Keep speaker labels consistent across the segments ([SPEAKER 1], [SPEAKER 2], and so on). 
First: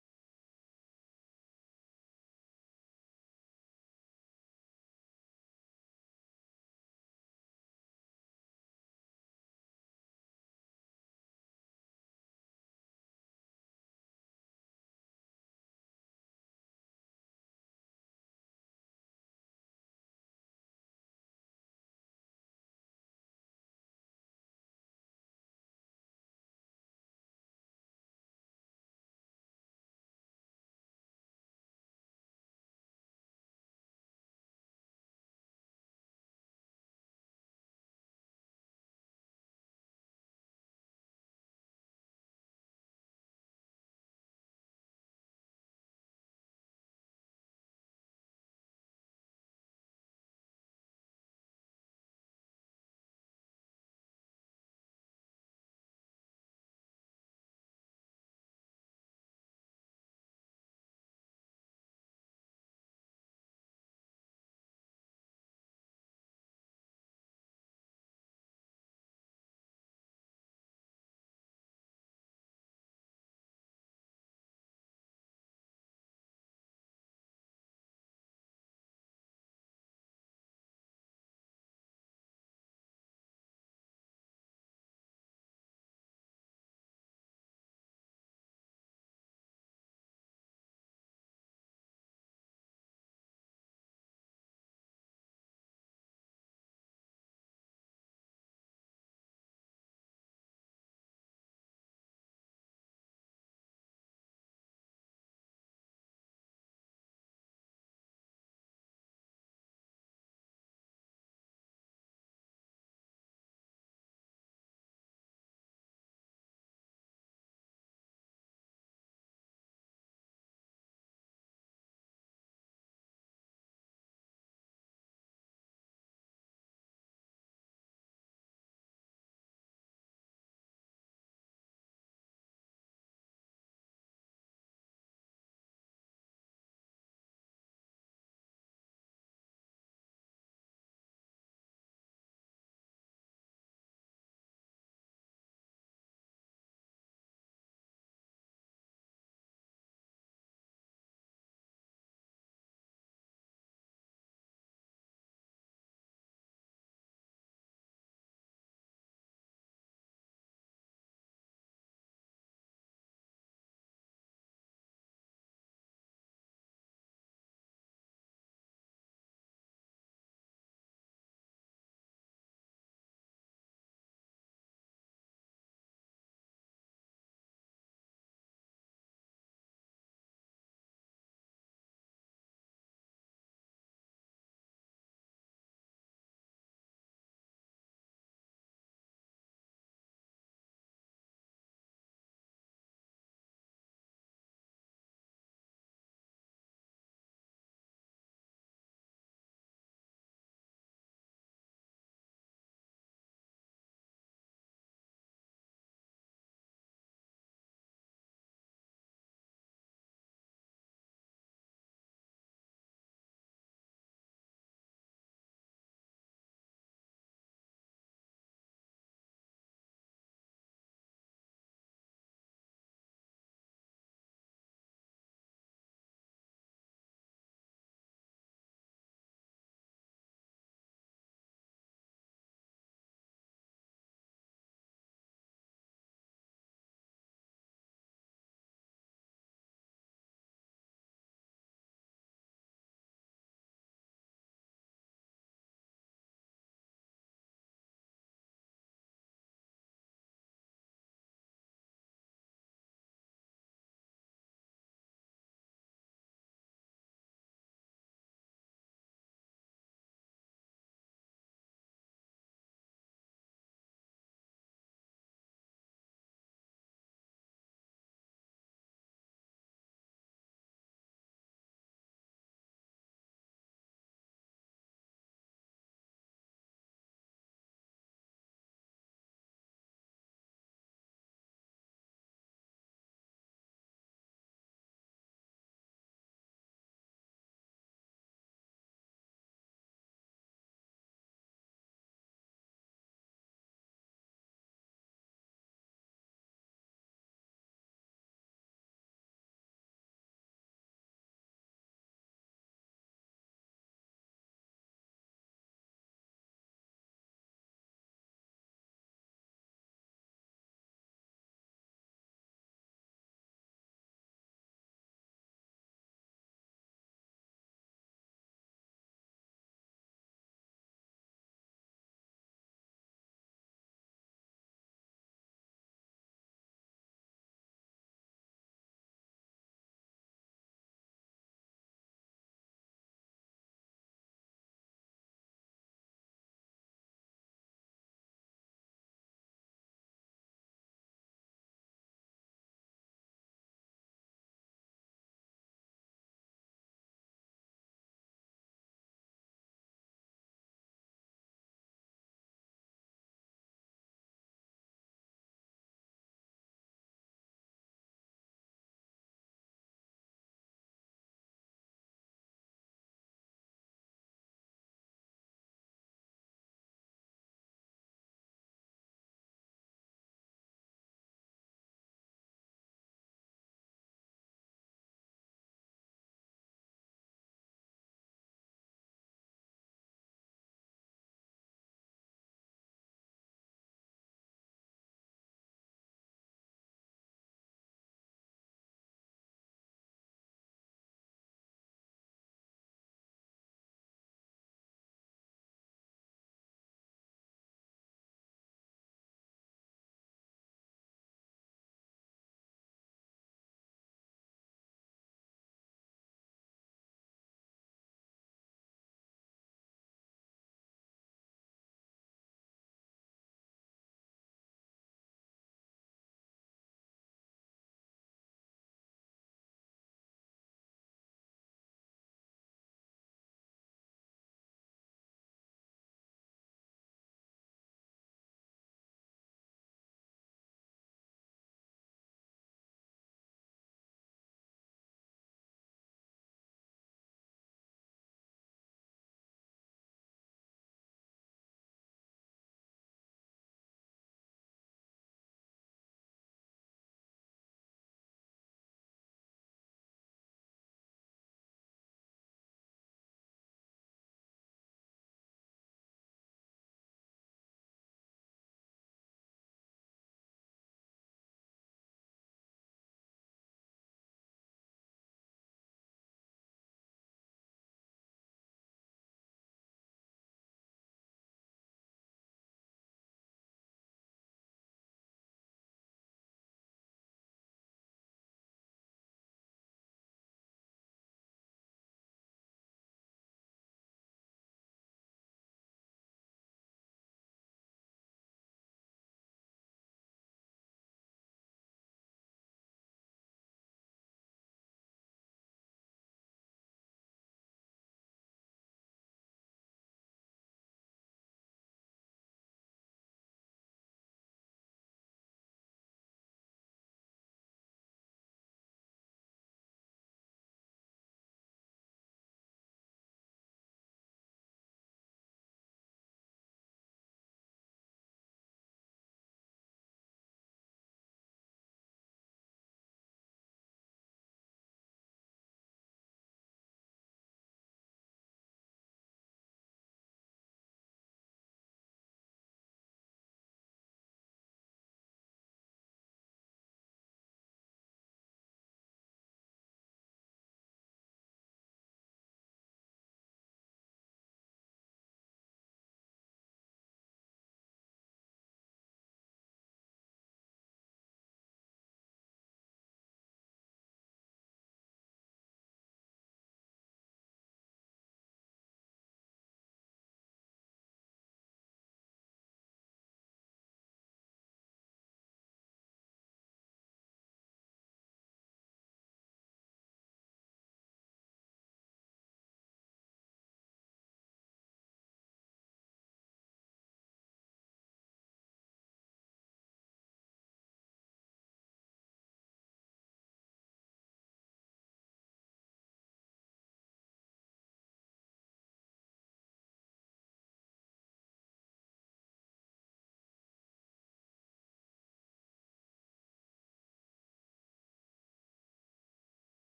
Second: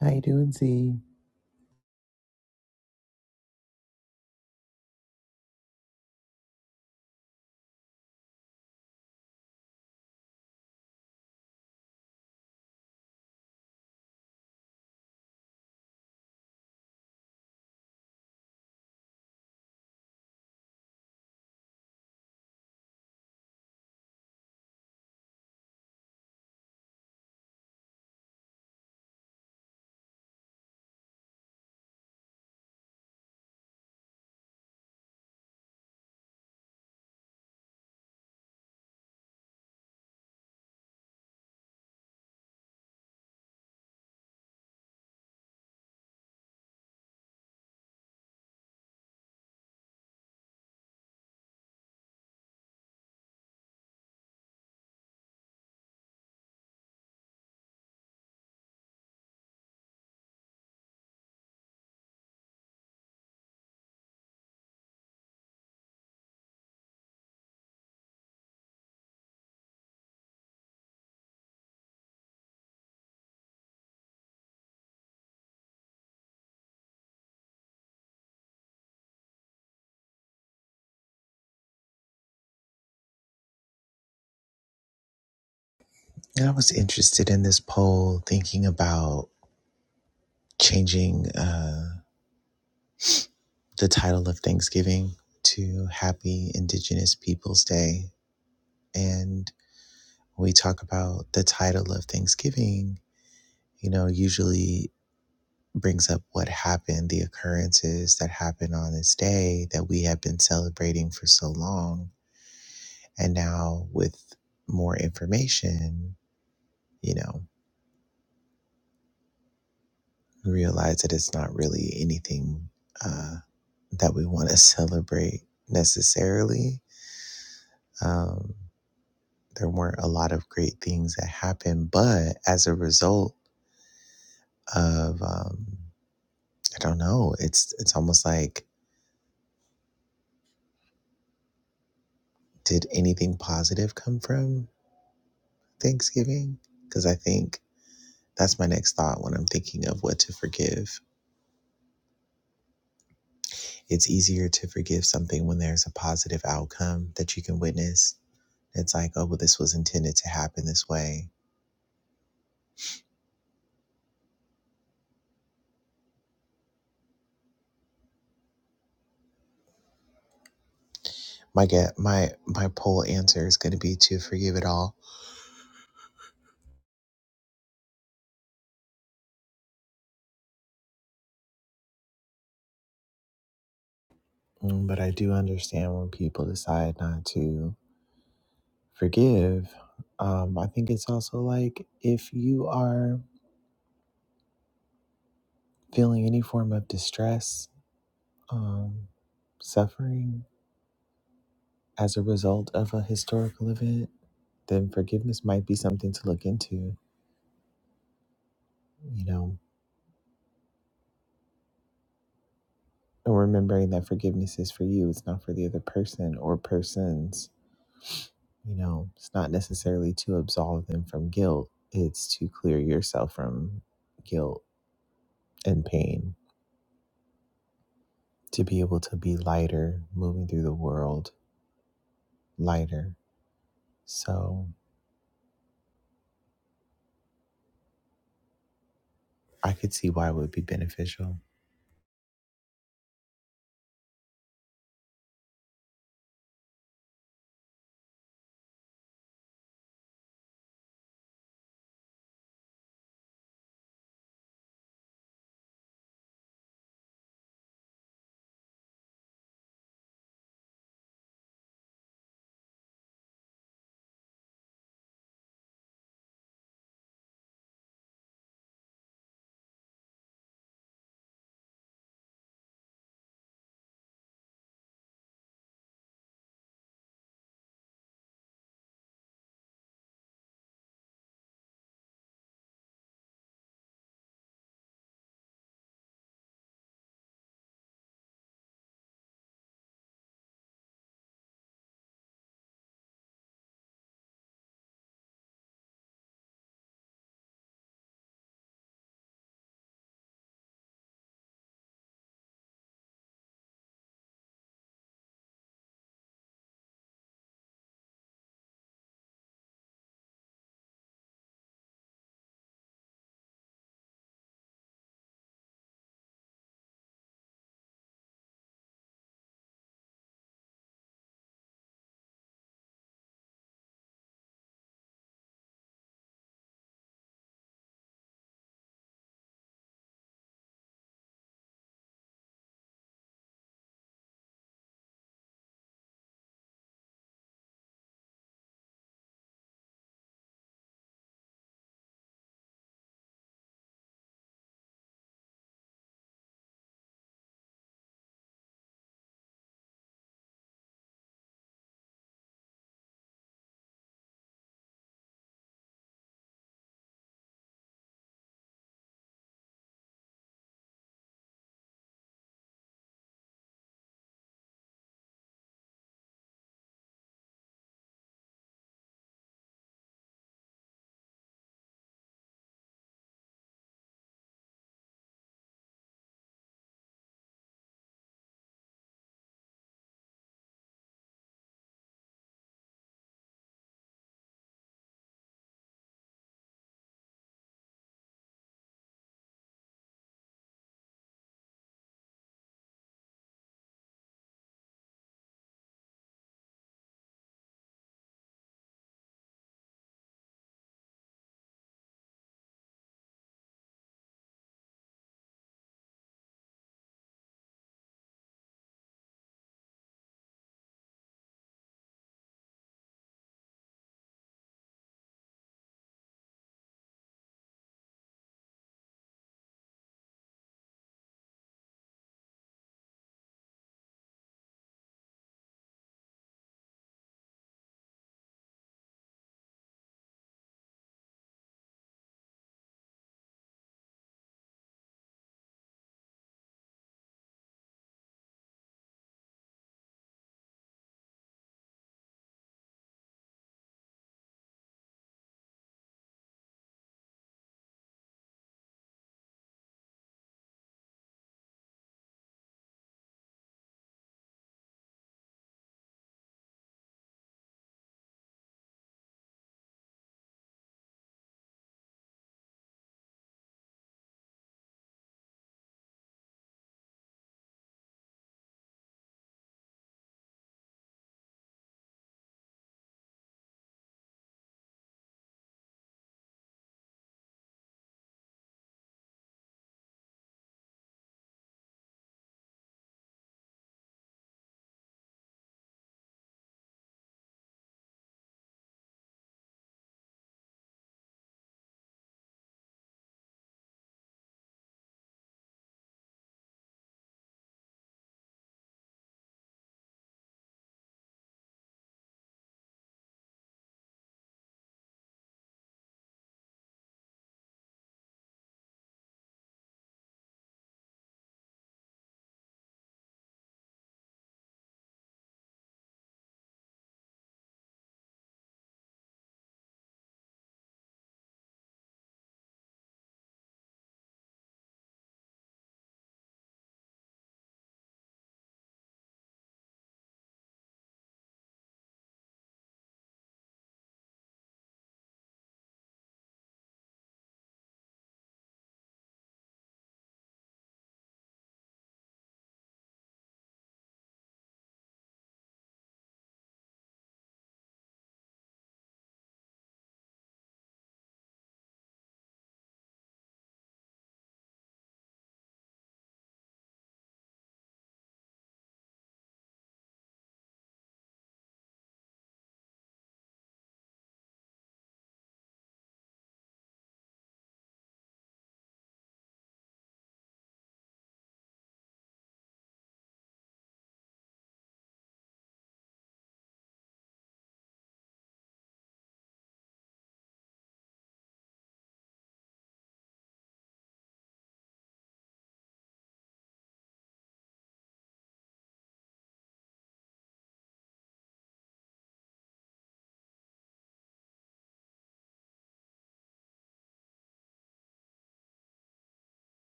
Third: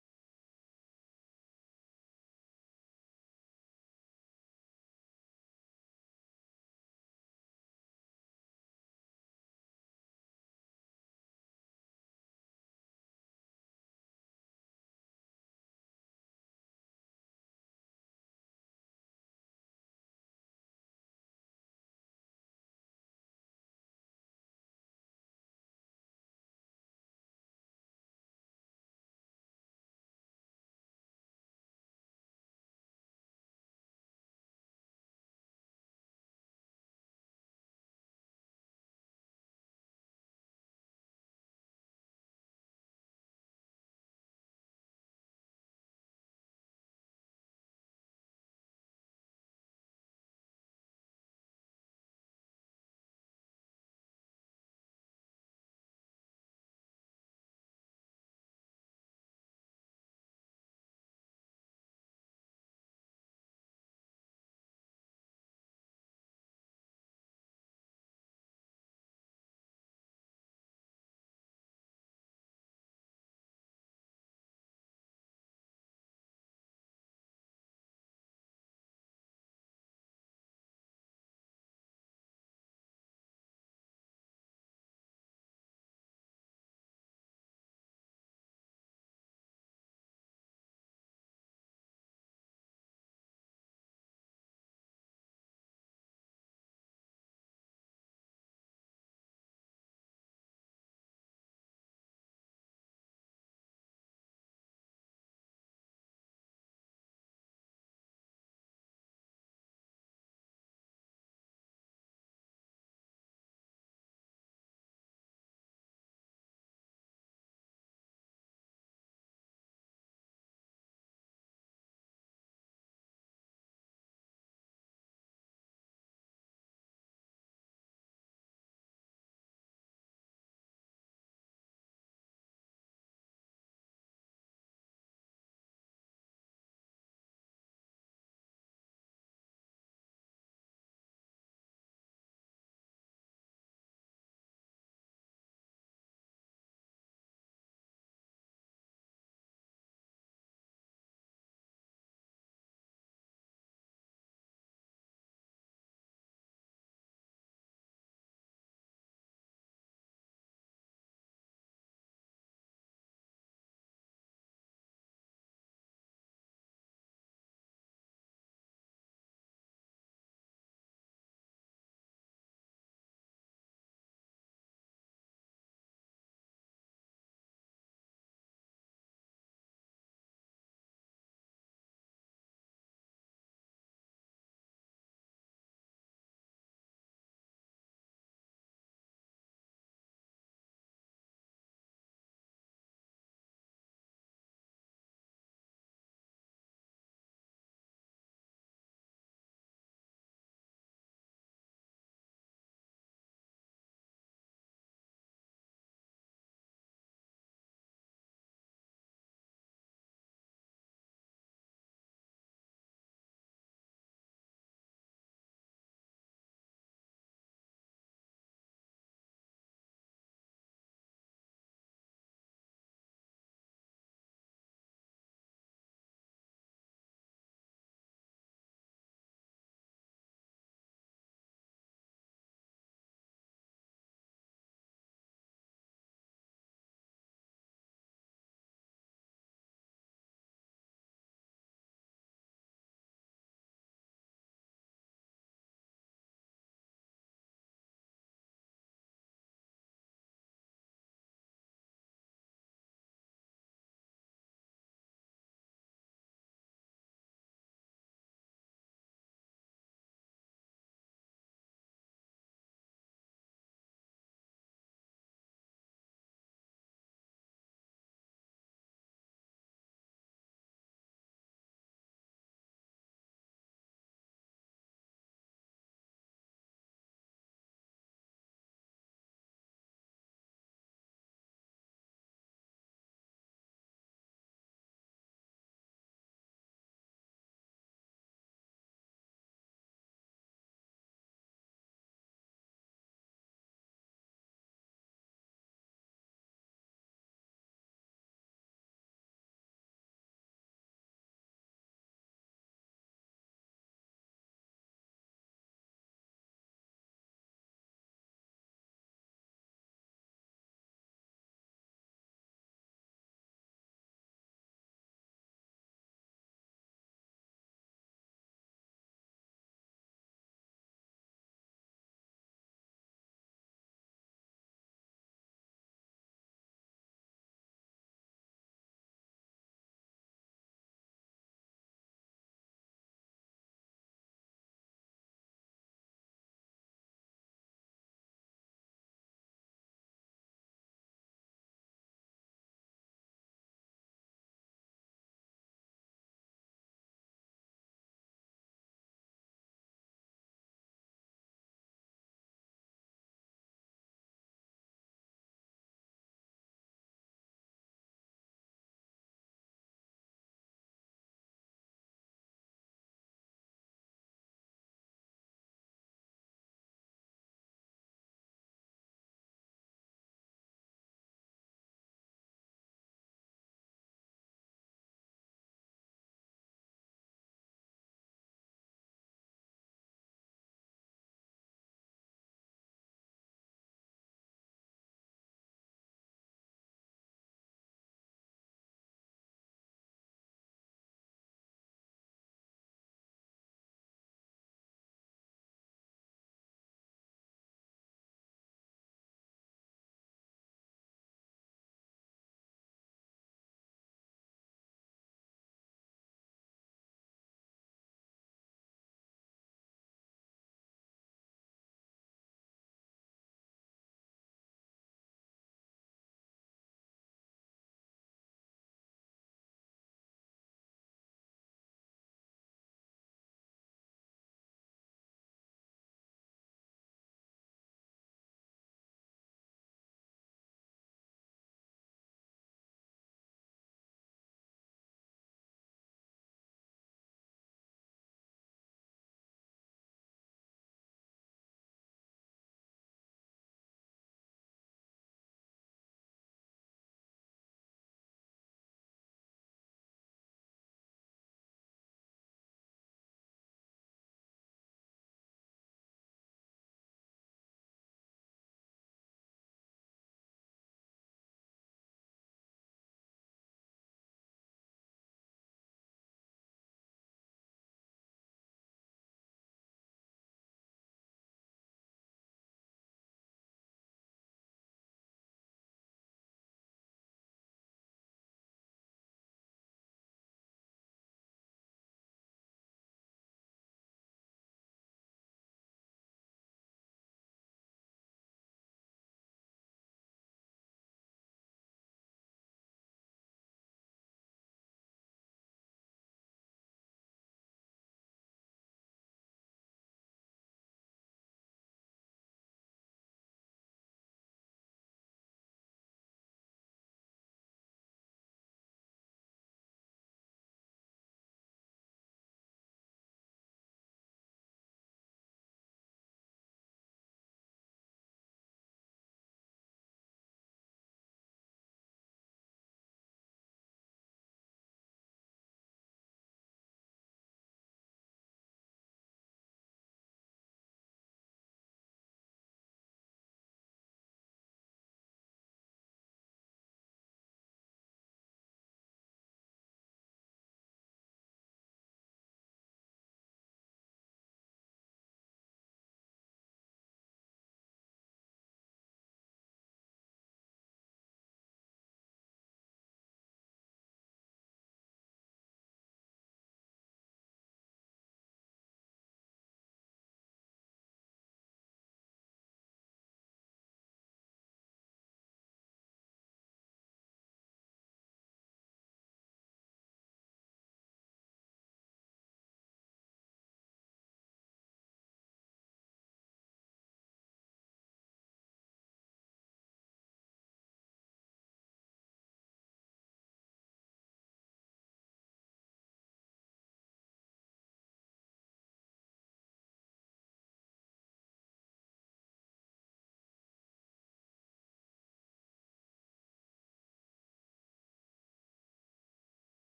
[SPEAKER 1] How you doing, Z? I was interested in this poll, thinking about changing uh, the title of Thanksgiving to Happy Indigenous Peoples Day. And when we talk about the title of Thanksgiving, you know, usually brings up what happened, the occurrences that happened on this day that we have been celebrating for so long. And now, with more information, you know, realize that it's not really anything uh, that we want to celebrate necessarily. Um, there weren't a lot of great things that happened, but as a result of, um, I don't know, it's it's almost like did anything positive come from Thanksgiving because I think that's my next thought when I'm thinking of what to forgive. It's easier to forgive something when there's a positive outcome that you can witness. It's like, oh, well, this was intended to happen this way. My get my my poll answer is going to be to forgive it all. Mm, But I do understand when people decide not to forgive. Um, I think it's also like if you are feeling any form of distress, um, suffering, as a result of a historical event, then forgiveness might be something to look into, you know, and remembering that forgiveness is for you, it's not for the other person or persons. You know, it's not necessarily to absolve them from guilt, it's to clear yourself from guilt and pain, to be able to be lighter moving through the world, lighter. So I could see why it would be beneficial.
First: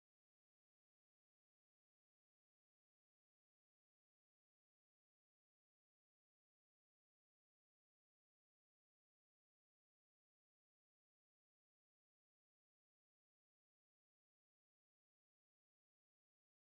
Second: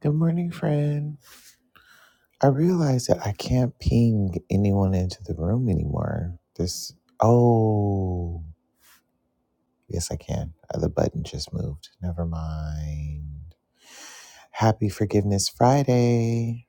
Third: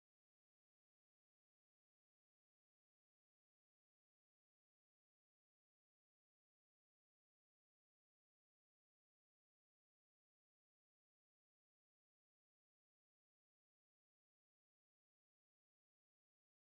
[SPEAKER 1] Good morning, friend. I realize that I can't ping anyone into the room anymore. This, oh, yes, I can. Uh, The button just moved. Never mind. Happy Forgiveness Friday.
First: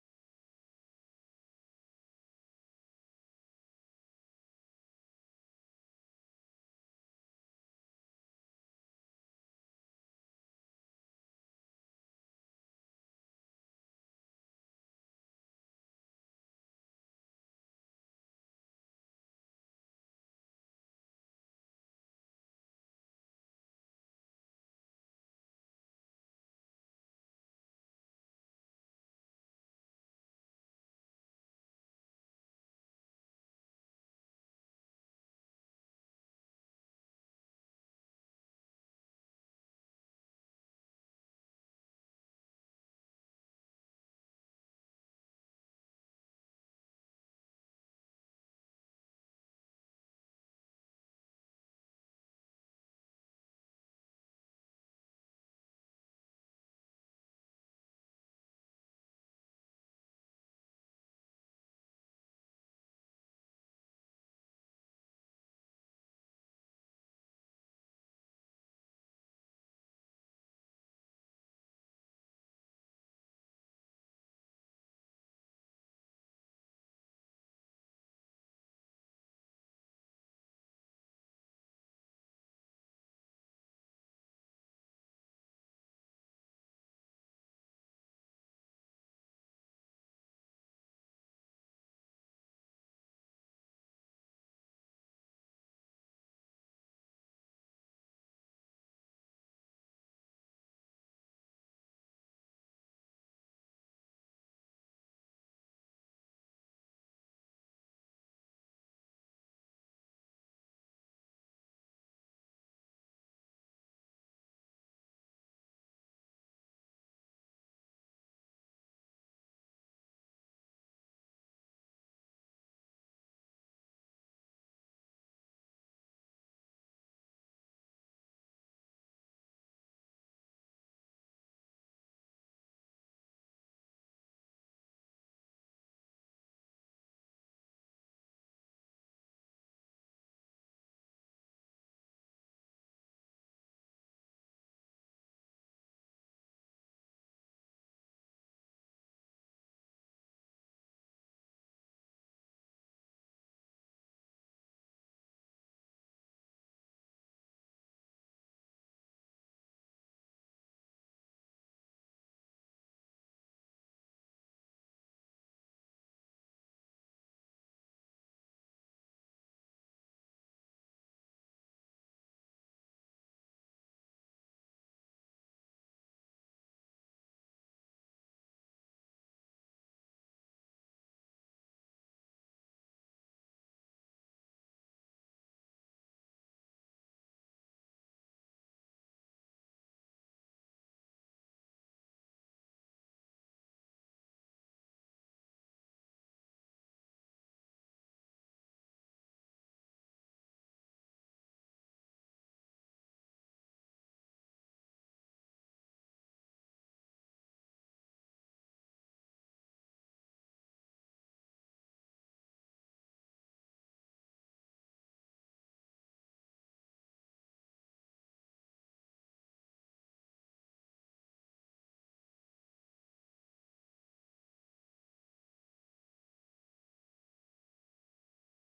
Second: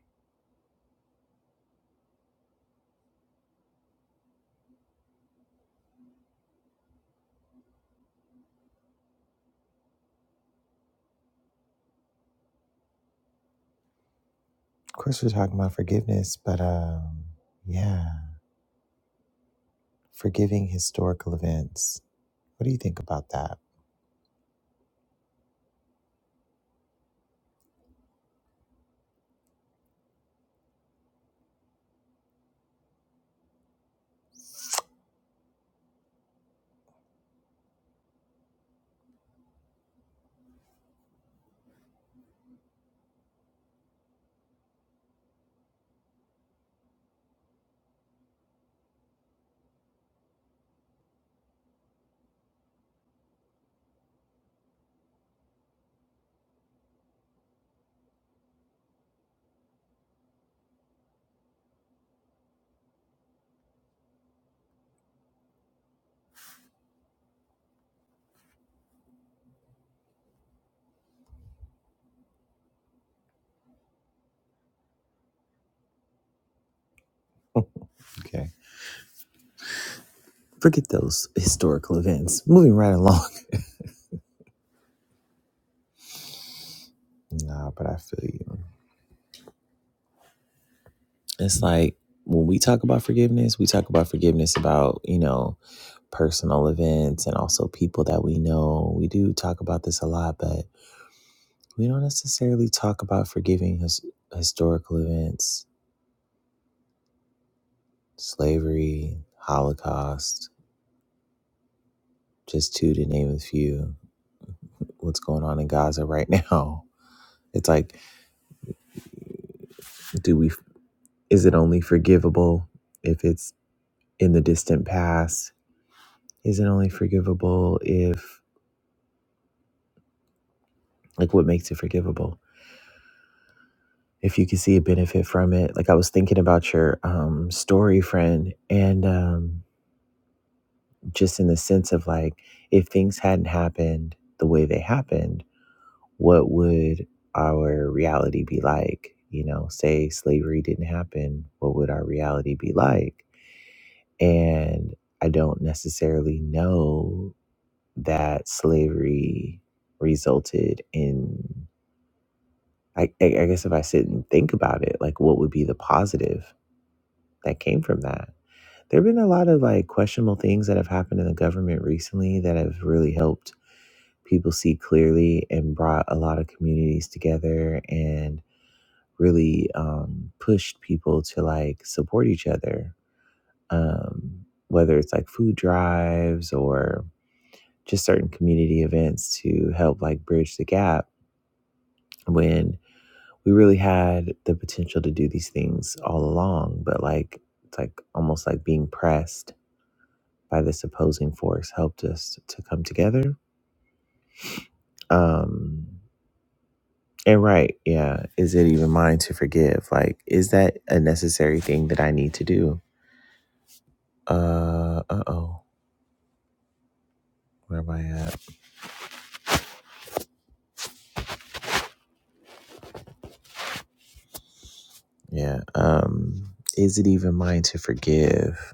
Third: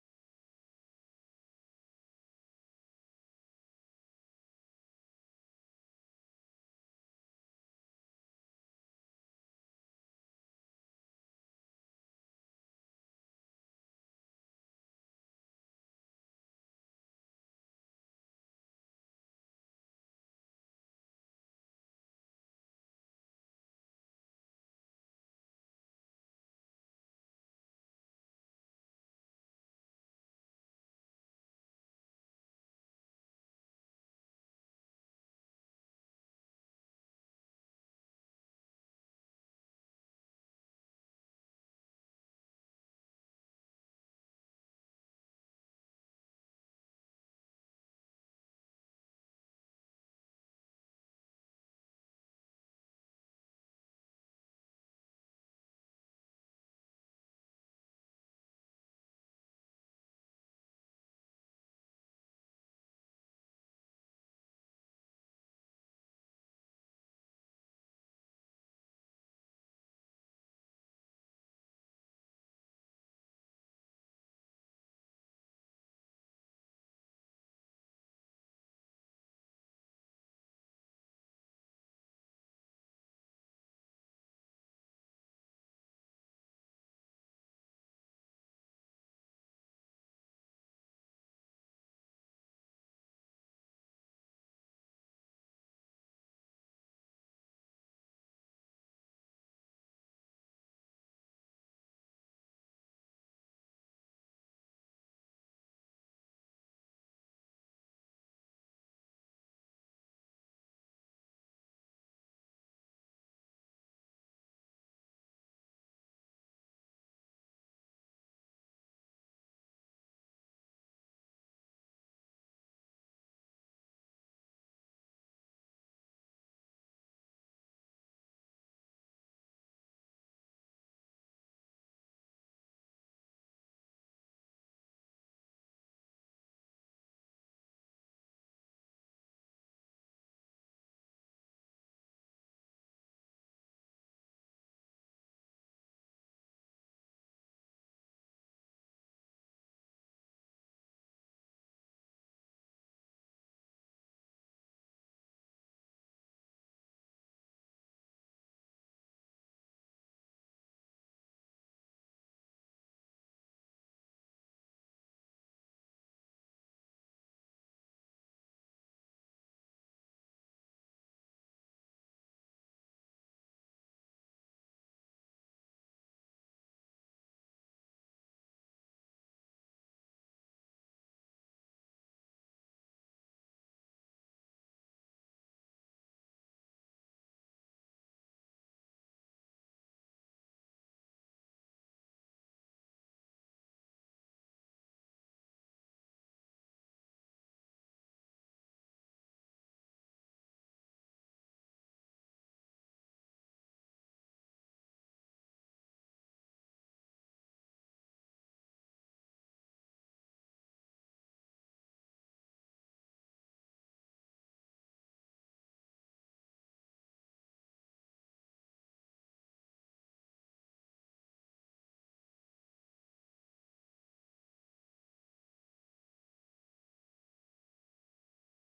[SPEAKER 1] Of course, we're talking about forgiveness, but um, yeah, forgiving historical events. What do you think about that? Okay. Forget those historical events. Moving right along. Nah, but I feel you. It's like when we talk about forgiveness, we talk about forgiveness about, you know, personal events and also people that we know. We do talk about this a lot, but we don't necessarily talk about forgiving his, historical events, slavery, Holocaust, just two to name a few. What's going on in Gaza right now? It's like, do we, is it only forgivable if it's in the distant past? Is it only forgivable if, like, what makes it forgivable? if you could see a benefit from it. Like I was thinking about your um, story, friend, and um, just in the sense of like, if things hadn't happened the way they happened, what would our reality be like? You know, say slavery didn't happen, what would our reality be like? And I don't necessarily know that slavery resulted in. I, I I guess if I sit and think about it, like what would be the positive that came from that? There have been a lot of like questionable things that have happened in the government recently that have really helped people see clearly and brought a lot of communities together and really um, pushed people to like support each other. Um, whether it's like food drives or just certain community events to help like bridge the gap when we really had the potential to do these things all along, but like it's like almost like being pressed by this opposing force helped us to come together. Um, and right, yeah, is it even mine to forgive? Like, is that a necessary thing that I need to do? Uh, uh oh, where am I at? Yeah, um, is it even mine to forgive?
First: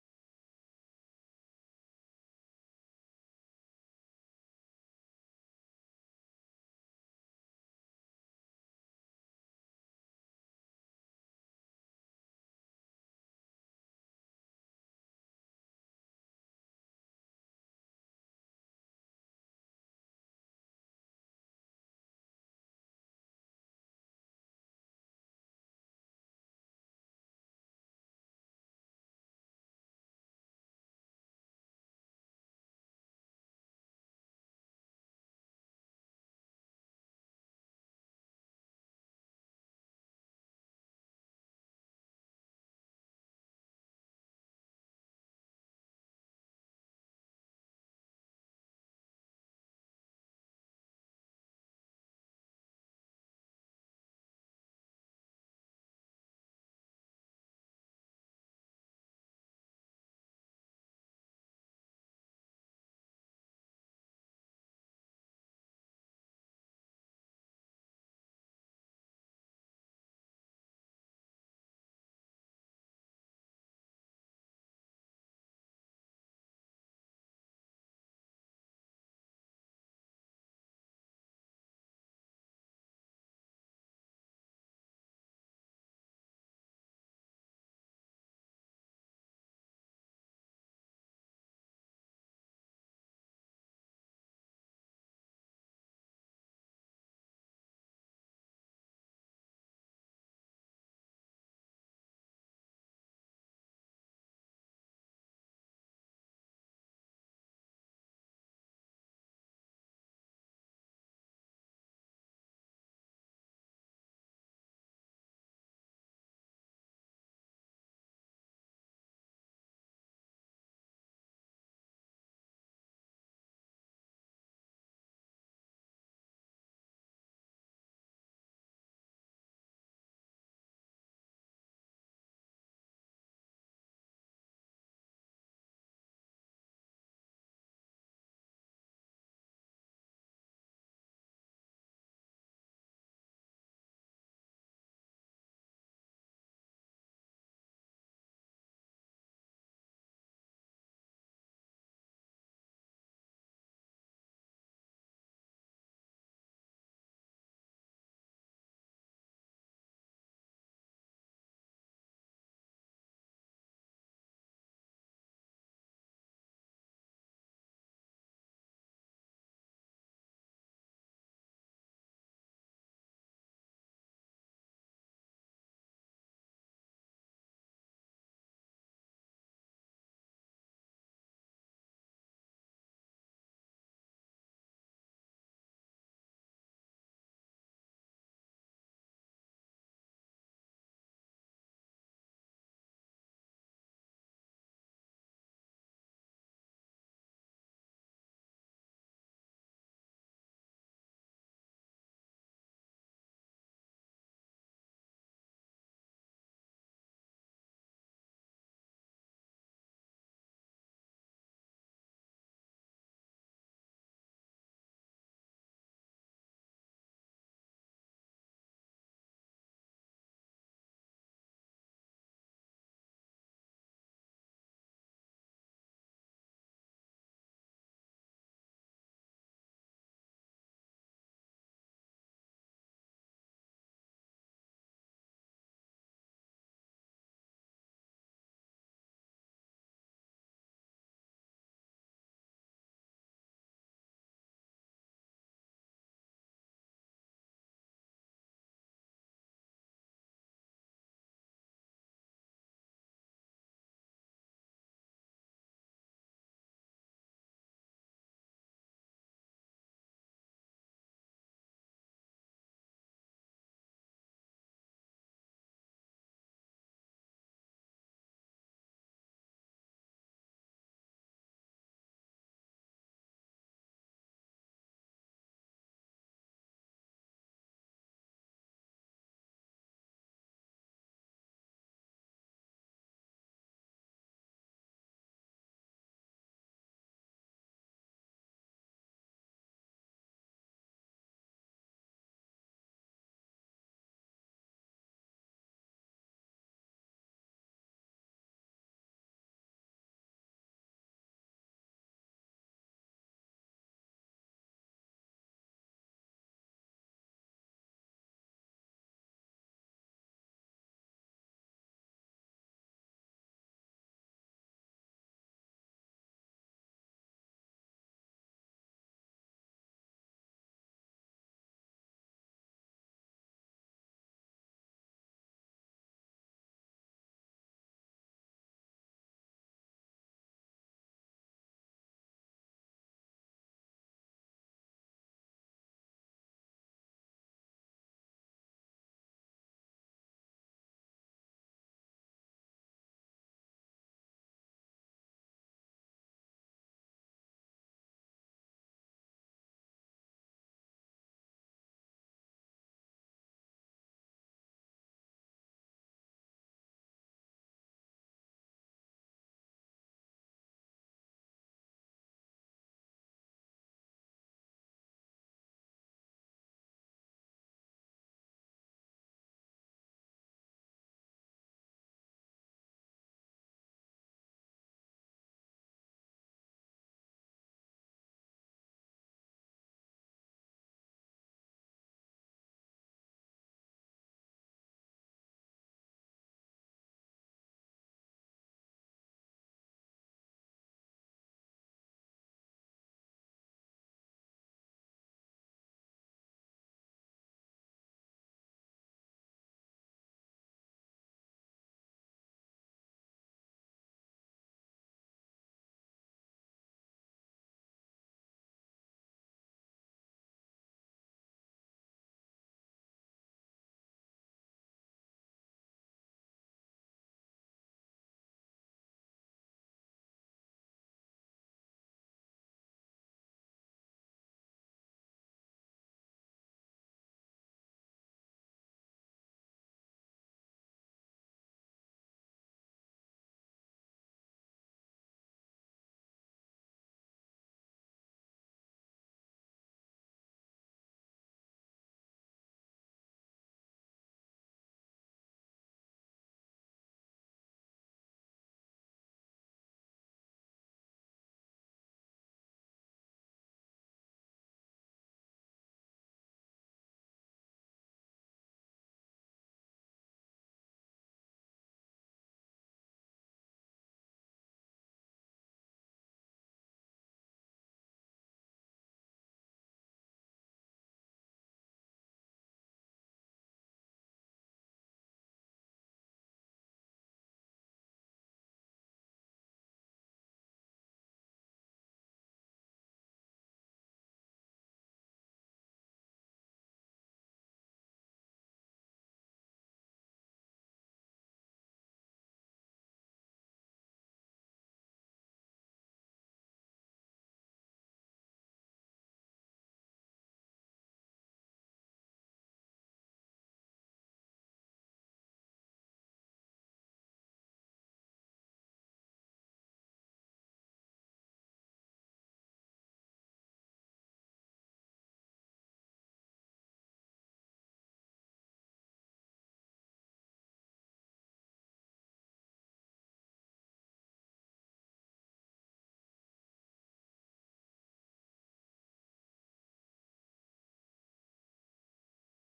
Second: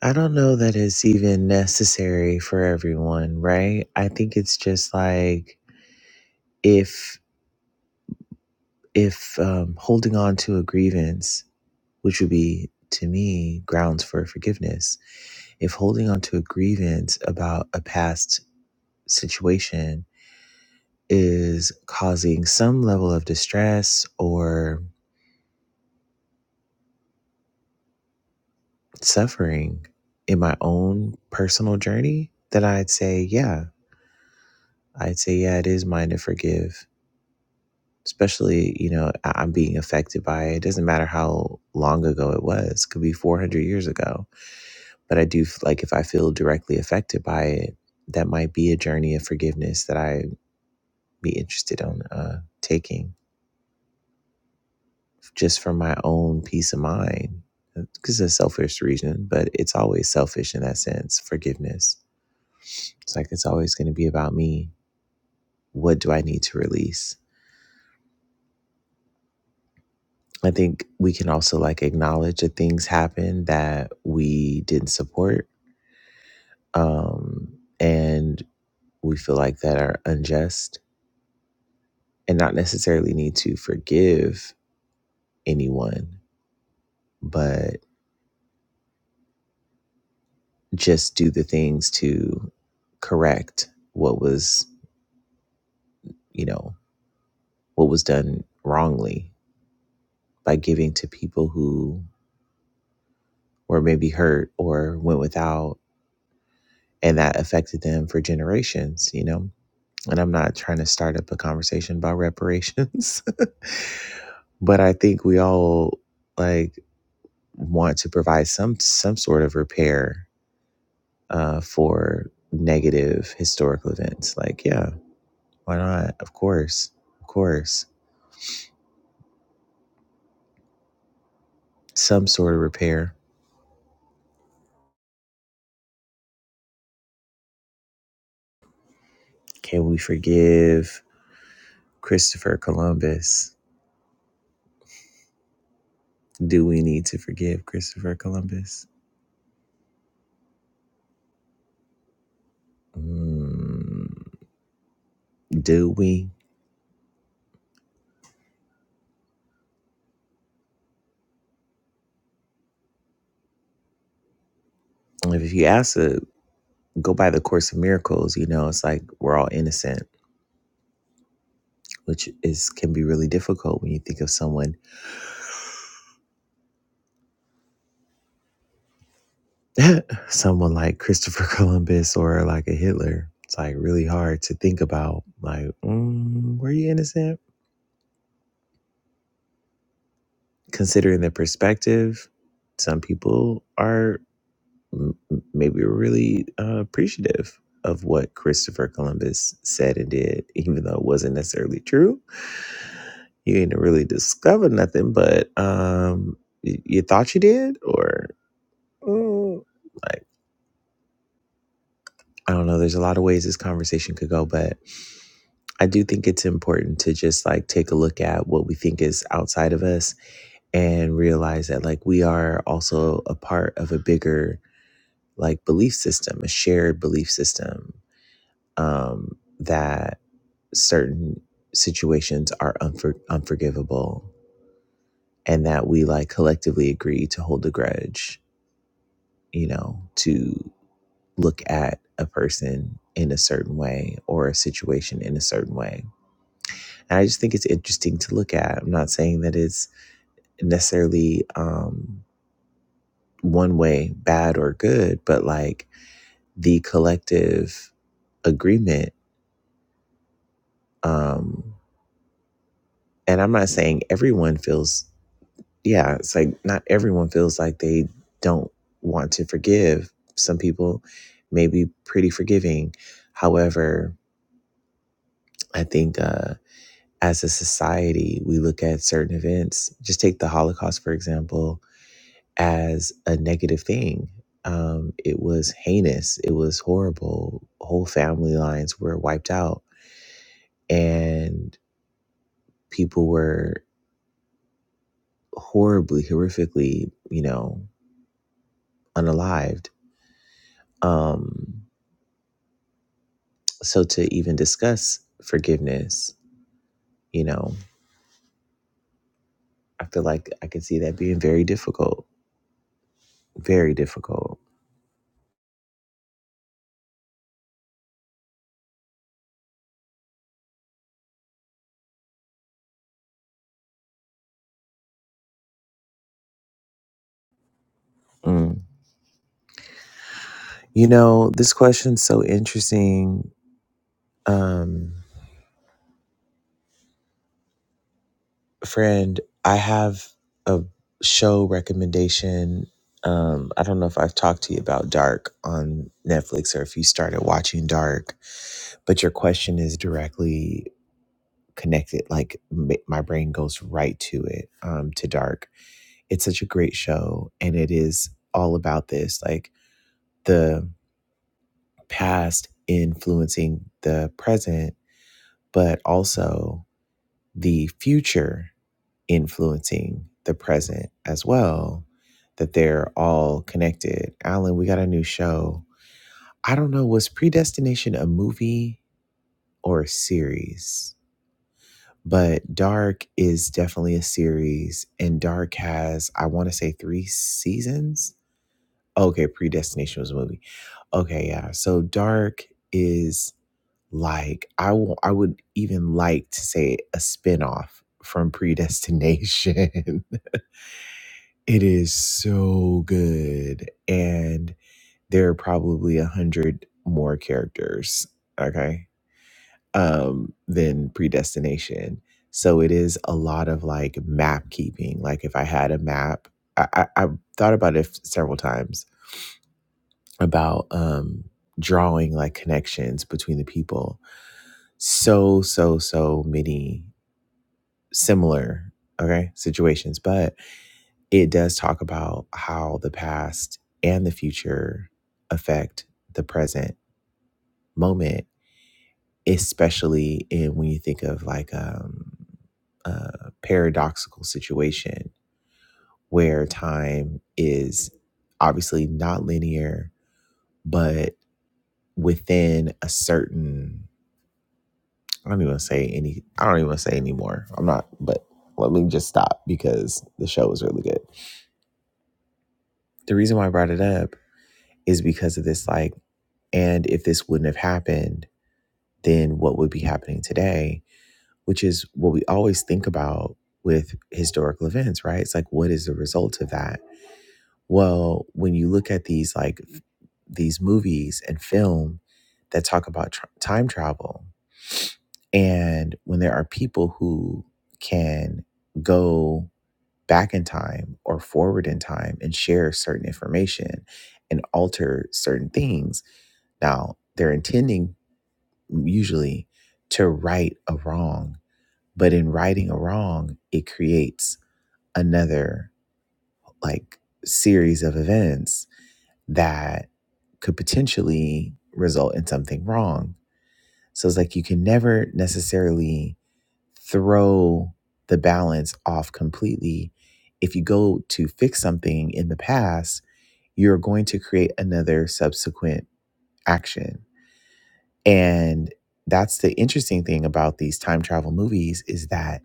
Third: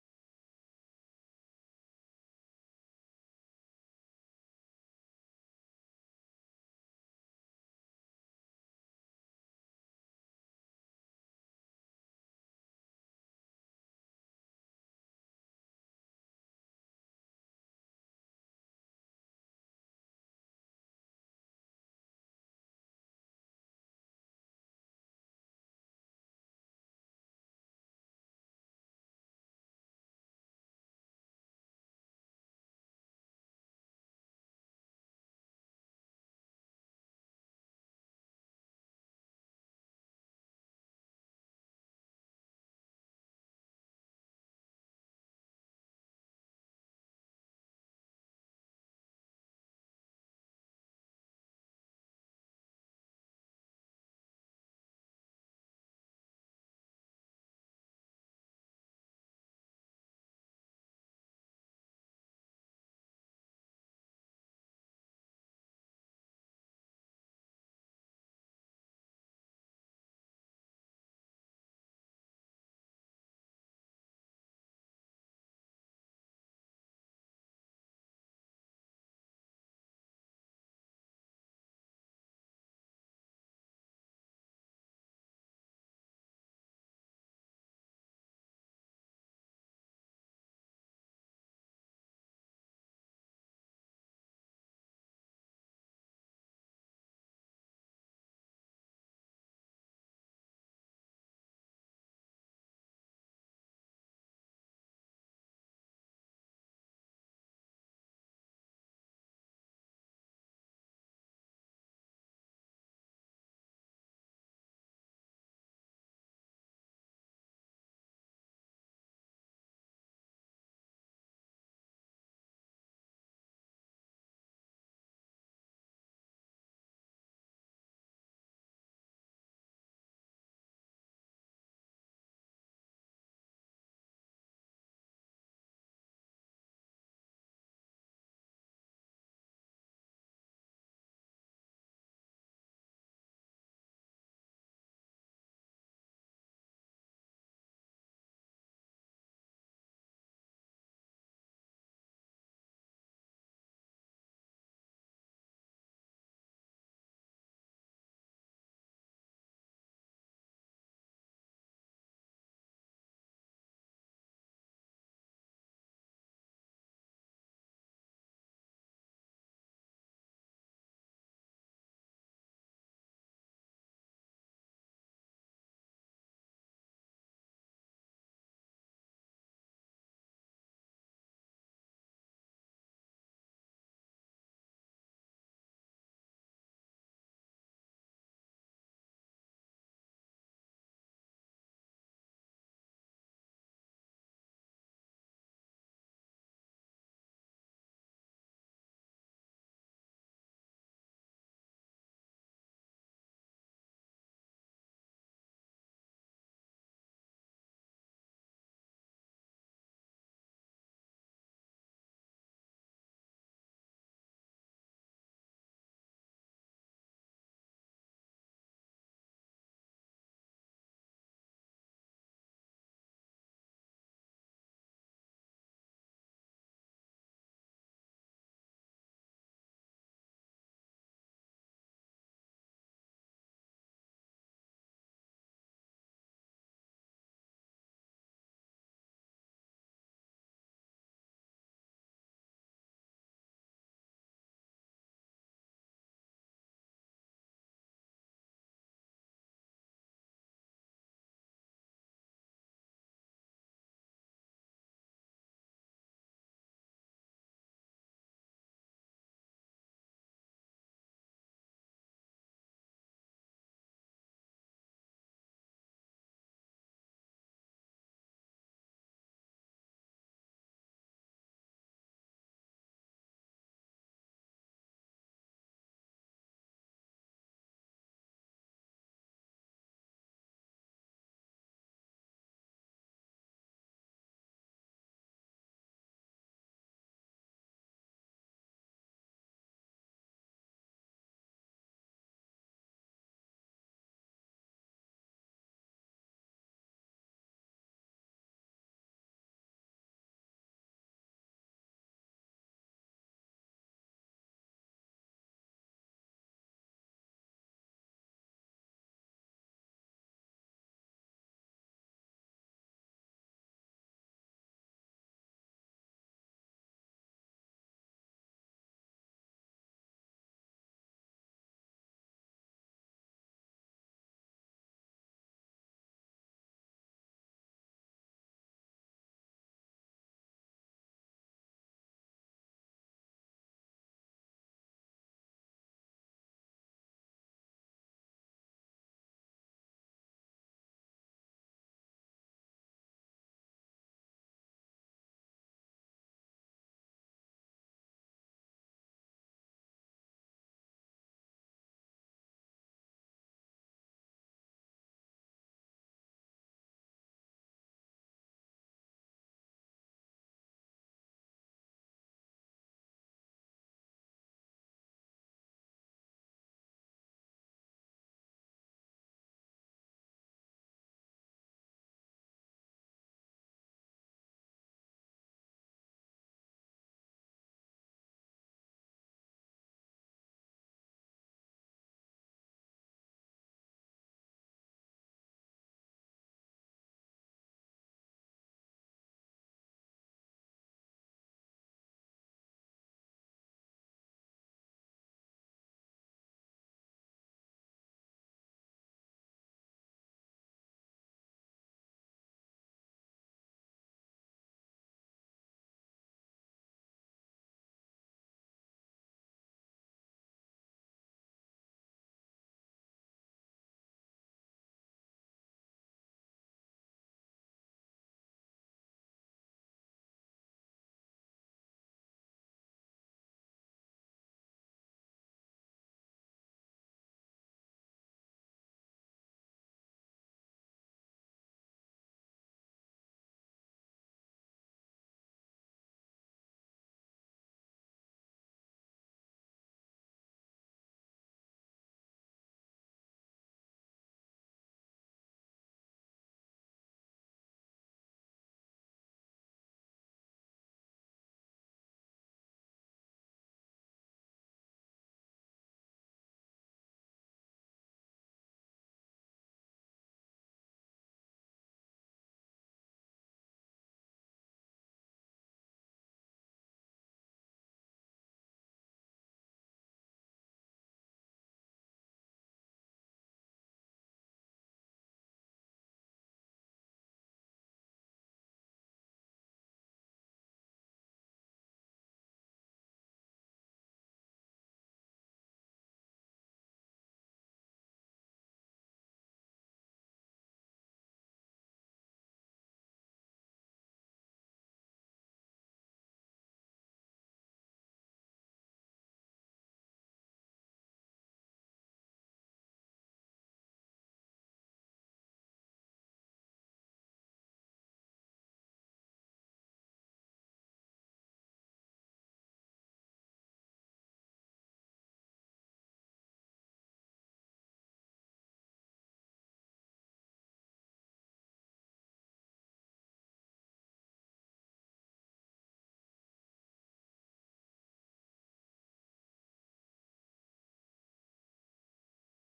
[SPEAKER 1] I don't know that it's even necessary for everyone, right? I think it's just like if if um, holding on to a grievance, which would be to me grounds for forgiveness, if holding on to a grievance about a past situation is causing some level of distress or suffering in my own personal journey, then I'd say, yeah, I'd say, yeah, it is mine to forgive. Especially, you know, I- I'm being affected by it. It doesn't matter how long ago it was, could be 400 years ago. But I do, f- like, if I feel directly affected by it, that might be a journey of forgiveness that I be interested in uh, taking. just for my own peace of mind because it's a selfish reason, but it's always selfish in that sense. Forgiveness. It's like it's always going to be about me. What do I need to release? I think we can also like acknowledge that things happen that we didn't support um, and we feel like that are unjust and not necessarily need to forgive anyone, but just do the things to correct what was, you know, what was done wrongly by giving to people who were maybe hurt or went without and that affected them for generations you know and i'm not trying to start up a conversation about reparations but i think we all like want to provide some some sort of repair uh, for negative historical events like yeah why not of course of course some sort of repair can we forgive christopher columbus Do we need to forgive Christopher Columbus? Mm, do we? If you ask to go by the course of miracles, you know, it's like we're all innocent, which is can be really difficult when you think of someone someone like Christopher Columbus or like a Hitler. It's like really hard to think about like, mm, were you innocent? Considering the perspective, some people are m- maybe were really uh, appreciative of what Christopher Columbus said and did, even though it wasn't necessarily true. You ain't really discovered nothing, but um, y- you thought you did, or mm, like I don't know. There's a lot of ways this conversation could go, but I do think it's important to just like take a look at what we think is outside of us and realize that like we are also a part of a bigger like belief system, a shared belief system um, that certain situations are unfor- unforgivable and that we like collectively agree to hold a grudge, you know, to look at a person in a certain way or a situation in a certain way. And I just think it's interesting to look at. I'm not saying that it's necessarily um, one way bad or good, but like the collective agreement. Um, and I'm not saying everyone feels yeah, it's like not everyone feels like they don't want to forgive. Some people may be pretty forgiving. However, I think uh, as a society, we look at certain events, just take the Holocaust, for example, as a negative thing. Um, it was heinous, it was horrible. Whole family lines were wiped out, and people were horribly, horrifically, you know, unalived. Um, So to even discuss forgiveness, you know, I feel like I can see that being very difficult, very difficult. Mm. You know, this question's so interesting. Um, friend, I have a show recommendation. Um, I don't know if I've talked to you about Dark on Netflix or if you started watching Dark, but your question is directly connected. Like m- my brain goes right to it, um, to Dark it's such a great show and it is all about this like the past influencing the present but also the future influencing the present as well that they're all connected alan we got a new show i don't know was predestination a movie or a series but dark is definitely a series and dark has i want to say three seasons okay predestination was a movie Okay, yeah. So dark is like I will I would even like to say a spinoff from Predestination. it is so good and there are probably a hundred more characters, okay, um, than Predestination. So it is a lot of like map keeping. Like if I had a map, I, I, I thought about it several times about um drawing like connections between the people so so so many similar okay situations but it does talk about how the past and the future affect the present moment especially in when you think of like um a paradoxical situation where time is obviously not linear but within a certain I don't even say any. I don't even wanna say anymore. I'm not. But let me just stop because the show was really good. The reason why I brought it up is because of this. Like, and if this wouldn't have happened, then what would be happening today? Which is what we always think about with historical events, right? It's like, what is the result of that? Well, when you look at these like these movies and film that talk about tr time travel, And when there are people who can go back in time or forward in time and share certain information and alter certain things, now they're intending mm, usually to right a wrong, but in righting a wrong, it creates another like series of events that could potentially result in something wrong. So it's like you can never necessarily throw the balance off completely. If you go to fix something in the past, you're going to create another subsequent action. And that's the interesting thing about these time travel movies is that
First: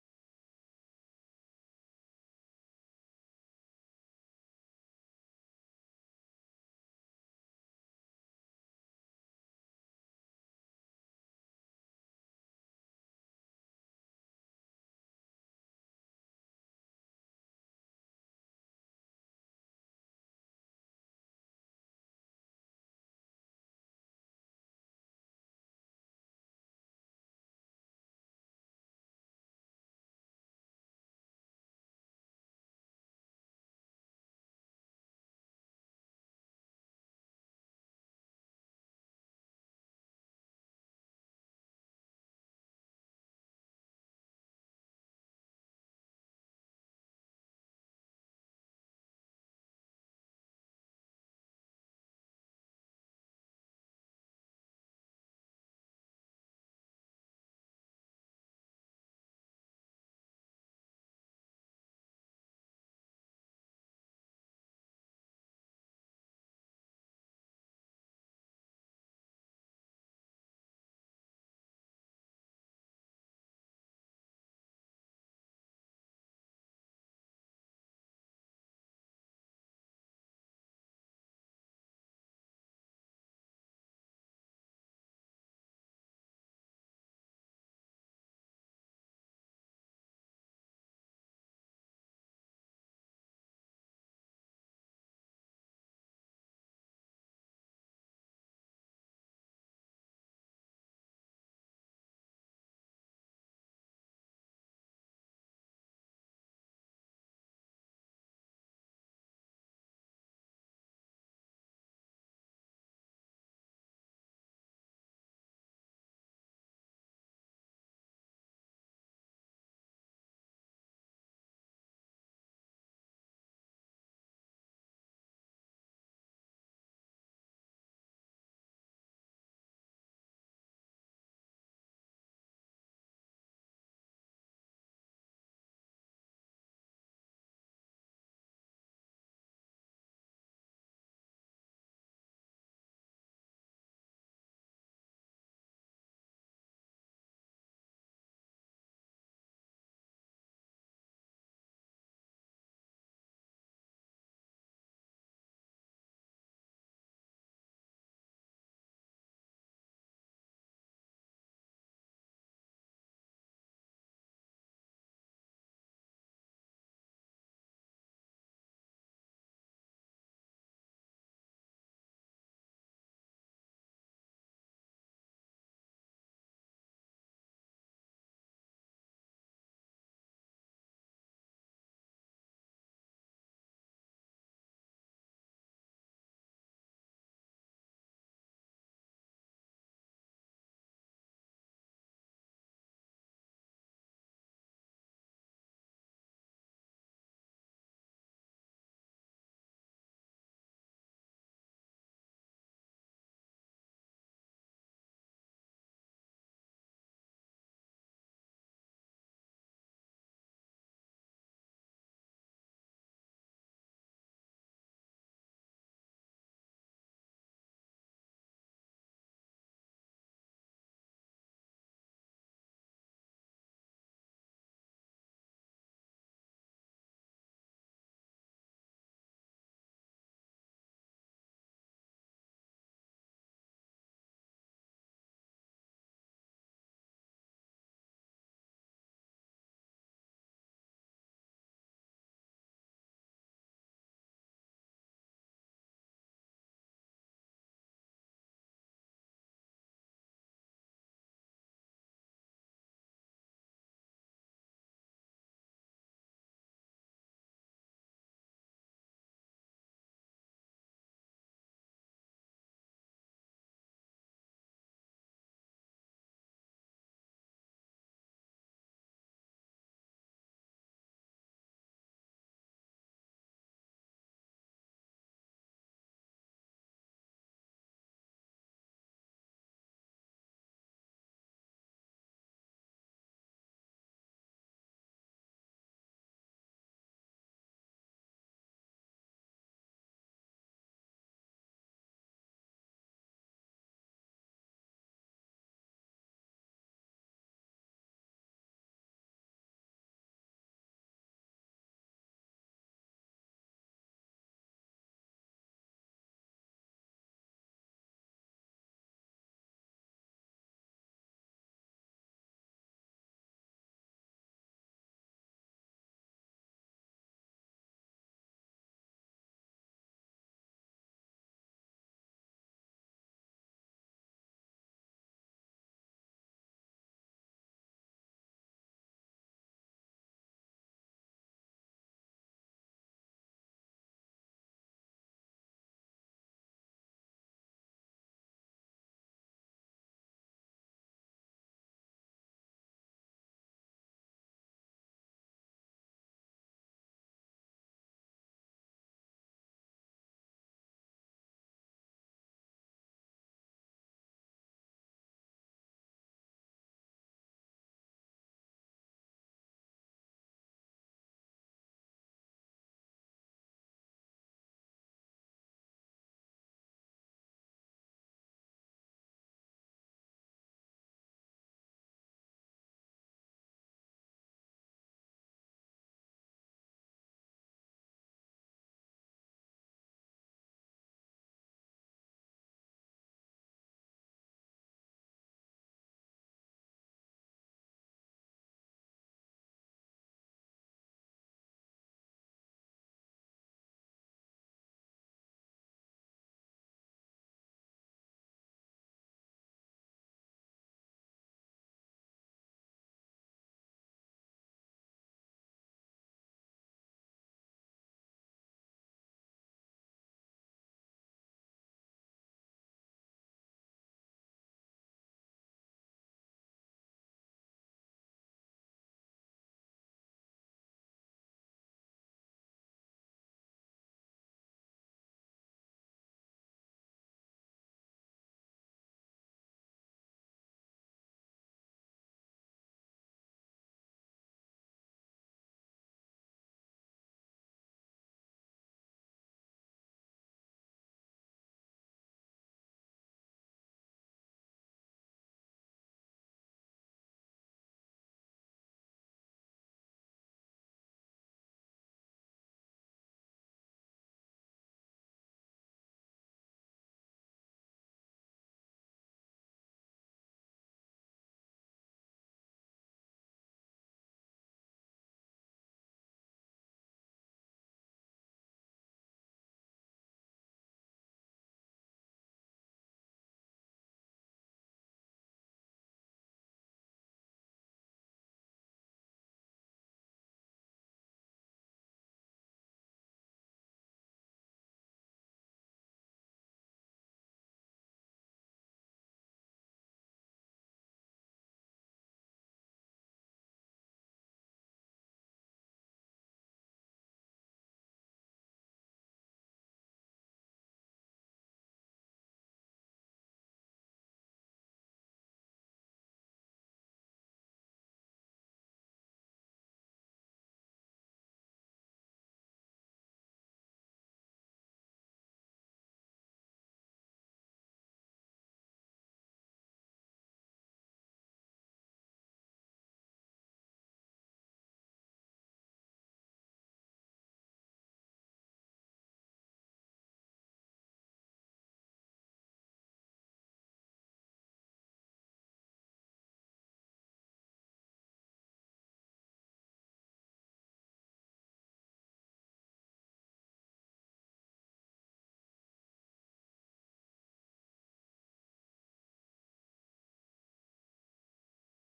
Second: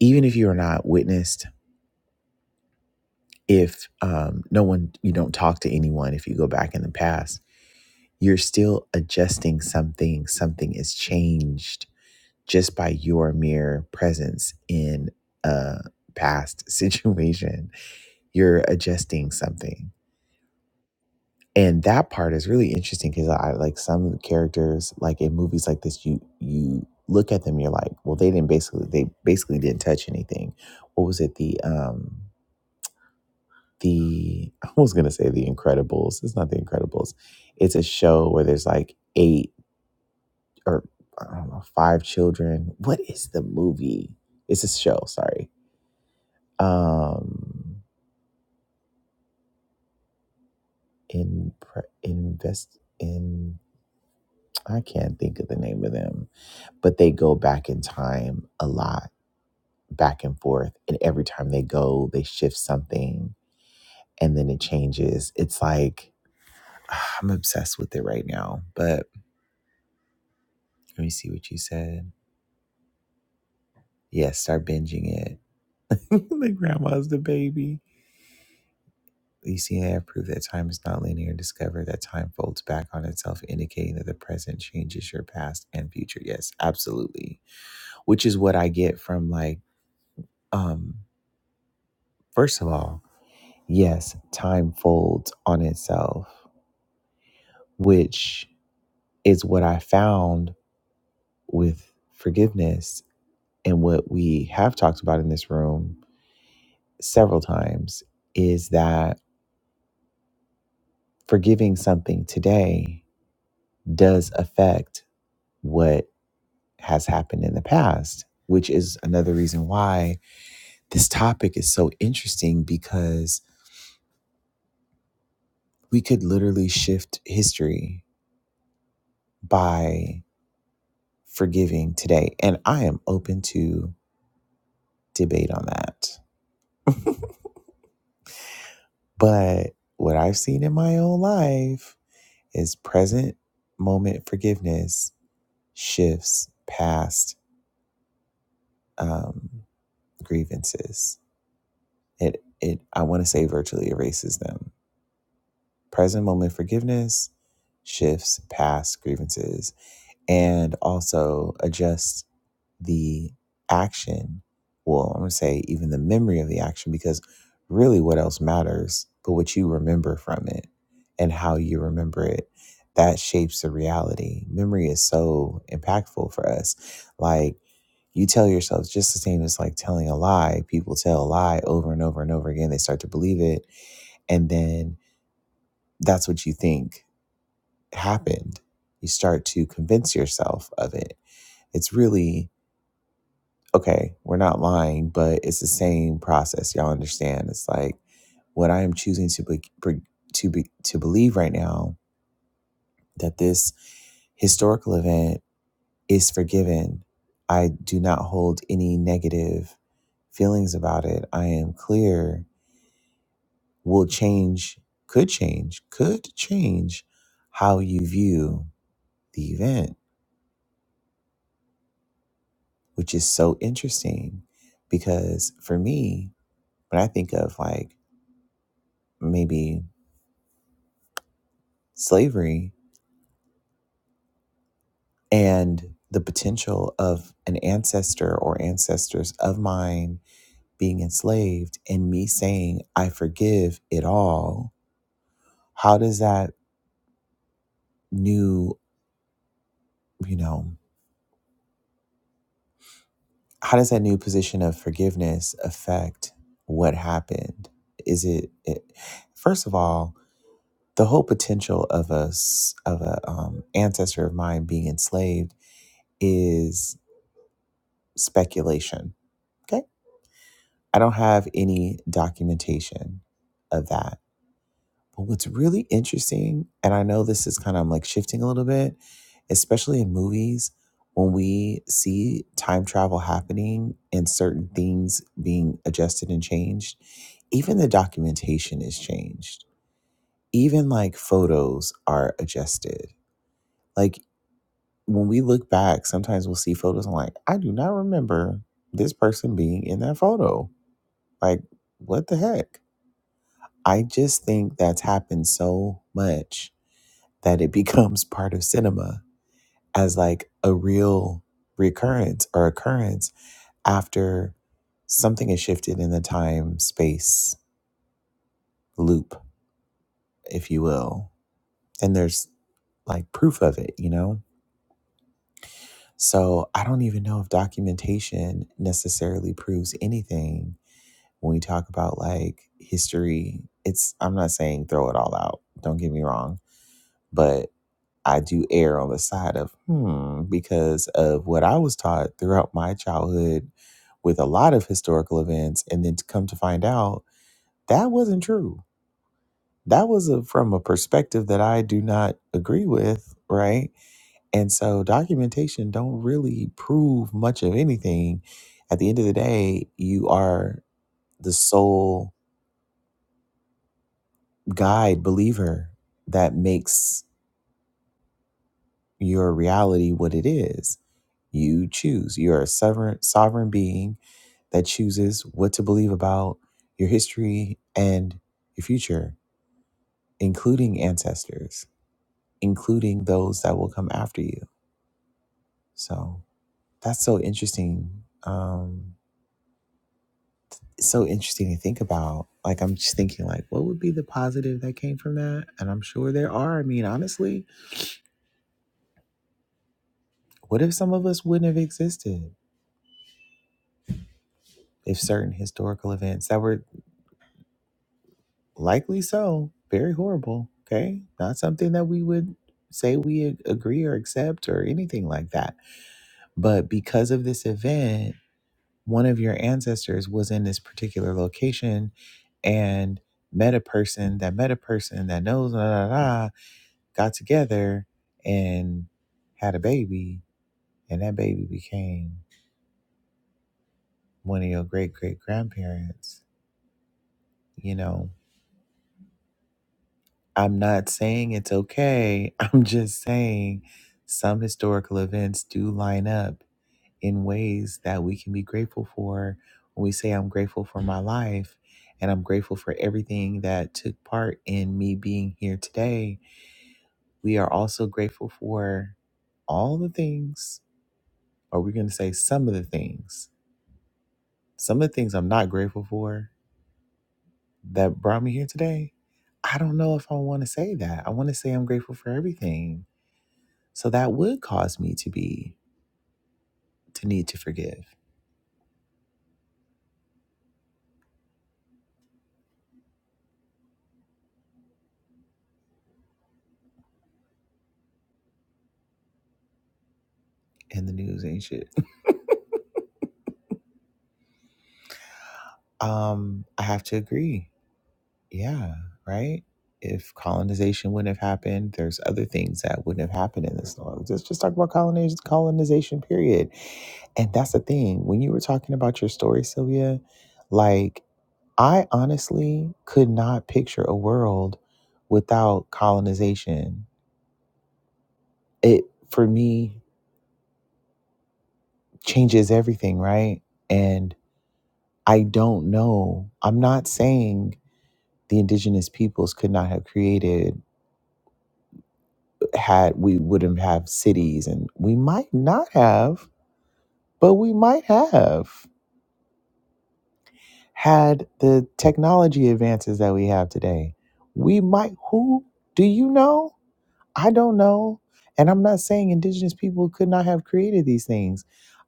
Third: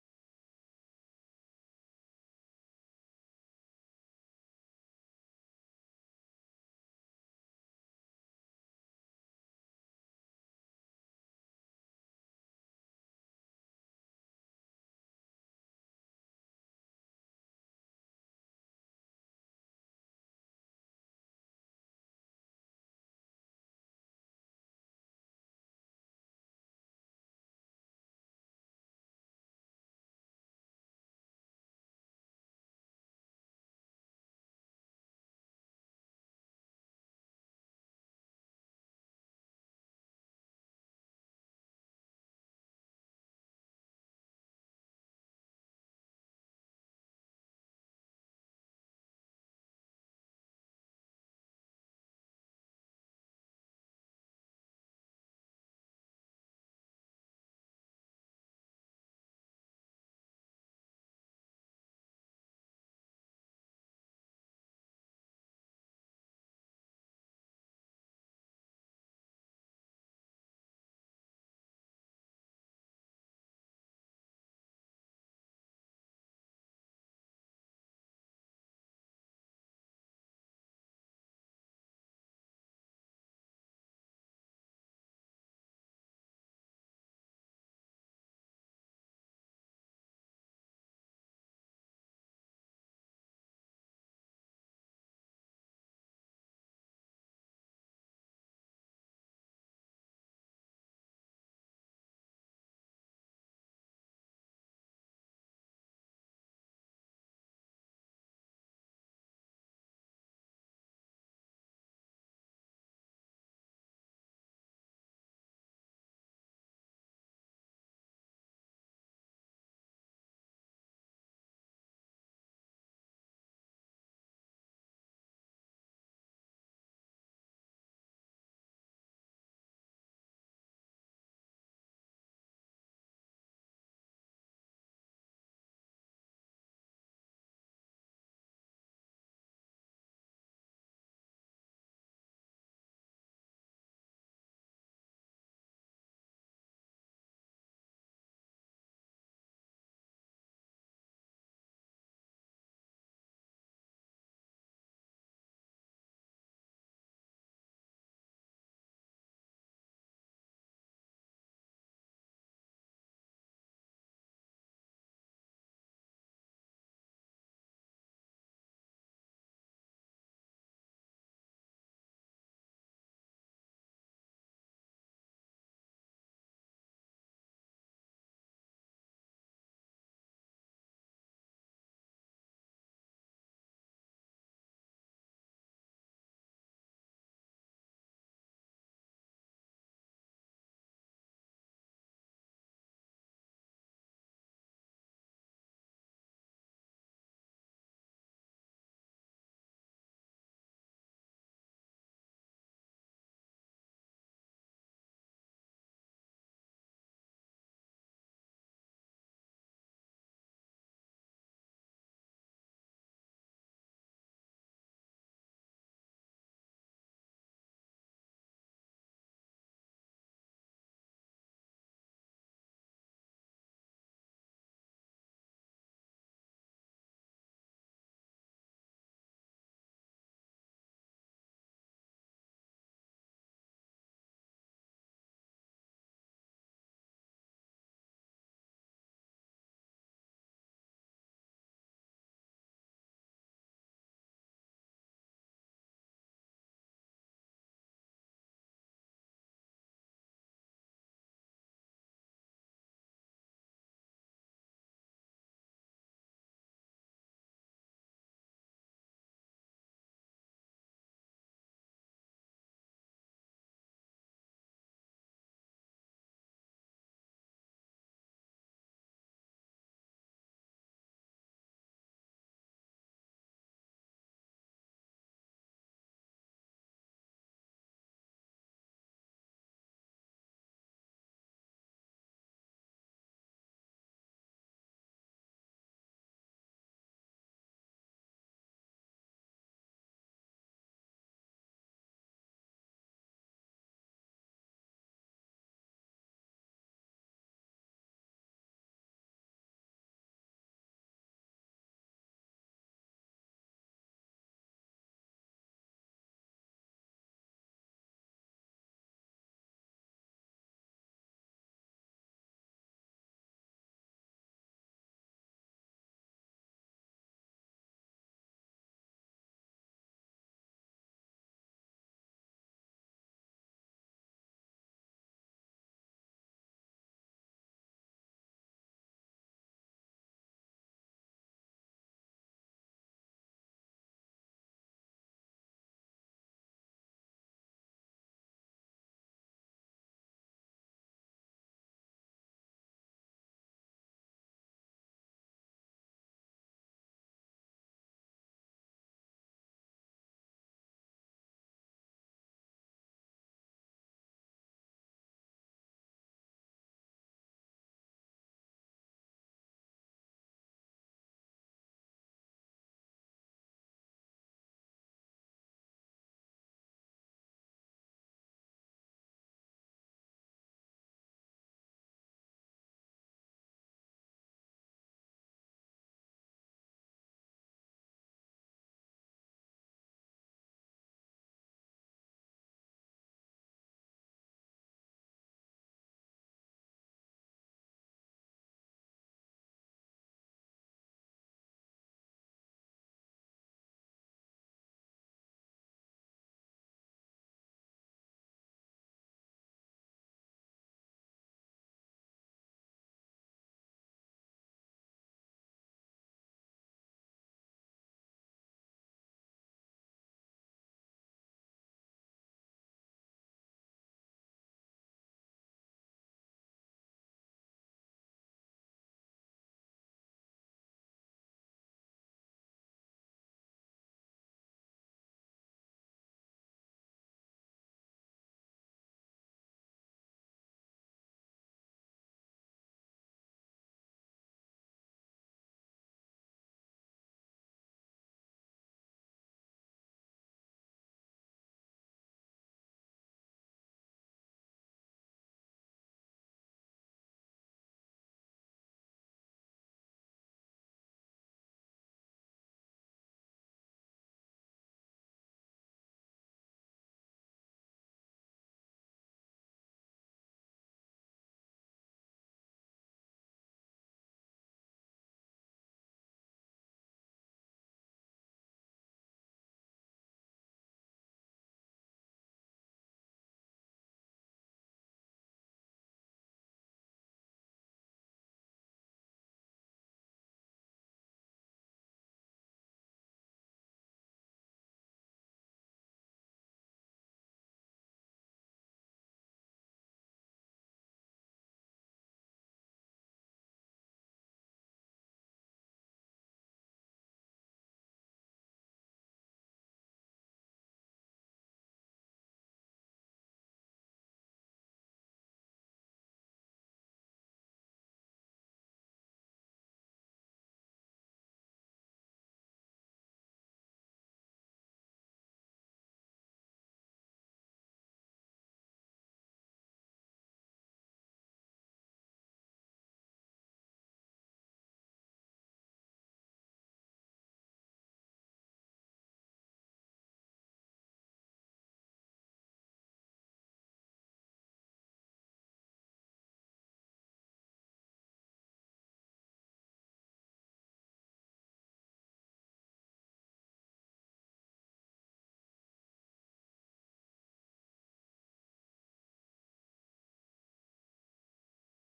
[SPEAKER 1] even if you are not witnessed, if um, no one, you don't talk to anyone, if you go back in the past, you're still adjusting something. Something is changed just by your mere presence in a past situation you're adjusting something and that part is really interesting because i like some characters like in movies like this you you look at them you're like well they didn't basically they basically didn't touch anything what was it the um the i was gonna say the incredibles it's not the incredibles it's a show where there's like eight or i don't know five children what is the movie it's a show sorry um in invest in i can't think of the name of them but they go back in time a lot, back and forth. And every time they go, they shift something and then it changes. It's like, I'm obsessed with it right now. But let me see what you said. Yes, start binging it. the grandma's the baby. You see, I have proved that time is not linear. Discover that time folds back on itself, indicating that the present changes your past and future. Yes, absolutely. Which is what I get from like, um, first of all, Yes, time folds on itself, which is what I found with forgiveness and what we have talked about in this room several times is that forgiving something today does affect what has happened in the past, which is another reason why this topic is so interesting because we could literally shift history by forgiving today. And I am open to debate on that. But what I've seen in my own life is present moment forgiveness shifts past um, grievances. It it I want to say virtually erases them. Present moment forgiveness shifts past grievances and also adjusts the action, well, I'm going to say even the memory of the action, because really what else matters but what you remember from it and how you remember it. That shapes the reality. Memory is so impactful for us. Like you tell yourself, just the same as like telling a lie. People tell a lie over and over and over again. They start to believe it. And then that's what you think happened. You start to convince yourself of it. It's really okay, we're not lying, but it's the same process. Y'all understand? It's like what I am choosing to be, to be to believe right now that this historical event is forgiven. I do not hold any negative feelings about it. I am clear. Will change, could change, could change how you view the event, which is so interesting because for me, when I think of like maybe slavery and the potential of an ancestor or ancestors of mine being enslaved and me saying i forgive it all how does that new you know how does that new position of forgiveness affect what happened is it, it first of all the whole potential of a s- of a um, ancestor of mine being enslaved is speculation okay? I don't have any documentation of that. But what's really interesting, and I know this is kind of I'm like shifting a little bit, especially in movies, when we see time travel happening and certain things being adjusted and changed, even the documentation is changed. Even like photos are adjusted. Like when we look back, sometimes we'll see photos and like, I do not remember this person being in that photo. Like, what the heck? I just think that's happened so much that it becomes part of cinema as like a real recurrence or occurrence after something is shifted in the time space loop, if you will. And there's like proof of it, you know? So I don't even know if documentation necessarily proves anything when we talk about like history. It's, I'm not saying throw it all out, don't get me wrong, but I do err on the side of hmm because of what I was taught throughout my childhood with a lot of historical events, and then to come to find out that wasn't true. That was a, from a perspective that I do not agree with, right? And so documentation don't really prove much of anything. At the end of the day, you are the sole guide believer that makes your reality what it is. You choose. You are a sovereign, sovereign being that chooses what to believe about your history and your future, including ancestors, including those that will come after you. So that's so interesting. Um, it's so interesting to think about. Like I'm just thinking, like, what would be the positive that came from that? And I'm sure there are. I mean, honestly, what if some of us wouldn't have existed? If certain historical events that were likely so very horrible okay not something that we would say we ag- agree or accept or anything like that but because of this event one of your ancestors was in this particular location and met a person that met a person that knows da, da, da, got together and had a baby and that baby became one of your great great grandparents you know I'm not saying it's okay. I'm just saying some historical events do line up in ways that we can be grateful for. When we say, I'm grateful for my life and I'm grateful for everything that took part in me being here today, we are also grateful for all the things, or we're going to say some of the things, some of the things I'm not grateful for that brought me here today. I don't know if I want to say that. I want to say I'm grateful for everything So that would cause me to be to need to forgive and the news ain't shit. Um, I have to agree. Yeah, right? If colonization wouldn't have happened, there's other things that wouldn't have happened in this law. Let's just talk about colonization colonization period. And that's the thing. When you were talking about your story, Sylvia, like I honestly could not picture a world without colonization. It for me changes everything, right? and. I don't know. I'm not saying the indigenous peoples could not have created had we wouldn't have cities and we might not have, but we might have had the technology advances that we have today. We might who do you know? I don't know. And I'm not saying indigenous people could not have created these things.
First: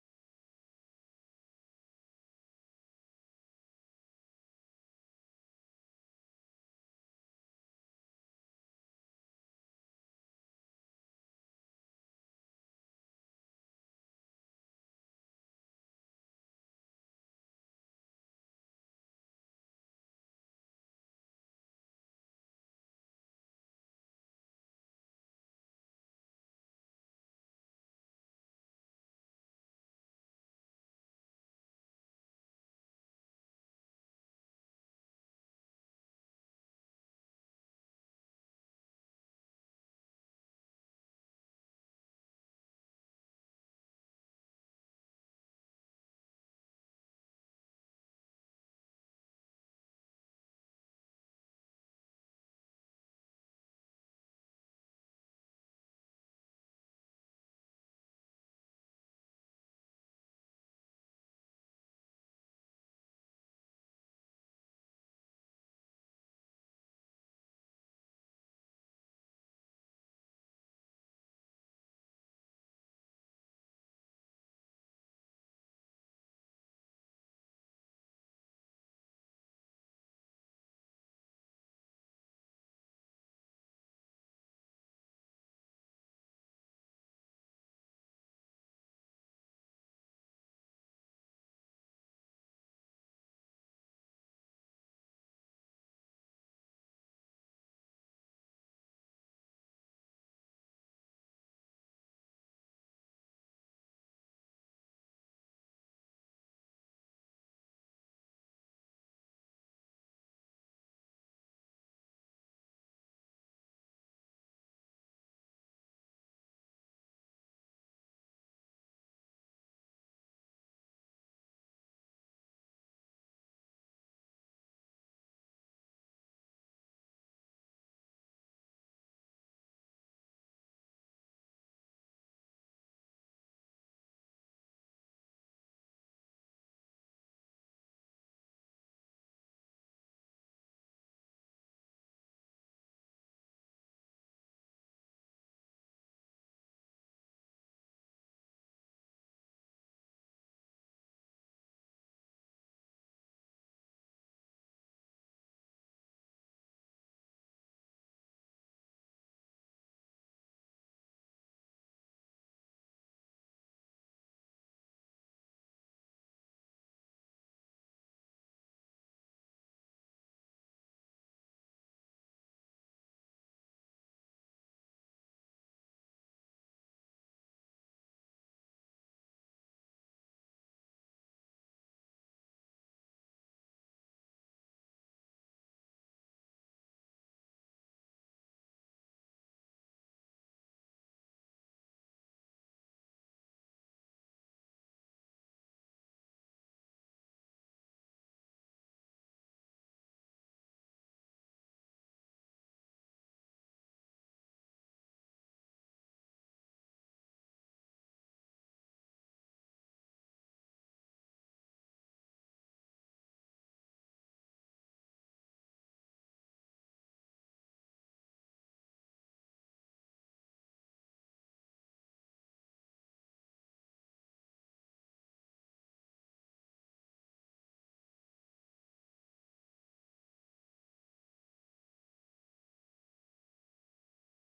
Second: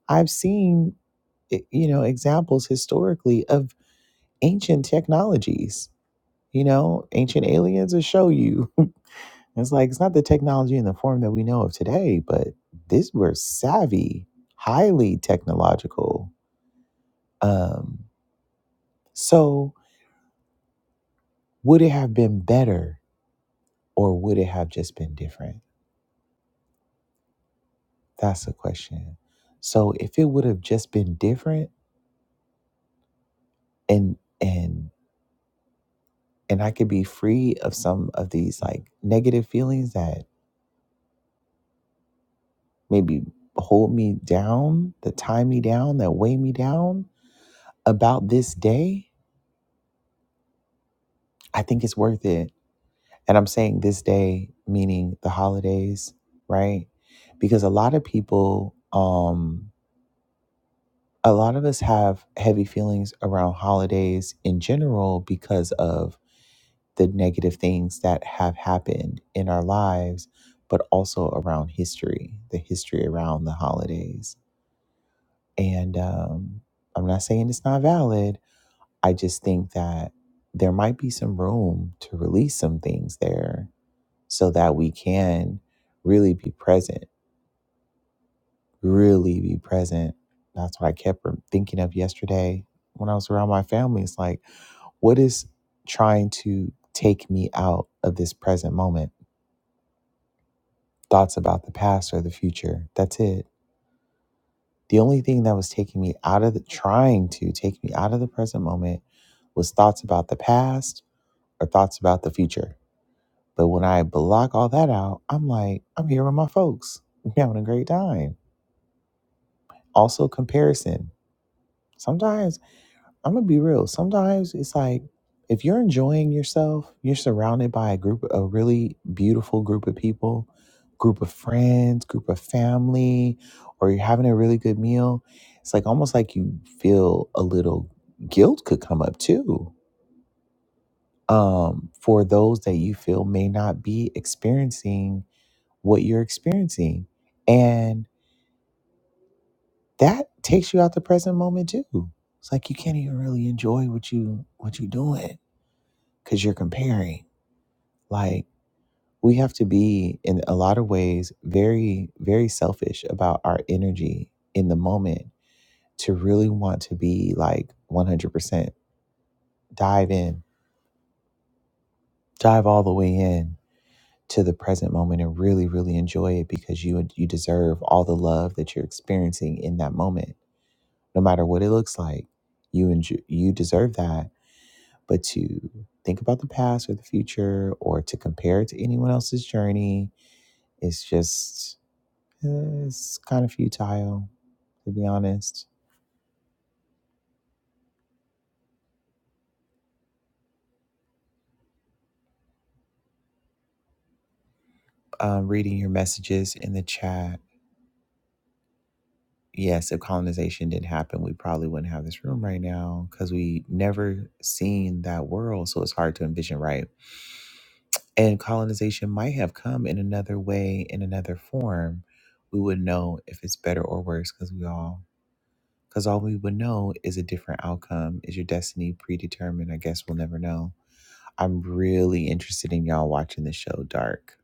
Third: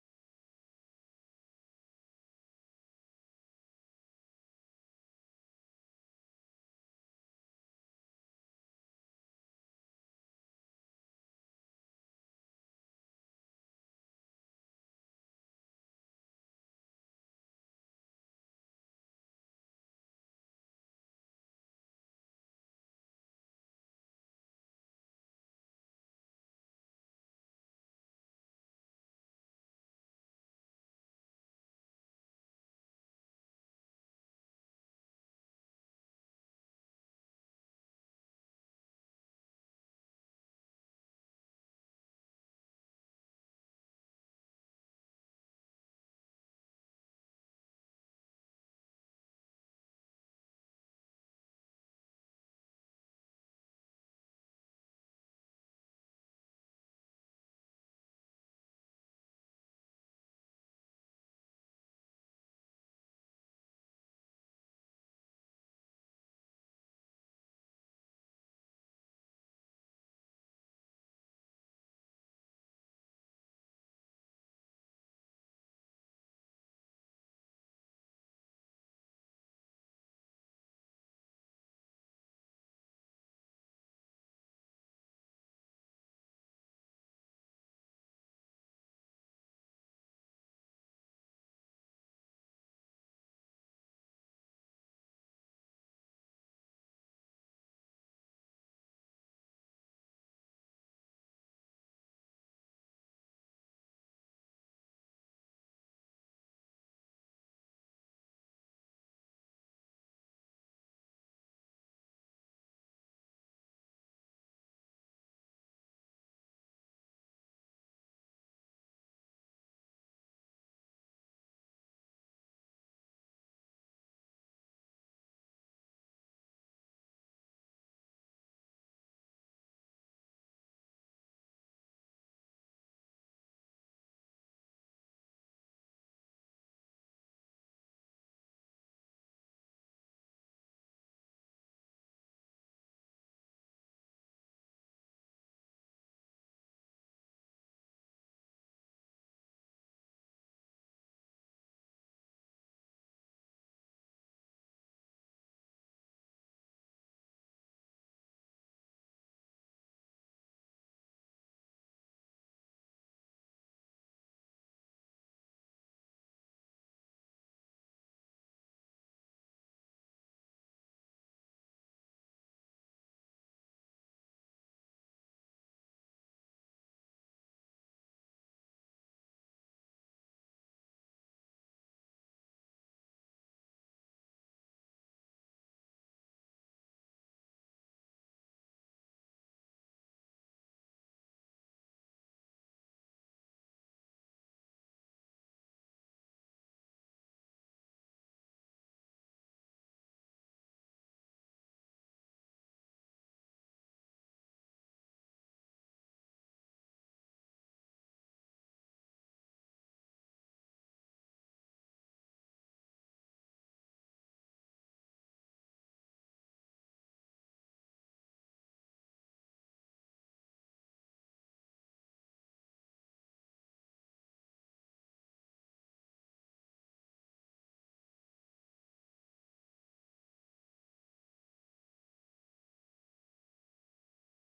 [SPEAKER 1] I've seen i- you know examples historically of ancient technologies You know, Ancient Aliens will show you. it's like it's not the technology in the form that we know of today, but these were savvy, highly technological. Um, so would it have been better or would it have just been different? That's the question. So if it would have just been different and and and I could be free of some of these like negative feelings that maybe hold me down, that tie me down, that weigh me down, about this day, I think it's worth it. And I'm saying this day, meaning the holidays, right? Because a lot of people, um, a lot of us have heavy feelings around holidays in general because of the negative things that have happened in our lives, but also around history, the history around the holidays. And um, I'm not saying it's not valid, I just think that there might be some room to release some things there so that we can really be present, really be present. That's what I kept thinking of yesterday when I was around my family. It's like, what is trying to take me out of this present moment? Thoughts about the past or the future. That's it. The only thing that was taking me out of the trying to take me out of the present moment was thoughts about the past or thoughts about the future But when I block all that out, I'm like, I'm here with my folks. We're having a great time. Also, comparison. Sometimes, I'm going to be real. Sometimes it's like, if you're enjoying yourself, you're surrounded by a group, a really beautiful group of people, group of friends, group of family, or you're having a really good meal. It's like almost like you feel a little guilt could come up too um, for those that you feel may not be experiencing what you're experiencing. And that takes you out the present moment too. It's like you can't even really enjoy what you what you're doing because you're comparing. Like we have to be in a lot of ways very, very selfish about our energy in the moment to really want to be like 100% dive in, dive all the way in to the present moment and really, really enjoy it because you you deserve all the love that you're experiencing in that moment no matter what it looks like. You enjoy, you deserve that. But to think about the past or the future, or to compare it to anyone else's journey, it's just uh, it's kind of futile, to be honest. Um, reading your messages in the chat. Yes, if colonization didn't happen, we probably wouldn't have this room right now because we never seen that world. So it's hard to envision, right? And colonization might have come in another way, in another form. We would know if it's better or worse because we all, because all we would know is a different outcome. Is your destiny predetermined? I guess we'll never know. I'm really interested in y'all watching the show Dark.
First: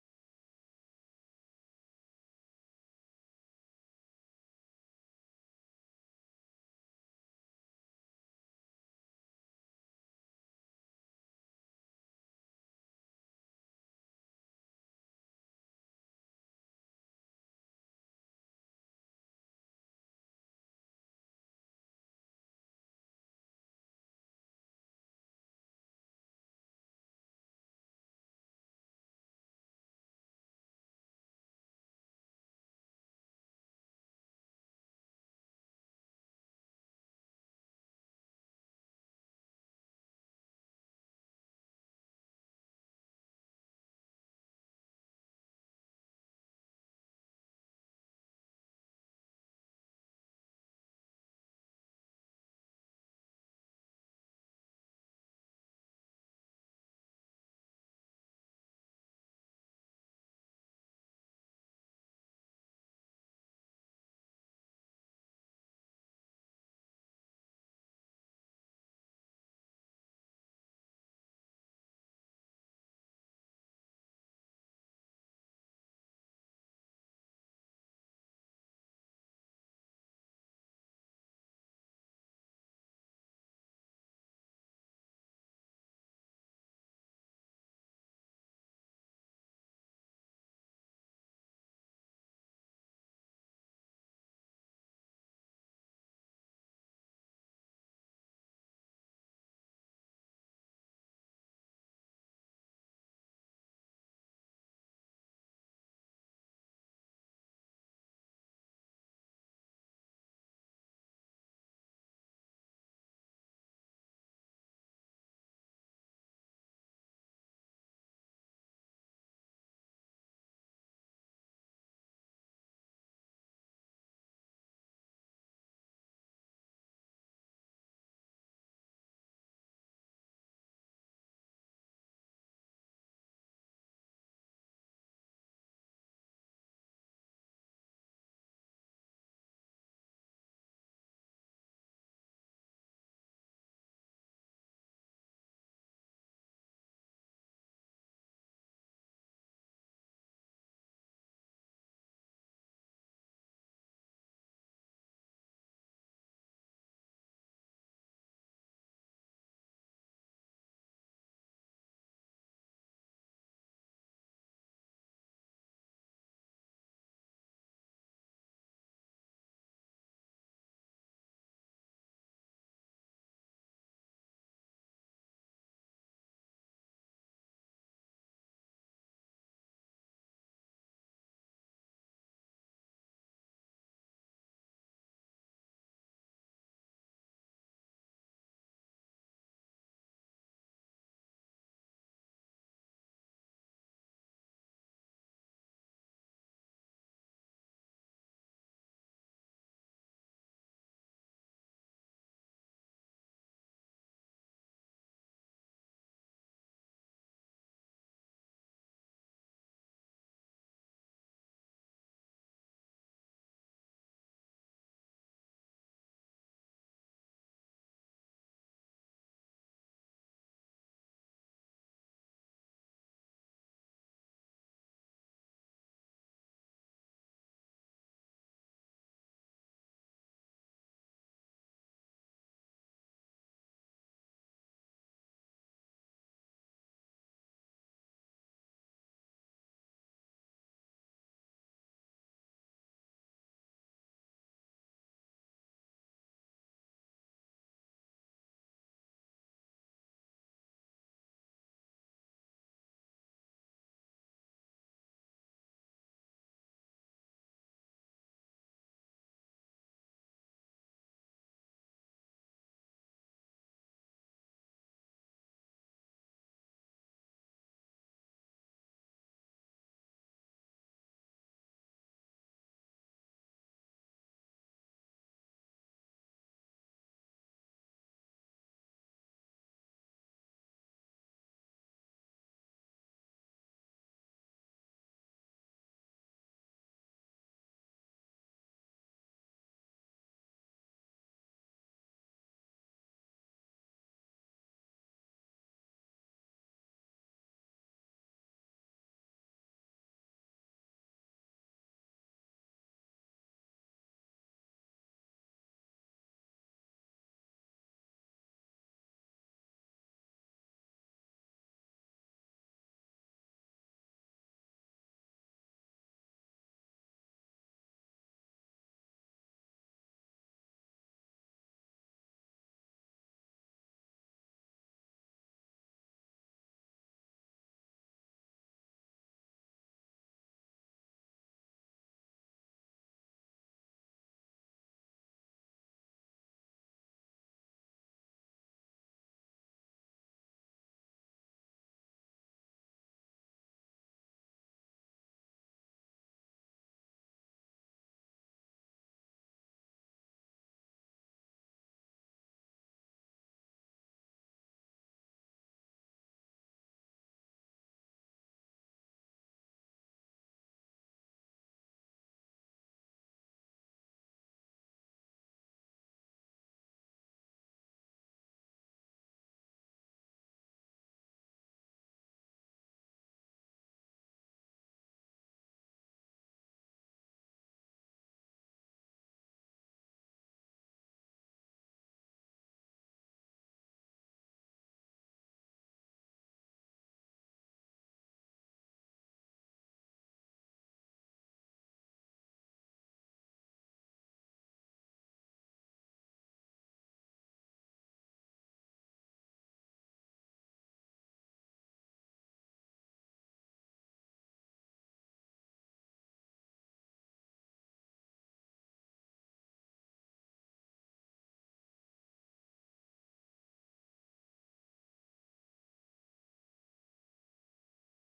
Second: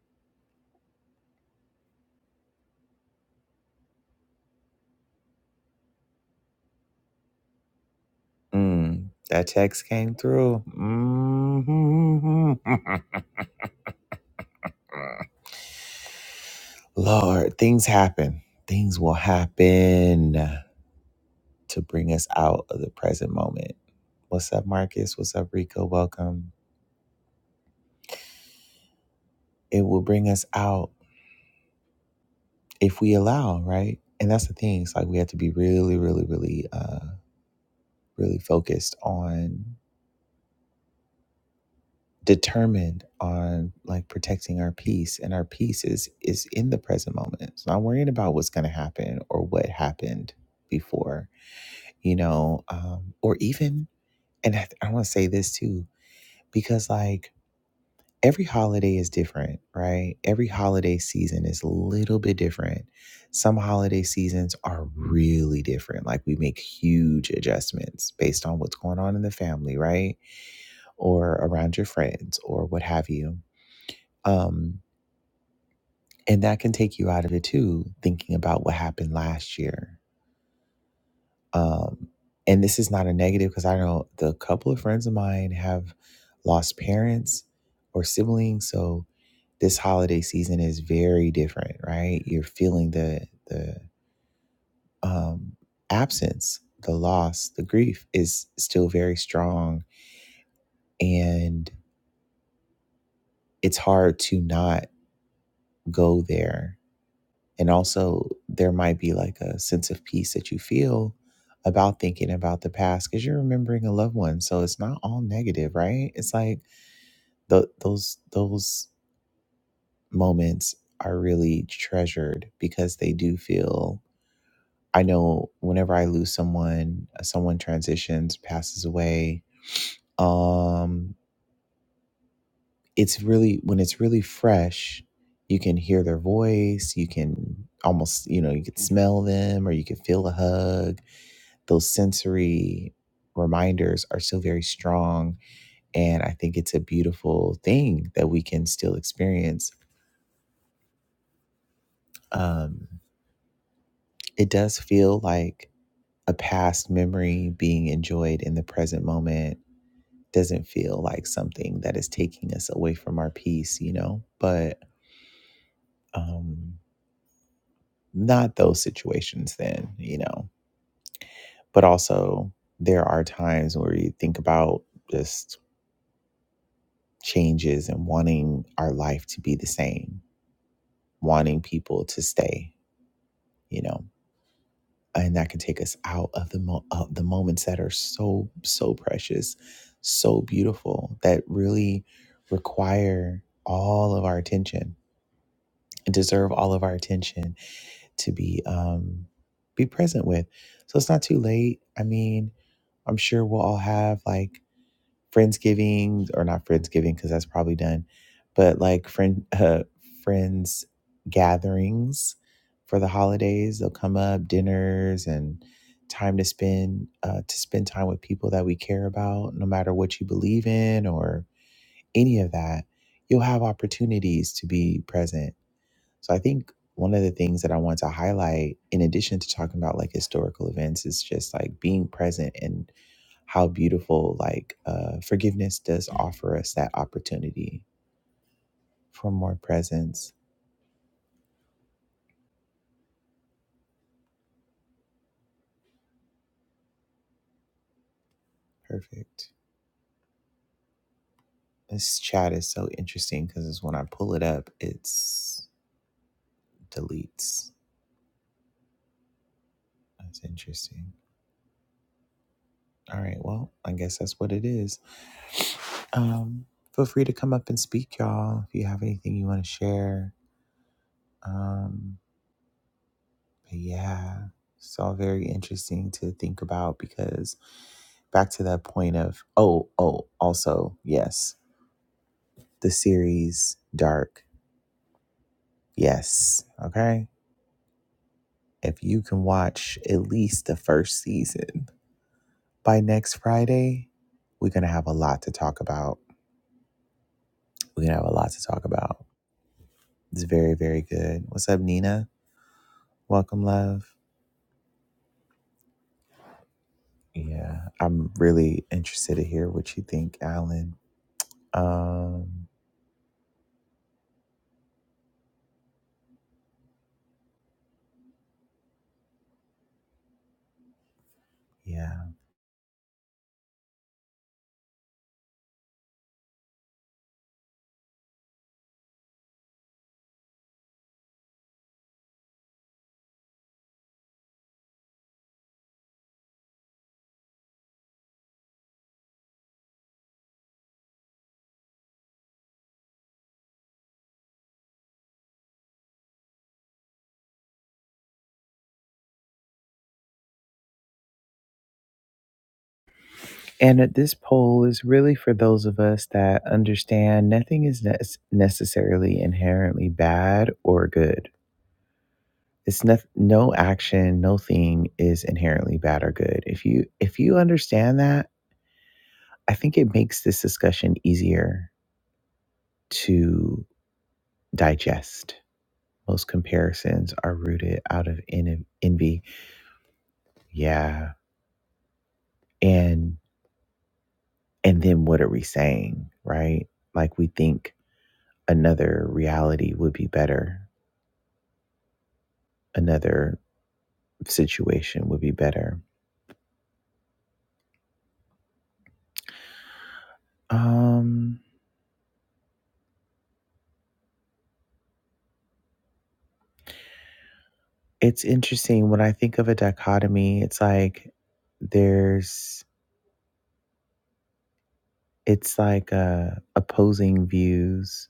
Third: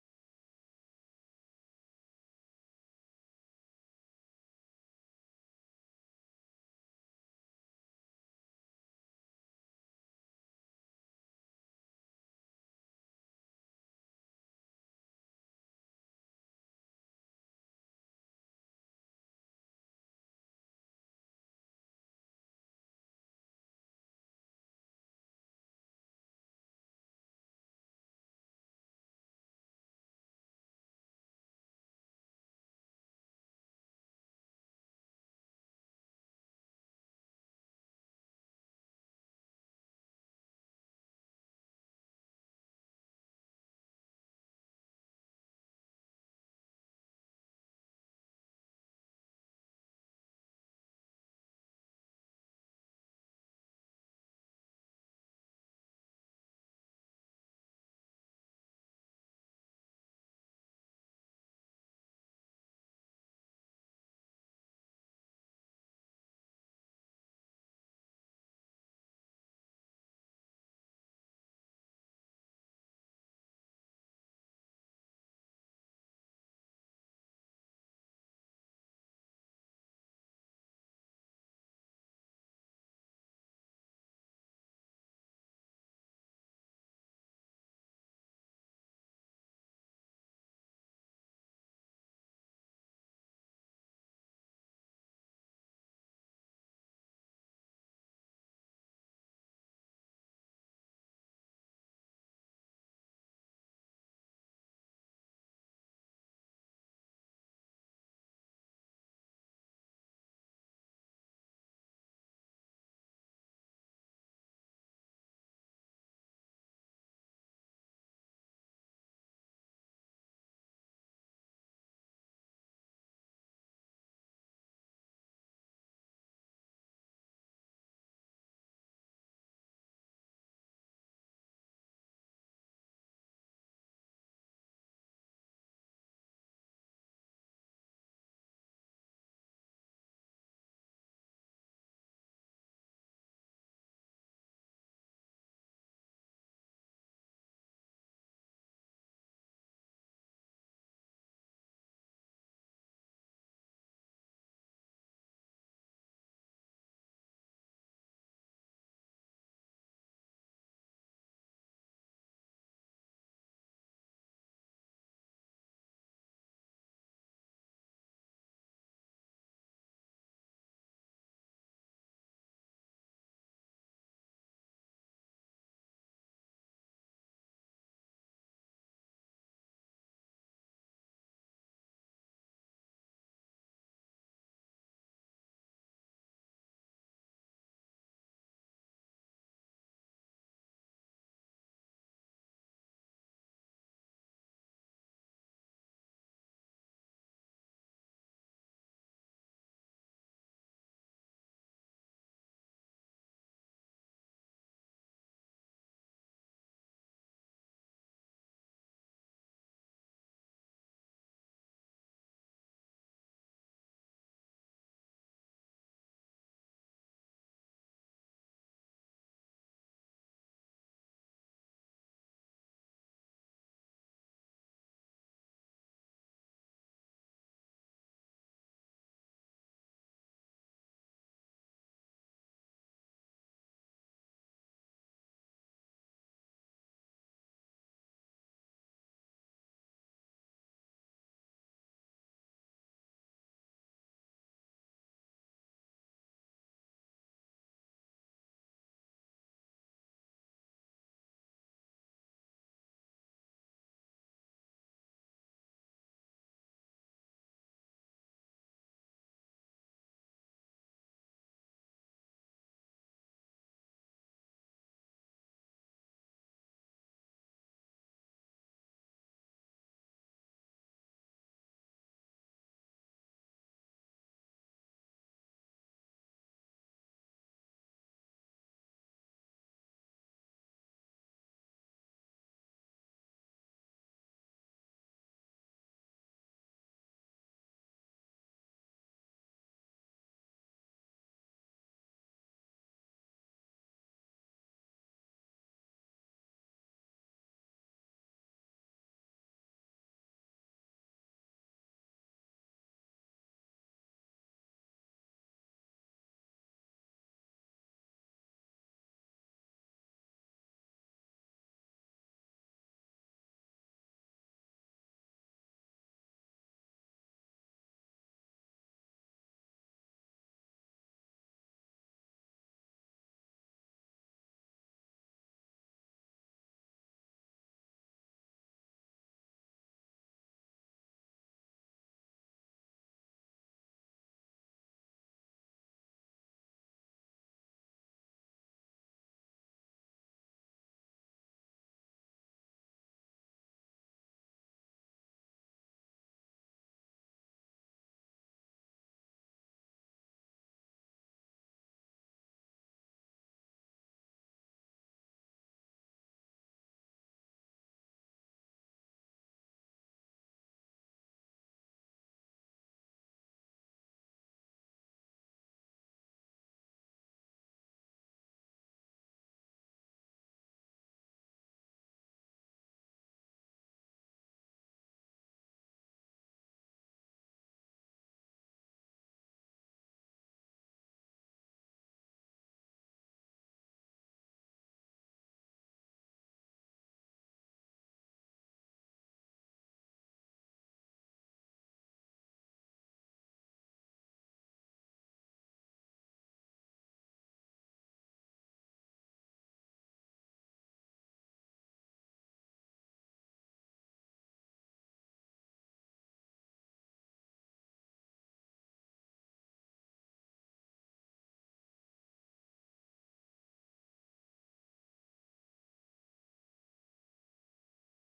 [SPEAKER 1] Mm, that text came through. hmm Lord, things happen. Things will happen to bring us out of the present moment. What's up, Marcus? What's up, Rico? Welcome. it will bring us out if we allow, right? And that's the thing. It's like we have to be really, really, really, uh, really focused on, determined on like protecting our peace. And our peace is is in the present moment. It's not worrying about what's going to happen or what happened before, you know, um, or even. And I, I want to say this too, because like every holiday is different, right? Every holiday season is a little bit different. Some holiday seasons are really different. Like we make huge adjustments based on what's going on in the family, right? Or around your friends or what have you. Um, and that can take you out of it too, thinking about what happened last year. Um, and this is not a negative because I know the couple of friends of mine have lost parents or siblings. So this holiday season is very different, right? You're feeling the the um, absence, the loss, the grief is still very strong, and it's hard to not go there. And also, there might be like a sense of peace that you feel about thinking about the past because you're remembering a loved one. So it's not all negative, right? It's like tho- those those moments are really treasured because they do feel I know whenever I lose someone, uh, someone transitions, passes away, um, it's really when it's really fresh, you can hear their voice, you can almost, you know, you could smell them or you could feel a hug. Those sensory reminders are still very strong. And I think it's a beautiful thing that we can still experience. Um, it does feel like a past memory being enjoyed in the present moment doesn't feel like something that is taking us away from our peace, you know, but um, not those situations then, you know, but also there are times where you think about just changes and wanting our life to be the same, wanting people to stay, you know, and that can take us out of the mo- of the moments that are so so precious, so beautiful that really require all of our attention and deserve all of our attention to be um be present with. So it's not too late. I mean, I'm sure we'll all have like friendsgiving or not friendsgiving because that's probably done, but like friend uh, friends gatherings for the holidays. They'll come up dinners and time to spend uh, to spend time with people that we care about, no matter what you believe in or any of that. You'll have opportunities to be present so I think one of the things that I want to highlight, in addition to talking about like historical events, is just like being present and how beautiful like uh, forgiveness does offer us that opportunity for more presence. Perfect. This chat is so interesting because when I pull it up, it's deletes. That's interesting. All right. Well, I guess that's what it is. Um, feel free to come up and speak, y'all. If you have anything you want to share, um. But yeah, it's all very interesting to think about because back to that point of, oh, oh, also, yes, the series Dark. Yes. Okay. If you can watch at least the first season by next Friday, we're going to have a lot to talk about. We're going to have a lot to talk about. It's very, very good. What's up, Nina? Welcome, love. Yeah. I'm really interested to hear what you think, Alan. Um, yeah. And at this poll is really for those of us that understand nothing is ne- necessarily inherently bad or good. It's no, no action, no thing is inherently bad or good. If you if you understand that, I think it makes this discussion easier to digest. Most comparisons are rooted out of en- envy. Yeah. And and then what are we saying, right? Like we think another reality would be better another situation would be better. Um, it's interesting when I think of a dichotomy. It's like there's it's like uh, opposing views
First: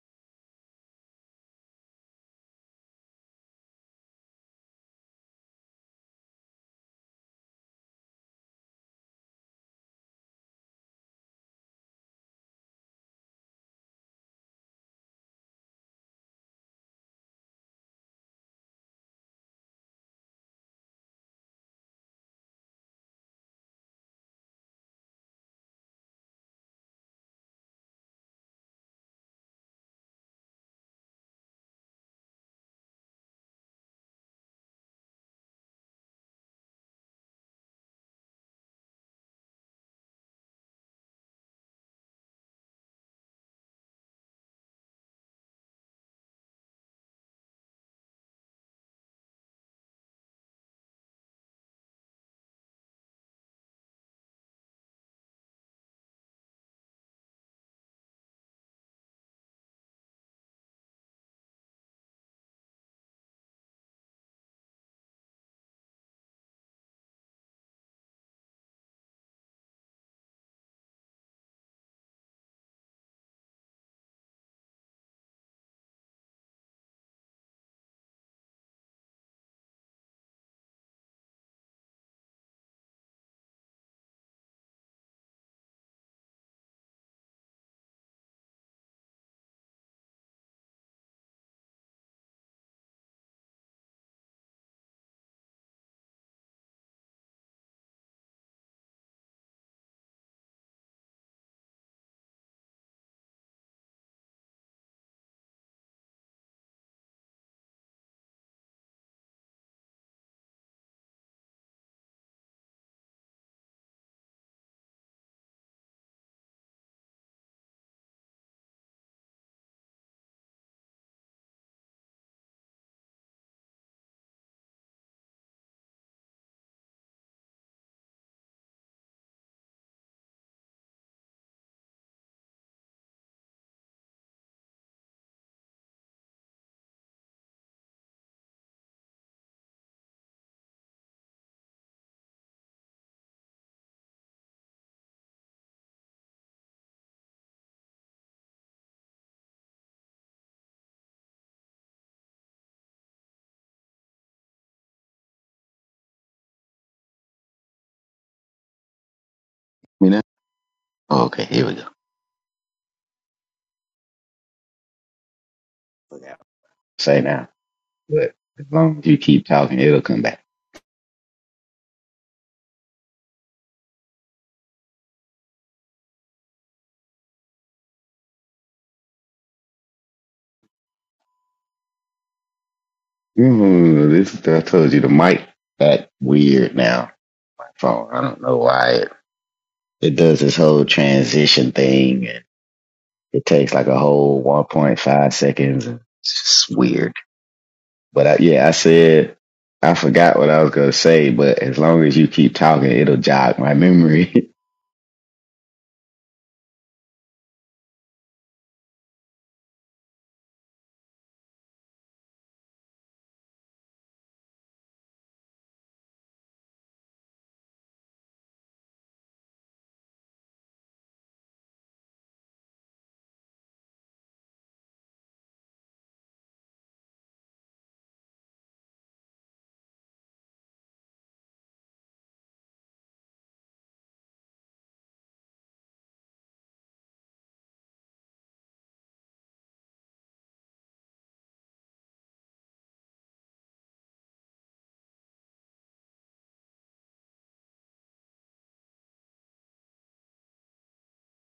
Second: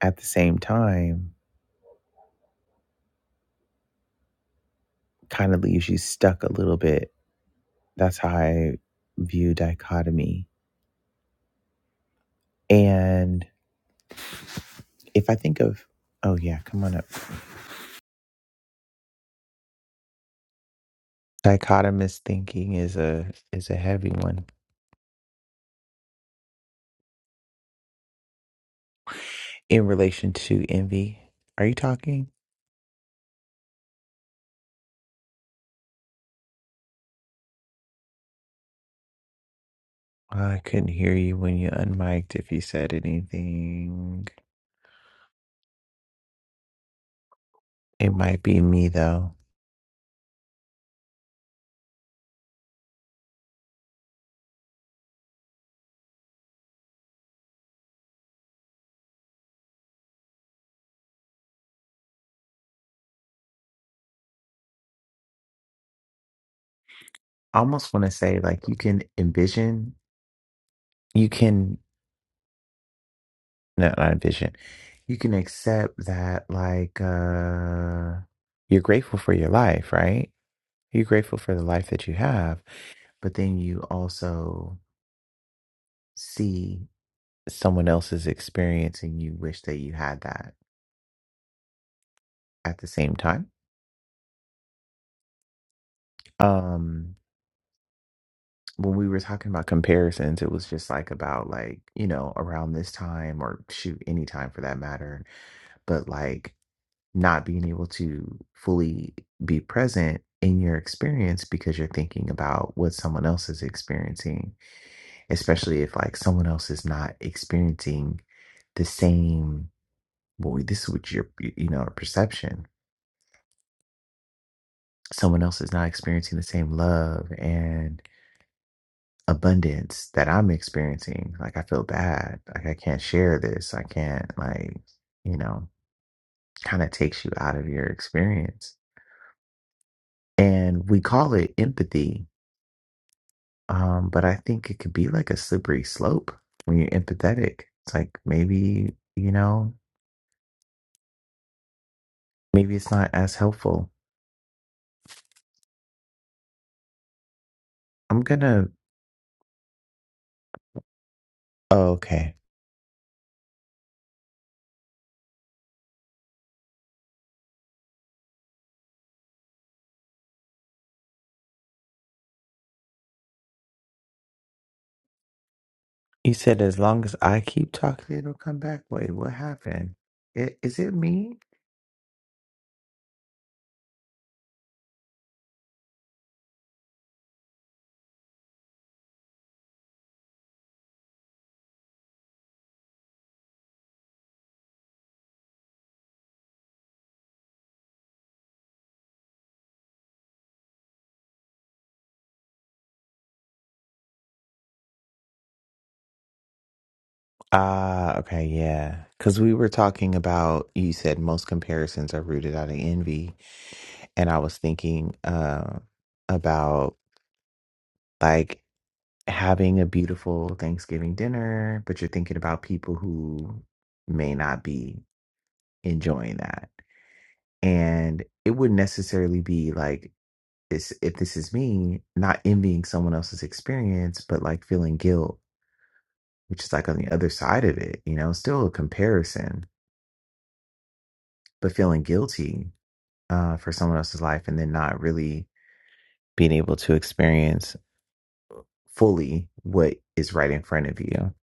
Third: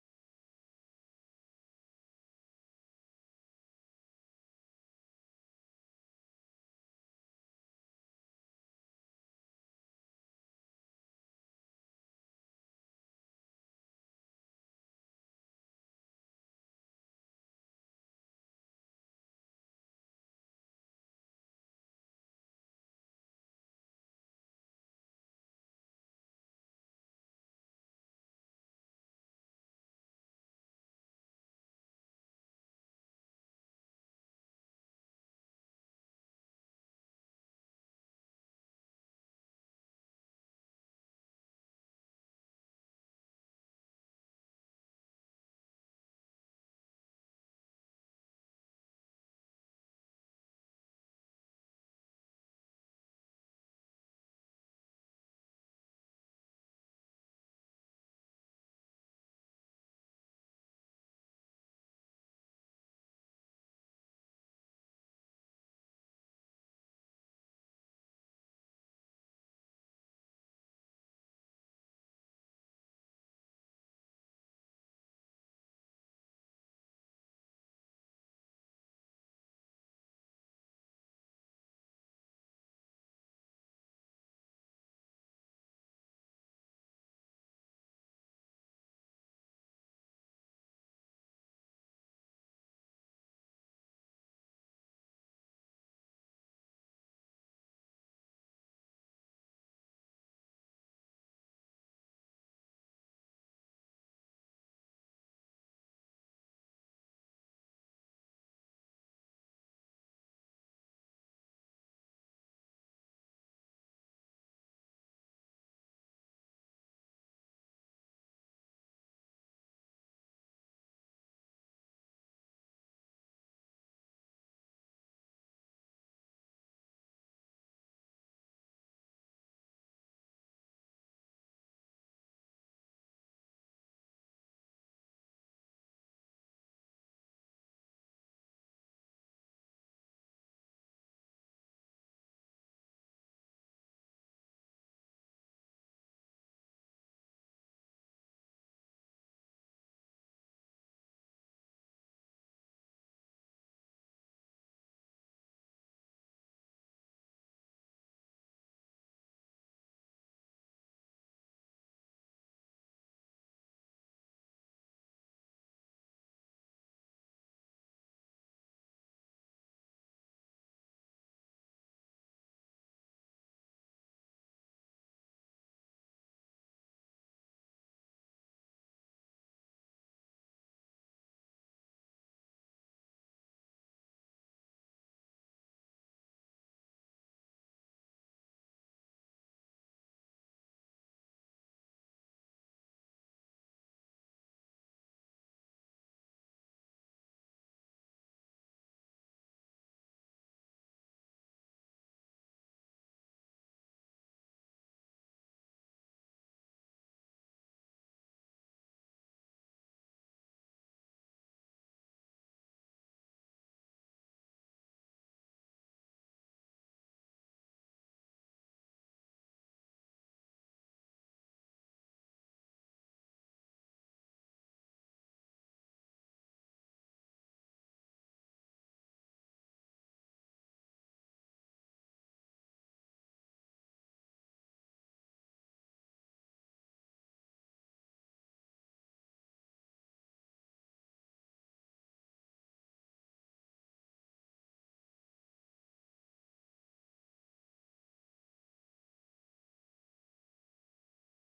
[SPEAKER 1] at the same time. Kind of leaves you stuck a little bit. That's how I view dichotomy. And if I think of oh yeah, come on up. Dichotomous thinking is a is a heavy one in relation to envy. Are you talking? I couldn't hear you when you unmiked if you said anything. It might be me though. I almost want to say like you can envision, you can not, not envision, you can accept that like uh you're grateful for your life, right? You're grateful for the life that you have, but then you also see someone else's experience and you wish that you had that at the same time. Um when we were talking about comparisons, it was just like about like, you know, around this time or shoot, any time for that matter, but like not being able to fully be present in your experience because you're thinking about what someone else is experiencing, especially if like someone else is not experiencing the same, boy, this is what your, you know, perception. Someone else is not experiencing the same love and. abundance that I'm experiencing. Like I feel bad. Like I can't share this. I can't like, you know, kind of takes you out of your experience. And we call it empathy. Um, but I think it could be like a slippery slope when you're empathetic. It's like maybe, you know, maybe it's not as helpful. I'm gonna
[SPEAKER 2] Me now? Oh, okay, here we go.
[SPEAKER 1] oh, okay.
[SPEAKER 2] Look out. Say now. But as long as you keep talking, it'll come back.
[SPEAKER 1] You said as long as I keep talking, it'll come back. Wait, what happened? I- Is it me?
[SPEAKER 2] Mm, this is, I told you the mic that weird now. Phone. I don't know why it, it does this whole transition thing and it takes like a whole 1.5 seconds. and It's just weird. But I, yeah, I said I forgot what I was gonna say, but as long as you keep talking, it'll jog my memory.
[SPEAKER 1] Ah, okay, yeah. Because we were talking about, you said most comparisons are rooted out of envy. And I was thinking uh, about like having a beautiful Thanksgiving dinner, but you're thinking about people who may not be enjoying that. And it wouldn't necessarily be like this, if this is me, not envying someone else's experience, but like feeling guilt, which is like on the other side of it, you know, still a comparison, but feeling guilty uh, for someone else's life and then not really being able to experience fully what is right in front of you.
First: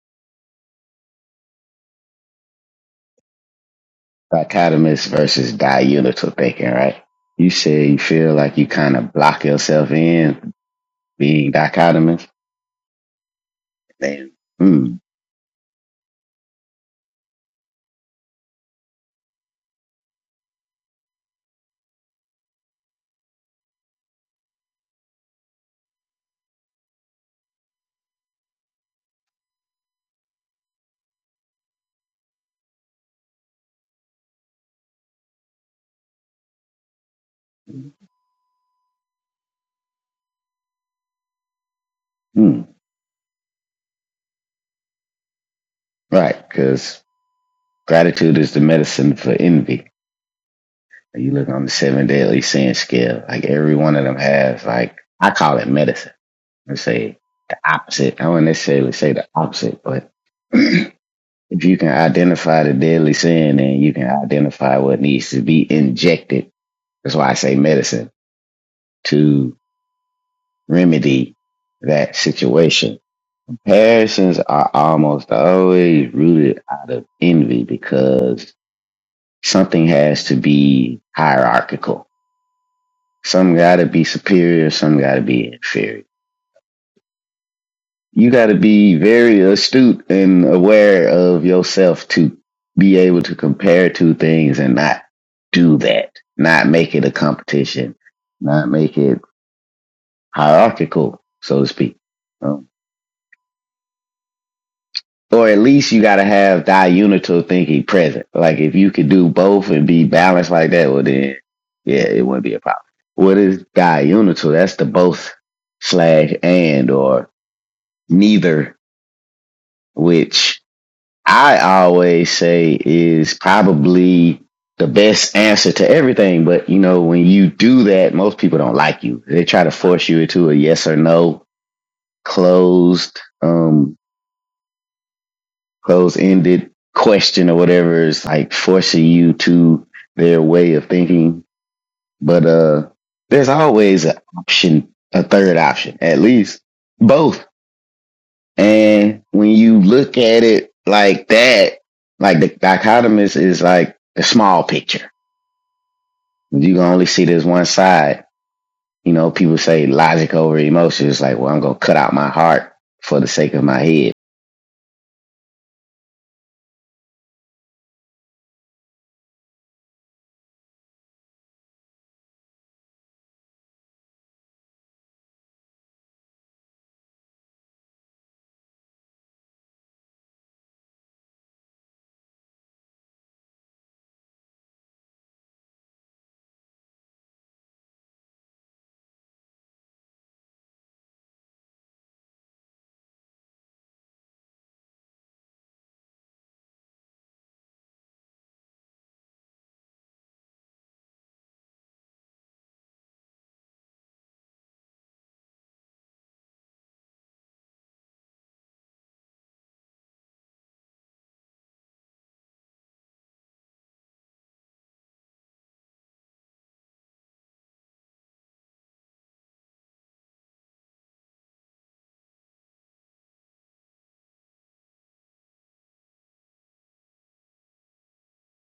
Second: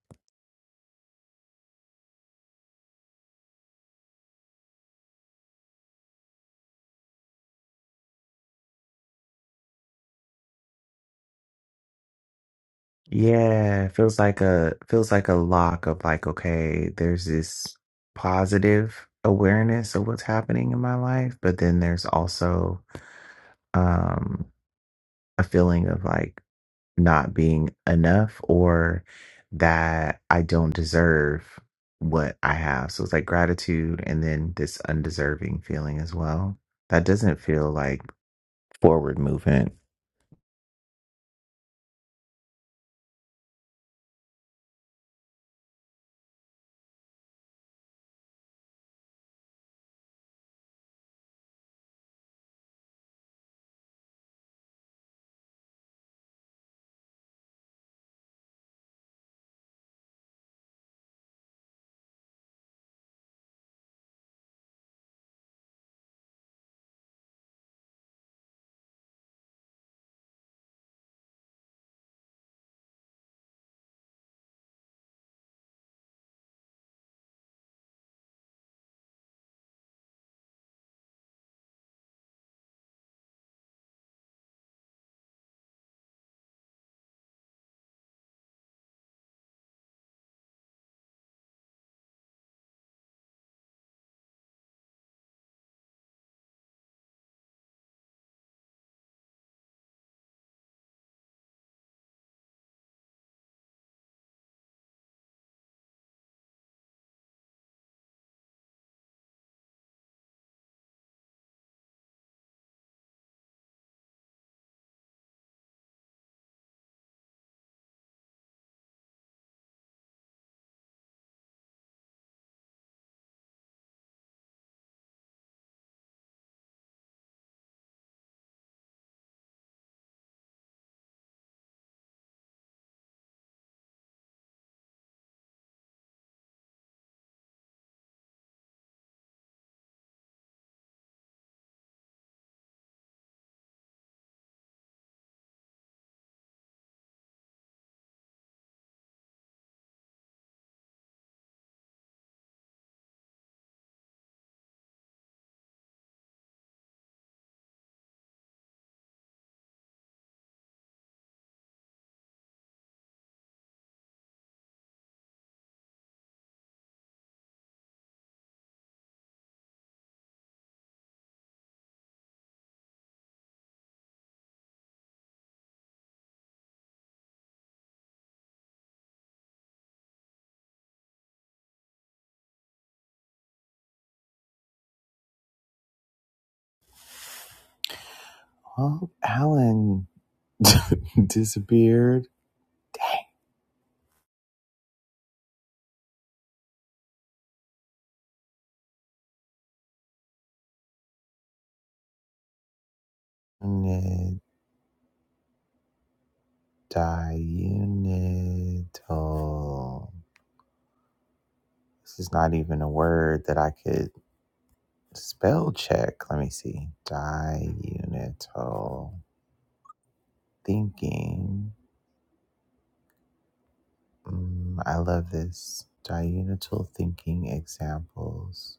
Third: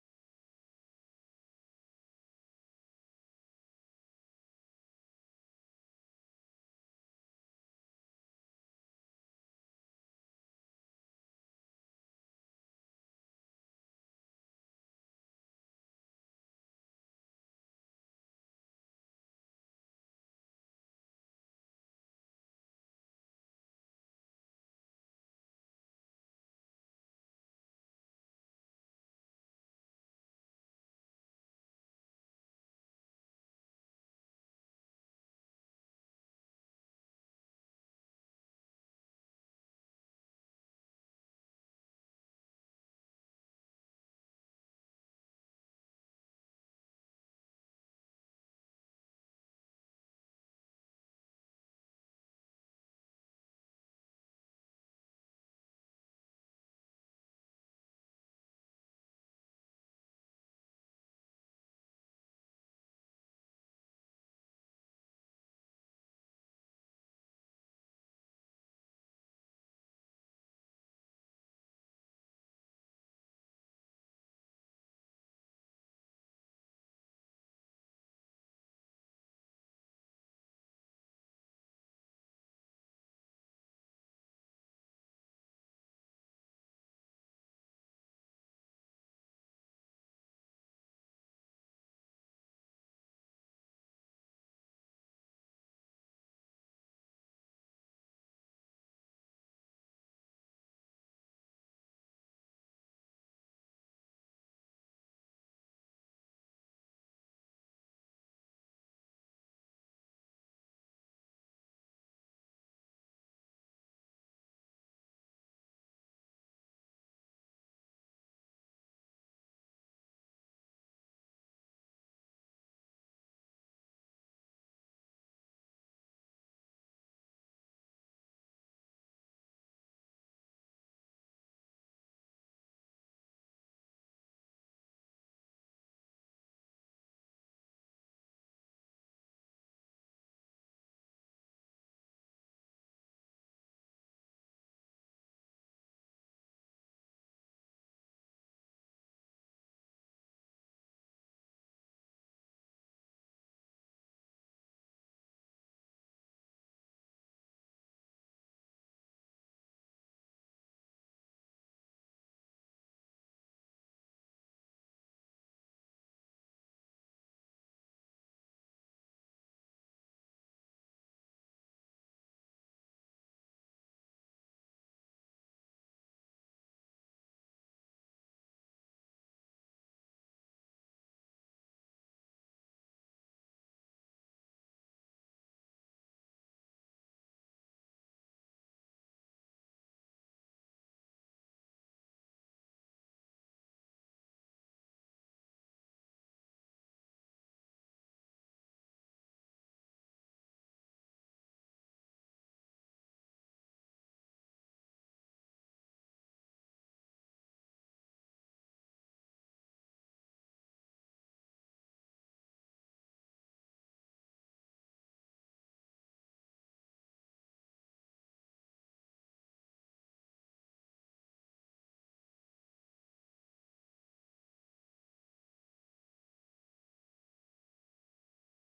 [SPEAKER 2] dichotomous versus diunital thinking, right? You say you feel like you kind of block yourself in being dichotomous.
[SPEAKER 1] Yeah, it feels
[SPEAKER 2] Then,
[SPEAKER 1] like a
[SPEAKER 2] hmm,
[SPEAKER 1] feels like a lock of like, okay, there's this positive awareness of what's happening in my life, but then there's also um a feeling of like not being enough or that I don't deserve what I have. So it's like gratitude and then this undeserving feeling as well. That doesn't feel like forward movement.
[SPEAKER 2] hmm, right? Because gratitude is the medicine for envy. You look on the seven deadly sin scale, like every one of them has, like I call it medicine. I say the opposite. I wouldn't necessarily say the opposite, but if you can identify the deadly sin, then you can identify what needs to be injected. That's why I say medicine to remedy that situation. Comparisons are almost always rooted out of envy because something has to be hierarchical. Some gotta be superior, some gotta be inferior. You gotta be very astute and aware of yourself to be able to compare two things and not do that, not make it a competition, not make it hierarchical, so to speak. Um, or at least you gotta have diunital thinking present. Like if you could do both and be balanced like that, well then yeah, it wouldn't be a problem. What is diunital? That's the both slash and or neither, which I always say is probably the best answer to everything. But you know, when you do that, most people don't like you. They try to force you into a yes or no closed um closed ended question or whatever is like forcing you to their way of thinking. But uh there's always an option, a third option, at least both. And when you look at it like that, like the dichotomous is like the small picture. You can only see this one side. You know, people say logic over emotion. It's like, well, I'm gonna cut out my heart for the sake of my head.
[SPEAKER 1] Well, Alan disappeared. Diunital. This is not even a word that I could spell check. Let me see. Diunital thinking. Mm, I love this. Diunital thinking examples.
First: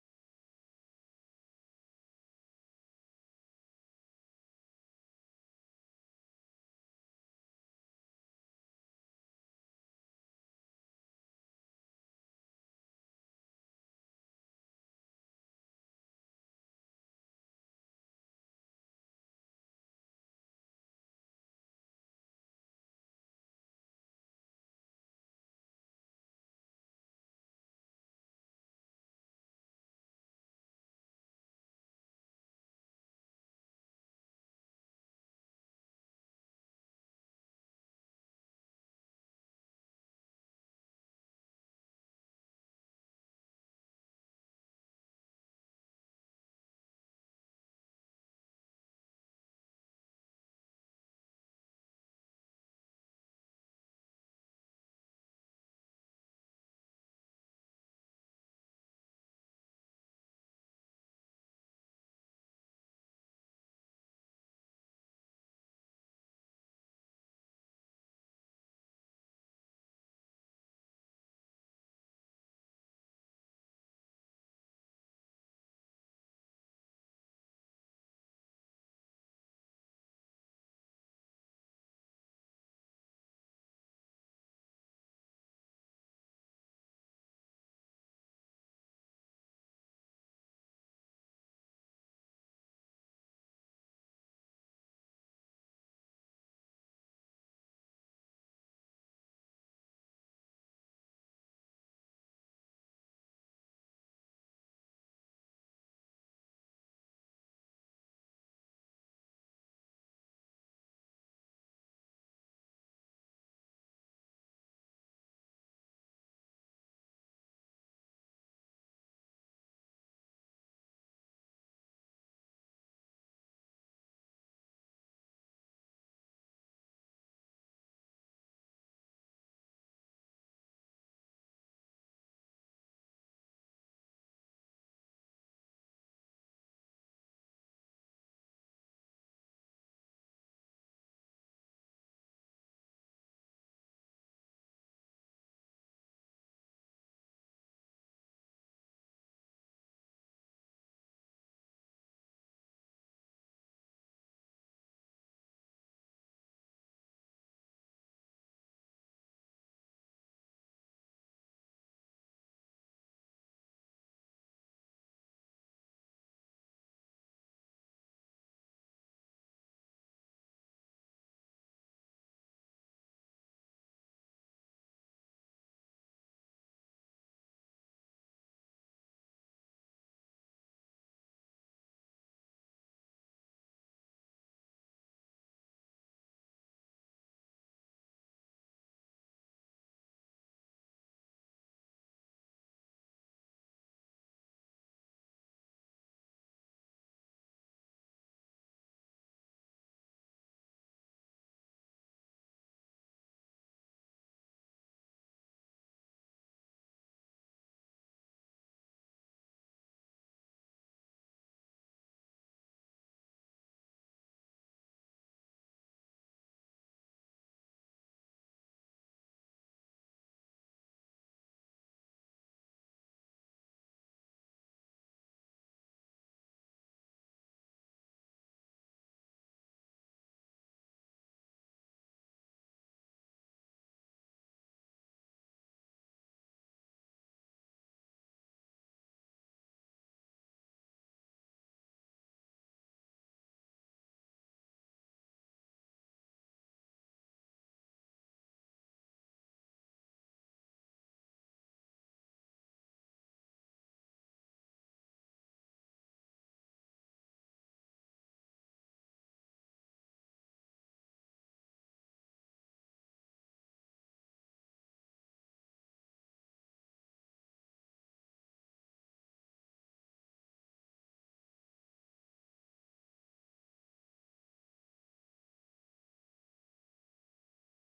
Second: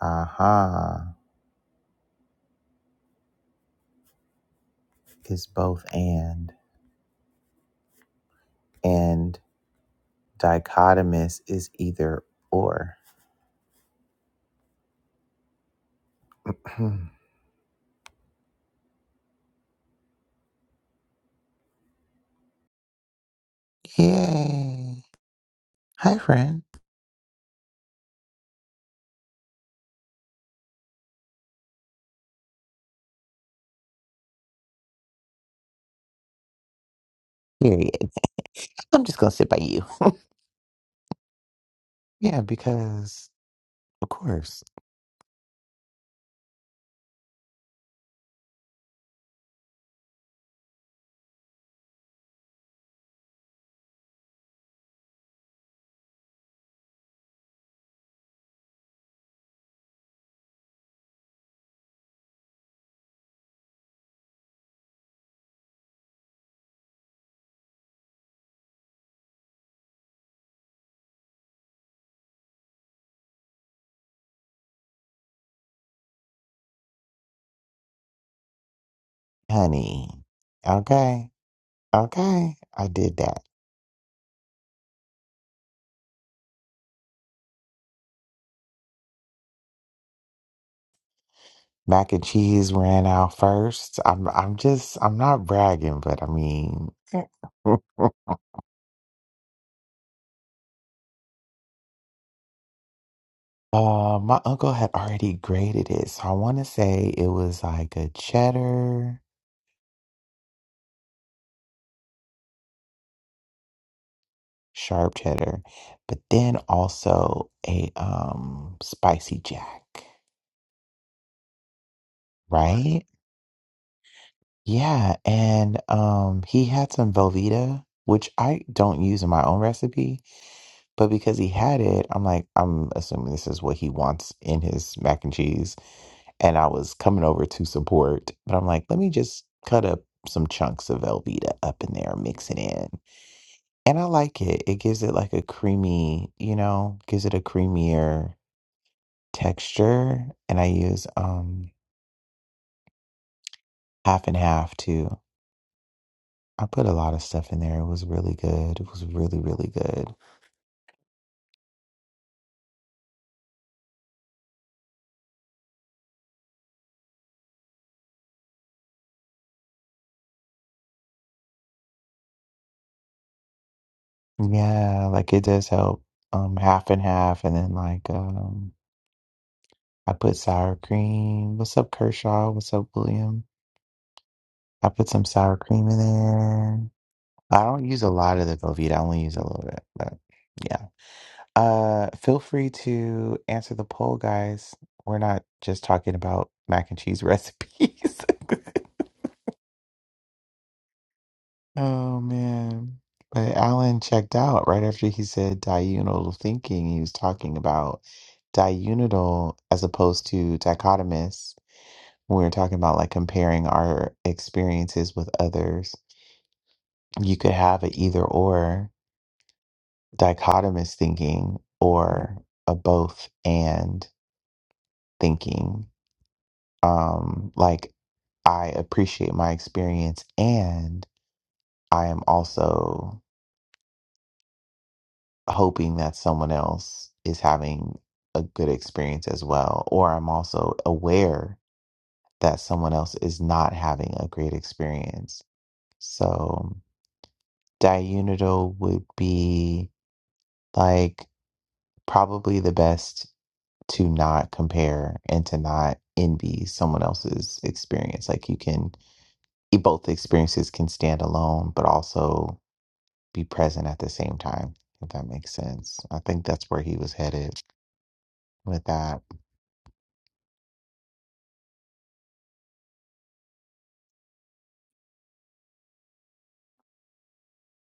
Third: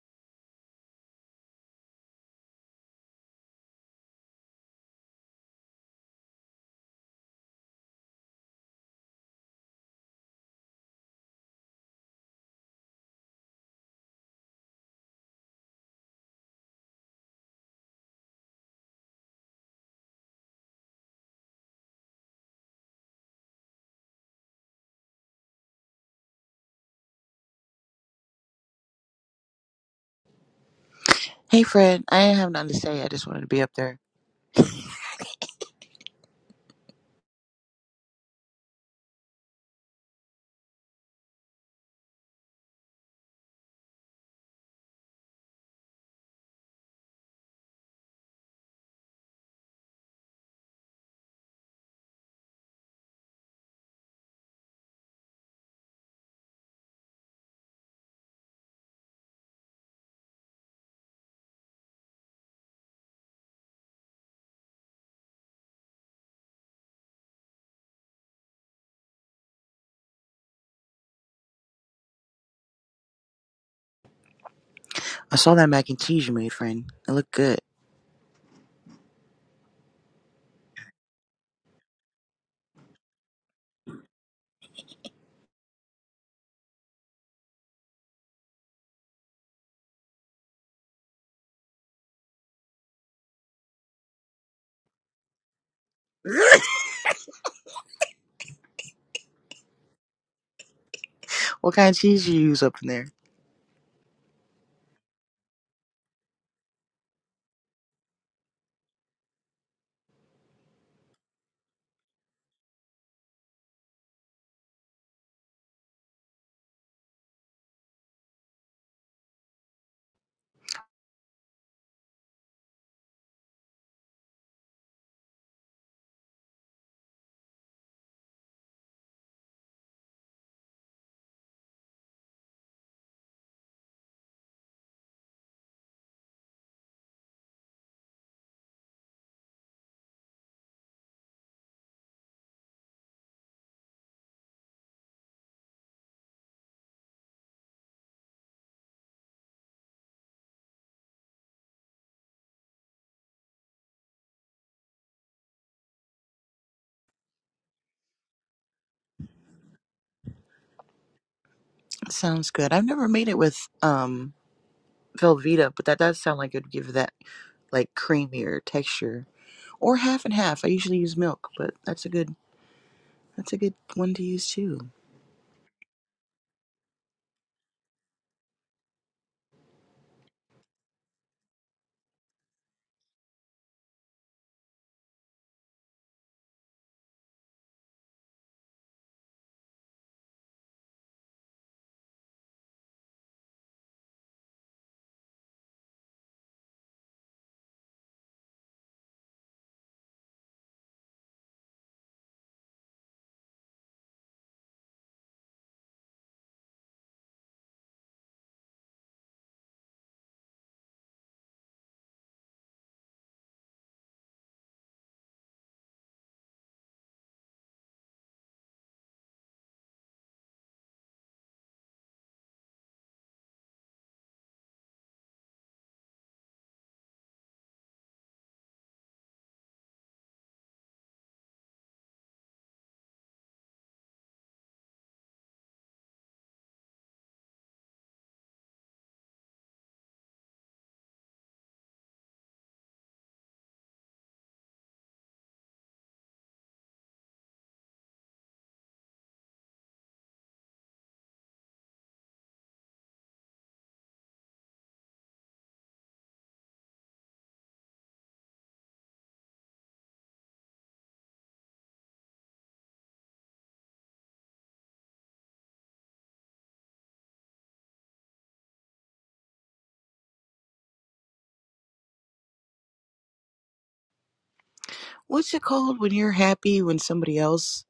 [SPEAKER 1] Aha is both and, and dichotomous is either or. Yay. Hi, friend.
[SPEAKER 3] Hey, Fred. I didn't have nothing to say. I just wanted to be up there.
[SPEAKER 1] Period. I'm just going to sit by you. Yeah, because Of course.
[SPEAKER 3] I saw that mac and cheese you made, friend. It looked good.
[SPEAKER 1] Honey. Okay. Okay. I did that. Mac and cheese ran out first. I'm I'm just I'm not bragging, but I mean uh
[SPEAKER 3] what kind of cheese you use up in there?
[SPEAKER 1] my uncle had already graded it. So I wanna say it was like a cheddar, sharp cheddar, but then also a um spicy jack, right? Yeah, and um he had some Velveeta, which I don't use in my own recipe But because he had it, I'm like, I'm assuming this is what he wants in his mac and cheese. And I was coming over to support, but I'm like, let me just cut up some chunks of Velveeta up in there, mix it in. And I like it. It gives it like a creamy, you know, gives it a creamier texture. And I use um half and half too. I put a lot of stuff in there. It was really good. It was really, really good.
[SPEAKER 3] It Sounds good. I've never made it with um Velveeta, but that does sound like it would give that like creamier texture. Or half and half. I usually use milk, but that's a good that's a good one to use too.
[SPEAKER 1] Yeah, like it does help. Um, half and half, and then like um, I put sour cream. What's up, Kershaw? What's up, William? I put some sour cream in there. I don't use a lot of the Velveeta. I only use a little bit, but yeah. Uh, feel free to answer the poll, guys. We're not just talking about mac and cheese recipes. Oh man. But Alan checked out right after he said diurnal thinking. He was talking about diurnal as opposed to dichotomous. When we were talking about like comparing our experiences with others, you could have an either or dichotomous thinking or a both and thinking. Um, like I appreciate my experience and I am also hoping that someone else is having a good experience as well. Or I'm also aware that someone else is not having a great experience. So, diunital would be like probably the best to not compare and to not envy someone else's experience. Like, you can, e, both experiences can stand alone, but also be present at the same time, if that makes sense. I think that's where he was headed with that.
[SPEAKER 3] What's it called when you're happy when somebody else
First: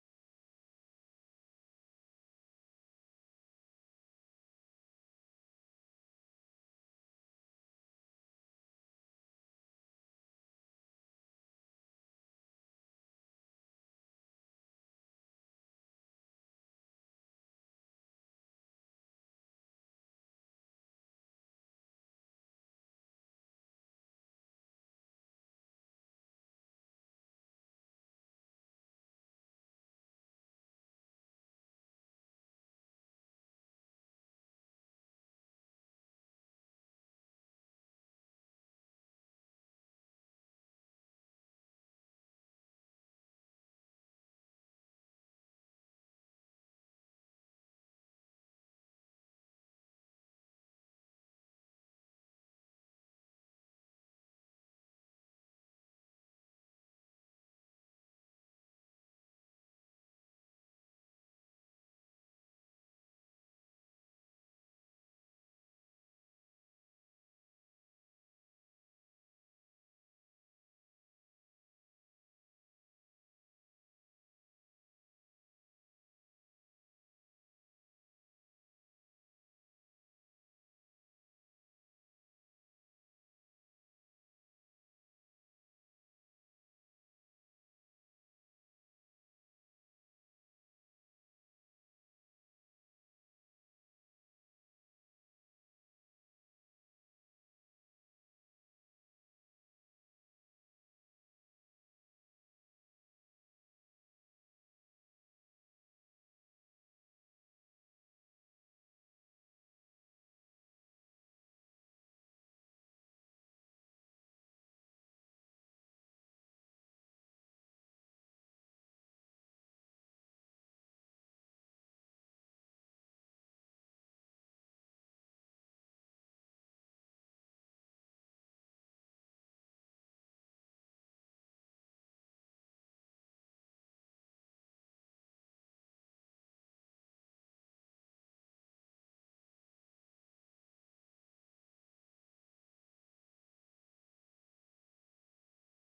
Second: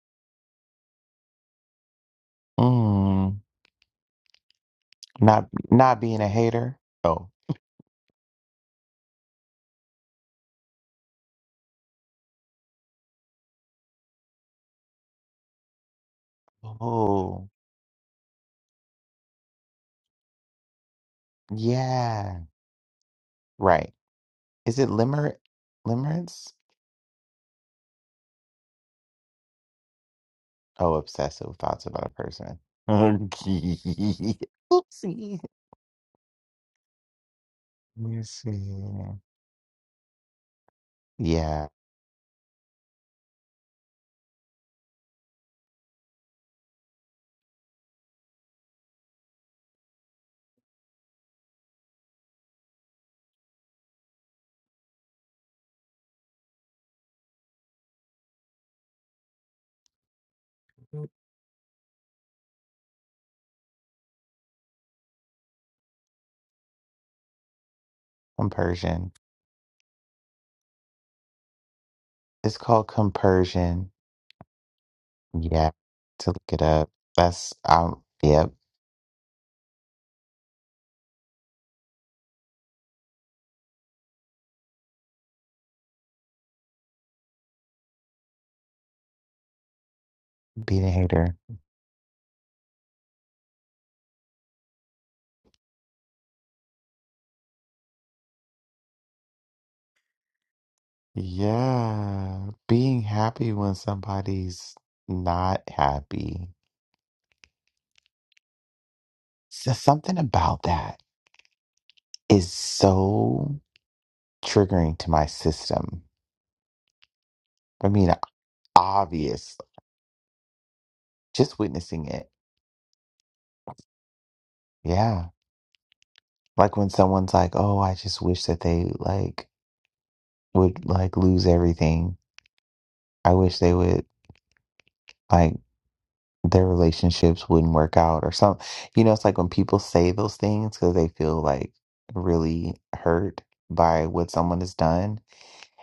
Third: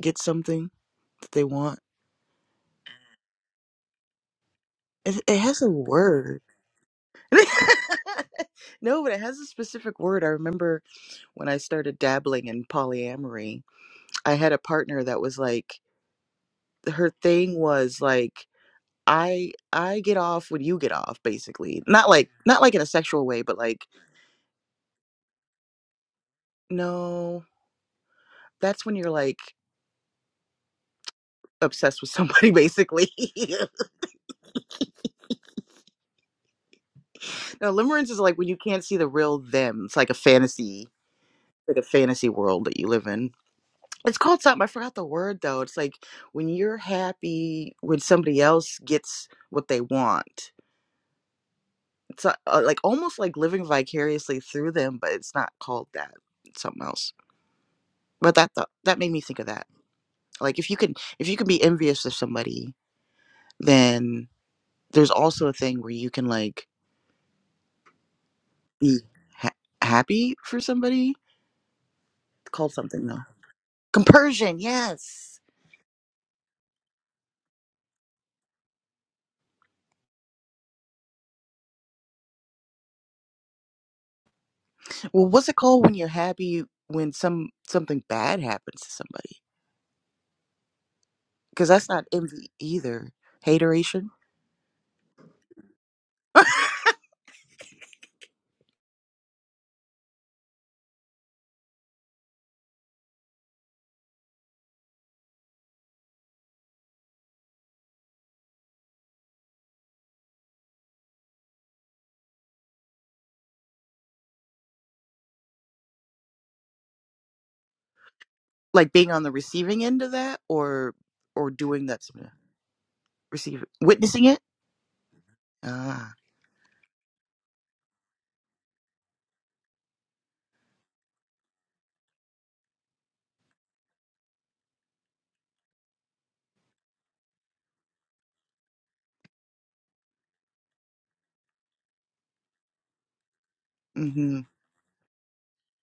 [SPEAKER 3] gets something that they want?
[SPEAKER 1] Mm,
[SPEAKER 3] It, it
[SPEAKER 1] not
[SPEAKER 3] has a
[SPEAKER 1] not being a
[SPEAKER 3] word.
[SPEAKER 1] hater. Oh,
[SPEAKER 3] no, but it has a specific word. I remember when I started dabbling in polyamory, I had a partner that was like her
[SPEAKER 1] oh,
[SPEAKER 3] thing was like I I get off when you get off basically. Not like
[SPEAKER 1] yeah,
[SPEAKER 3] not like in a sexual way, but like
[SPEAKER 1] right. Is it limer limerence?
[SPEAKER 3] no, that's when you're like
[SPEAKER 1] Oh, obsessive thoughts
[SPEAKER 3] obsessed
[SPEAKER 1] about a
[SPEAKER 3] with somebody
[SPEAKER 1] person.
[SPEAKER 3] basically.
[SPEAKER 1] Okay. Oopsie.
[SPEAKER 3] no,
[SPEAKER 1] Let
[SPEAKER 3] limerence is
[SPEAKER 1] me
[SPEAKER 3] like when you can't
[SPEAKER 1] see.
[SPEAKER 3] see the real them. It's like a fantasy,
[SPEAKER 1] Yeah,
[SPEAKER 3] like a fantasy world that you live in. It's called something. I forgot the word though. It's like when you're happy when somebody else gets what they want It's uh, uh, like almost like living vicariously through them, but it's not called that. It's something else. But that thought that made me think of that. Like if you can if you can be envious of somebody, then there's also a thing where you can like be
[SPEAKER 1] compersion.
[SPEAKER 3] ha- happy for somebody. It's
[SPEAKER 1] It's
[SPEAKER 3] called
[SPEAKER 1] called
[SPEAKER 3] something though.
[SPEAKER 1] compersion.
[SPEAKER 3] Compersion, yes.
[SPEAKER 1] Yeah, to look it up. That's um. Yep,
[SPEAKER 3] Well, what's it called when you're happy when some something bad happens to somebody?
[SPEAKER 1] being a hater.
[SPEAKER 3] Because that's not envy either. Hateration,
[SPEAKER 1] Yeah, being happy when somebody's not happy. So something about that is so triggering to my system. I mean,
[SPEAKER 3] like being on the
[SPEAKER 1] obvious,
[SPEAKER 3] receiving end of that, or or
[SPEAKER 1] just
[SPEAKER 3] doing that.
[SPEAKER 1] witnessing it.
[SPEAKER 3] receive witnessing it
[SPEAKER 1] Yeah.
[SPEAKER 3] ah
[SPEAKER 1] Like when someone's like, "Oh, I just wish that they like would like lose everything. I wish they would like their relationships wouldn't work out or some." You know, it's like when people say those things cuz they feel like really hurt by what
[SPEAKER 3] hmm
[SPEAKER 1] someone has done,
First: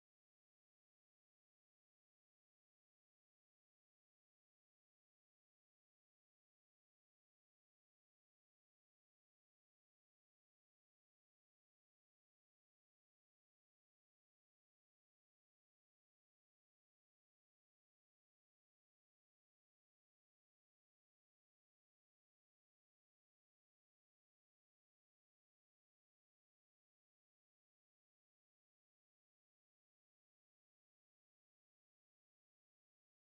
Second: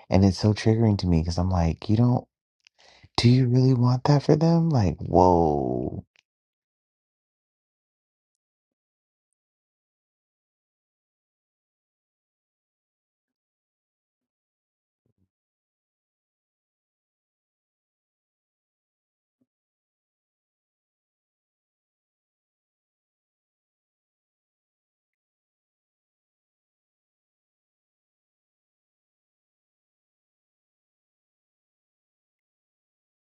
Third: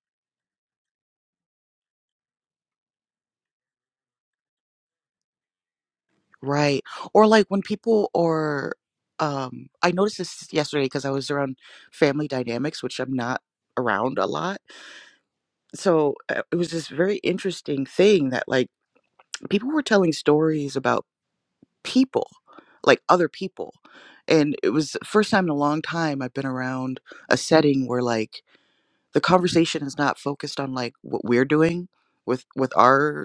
[SPEAKER 1] and it's so triggering to me cuz I'm like, "You don't Do you really want that for them? Like, whoa.
[SPEAKER 3] right or like when people are um i noticed this yesterday because i was around family dynamics which i'm not around a lot so uh, it was this very interesting thing that like people were telling stories about people like other people and it was the first time in a long time i've been around a setting where like the conversation is not focused on like what we're doing with with our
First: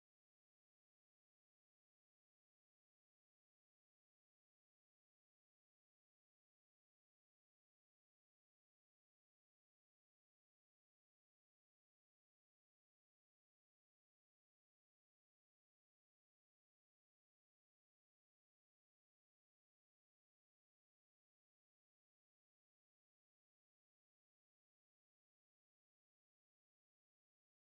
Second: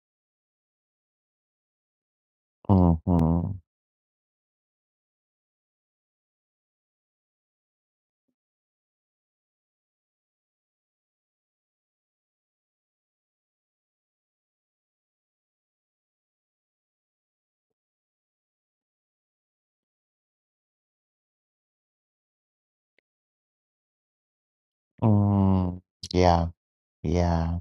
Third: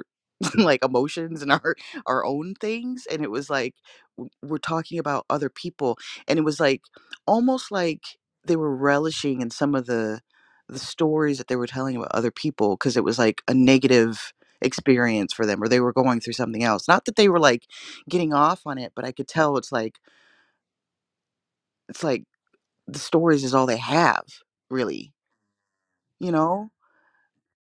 [SPEAKER 3] like emotions and our our own things and it
[SPEAKER 1] Mm-hmm.
[SPEAKER 3] was like w- we're talking about other people and it was like almost like they were relishing in some of the the stories that they were telling about other people because it was like a negative experience for them or they were going through something else not that they were like getting off on it but i could tell it's like it's like the stories is all they have really
[SPEAKER 1] Mm.
[SPEAKER 3] you
[SPEAKER 1] Yeah.
[SPEAKER 3] know
[SPEAKER 1] Yeah.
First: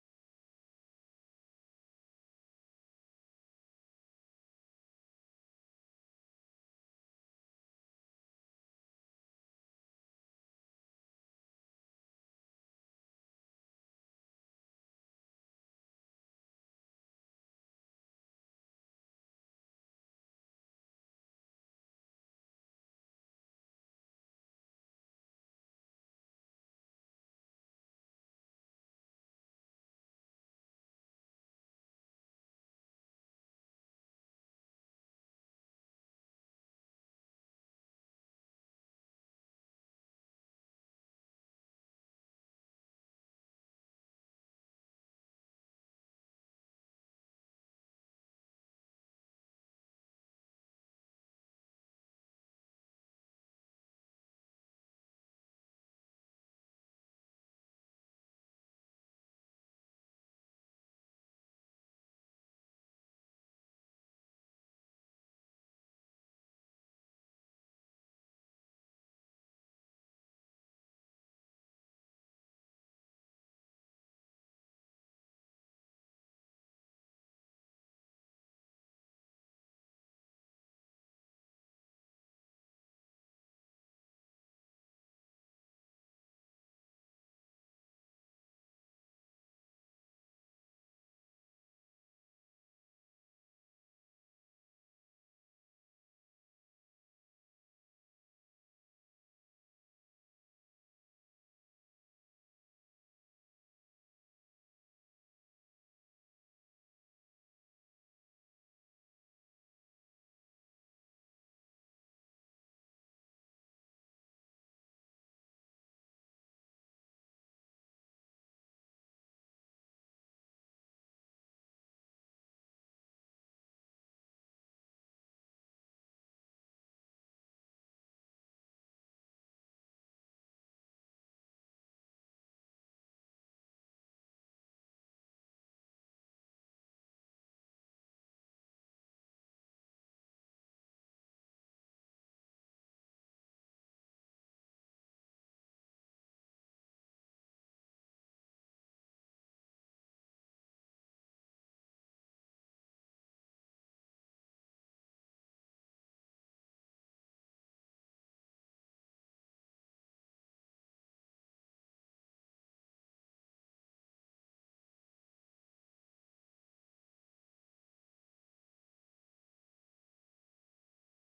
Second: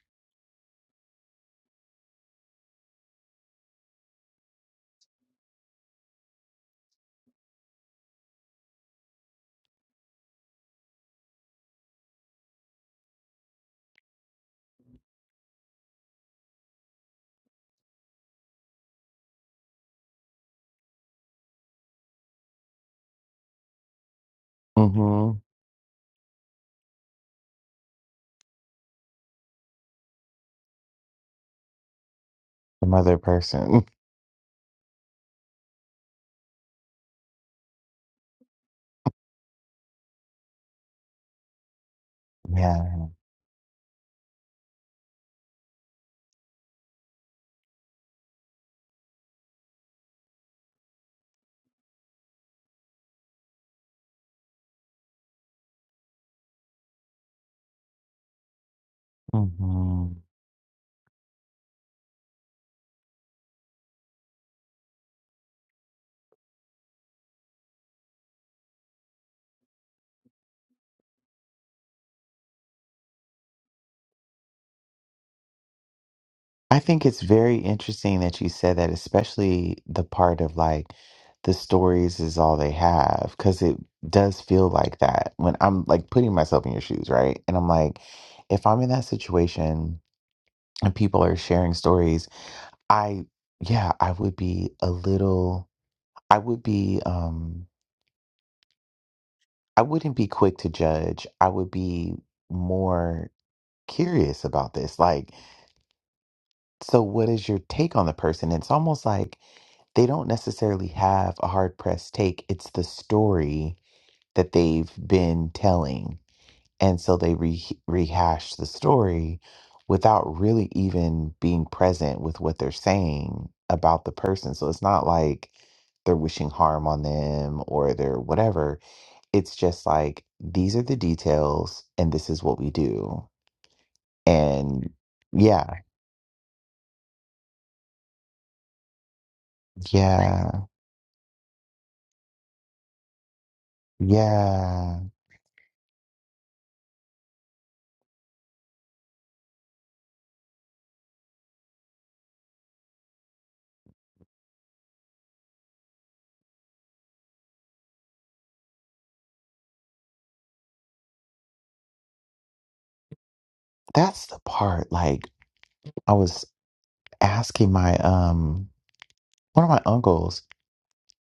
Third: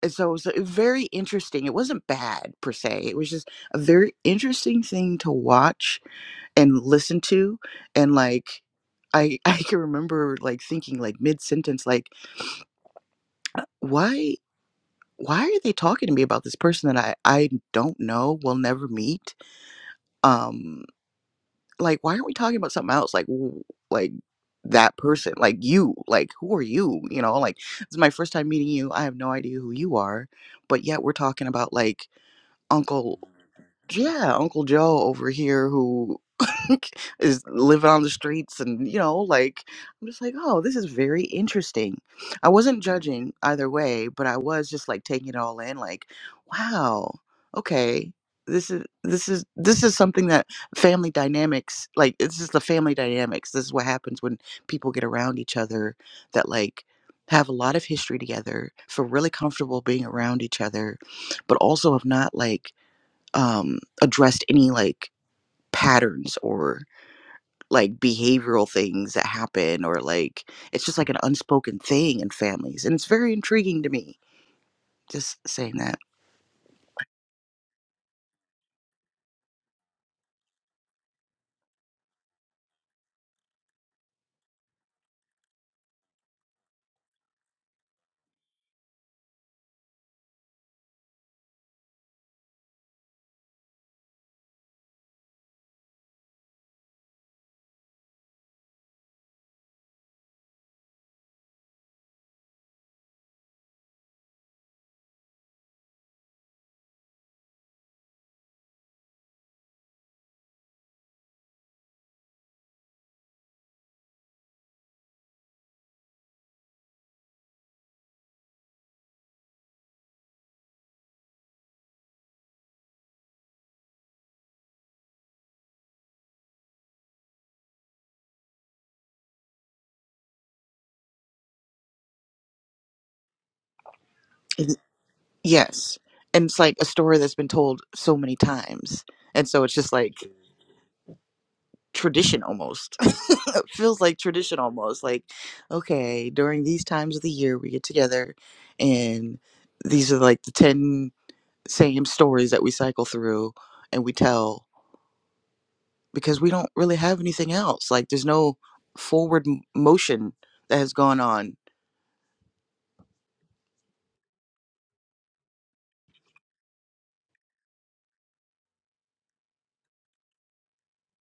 [SPEAKER 3] and so it was uh, very interesting it wasn't bad per se it was just a very interesting thing to watch and listen to and like i i can remember like thinking like mid sentence like why why are they talking to me about this person that i i don't know will never meet um like why aren't we talking about something else like w- like that person
[SPEAKER 1] Mm-hmm.
[SPEAKER 3] like you like who are you you know like this is my first time meeting you i have no idea who you are but yet we're talking about like
[SPEAKER 1] Some
[SPEAKER 3] uncle
[SPEAKER 1] other person.
[SPEAKER 3] yeah, Uncle Joe over here who is living on the streets and you know, like I'm just like, oh, this is very interesting. I wasn't
[SPEAKER 1] Yeah.
[SPEAKER 3] judging either way, but I was just like taking it all in, like, wow, okay. This is this is this is something that family dynamics like this is the family dynamics. This is what happens when people get around each other that like have a lot of history together, feel really comfortable being
[SPEAKER 1] Mm-hmm.
[SPEAKER 3] around each other, but also have not like um, addressed any like patterns or like behavioral things that happen or like it's just like an unspoken thing in families and it's very intriguing to me just saying that
[SPEAKER 1] I think it's very interesting that you said that, especially the part of like the stories is all they have, because it does feel like that when I'm like putting myself in your shoes, right? And I'm like, if I'm in that situation and people are sharing stories, I, yeah, I would be a little. I would be um I wouldn't be quick to judge. I would be more curious about this. Like, so what is your take on the person? It's almost like they don't necessarily have a hard pressed take. It's the story that they've been telling. And so they re rehash the story without really even being present with what they're saying about the person. So it's not like they're wishing harm on them or they're whatever it's just like these are the details and this is what we do
[SPEAKER 3] Mhm.
[SPEAKER 1] and yeah
[SPEAKER 3] yes and it's like a story that's been told so many times and so it's just like
[SPEAKER 1] yeah
[SPEAKER 3] tradition almost it feels like tradition
[SPEAKER 1] yeah
[SPEAKER 3] almost like okay during these times of the year we get together and these are like the 10 same stories that we cycle through and we tell because we don't really have anything else. Like there's no forward m- motion that has gone on.
[SPEAKER 1] that's the part like i was asking my um one of my uncles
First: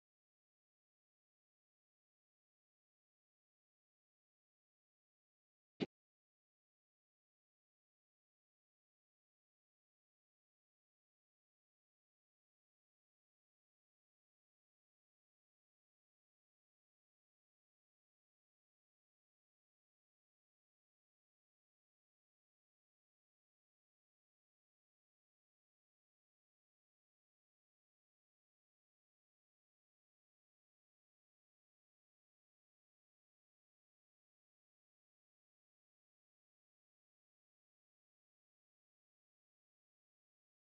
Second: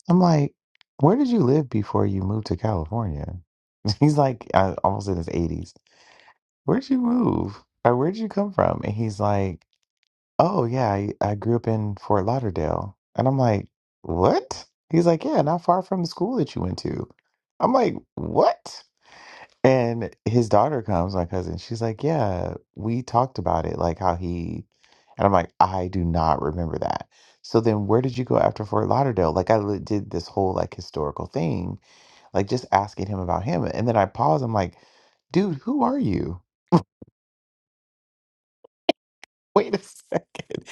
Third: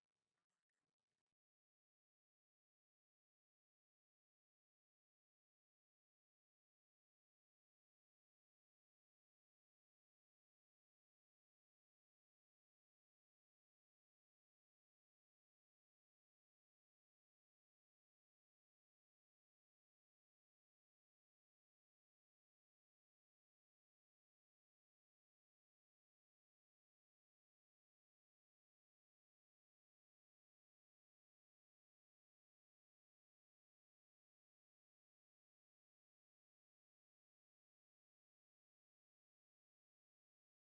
[SPEAKER 1] i'm like where did you live before you moved to california he's like uh, almost in his 80s where'd you move or where'd you come from and he's like oh yeah, I, I grew up in Fort Lauderdale. And I'm like, what? He's like, yeah, not far from the school that you went to. I'm like, what? And his daughter comes, my cousin. She's like, yeah, we talked about it, like how he. And I'm like, I do not remember that. So then, where did you go after Fort Lauderdale? Like, I li- did this whole like historical thing, like just asking him about him. And then I pause. I'm like, dude, who are you? Wait a second.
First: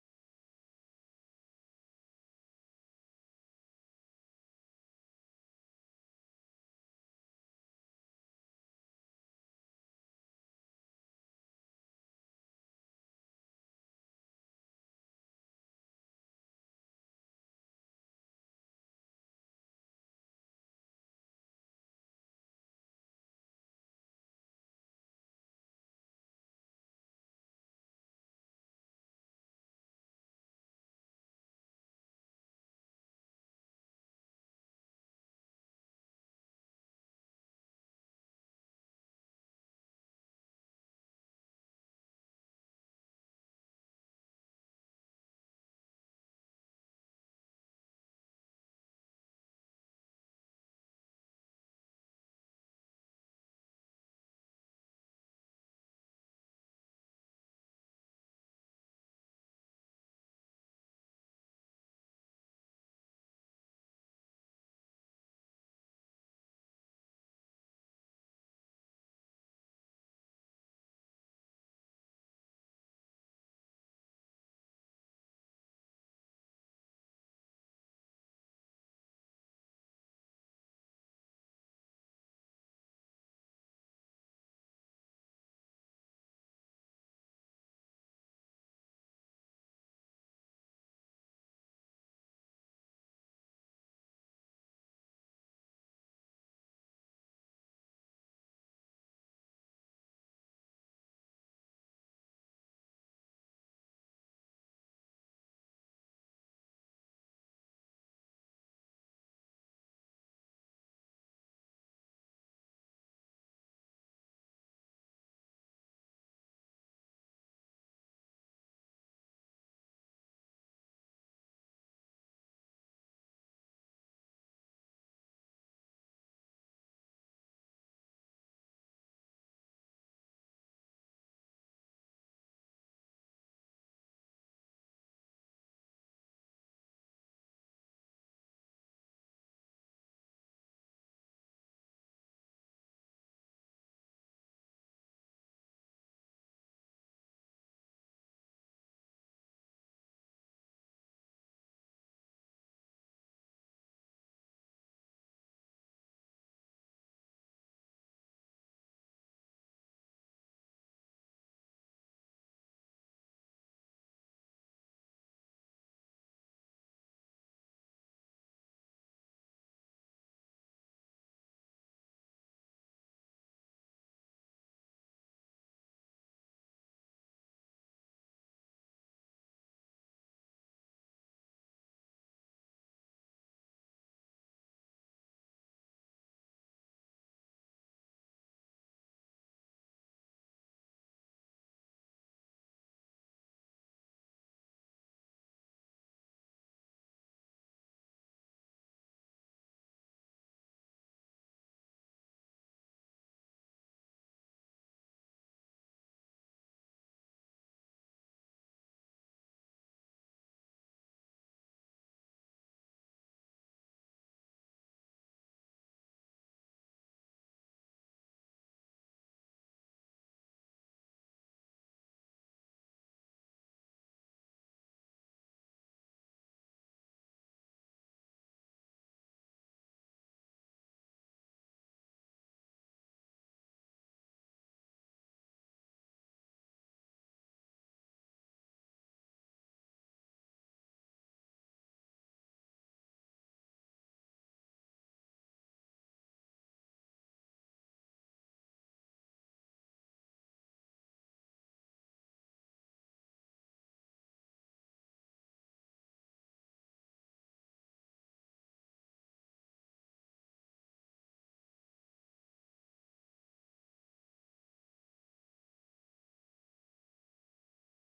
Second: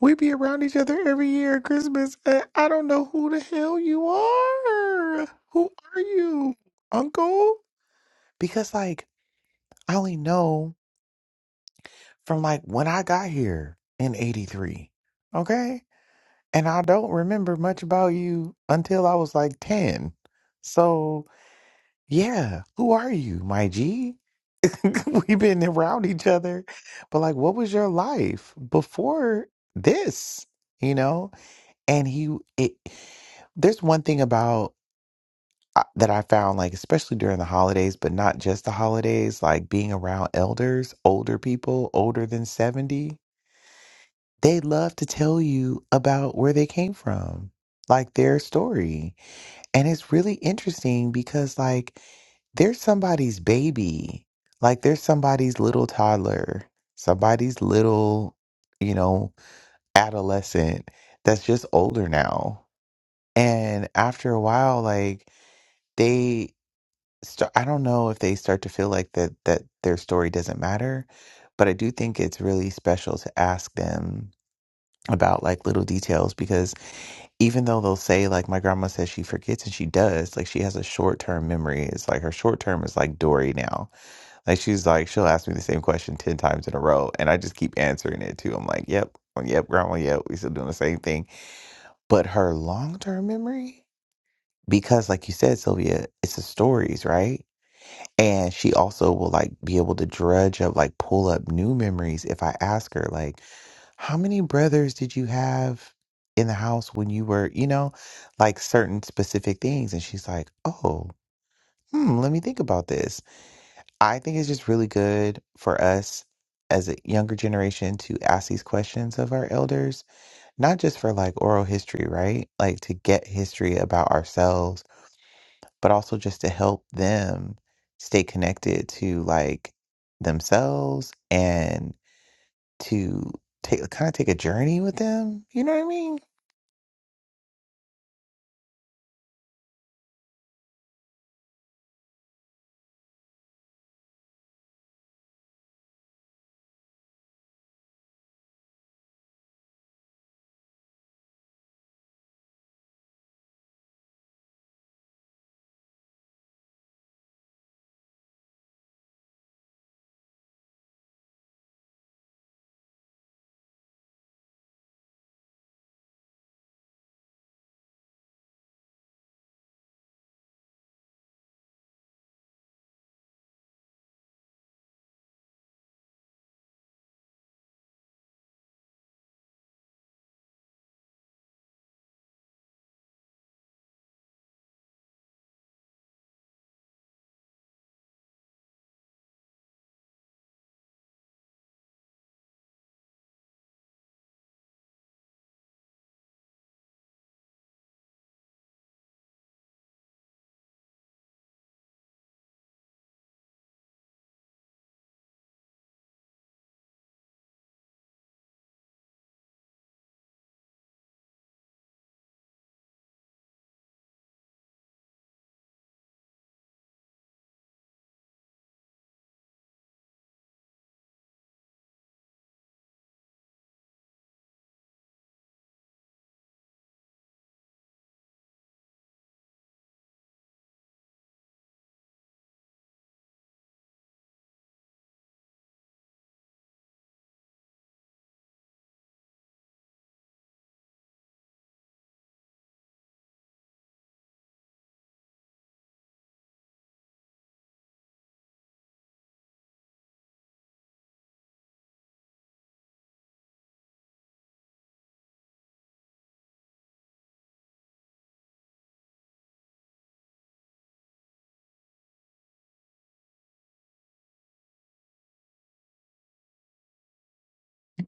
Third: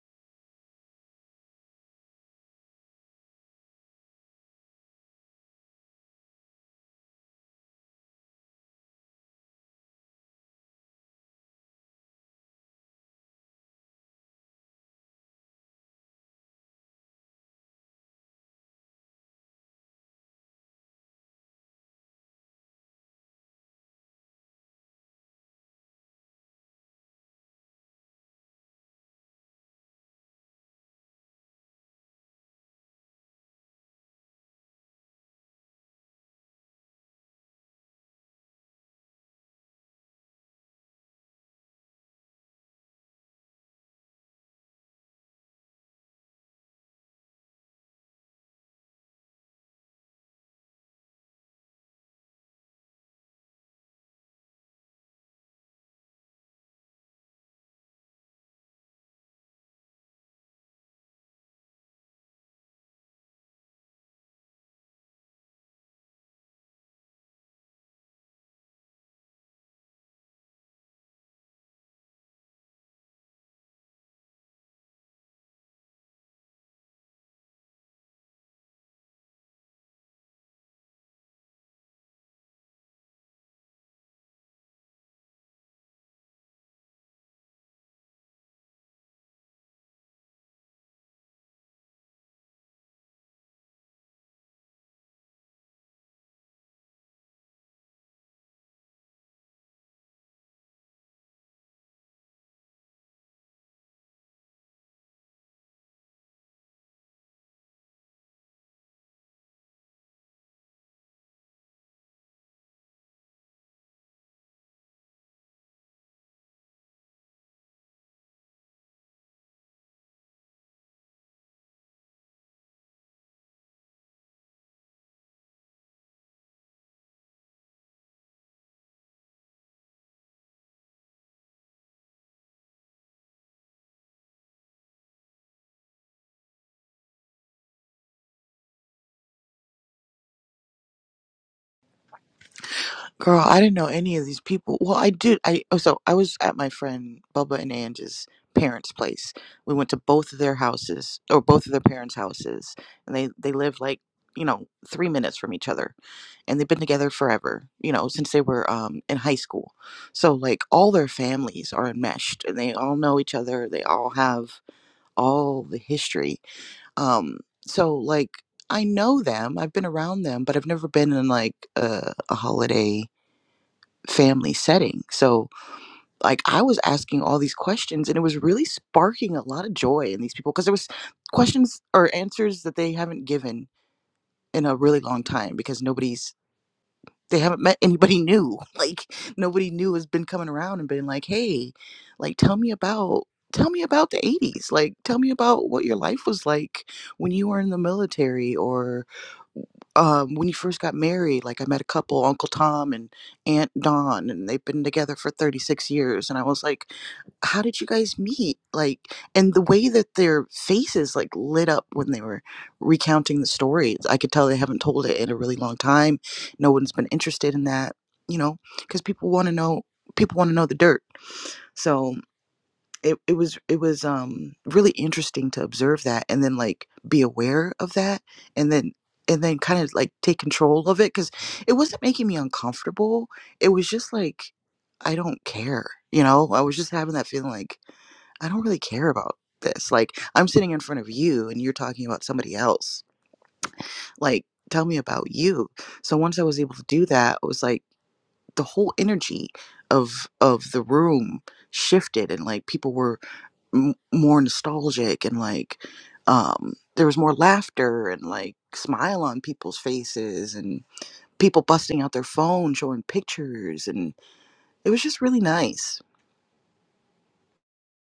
[SPEAKER 1] We be around each other every year at Christmas. And I don't know who the hell you are. Who are you, Uncle? Because like I only know from like when I got here in '83. Okay, and I don't remember much about you until I was like ten. So yeah, who are you, my G? We've been around each other, but like, what was your life before this? You know, and he it there's one thing about uh, that I found like especially during the holidays but not just the holidays like being around elders older people older than 70 they love to tell you about where they came from like their story and it's really interesting because like they're somebody's baby like they're somebody's little toddler somebody's little you know adolescent that's just older now And after a while, like they start, I don't know if they start to feel like that that their story doesn't matter, but I do think it's really special to ask them about like little details because even though they'll say like my grandma says she forgets and she does, like she has a short-term memory. It's like her short term is like Dory now. Like she's like she'll ask me the same question 10 times in a row and I just keep answering it too. I'm like, "Yep, yep, grandma, yep, we still doing the same thing." But her long-term memory because like you said sylvia it's the stories right and she also will like be able to drudge up like pull up new memories if i ask her like how many brothers did you have in the house when you were you know like certain specific things and she's like oh hmm let me think about this i think it's just really good for us as a younger generation to ask these questions of our elders not just for like oral history right like to get history about ourselves but also just to help them stay connected to like themselves and to take kind of take a journey with them. You know what I mean?
[SPEAKER 3] Girl, I didn't know any of these people. Well, I did. I oh, so I was at my friend Bubba and Angie's parents' place. We went to both of their houses or both of their parents' houses, and they they live like you know three minutes from each other, and they've been together forever. You know since they were um in high school. So like all their families are enmeshed, and they all know each other. They all have all the history Um, so like I know them, I've been around them, but I've never been in like a, a holiday family setting. So like I was asking all these questions and it was really sparking a lot of joy in these people because there was questions or answers that they haven't given in a really long time because nobody's they haven't met anybody new. Like nobody new has been coming around and been like, "Hey, like tell me about tell me about the 80s. Like tell me about what your life was like when you were in the military or um, when you first got married. Like I met a couple, Uncle Tom and Aunt Dawn, and they've been together for 36 years. And I was like, how did you guys meet? Like, and the way that their faces like lit up when they were recounting the stories, I could tell they haven't told it in a really long time no one's been interested in that, you know, because people want to know people want to know the dirt. So it, it was it was um really interesting to observe that and then like be aware of that and then and then kind of like take control of it because it wasn't making me uncomfortable. It was just like I don't care, you know. I was just having that feeling like I don't really care about this. Like I'm sitting in front of you and you're talking about somebody else. Like tell me about you. So once I was able to do that, I was like the whole energy of of the room shifted and like people were m- more nostalgic and like um there was more laughter and like smile on people's faces and people busting out their phone showing pictures and it was just really nice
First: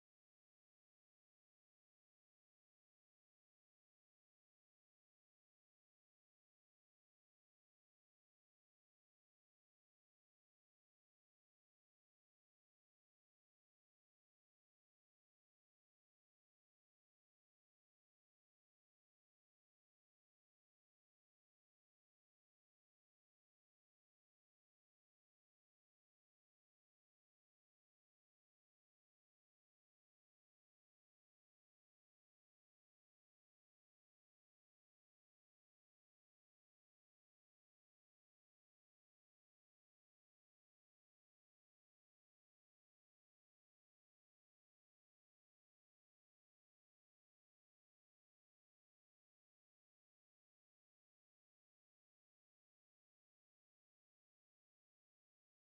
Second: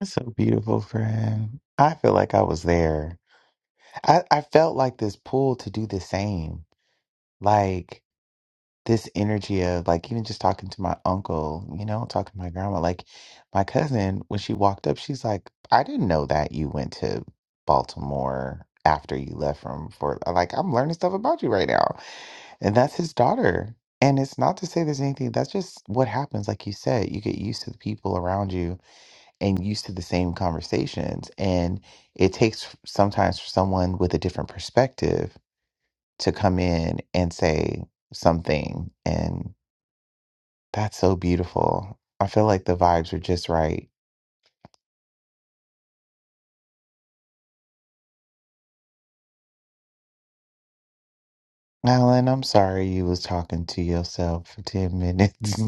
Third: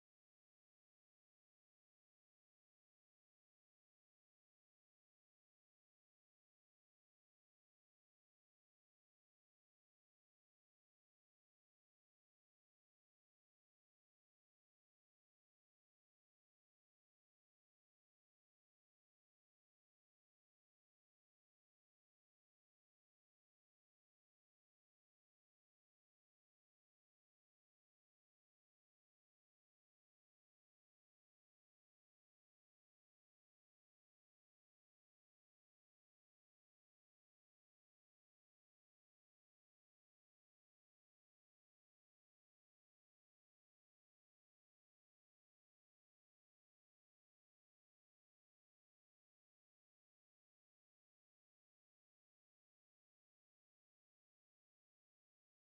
[SPEAKER 1] That's so beautiful, friend. I feel like I was there. I, I felt like this pull to do the same. Like this energy of like even just talking to my uncle, you know, talking to my grandma. Like my cousin, when she walked up, she's like, I didn't know that you went to Baltimore after you left from Fort. Like, I'm learning stuff about you right now. And that's his daughter. And it's not to say there's anything, that's just what happens. Like you said, you get used to the people around you and used to the same conversations. And it takes f- sometimes for someone with a different perspective to come in and say something. That's so beautiful. I feel like the vibes are just right. Alan, I'm sorry you was talking to yourself for 10 minutes.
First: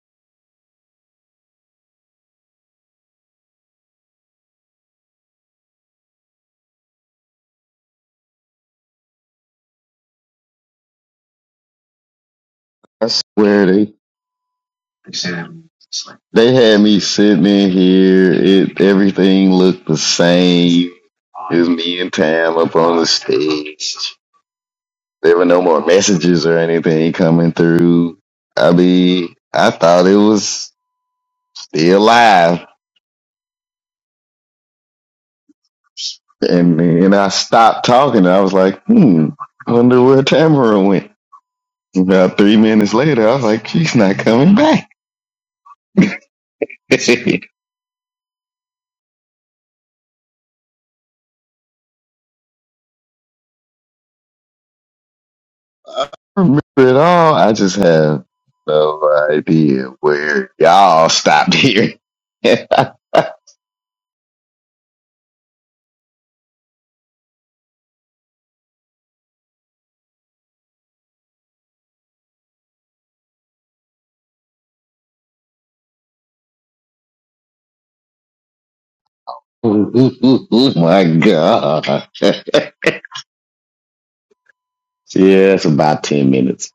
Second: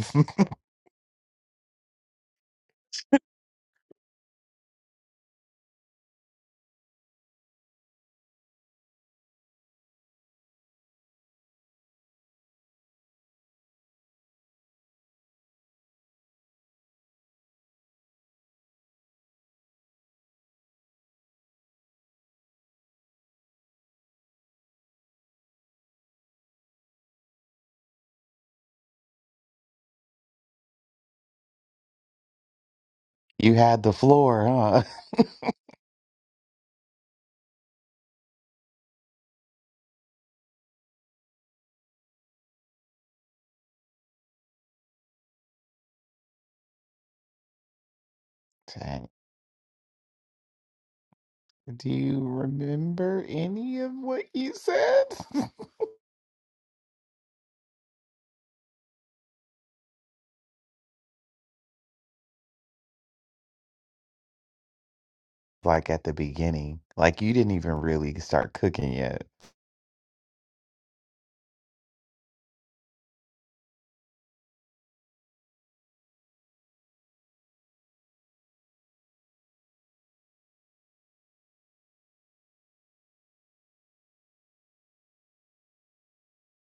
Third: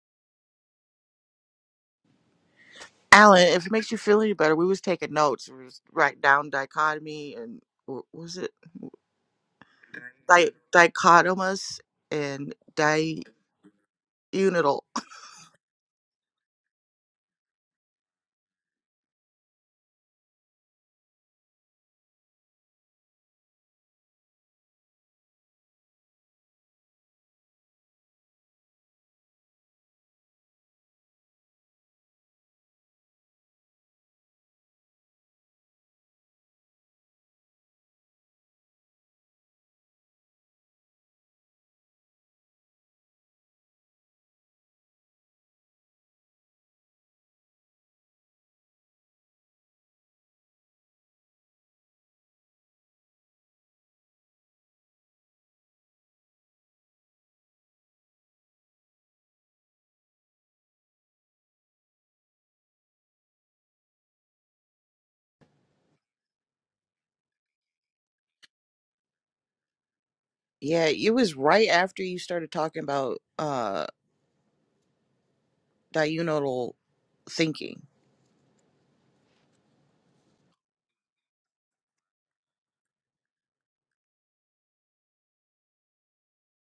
[SPEAKER 3] alan if it makes you feel any better we was taking notes we was write down dichotomy and what was it Di- dichotomous and
[SPEAKER 2] That's where they
[SPEAKER 3] diunital
[SPEAKER 2] say They had me sitting in here. It everything looked the same. It was me and Tam up on the stage. There were no more messages or anything coming through. I mean, I thought it was still live,
[SPEAKER 1] you had the floor, huh?
[SPEAKER 2] and and I stopped talking. I was like, hmm, I wonder where Tamara went. About three minutes later, I was like, she's not coming back.
[SPEAKER 1] Dang. Do you remember any of what you said?
[SPEAKER 2] I don't remember it all. I just have no idea where y'all stopped here. oh
[SPEAKER 1] like at the beginning, like you didn't even really start cooking yet.
[SPEAKER 3] yeah it was right after you started talking about uh, diurnal thinking
[SPEAKER 2] my god. yeah, it's about 10 minutes.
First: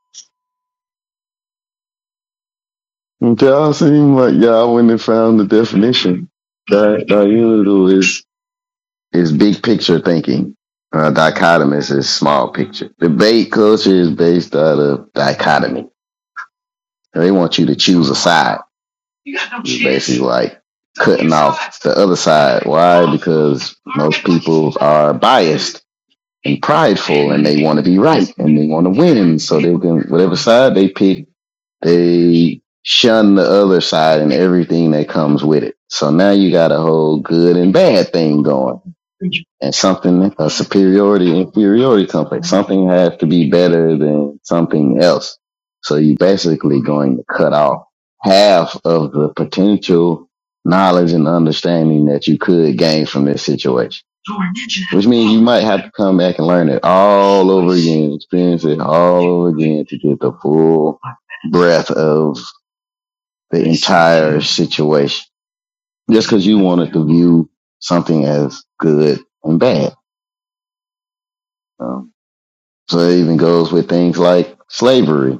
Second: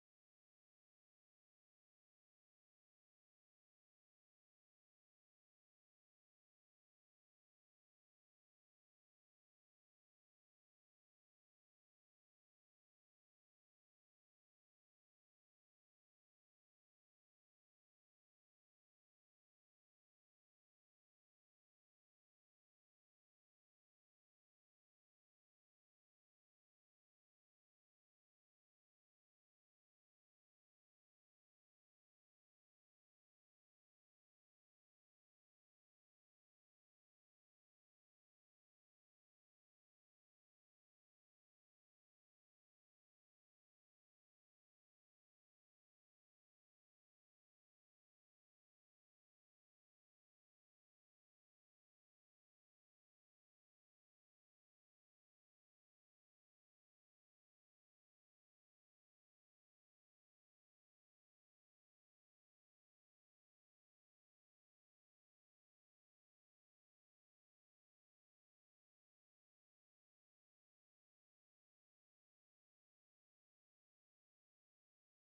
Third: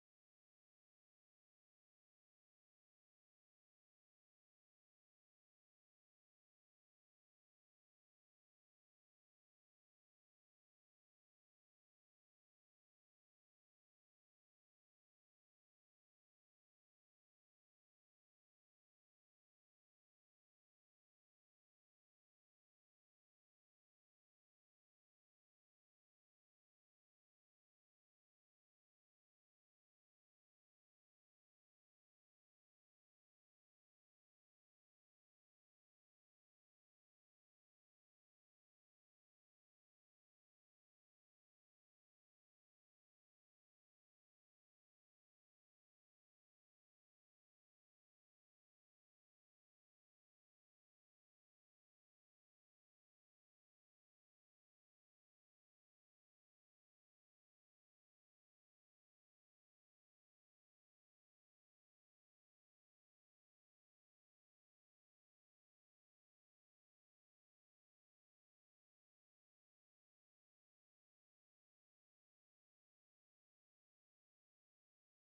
[SPEAKER 2] Y'all seem like y'all went and found the definition. Di- Diurnal is, is big picture thinking. Uh, dichotomous is small picture. Debate culture is based out of dichotomy. They want you to choose a side. It's basically like cutting off the other side. Why? Because most people are biased and prideful, and they want to be right and they want to win. And So they can whatever side they pick, they shun the other side and everything that comes with it. So now you got a whole good and bad thing going. and something a superiority inferiority complex. Something has to be better than something else. So you're basically going to cut off half of the potential knowledge and understanding that you could gain from this situation. Which means you might have to come back and learn it all over again, experience it all over again to get the full breadth of the entire situation. Just because you wanted to view something as good and bad. Um, So it even goes with things like slavery.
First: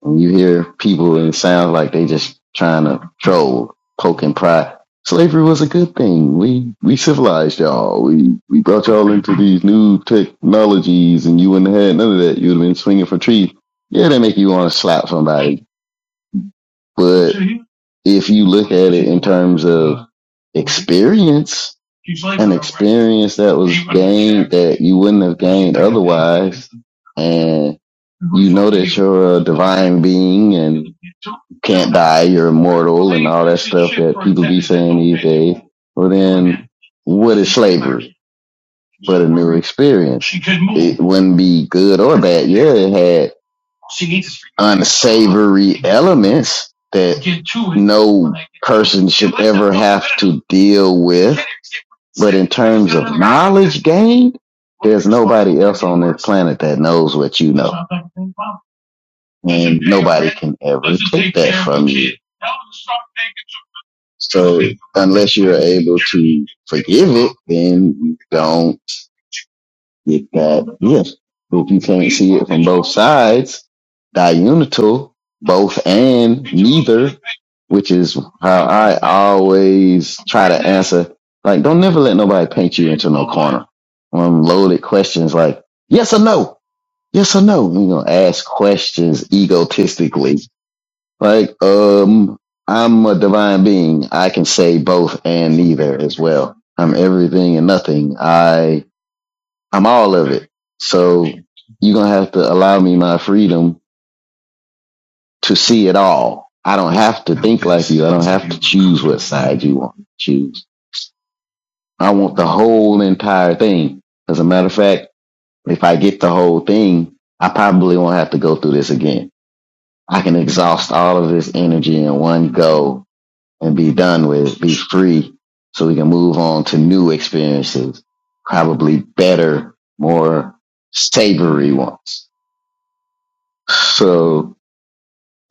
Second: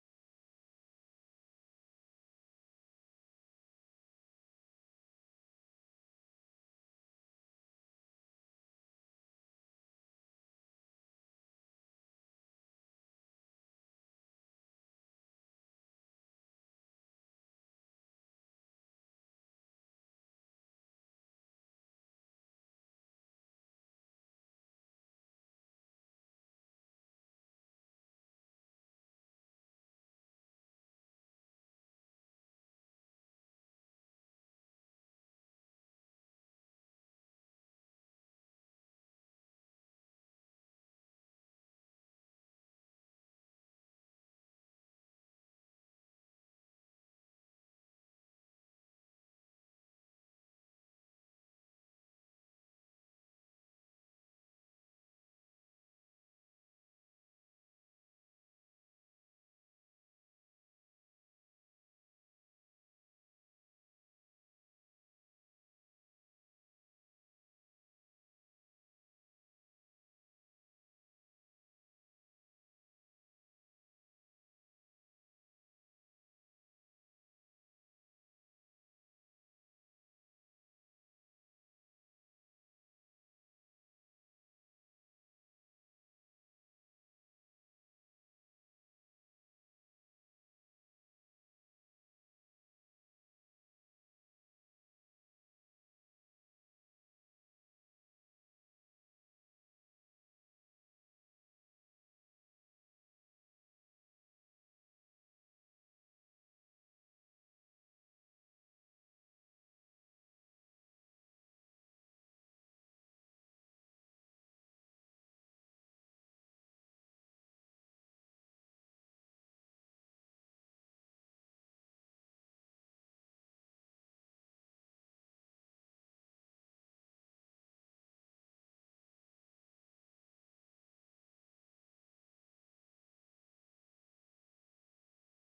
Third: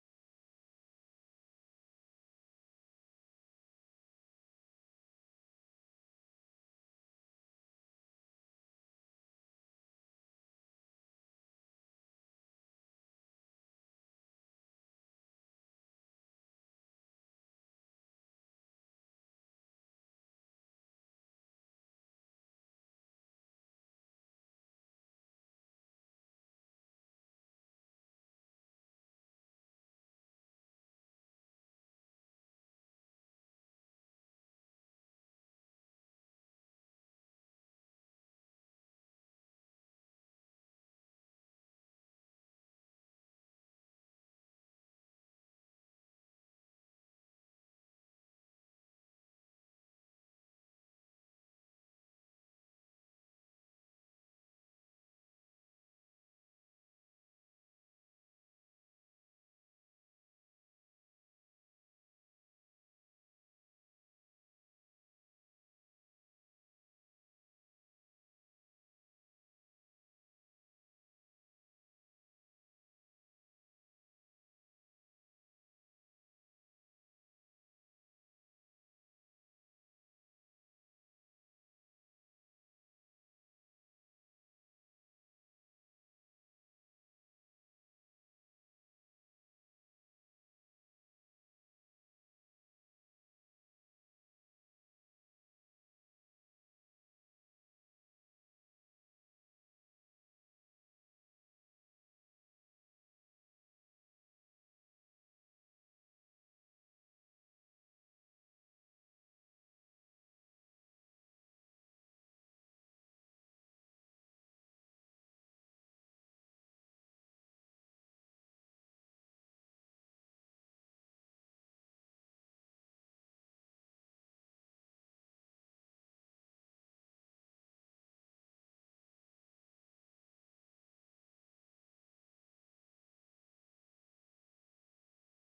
[SPEAKER 2] When you hear people and it sounds like they just trying to troll, poke and pry. Slavery was a good thing. We we civilized y'all. We we brought y'all into these new technologies, and you wouldn't have had none of that. You'd have been swinging for trees. Yeah, they make you want to slap somebody but if you look at it in terms of experience, an experience that was gained that you wouldn't have gained otherwise, and you know that you're a divine being and can't die, you're immortal, and all that stuff that people be saying these days. Well, then, what is slavery but a new experience? It wouldn't be good or bad. Yeah, it had unsavory elements that no person should ever have to deal with. But in terms of knowledge gained, there's nobody else on this planet that knows what you know. And nobody can ever take that from you. So unless you're able to forgive it, then you don't With that, yes. If you can't see it from both sides, diunital, both and neither, which is how I always try to answer. Like, don't never let nobody paint you into no corner. Um, loaded questions like yes or no, yes or no. You know, ask questions egotistically. Like, um, I'm a divine being. I can say both and neither as well. I'm everything and nothing. I I'm all of it. So you're gonna have to allow me my freedom to see it all. I don't have to think like you. I don't have to choose what side you want to choose. I want the whole entire thing. As a matter of fact, if I get the whole thing, I probably won't have to go through this again. I can exhaust all of this energy in one go and be done with it, be free so we can move on to new experiences, probably better, more savory ones. So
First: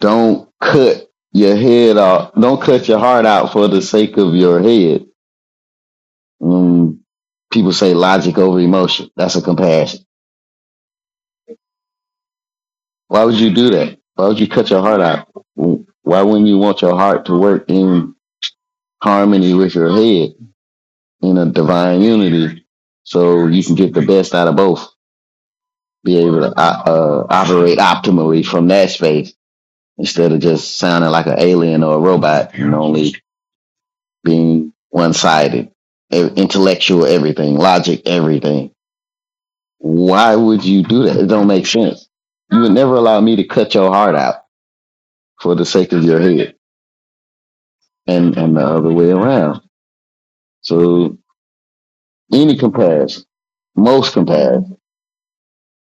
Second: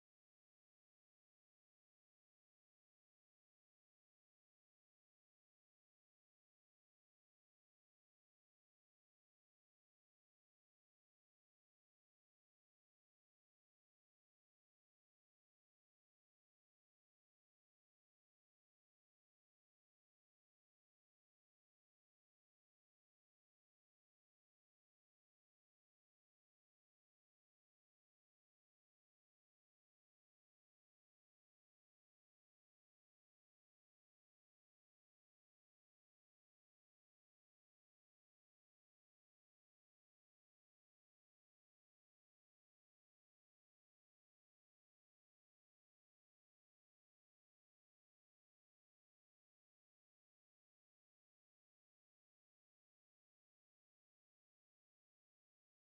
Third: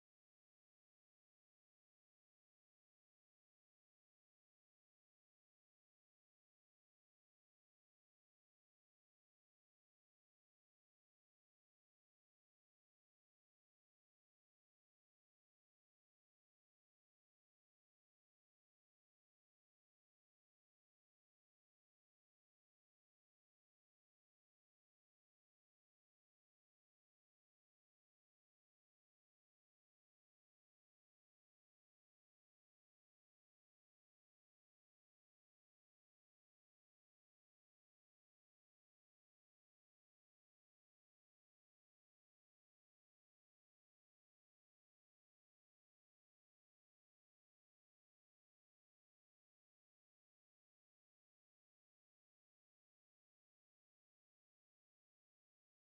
[SPEAKER 2] don't cut your head off. Don't cut your heart out for the sake of your head. Mm, people say logic over emotion. That's a compassion. Why would you do that? Why would you cut your heart out? Why wouldn't you want your heart to work in harmony with your head in a divine unity so you can get the best out of both? Be able to uh, uh, operate optimally from that space instead of just sounding like an alien or a robot and only being one sided, intellectual, everything, logic, everything. Why would you do that? It don't make sense. You would never allow me to cut your heart out for the sake of your head and, and the other way around. So any comparison, most comparison,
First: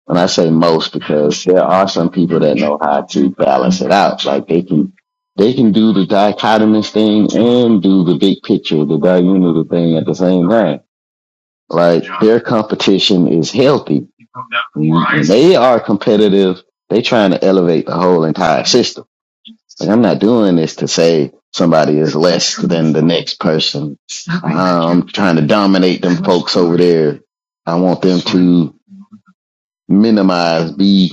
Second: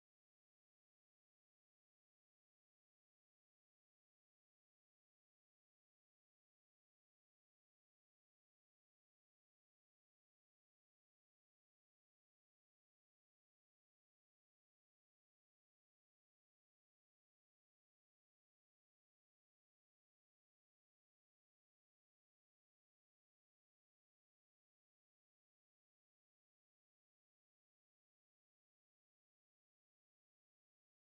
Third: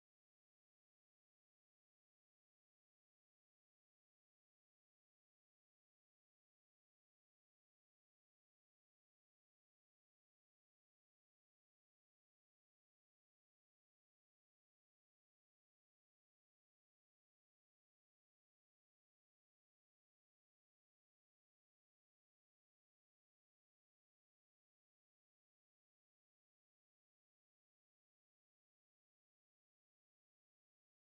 [SPEAKER 2] and I say most because there are some people that know how to balance it out. Like they can, they can do the dichotomous thing and do the big picture, the diurnal thing at the same time Like their competition is healthy. They are competitive. They trying to elevate the whole entire system. Like I'm not doing this to say somebody is less than the next person. I'm trying to dominate them folks over there. I want them to minimize, be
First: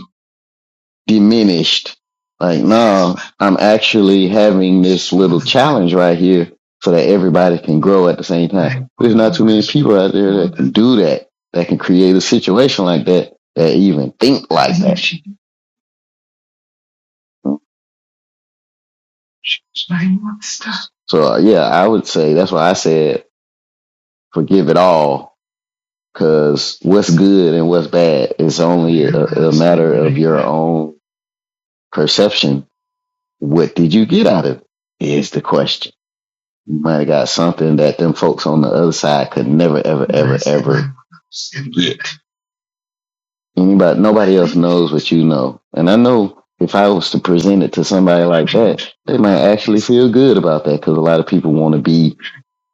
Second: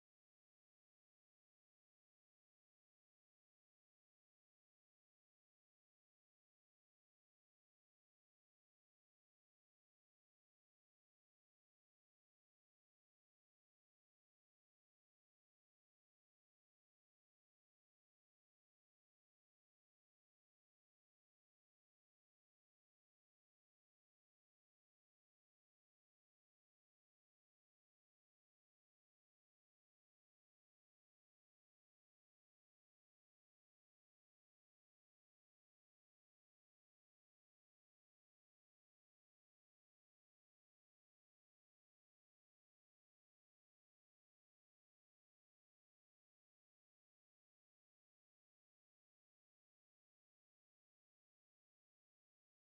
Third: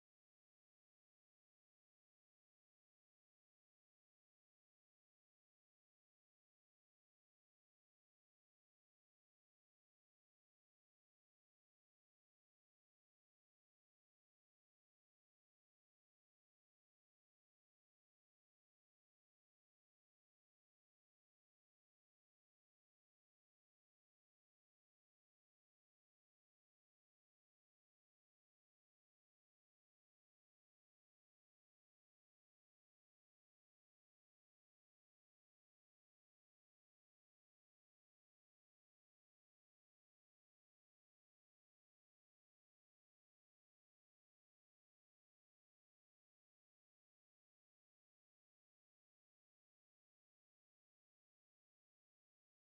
[SPEAKER 2] diminished. Like, no, I'm actually having this little challenge right here so that everybody can grow at the same time. There's not too many people out there that can do that, that can create a situation like that, that even think like that. So, uh, yeah, I would say that's why I said forgive it all because what's good and what's bad is only a, a matter of your own perception. What did you get out of it is the question. You might have got something that them folks on the other side could never, ever, ever, ever. Anybody, nobody else knows what you know. And I know if I was to present it to somebody like that, they might actually feel good about that because a lot of people want to be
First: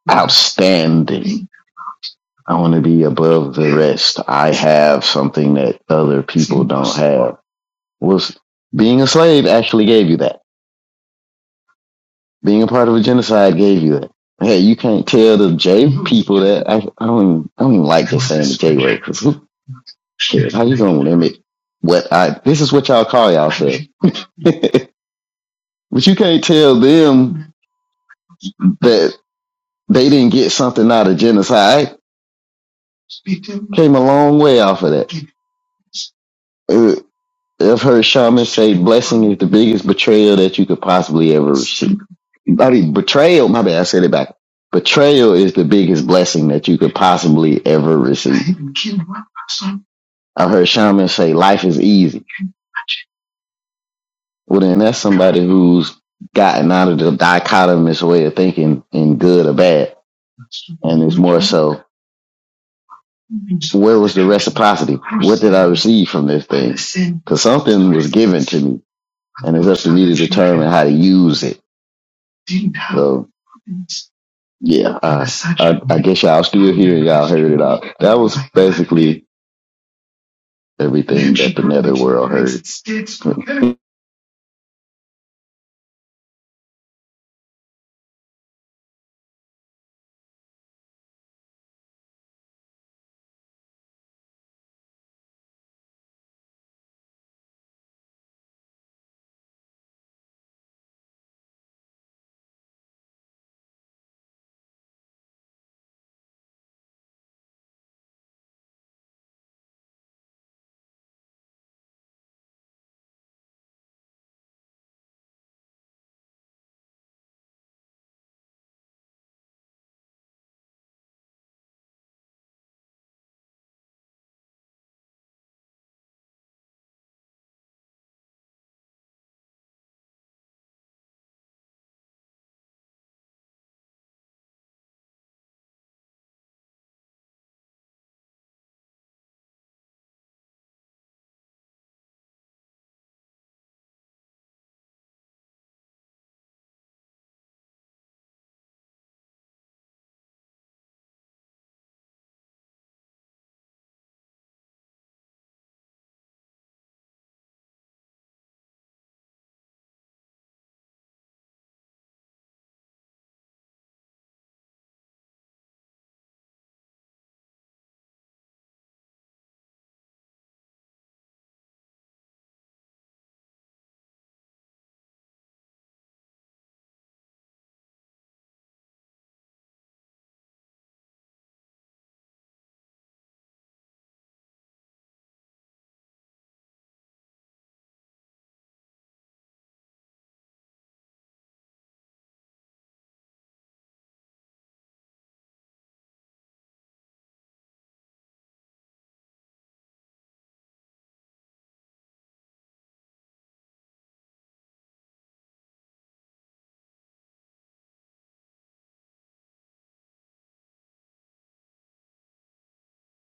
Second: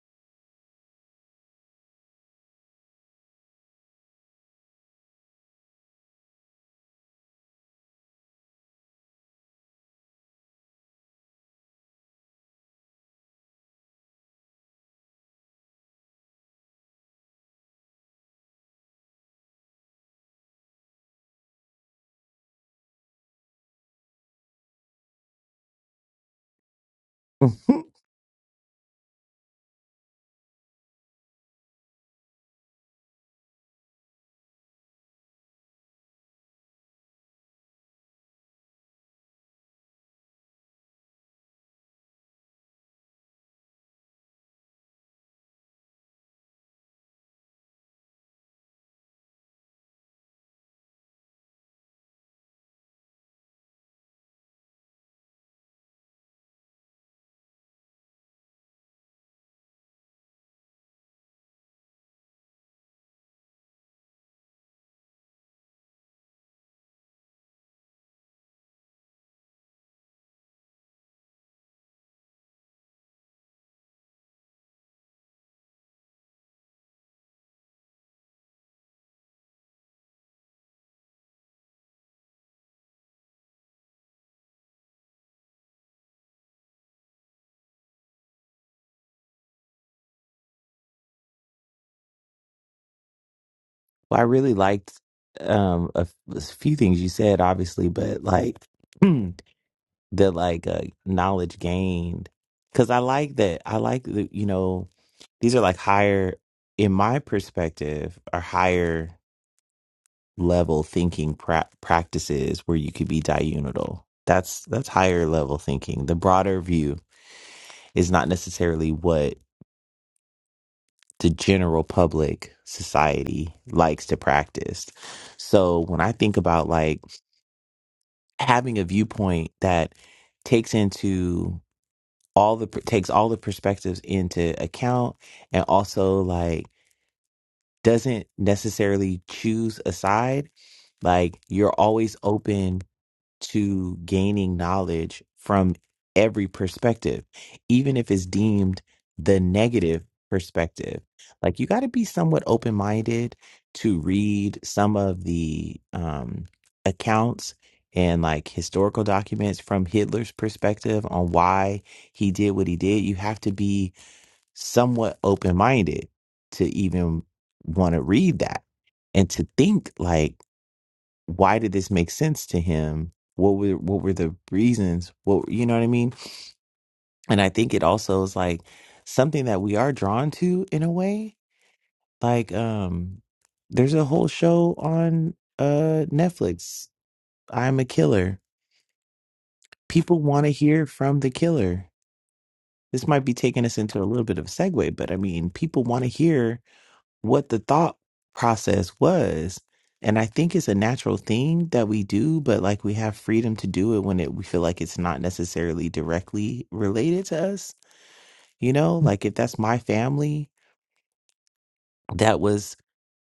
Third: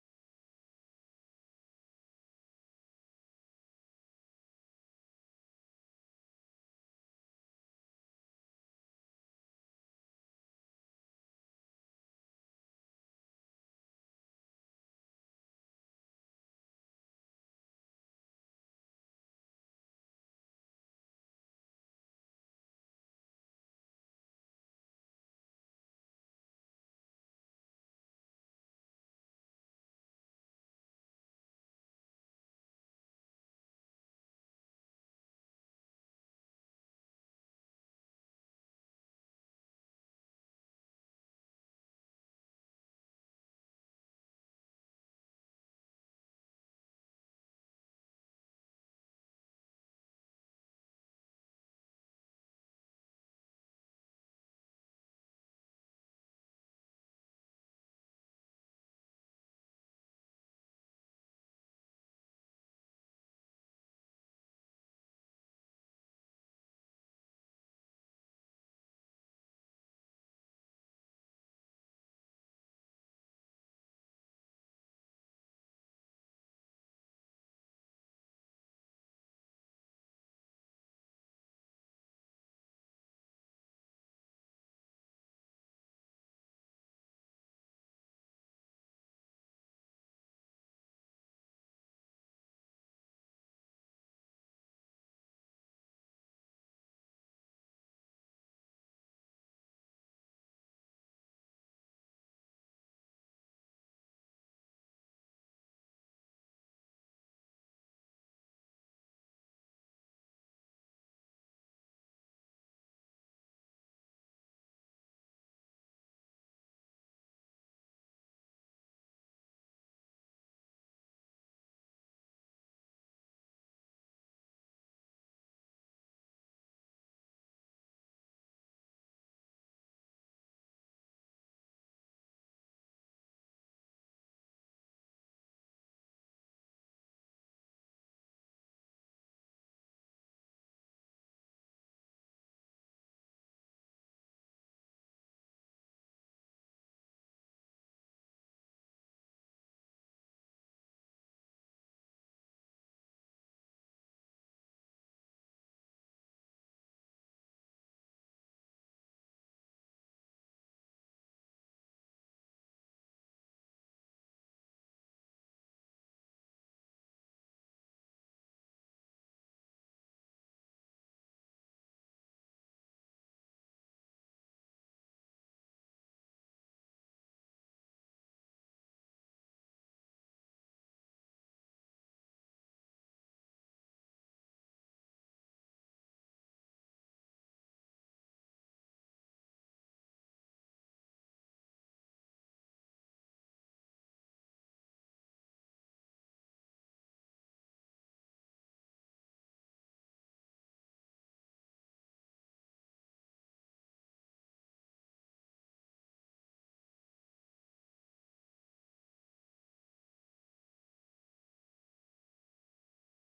[SPEAKER 2] outstanding. I want to be above the rest. I have something that other people don't have. Was being a slave actually gave you that? Being a part of a genocide gave you that. Hey, you can't tell the J people that. I, I don't. Even, I don't even like just saying the J word because who, Shit, how you gonna limit what I? This is what y'all call you y'allself. but you can't tell them
[SPEAKER 1] well,
[SPEAKER 2] that they didn't get something out of genocide. I came a long way off of that. Uh, I've heard shamans say blessing is the biggest betrayal that you could possibly ever receive. I mean, betrayal. My bad. I said it back. Betrayal is the biggest blessing that you could possibly ever receive. I've heard shamans say life is easy. Well, then that's somebody who's gotten out of the dichotomous way of thinking in good or bad, and it's more so where was the reciprocity? What did I receive from this thing? Because something was given to me, and it's up to me to determine how to use it. So yeah, uh, I, I guess y'all still here. and Y'all heard it out. That was basically everything that the netherworld heard.
[SPEAKER 1] I really liked um a, f- a few things you said, obviously, but like the like uh, knowledge gained because I like that. I like the you know. these are like higher in my perspective are higher level thinking pra- practices where you could be diurnal that's that's higher level thinking the broader view is not necessarily what the general public society likes to practice so when i think about like having a viewpoint that takes into all the takes all the perspectives into account and also like doesn't necessarily choose a side. Like you're always open to gaining knowledge from every perspective, even if it's deemed the negative perspective. Like you got to be somewhat open minded to read some of the um, accounts and like historical documents from Hitler's perspective on why he did what he did. You have to be somewhat open minded to even want to read that and to think like why did this make sense to him what were what were the reasons what you know what i mean and i think it also is like something that we are drawn to in a way like um there's a whole show on uh netflix i'm a killer people want to hear from the killer this might be taking us into a little bit of a segue but i mean people want to hear what the thought process was. And I think it's a natural thing that we do, but like we have freedom to do it when it, we feel like it's not necessarily directly related to us. You know, like if that's my family that was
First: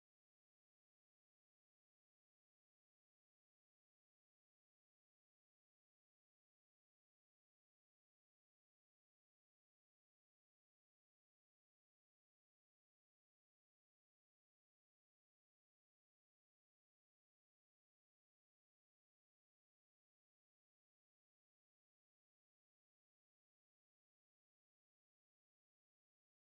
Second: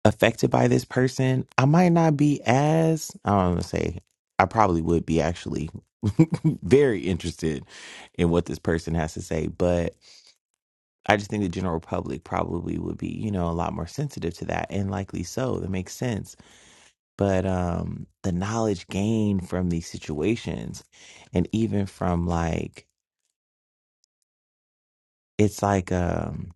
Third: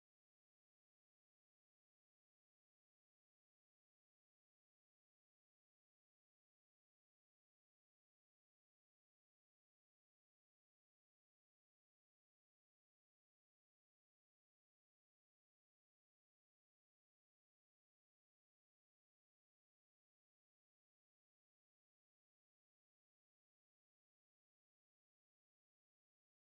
[SPEAKER 1] affected by this person, I might not be as, I don't want to say, I probably would be actually very interested in what this person has to say. But I just think the general public probably would be, you know, a lot more sensitive to that and likely so. That makes sense but um the knowledge gained from these situations and even from like it's like um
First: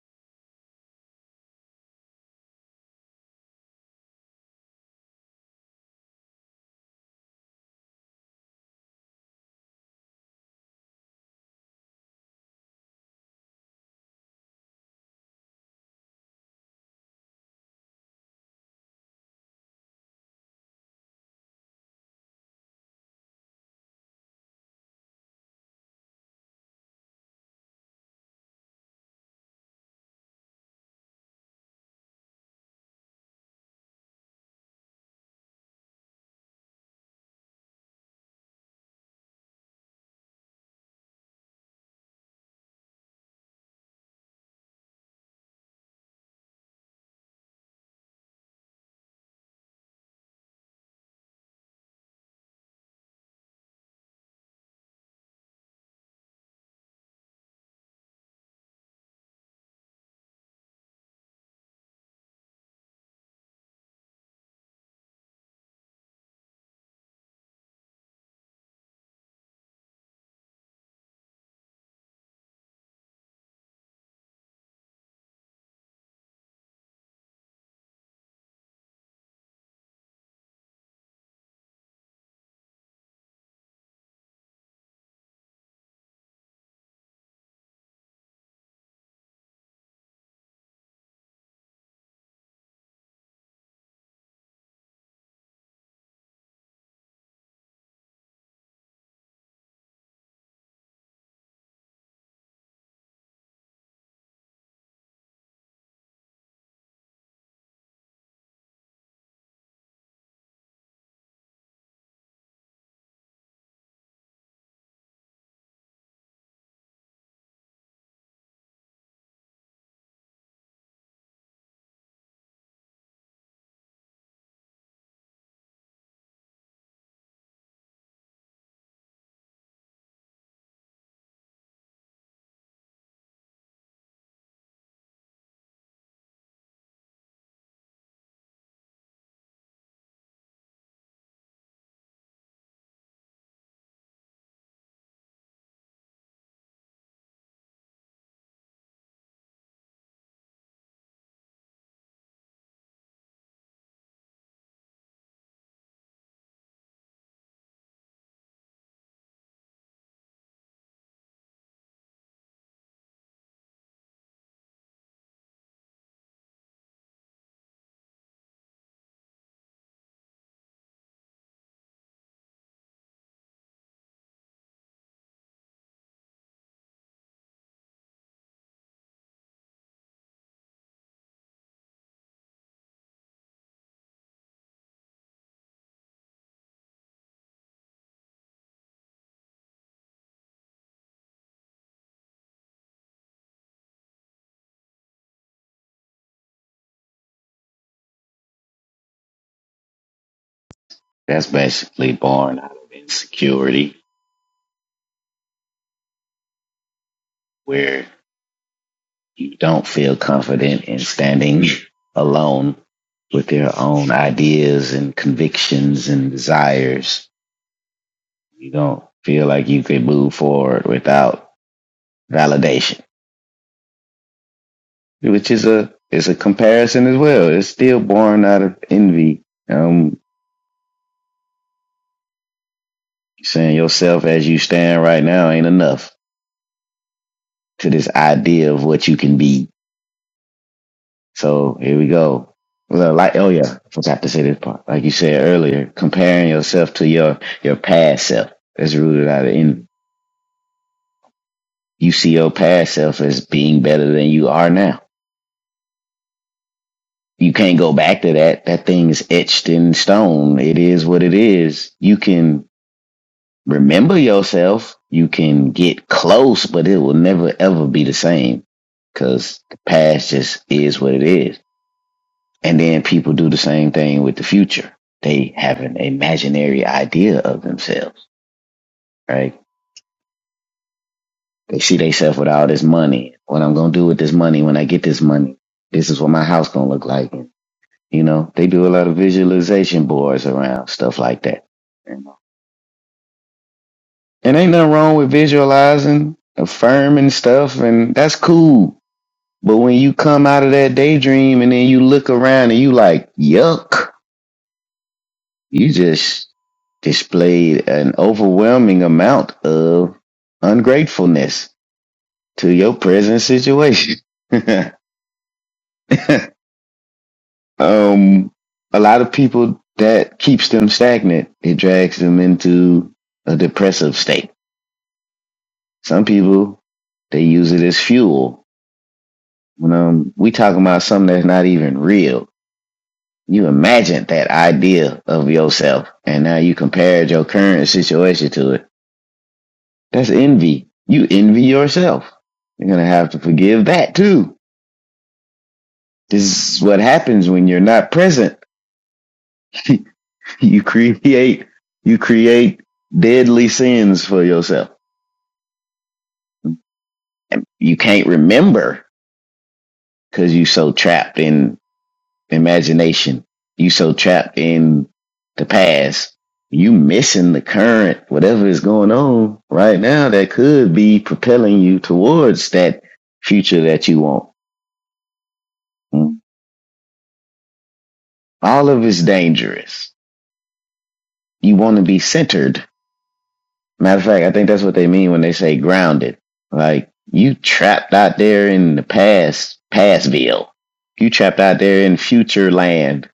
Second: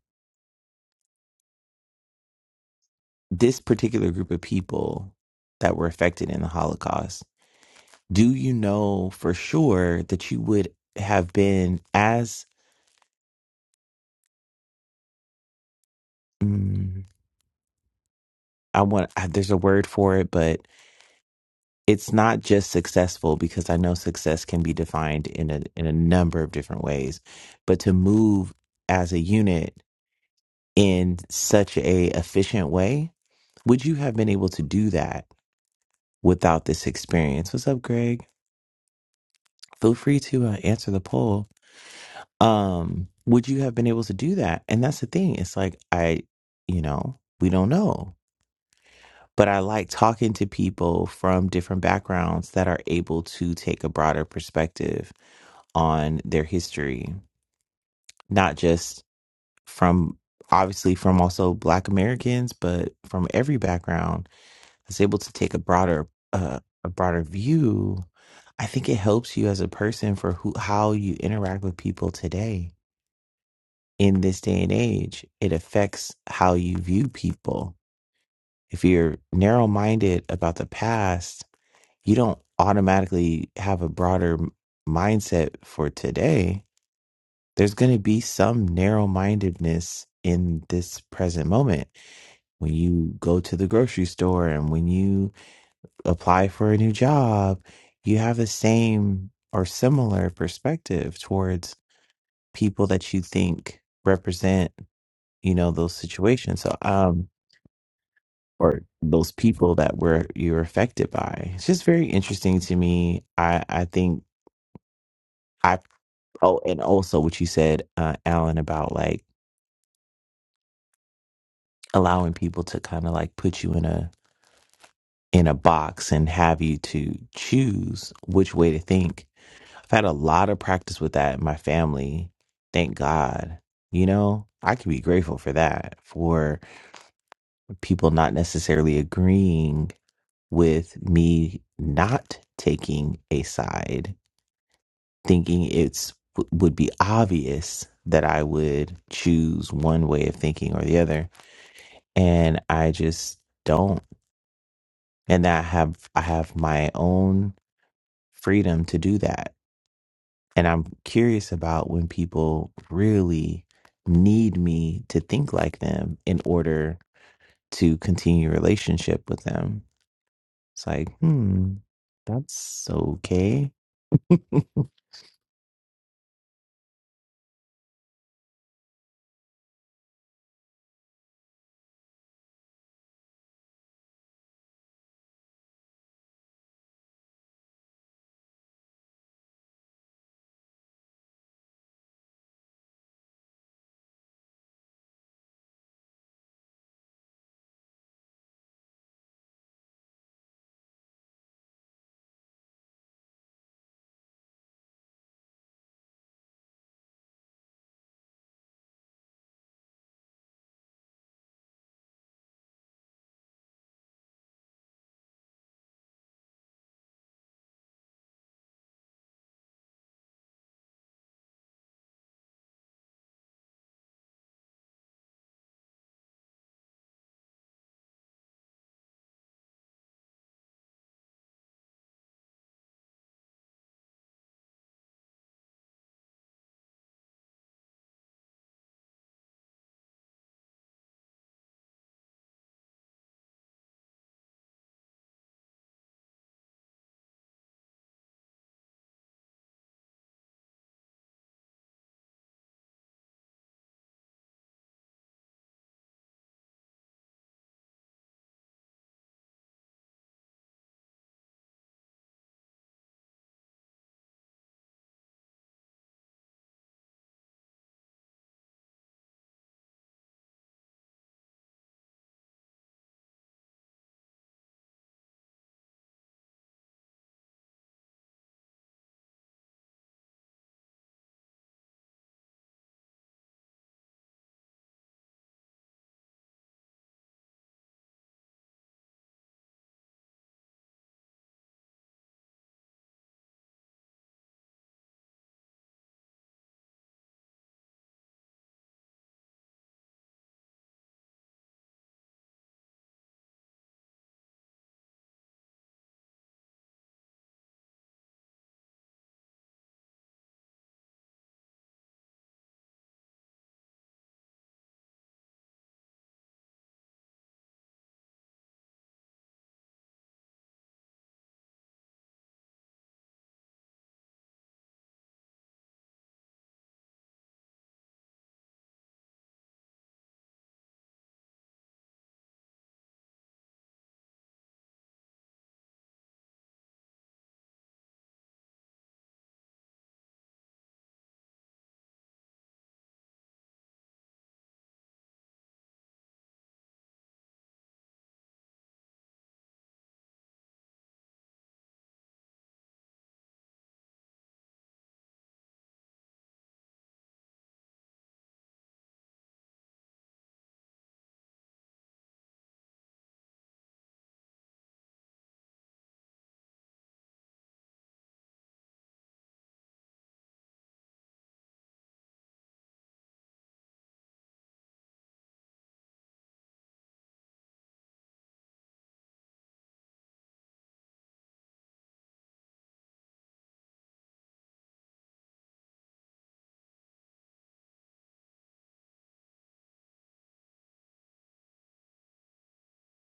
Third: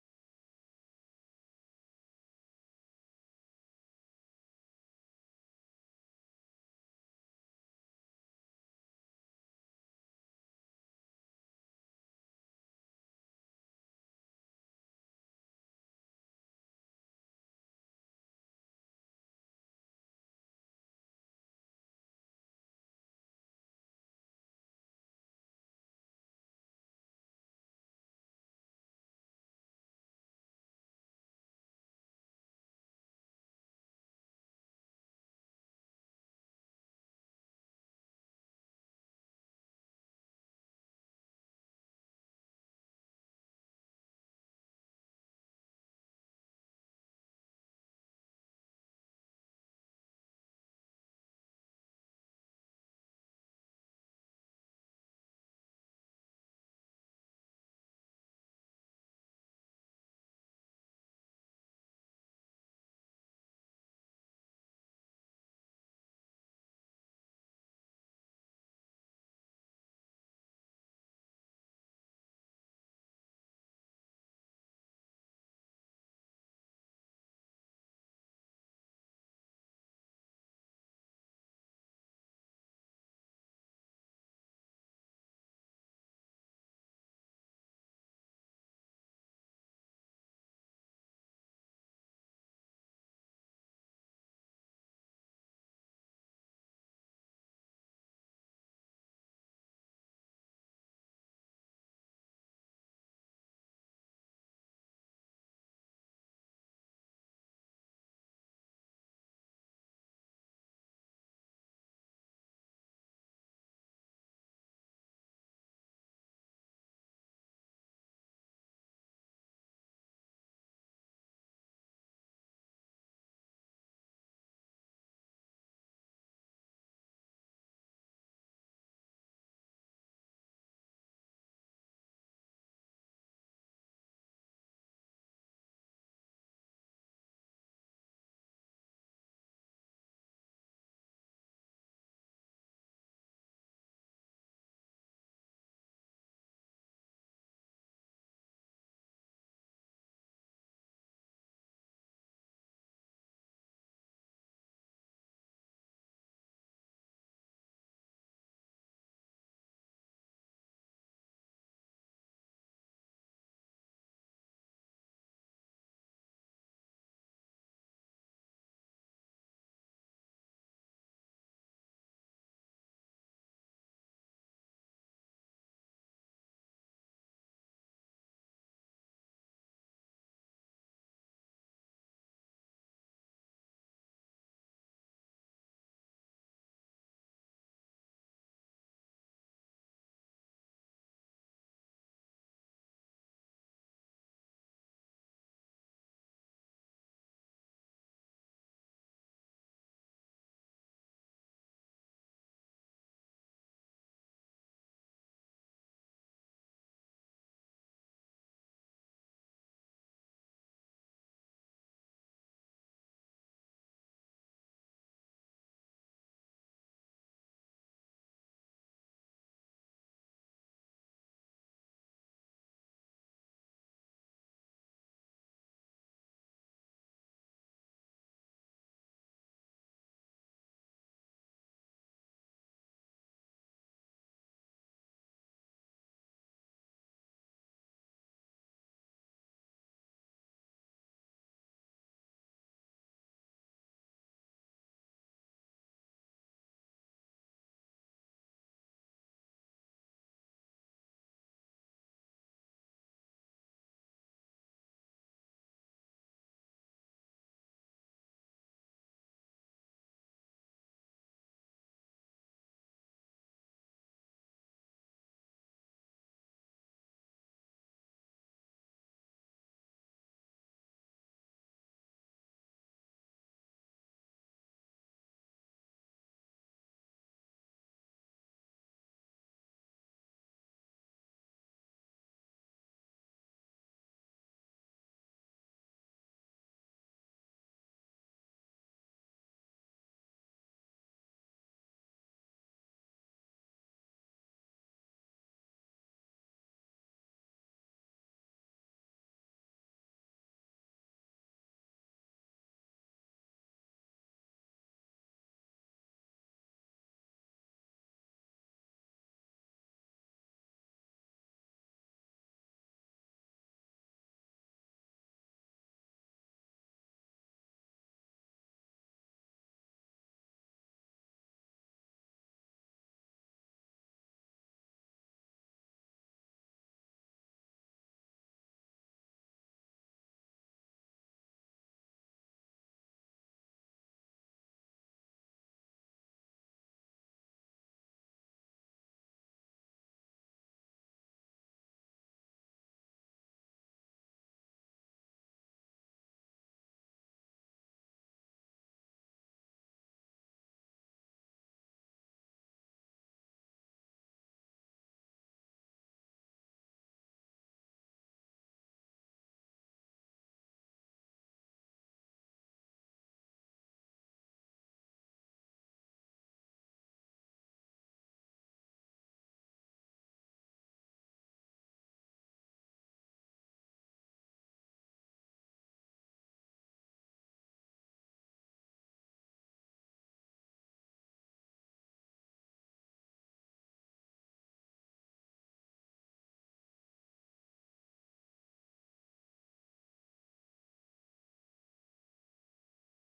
[SPEAKER 1] this particular group of people that were affected in the holocaust do you know for sure that you would have been as mm, i want I, there's a word for it but it's not just successful because i know success can be defined in a in a number of different ways but to move as a unit in such a efficient way Would you have been able to do that without this experience? What's up, Greg? Feel free to uh, answer the poll. Um, would you have been able to do that? And that's the thing. It's like, I, you know, we don't know. But I like talking to people from different backgrounds that are able to take a broader perspective on their history, not just from obviously from also Black Americans, but from every background is able to take a broader uh, a broader view, I think it helps you as a person for who how you interact with people today in this day and age. It affects how you view people. If you're narrow minded about the past, you don't automatically have a broader m- mindset for today. There's going to be some narrow mindedness in this present moment when you go to the grocery store and when you apply for a new job, you have the same or similar perspective towards people that you think represent, you know, those situations. So, um, or those people that were you're affected by. It's just very interesting to me. I I think I oh, and also what you said, uh, Alan, about like allowing people to kind of like put you in a in a box and have you to choose which way to think I've had a lot of practice with that in my family. Thank God. You know, I can be grateful for that, for people not necessarily agreeing with me not taking a side, thinking it's w- would be obvious that I would choose one way of thinking or the other, and I just don't. And that I have I have my own freedom to do that And I'm curious about when people really need me to think like them in order to continue a relationship with them. It's like, hmm, that's okay. well,
[SPEAKER 2] That's basically born out of insecurity, where. you don't feel confident in standing alone with your own ideas and convictions and desires. You don't feel like you can move forward without validation, which is a is a comparison as well. It's still born out of envy. Um, saying yourself as you stand right now ain't enough to this idea of what you can be So here we go. Well, Like oh yeah, I forgot to say this part. Like you said earlier, comparing yourself to your your past self is rooted out of in you see your past self as being better than you are now. You can't go back to that. That thing is etched in stone. It is what it is. You can remember yourself. You can get close, but it will never ever be the same because the past just is what it is And then people do the same thing with the future. They have an imaginary idea of themselves, right? They see themselves with all this money. What I'm gonna do with this money when I get this money. This is what my house gonna look like. And, you know, they do a lot of visualization boards around stuff like that. And ain't nothing wrong with visualizing, affirming stuff, and that's cool. But when you come out of that daydream and then you look around and you like, yuck You just displayed an overwhelming amount of ungratefulness to your present situation. um, a lot of people that keeps them stagnant. It drags them into a depressive state. Some people they use it as fuel. When um, we talking about something that's not even real. You imagine that idea of yourself, and now you compared your current situation to it That's envy. You envy yourself. You're going to have to forgive that too. This is what happens when you're not present. you create, you create deadly sins for yourself. And you can't remember because you are so trapped in imagination. You so trapped in the past. You missing the current, whatever is going on right now that could be propelling you towards that future that you want. All of it's dangerous. You want to be centered. Matter of fact, I think that's what they mean when they say grounded. Like you trapped out there in the past, pastville. You trapped out there in future land,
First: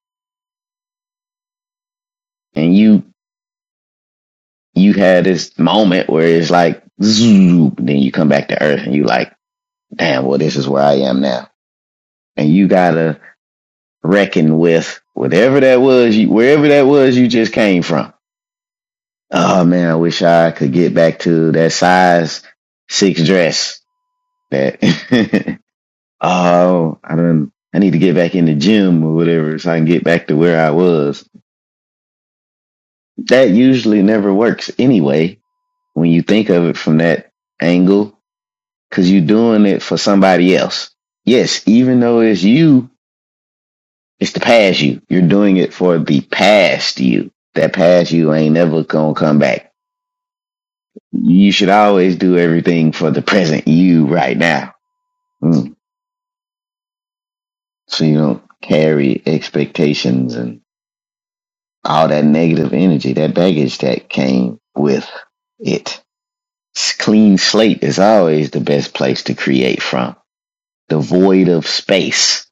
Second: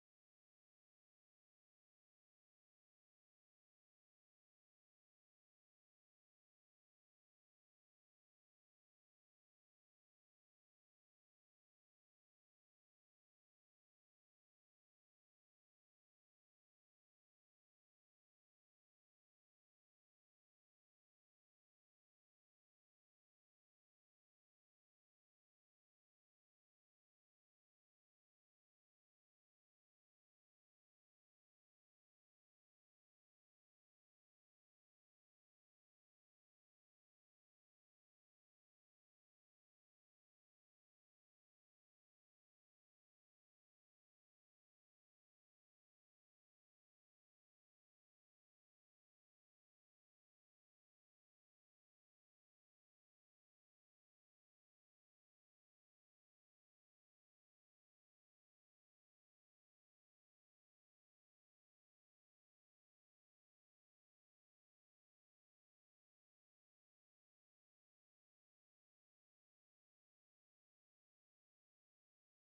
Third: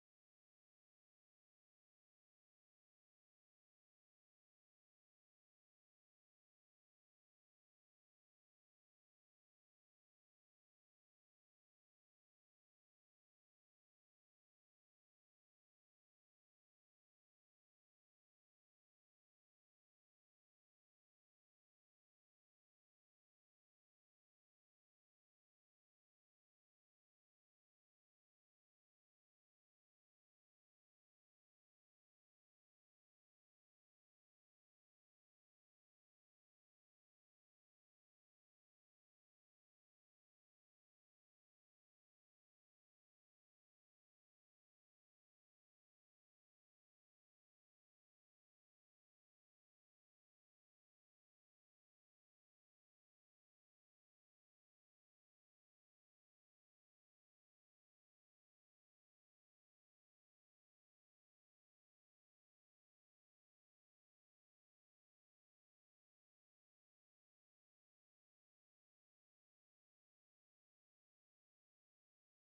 [SPEAKER 2] and you you had this moment where it's like zoom. Then you come back to earth, and you like, damn, well, this is where I am now. And you gotta reckon with whatever that was, you, wherever that was you just came from. Oh man, I wish I could get back to that size six dress. That oh, I don't. I need to get back in the gym or whatever so I can get back to where I was. That usually never works anyway when you think of it from that angle because you're doing it for somebody else. Yes, even though it's you, it's the past you. You're doing it for the past you. That past you ain't never gonna come back You should always do everything for the present you right now. Mm. So you don't carry expectations and all that negative energy, that baggage that came with it. Clean slate is always the best place to create from. The void of space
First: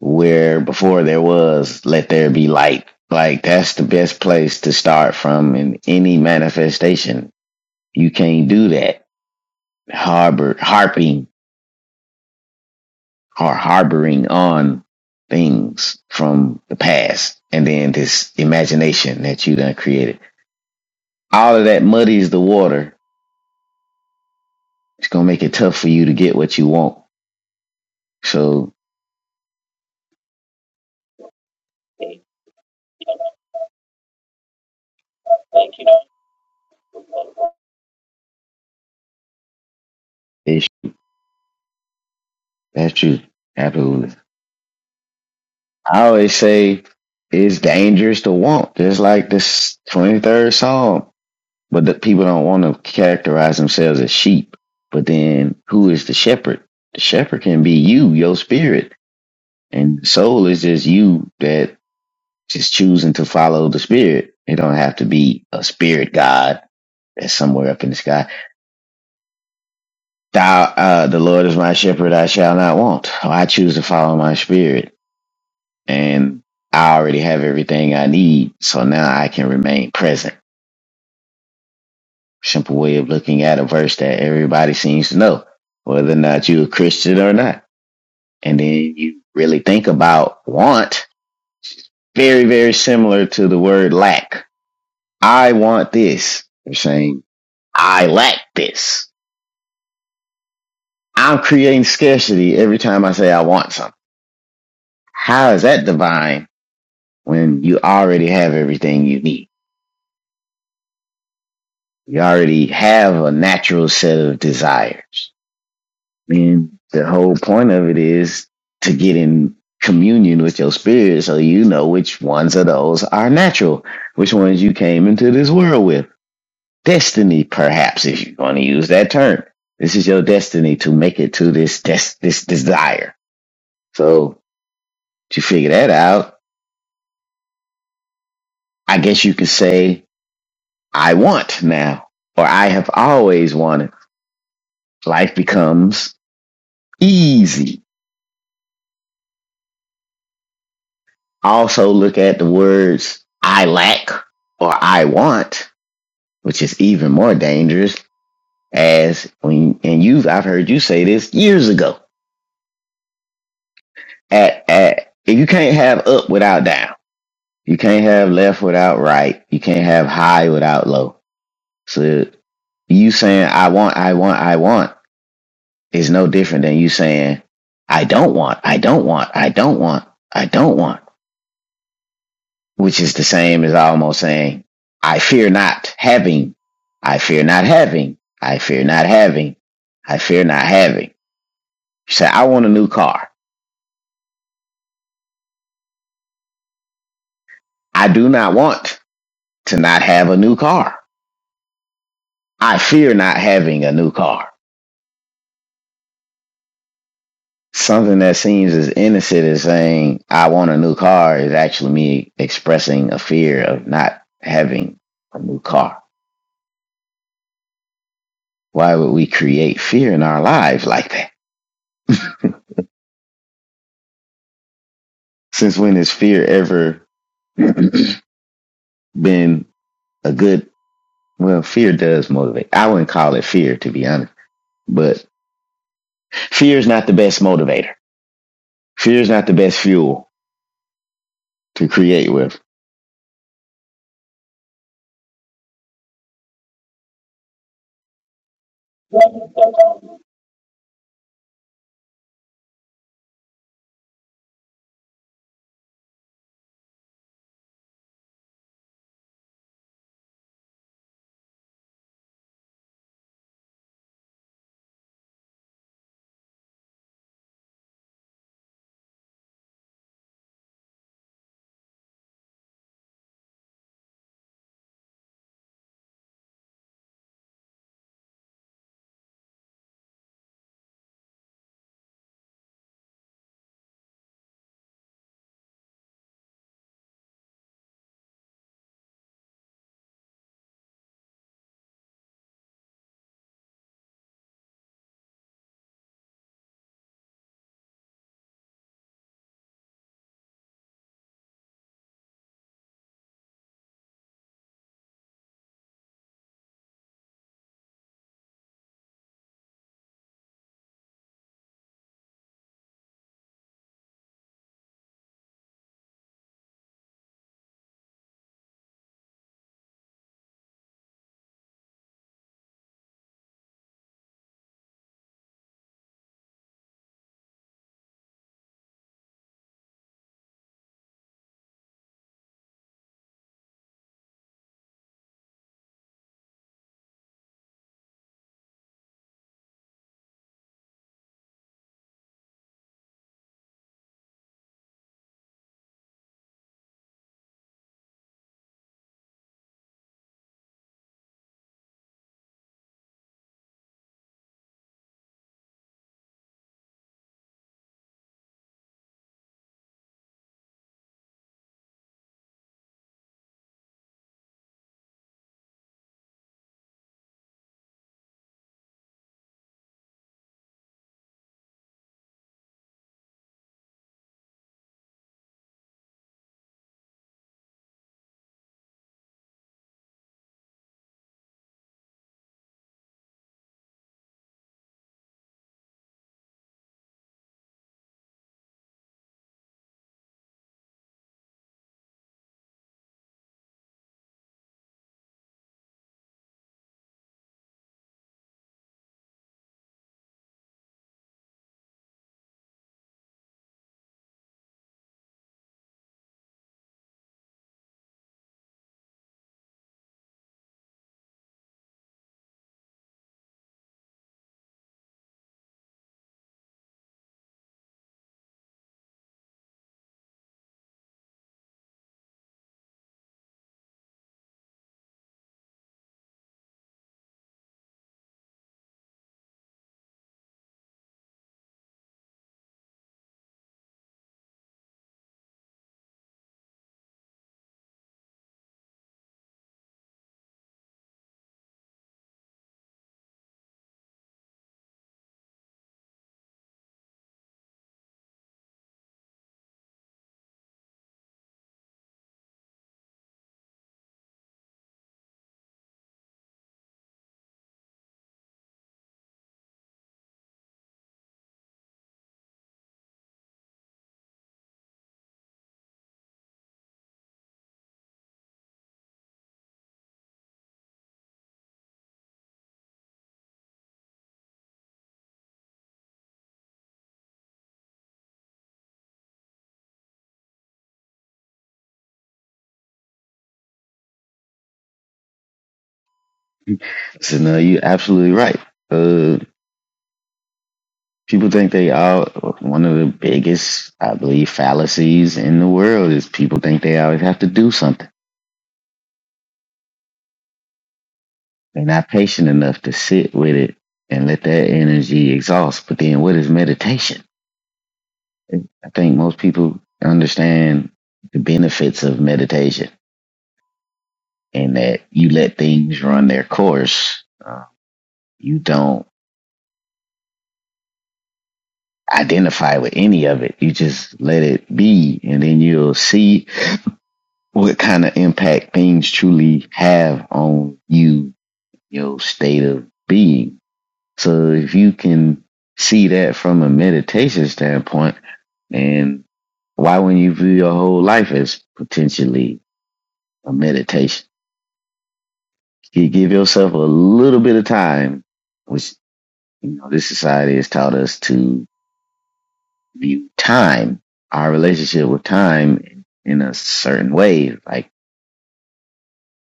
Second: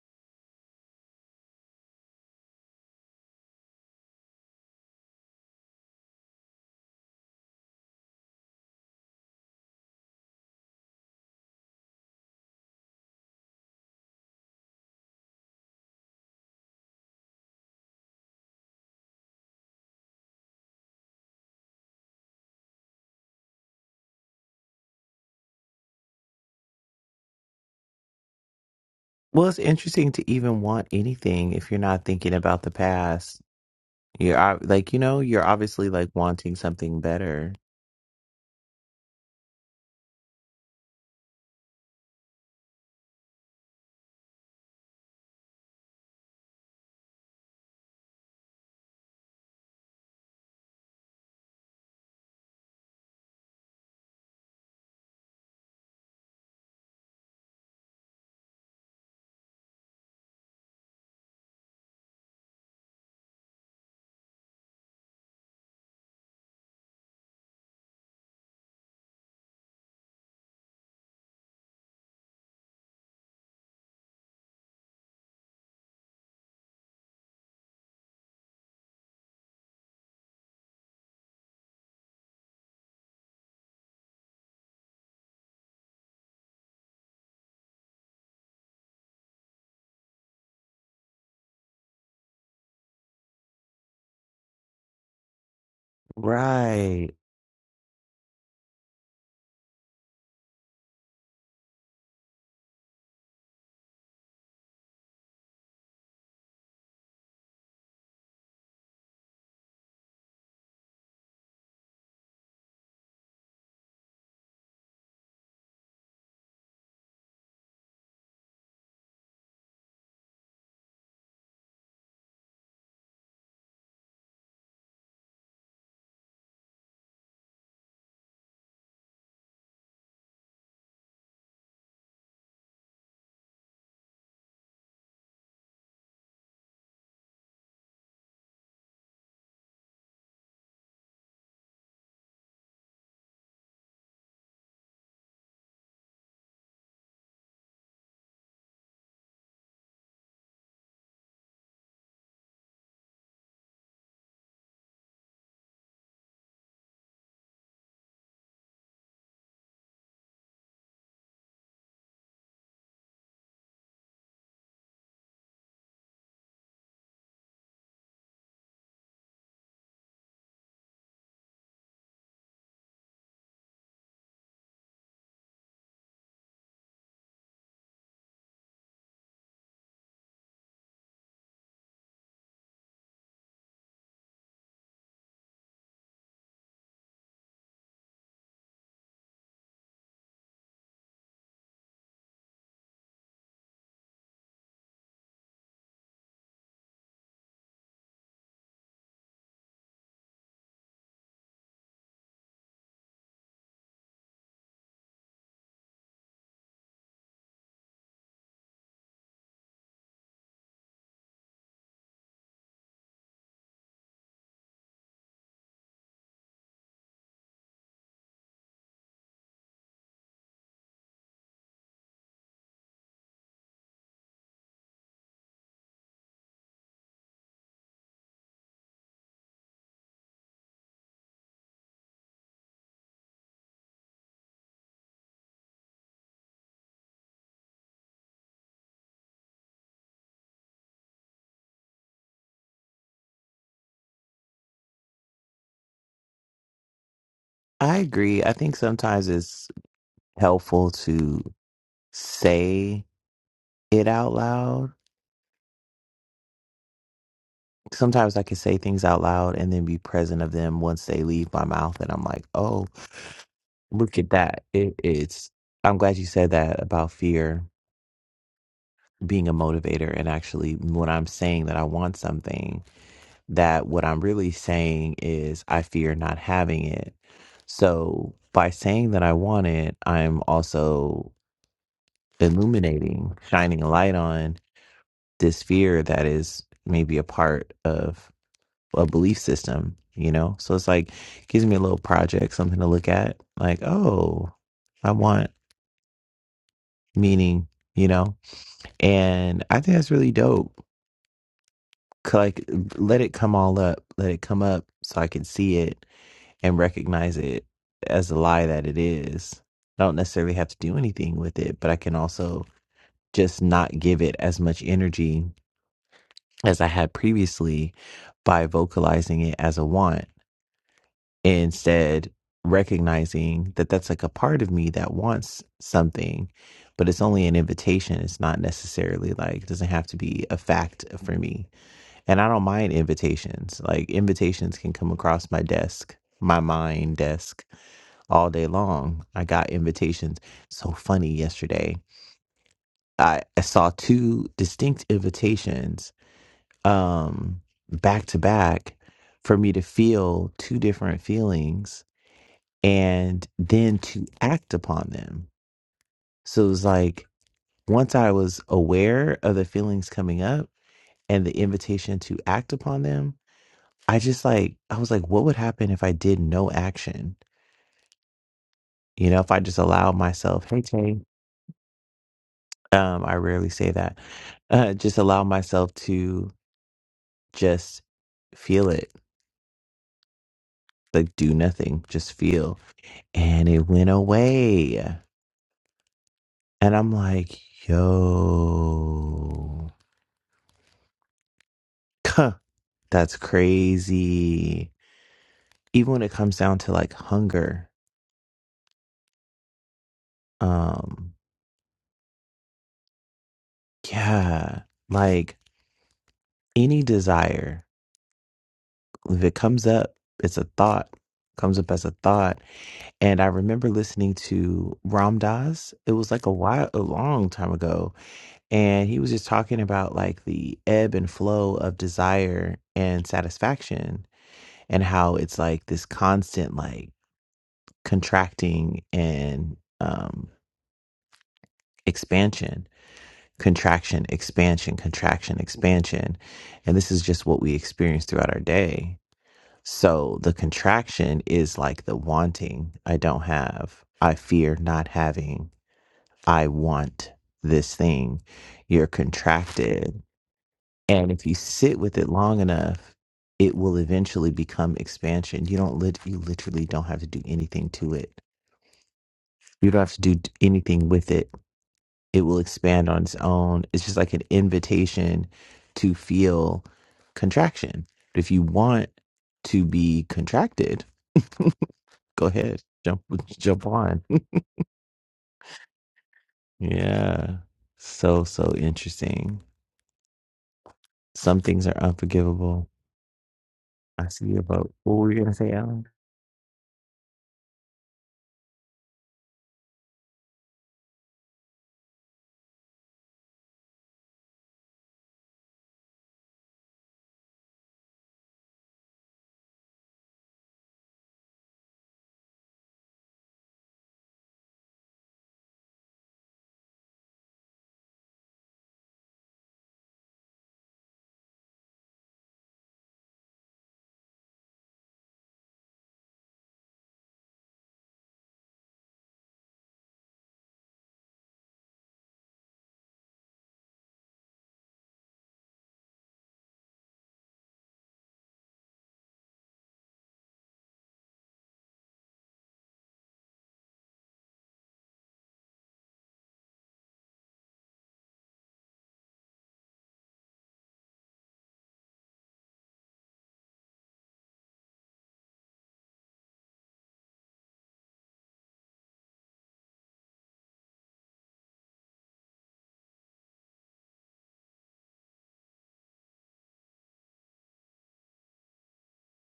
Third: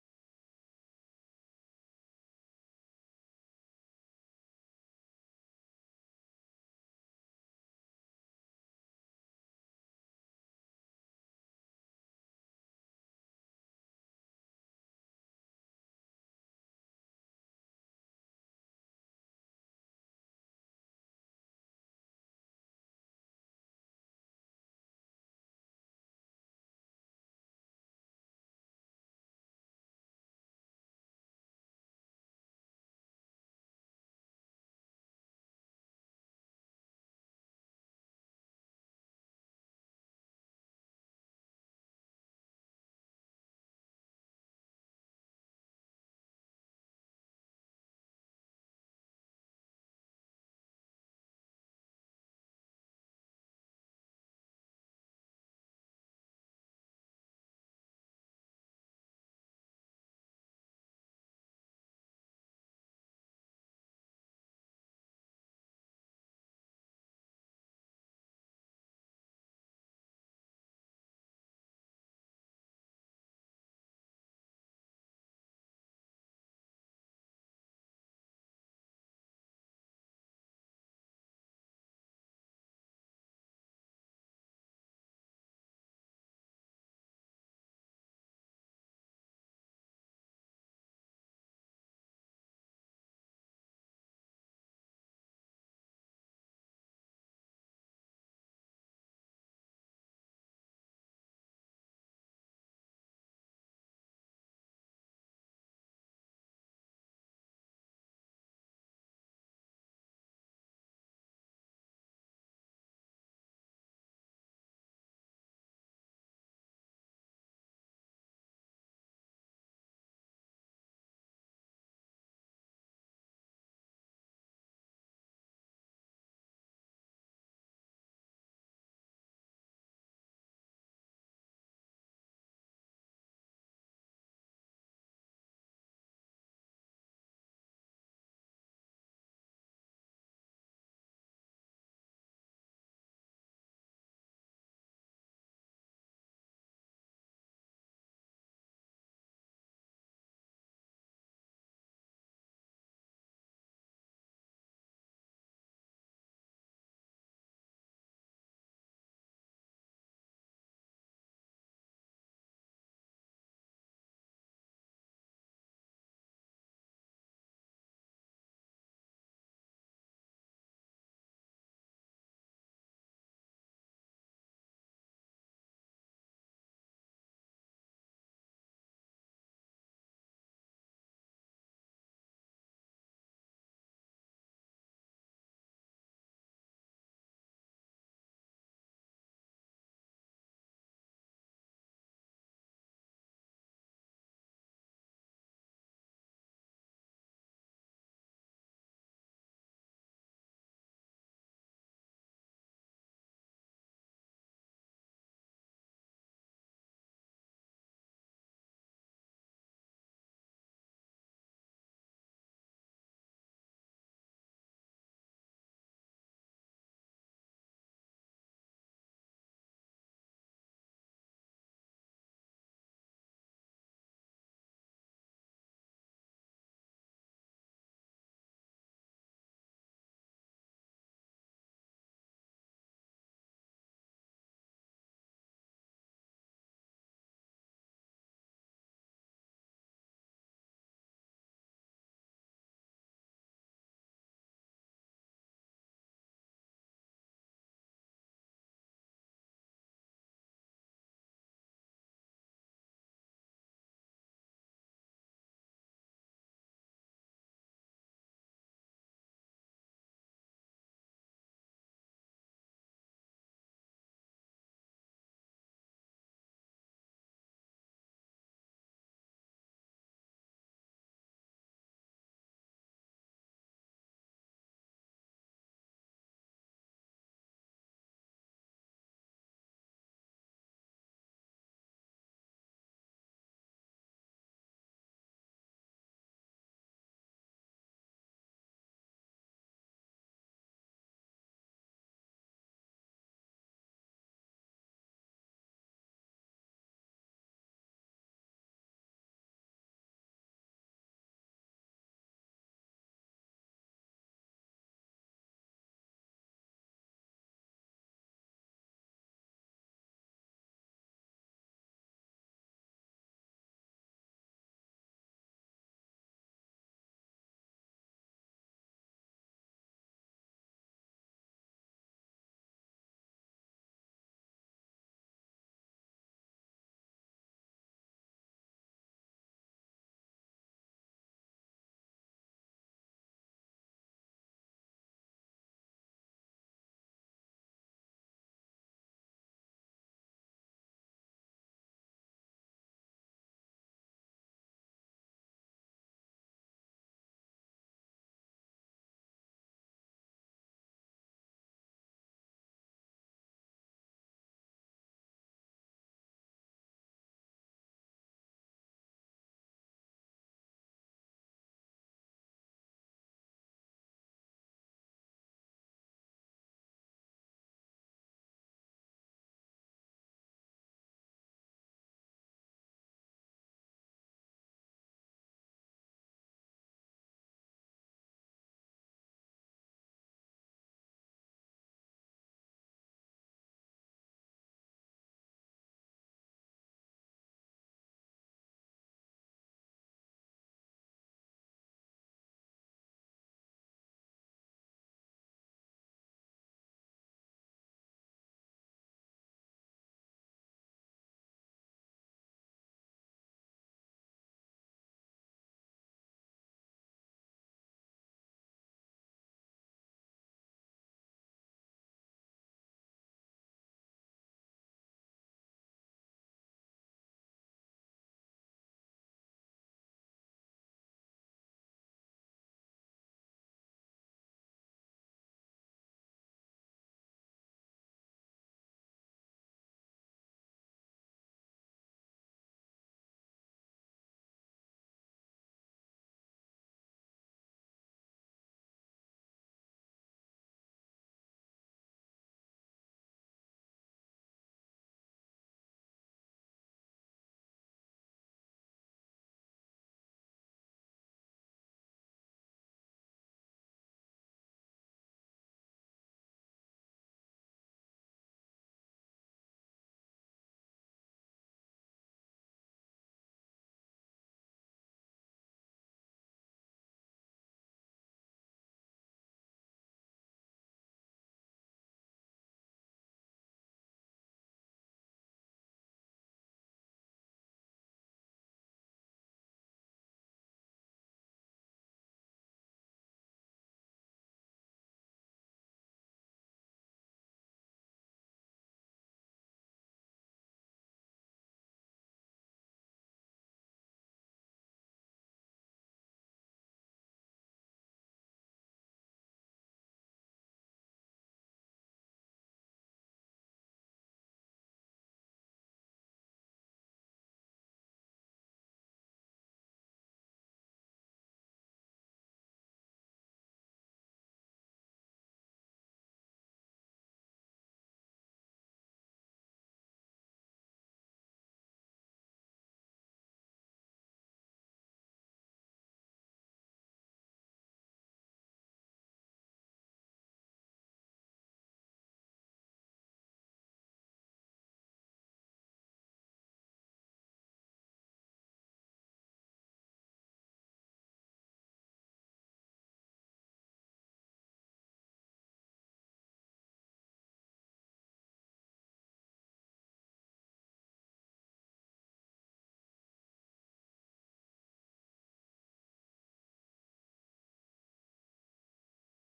[SPEAKER 2] where before there was, let there be light. Like that's the best place to start from in any manifestation. You can't do that. Harbor, harping are harboring on things from the past and then this imagination that you done created. All of that muddies the water. It's gonna make it tough for you to get what you want. So
[SPEAKER 1] it's interesting to even want anything if you're not thinking about the past. You're ob- like, you know, you're obviously like wanting something better.
[SPEAKER 2] it's that's true. Absolutely. I always say it's dangerous to want, just like this twenty third Psalm. But the people don't want to characterize themselves as sheep. But then who is the shepherd? The shepherd can be you, your spirit. And the soul is just you that Just choosing to follow the spirit. It don't have to be a spirit God that's somewhere up in the sky. Thou, uh, the Lord is my shepherd; I shall not want. Oh, I choose to follow my spirit, and I already have everything I need. So now I can remain present. Simple way of looking at a verse that everybody seems to know, whether or not you're a Christian or not. And then you really think about want. Very, very similar to the word lack. I want this. You're
[SPEAKER 1] Right.
[SPEAKER 2] saying I lack this. I'm creating scarcity every time I say I want something. How is that divine when you already have everything you need? You already have a natural set of desires. I mean, the whole point of it is to get in communion with your spirit so you know which ones of those are natural, which ones you came into this world with. Destiny, perhaps, if you're going to use that term. This is your destiny to make it to this des- this desire. So To figure that out, I guess you could say, I want now, or I have always wanted. Life becomes easy. Also, look at the words I lack or I want, which is even more dangerous. As when, and you've, I've heard you say this years ago. At, at, if you can't have up without down, you can't have left without right, you can't have high without low. So, you saying, I want, I want, I want is no different than you saying, I don't want, I don't want, I don't want, I don't want, which is the same as almost saying, I fear not having, I fear not having, I fear not having, I fear not having. You say, I want a new car. I do not want to not have a new car. I fear not having a new car. Something that seems as innocent as saying, I want a new car is actually me expressing a fear of not having a new car Why would we create fear in our lives like that? Since when has fear ever been a good? Well, fear does motivate. I wouldn't call it fear, to be honest, but fear is not the best motivator. Fear is not the best fuel to create with.
[SPEAKER 1] I agree. I think sometimes it's helpful to say it out loud sometimes I can say things out loud and then be present of them once they leave my mouth. And I'm like, oh, look at that. It, it's, I'm glad you said that about fear being a motivator. And actually, when I'm saying that I want something, that what I'm really saying is I fear not having it. So by saying that I want it, I'm also illuminating, shining a light on this fear that is maybe a part of a belief system, you know? So it's like gives me a little project, something to look at. Like, oh, I want meaning, you know? And I think that's really dope. 'Cause, Like, let it come all up, let it come up so I can see it and recognize it as a lie that it is. I don't necessarily have to do anything with it, but I can also just not give it as much energy as I had previously by vocalizing it as a want instead recognizing that that's like a part of me that wants something but it's only an invitation it's not necessarily like it doesn't have to be a fact for me and i don't mind invitations like invitations can come across my desk my mind desk all day long i got invitations so funny yesterday i, I saw two distinct invitations um back to back for me to feel two different feelings and then to act upon them. So it was like once I was aware of the feelings coming up and the invitation to act upon them, I just like, I was like, what would happen if I did no action? You know, if I just allowed myself, hey, Tay, um, I rarely say that, uh, just allow myself to just feel it, like do nothing, just feel. And it went away. And I'm like, yo. Huh, that's crazy. Even when it comes down to like hunger, um, yeah, like any desire, if it comes up, it's a thought, comes up as a thought. And I remember listening to Ram Dass. It was like a while, a long time ago, and he was just talking about like the ebb and flow of desire and satisfaction, and how it's like this constant like contracting and um expansion, contraction, expansion, contraction, expansion. And this is just what we experience throughout our day. So the contraction is like the wanting. I don't have. I fear not having. I want this thing. You're contracted. And if you sit with it long enough, it will eventually become expansion. You don't lit you literally don't have to do anything to it. You don't have to do t- anything with it it will expand on its own. It's just like an invitation to feel contraction. But if you want to be contracted, go ahead, jump jump on. Yeah. So so interesting. Some things are unforgivable. I see your vote. What were you gonna say, Alan?
[SPEAKER 2] So, no, you're absolutely right. Uh, people think they all, one of the biggest, I believe, fallacies in the world is people think they always have to do something They're not patient enough to sit with it and let that energy exhaust. But then, what is meditation? I think most people understand the benefits of meditation and that you let things run their course. Uh, you don't identify with any of it. You just let it be, and then you'll see what kind of impact things truly have on you, your state of being So if you can see that from a meditation standpoint, and why wouldn't you view your whole life as potentially a meditation? You give yourself a little bit of time, which you know this society has taught us to view time, our relationship with time in a certain way, like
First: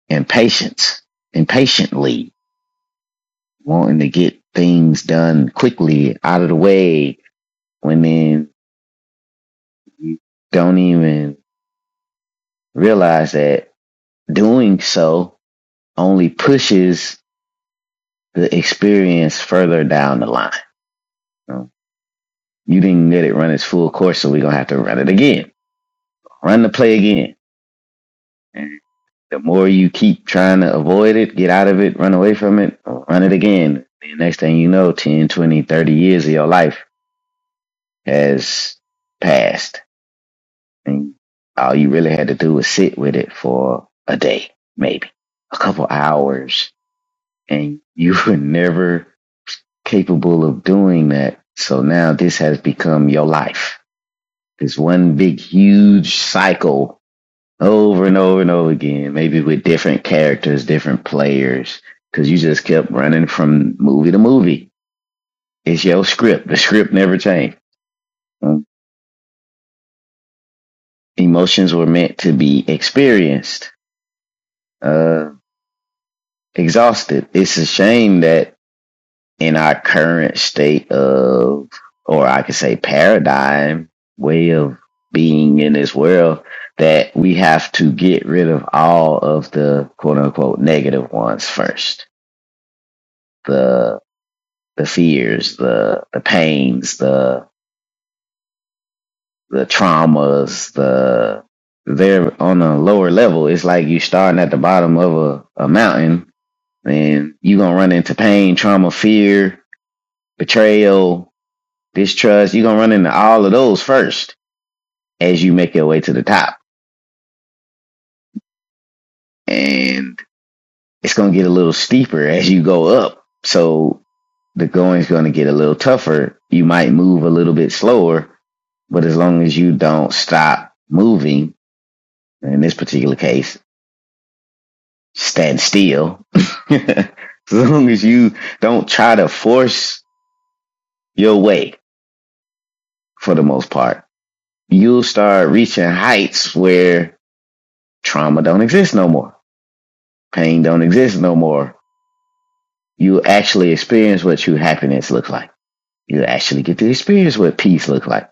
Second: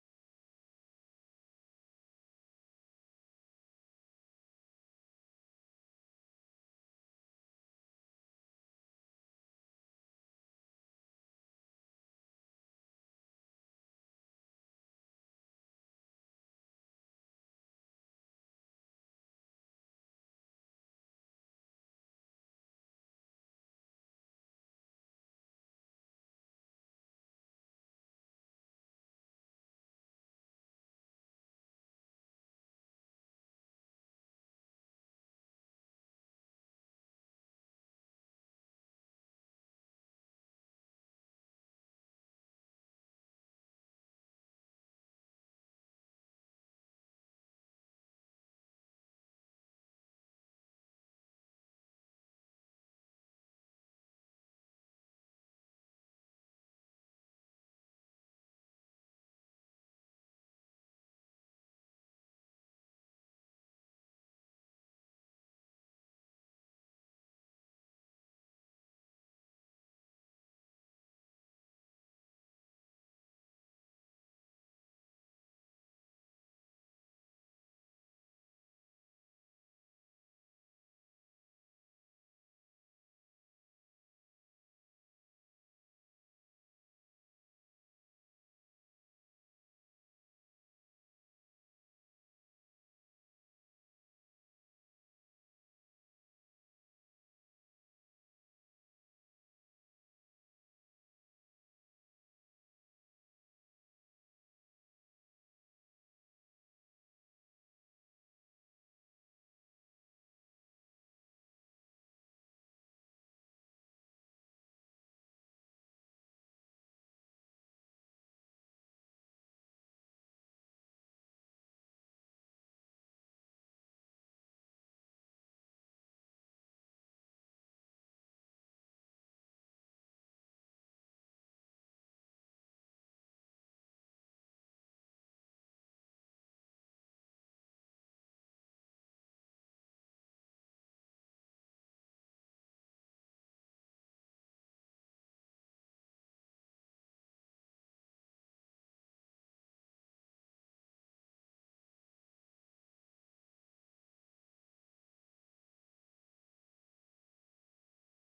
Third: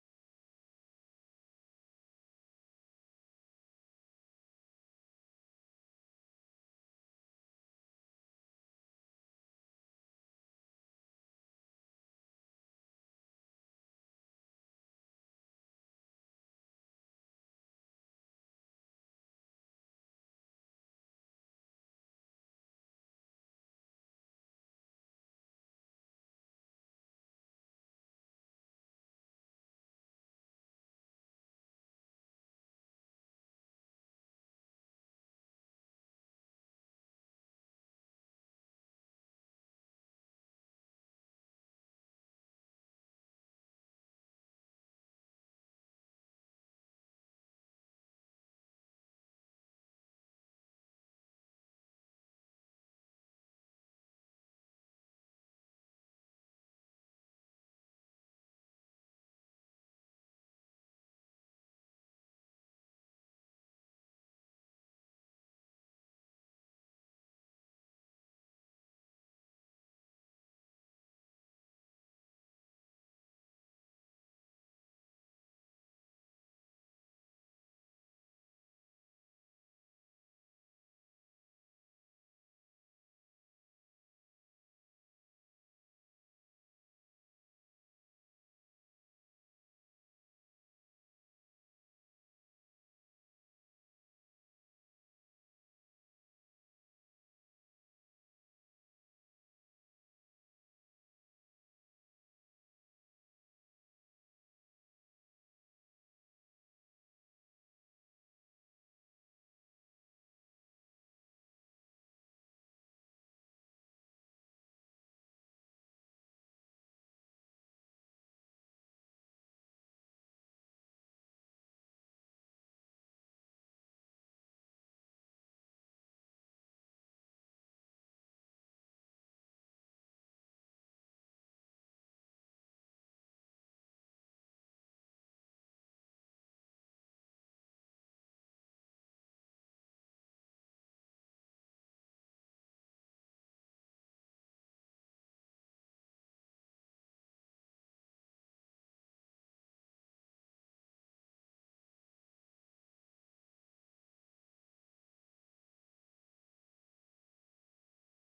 [SPEAKER 2] impatience, impatiently, wanting to get things done quickly out of the way when then you don't even realize that doing so only pushes the experience further down the line. You, know, you didn't let it run its full course, so we're gonna have to run it again. Run the play again. And the more you keep trying to avoid it, get out of it, run away from it, run it again. The next thing you know, 10, 20, 30 years of your life has passed. And all you really had to do was sit with it for a day, maybe a couple hours, and you were never capable of doing that. So now this has become your life. This one big, huge cycle over and over and over again, maybe with different characters, different players, because you just kept running from movie to movie. It's your script. The script never changed. Um, Emotions were meant to be experienced, uh, exhausted. It's a shame that in our current state of, or I could say paradigm way of being in this world, that we have to get rid of all of the quote unquote negative ones first. The, the fears, the, the pains, the, the traumas, the, they're on a lower level. It's like you starting at the bottom of a, a mountain and you gonna run into pain, trauma, fear, betrayal, distrust. You're gonna run into all of those first as you make your way to the top, and it's gonna get a little steeper as you go up. So the going's gonna get a little tougher. You might move a little bit slower, but as long as you don't stop moving, in this particular case, stand still. as long as you don't try to force your way, for the most part, you'll start reaching heights where trauma don't exist no more pain don't exist no more you actually experience what true happiness looks like. You actually get to experience what peace looks like.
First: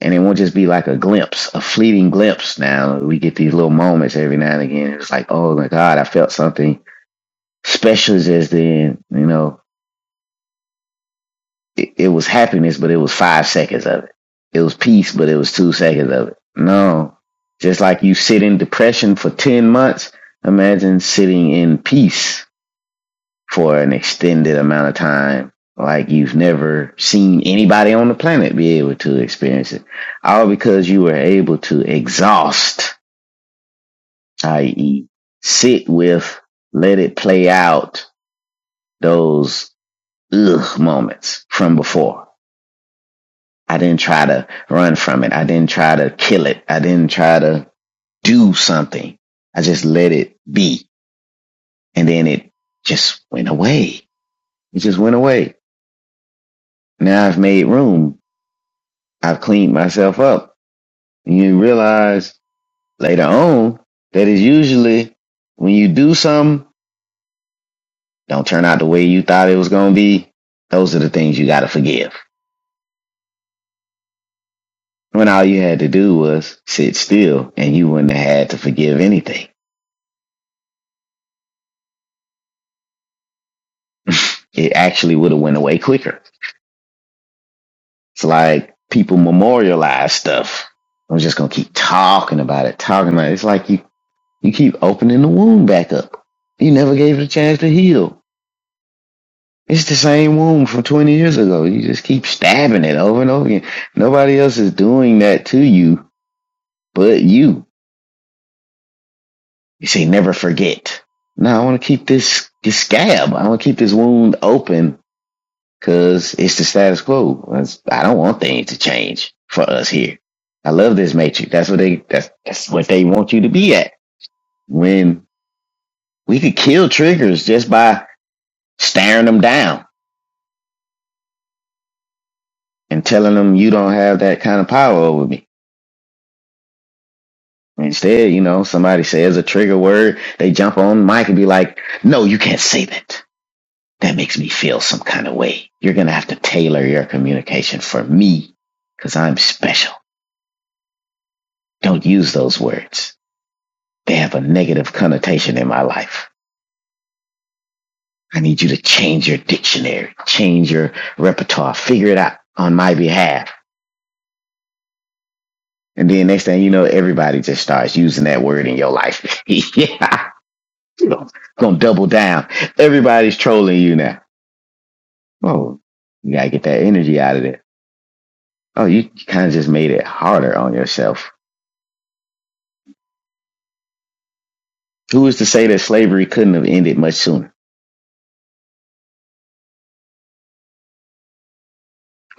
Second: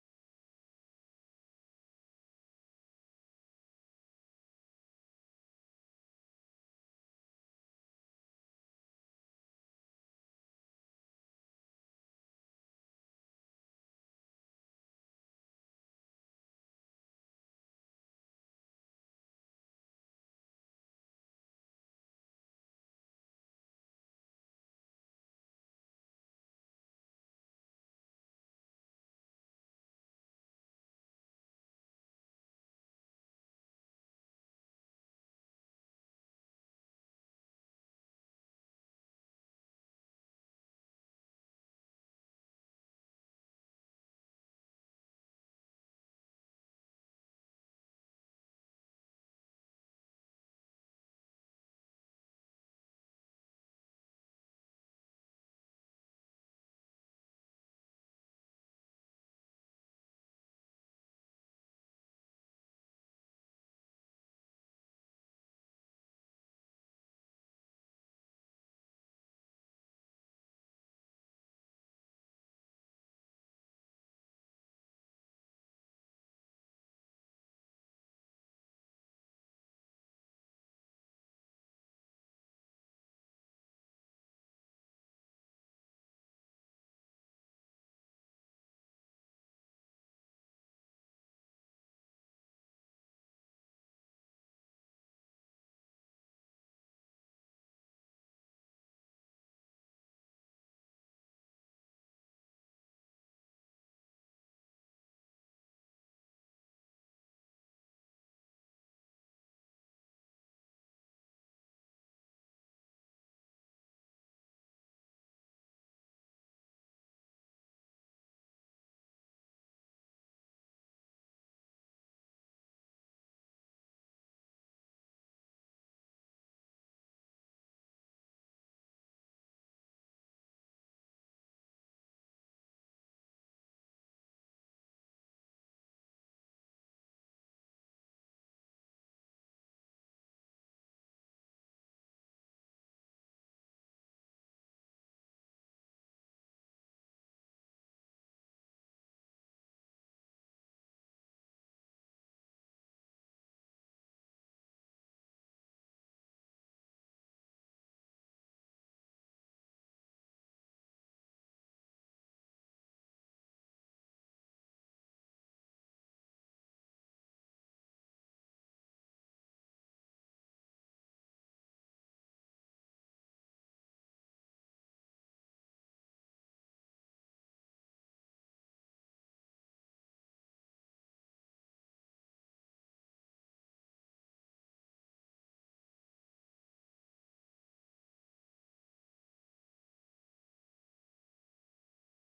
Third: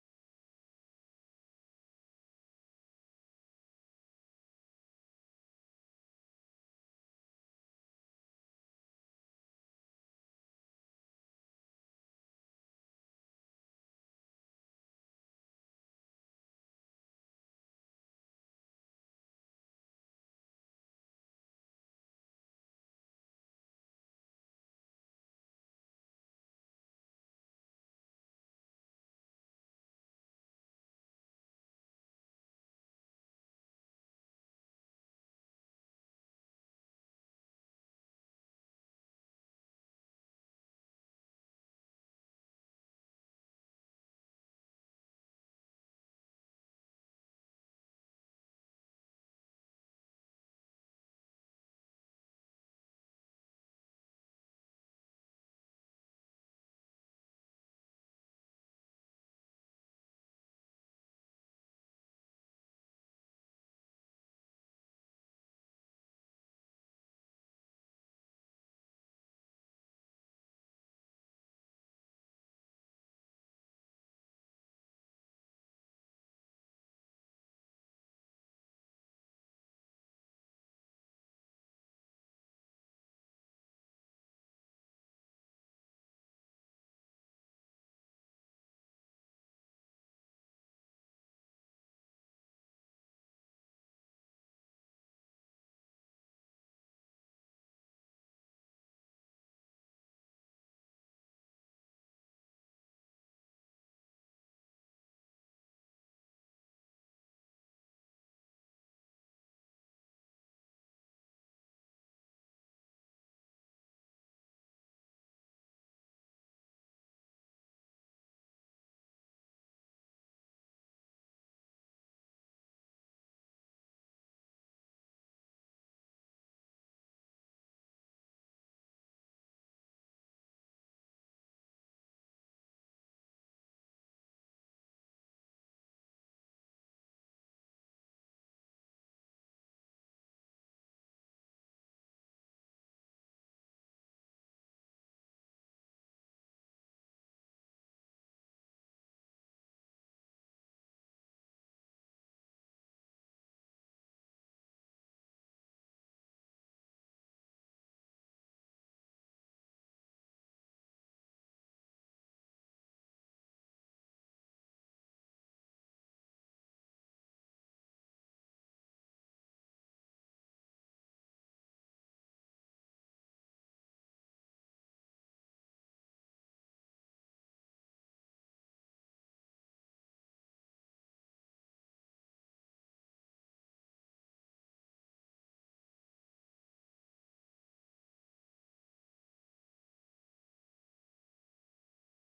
[SPEAKER 2] And it won't just be like a glimpse, a fleeting glimpse. Now we get these little moments every now and again. It's like, oh my God, I felt something special just then. You know, it, it was happiness, but it was five seconds of it. It was peace, but it was two seconds of it. No. Just like you sit in depression for 10 months, imagine sitting in peace for an extended amount of time like you've never seen anybody on the planet be able to experience it. All because you were able to exhaust, i.e., sit with, let it play out those ugh moments from before. I didn't try to run from it. I didn't try to kill it. I didn't try to do something. I just let it be. And then it just went away. It just went away. Now I've made room I've cleaned myself up. And you realize later on that it's usually when you do something, don't turn out the way you thought it was going to be. Those are the things you got to forgive. When all you had to do was sit still and you wouldn't have had to forgive anything. It actually would have went away quicker. It's like people memorialize stuff. I'm just going to keep talking about it, talking about it. It's like you, you keep opening the wound back up. You never gave it a chance to heal. It's the same wound from 20 years ago. You just keep stabbing it over and over again. Nobody else is doing that to you but you. You say, never forget. No, I want to keep this, this scab. I want to keep this wound open because it's the status quo. I don't want things to change for us here. I love this matrix. That's what they, that's, that's what they want you to be at. When we could kill triggers just by staring them down and telling them you don't have that kind of power over me Instead, you know, somebody says a trigger word, they jump on mic and be like, no, you can't say that. That makes me feel some kind of way. You're going to have to tailor your communication for me because I'm special. Don't use those words. They have a negative connotation in my life. I need you to change your dictionary, change your repertoire, figure it out on my behalf. And then next thing you know, everybody just starts using that word in your life. yeah. You're going to double down. Everybody's trolling you now Oh, you gotta get that energy out of it. Oh, you kind of just made it harder on yourself. Who is to say that slavery couldn't have ended much sooner?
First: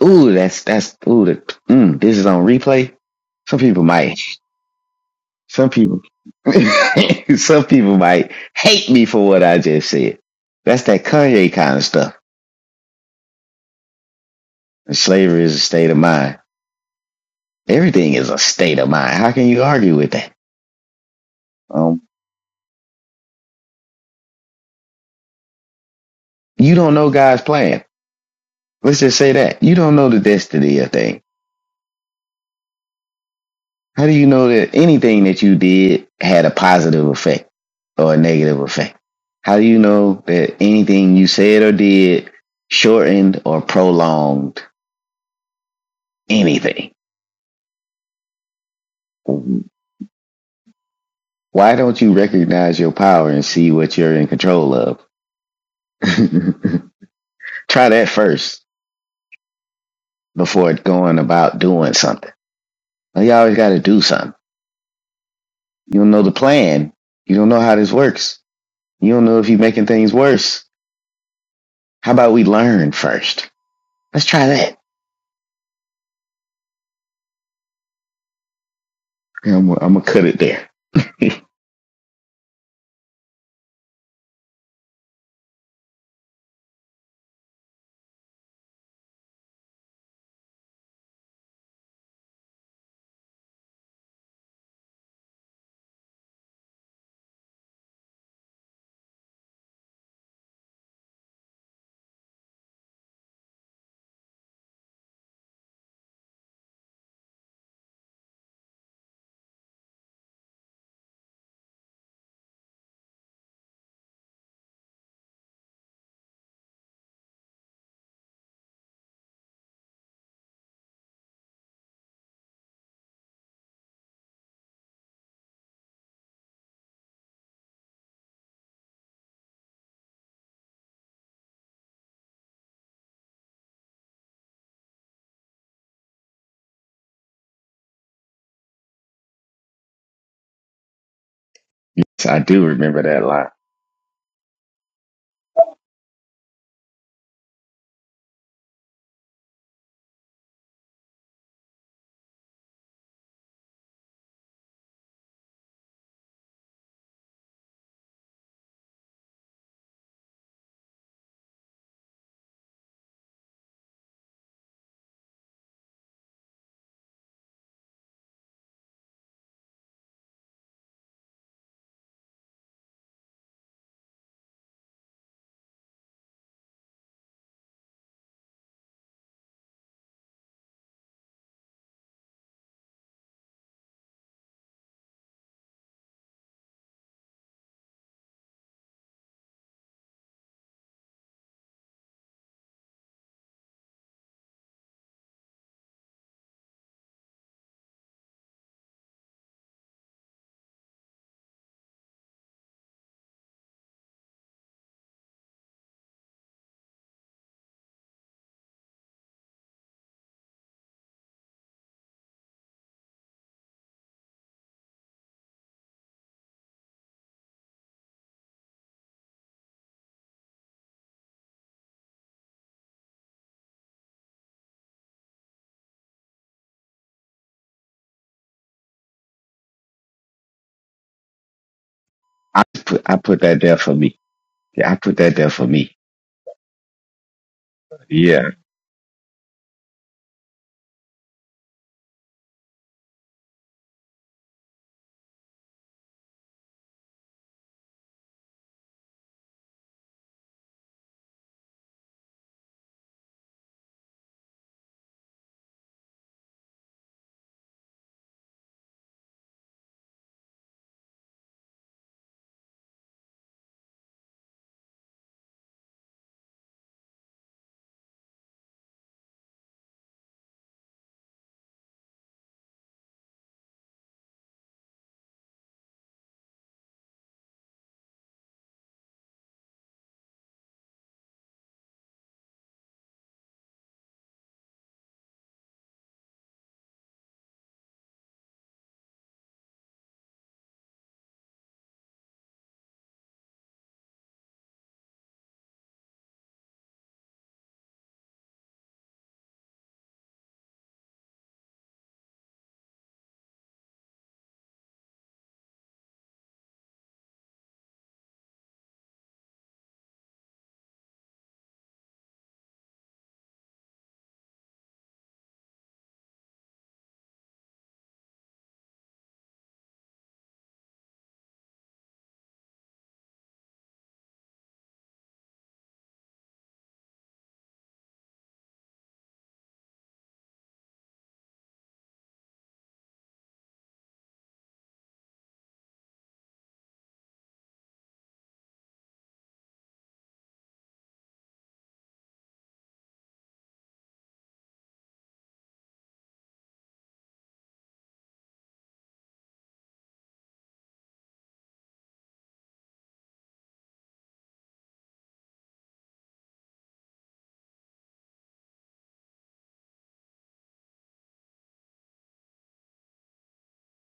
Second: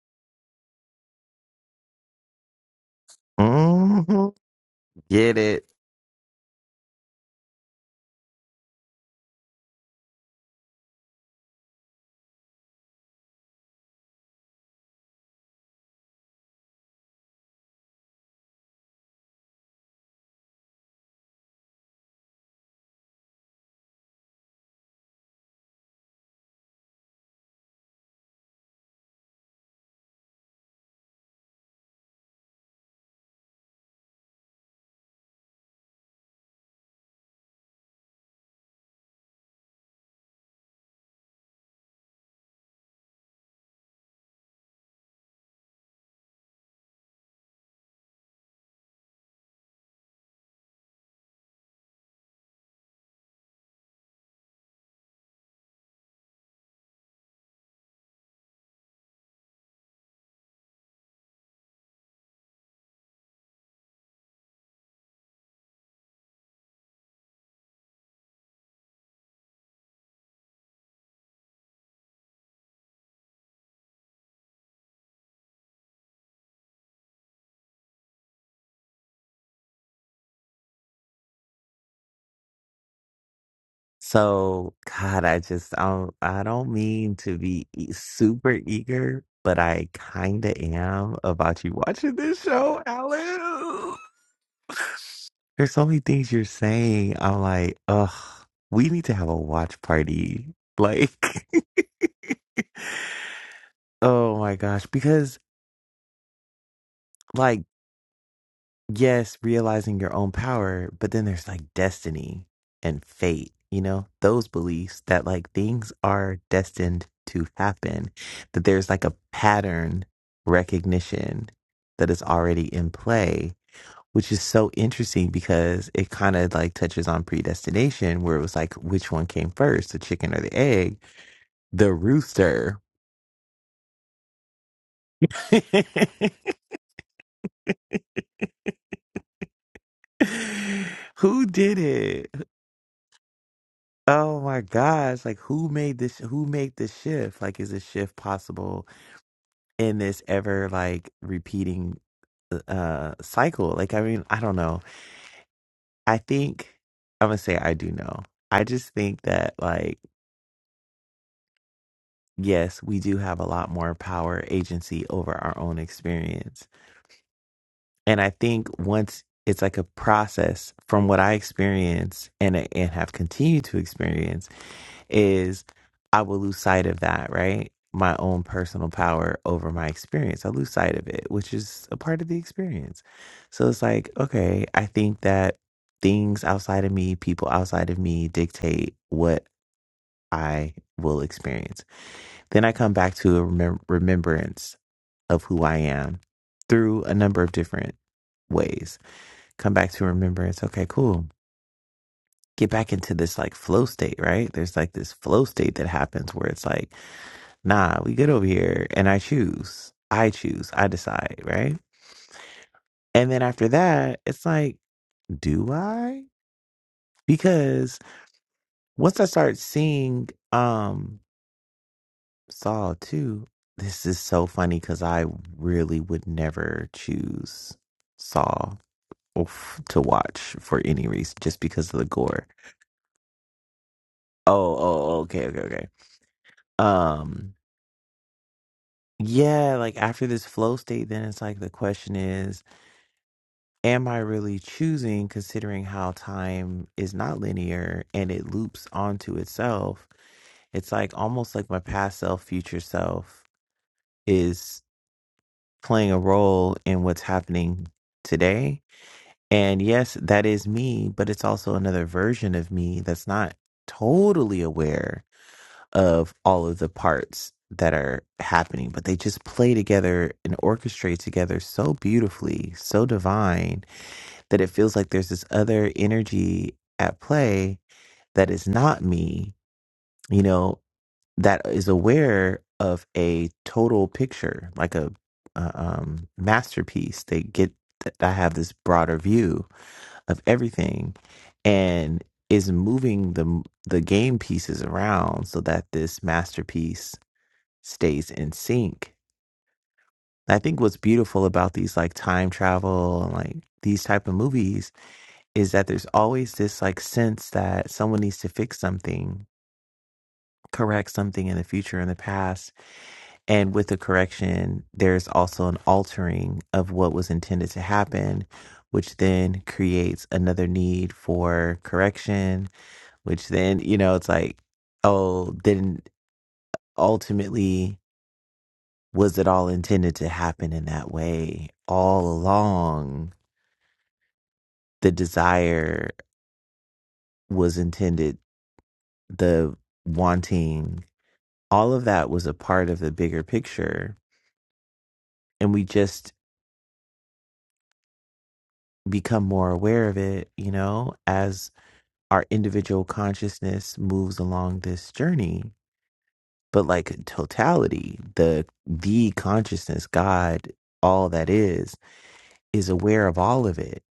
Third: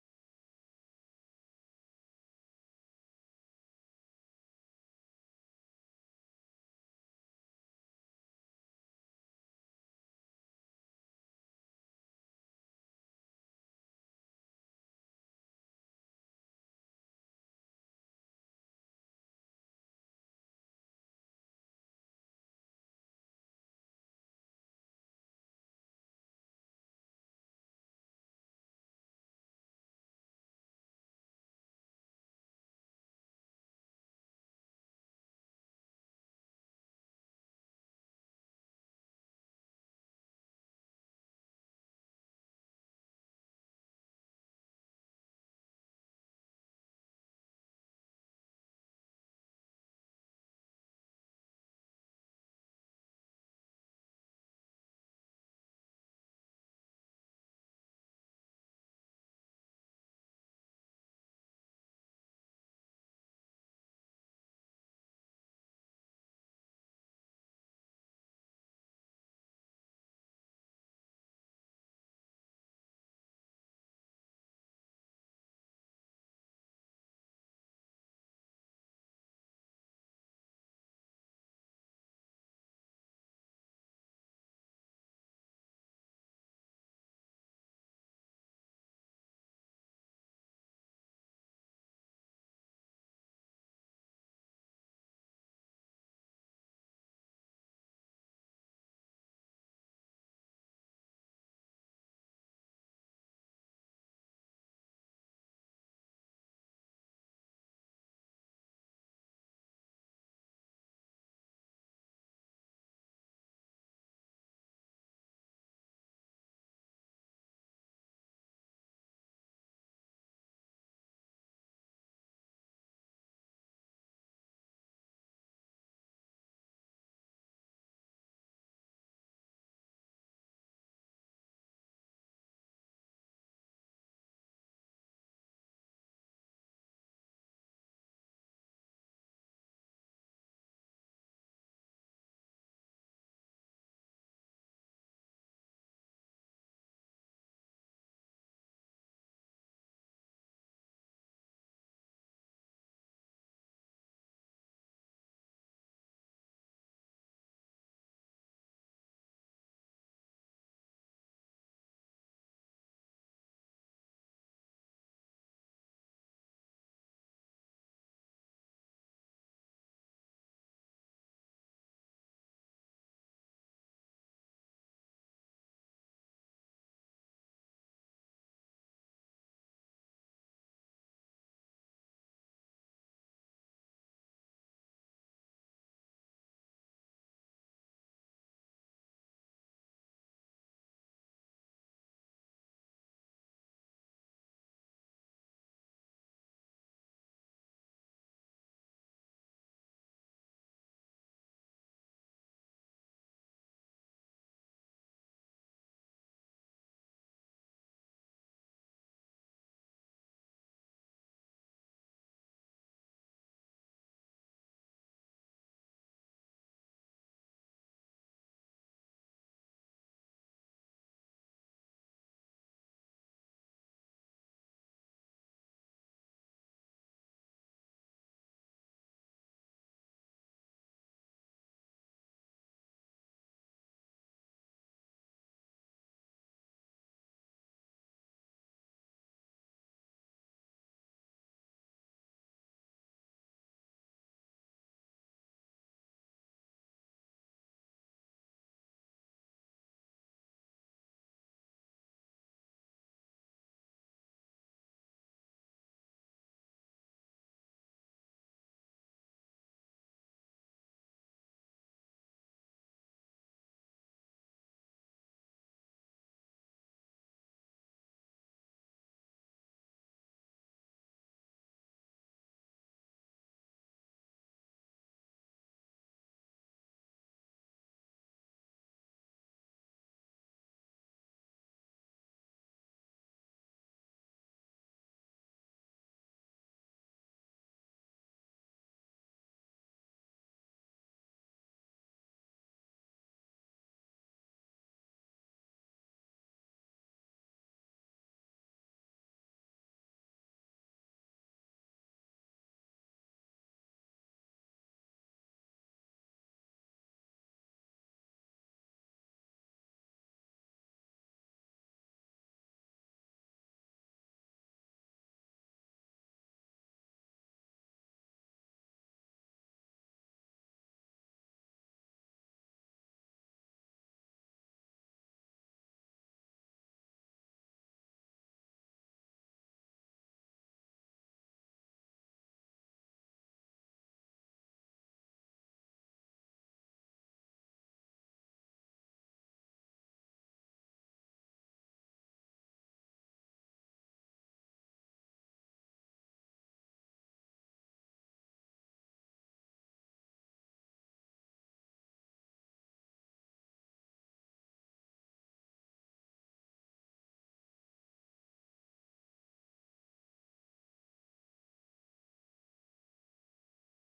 [SPEAKER 2] Ooh, that's that's ooh. The, mm, this is on replay. Some people might.
[SPEAKER 1] hmm Get it.
[SPEAKER 2] Some people. some people might hate me for what I just said. That's that Kanye kind of stuff. And slavery is a state of mind. Everything is a state of mind. How can you argue with that? Um, you don't know God's plan. Let's just say that you don't know the destiny of things How do you know that anything that you did had a positive effect or a negative effect? How do you know that anything you said or did shortened or prolonged anything? Why don't you recognize your power and see what you're in control of? Try that first before going about doing something. Well, You always got to do something. You don't know the plan. You don't know how this works. You don't know if you're making things worse. How about we learn first? Let's try that. I'm, gonna cut it there. yes,
[SPEAKER 1] So, God, I just I don't, I don't mean to be e- super eager, but I kind of am about you watching this show, Alan. There's so many things you're saying. I'm like, ugh, we need to have a watch party. Like, oh my gosh, because. like. yes, realizing your own power, but then there's like destiny and fate, you know, those beliefs that like things are destined to happen, that there's like a pattern recognition that is already in play, which is so interesting because it kind of like touches on predestination, where it was like, which one came first, the chicken or the egg? The rooster. Who did it?
[SPEAKER 2] I do remember that line.
[SPEAKER 1] Oh my gosh, like who made this who made this shift? Like is this shift possible in this ever like repeating uh uh, cycle? Like I mean, I don't know. I think I'm gonna say I do know. I just think that like yes, we do have a lot more power agency over our own experience. And I think once it's like a process from what I experienced and and have continued to experience is I will lose sight of that, right? My own personal power over my experience. I lose sight of it, which is a part of the experience. So it's like, okay, I think that things outside of me, people outside of me dictate what I will experience. Then I come back to a remem- remembrance of who I am through a number of different ways. Come back to remembrance. Okay, cool. Get back into this like flow state, right? There's like this flow state that happens where it's like, nah, we good over here and I choose. I choose. I decide, right? And then after that, it's like, do I? Because once I start seeing um Saw 2, this is so funny because I really would never choose Saw oof, to watch for any reason just because of the gore.
[SPEAKER 2] I put I put that there for me.
[SPEAKER 1] Oh,
[SPEAKER 2] Yeah, I
[SPEAKER 1] oh,
[SPEAKER 2] put
[SPEAKER 1] oh,
[SPEAKER 2] that
[SPEAKER 1] okay,
[SPEAKER 2] there
[SPEAKER 1] okay,
[SPEAKER 2] for
[SPEAKER 1] okay.
[SPEAKER 2] me.
[SPEAKER 1] Um,
[SPEAKER 2] Yeah,
[SPEAKER 1] yeah, like after this flow state, then it's like the question is am I really choosing considering how time is not linear and it loops onto itself? It's like almost like my past self, future self is playing a role in what's happening today. And yes, that is me, but it's also another version of me that's not totally aware of all of the parts that are happening, but they just play together and orchestrate together so beautifully, so divine that it feels like there's this other energy at play that is not me, you know, that is aware of a total picture, like a uh, um, masterpiece. They get that I have this broader view of everything, and is moving the the game pieces around so that this masterpiece stays in sync. I think what's beautiful about these like time travel and like these type of movies is that there's always this like sense that someone needs to fix something, correct something in the future, in the past. And with the correction, there's also an altering of what was intended to happen, which then creates another need for correction, which then, you know, it's like, oh, then ultimately, was it all intended to happen in that way? All along, the desire was intended, the wanting all of that was a part of the bigger picture and we just become more aware of it you know as our individual consciousness moves along this journey but like totality the the consciousness god all that is is aware of all of it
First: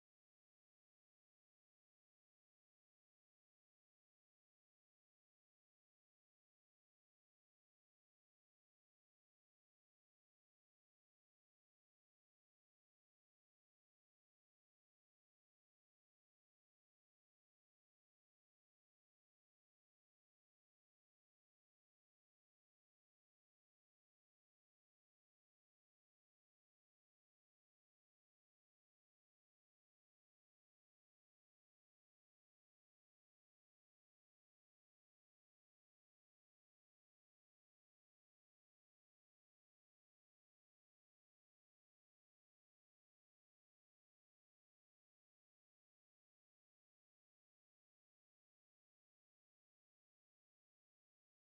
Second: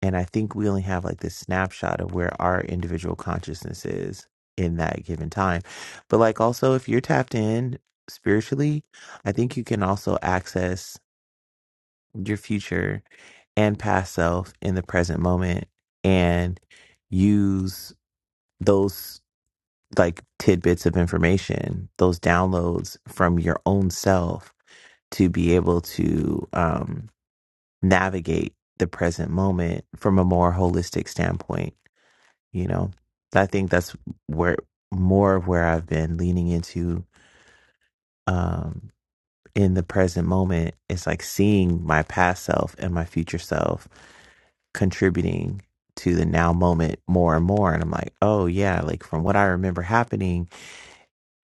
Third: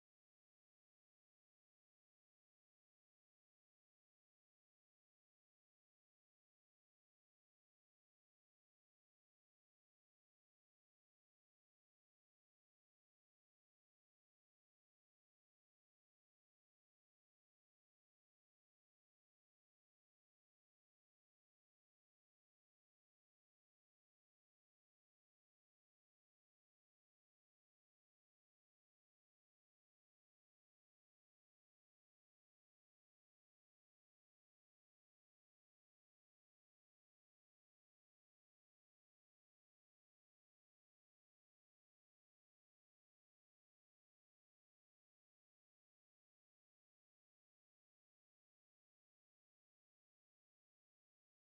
[SPEAKER 1] and i think we only have like this snapshot of where our individual consciousness is in that given time but like also if you're tapped in spiritually i think you can also access your future and past self in the present moment and use those like tidbits of information, those downloads from your own self to be able to um, navigate the present moment from a more holistic standpoint. You know, I think that's where more of where I've been leaning into um, in the present moment is like seeing my past self and my future self contributing to the now moment more and more and I'm like, "Oh yeah, like from what I remember happening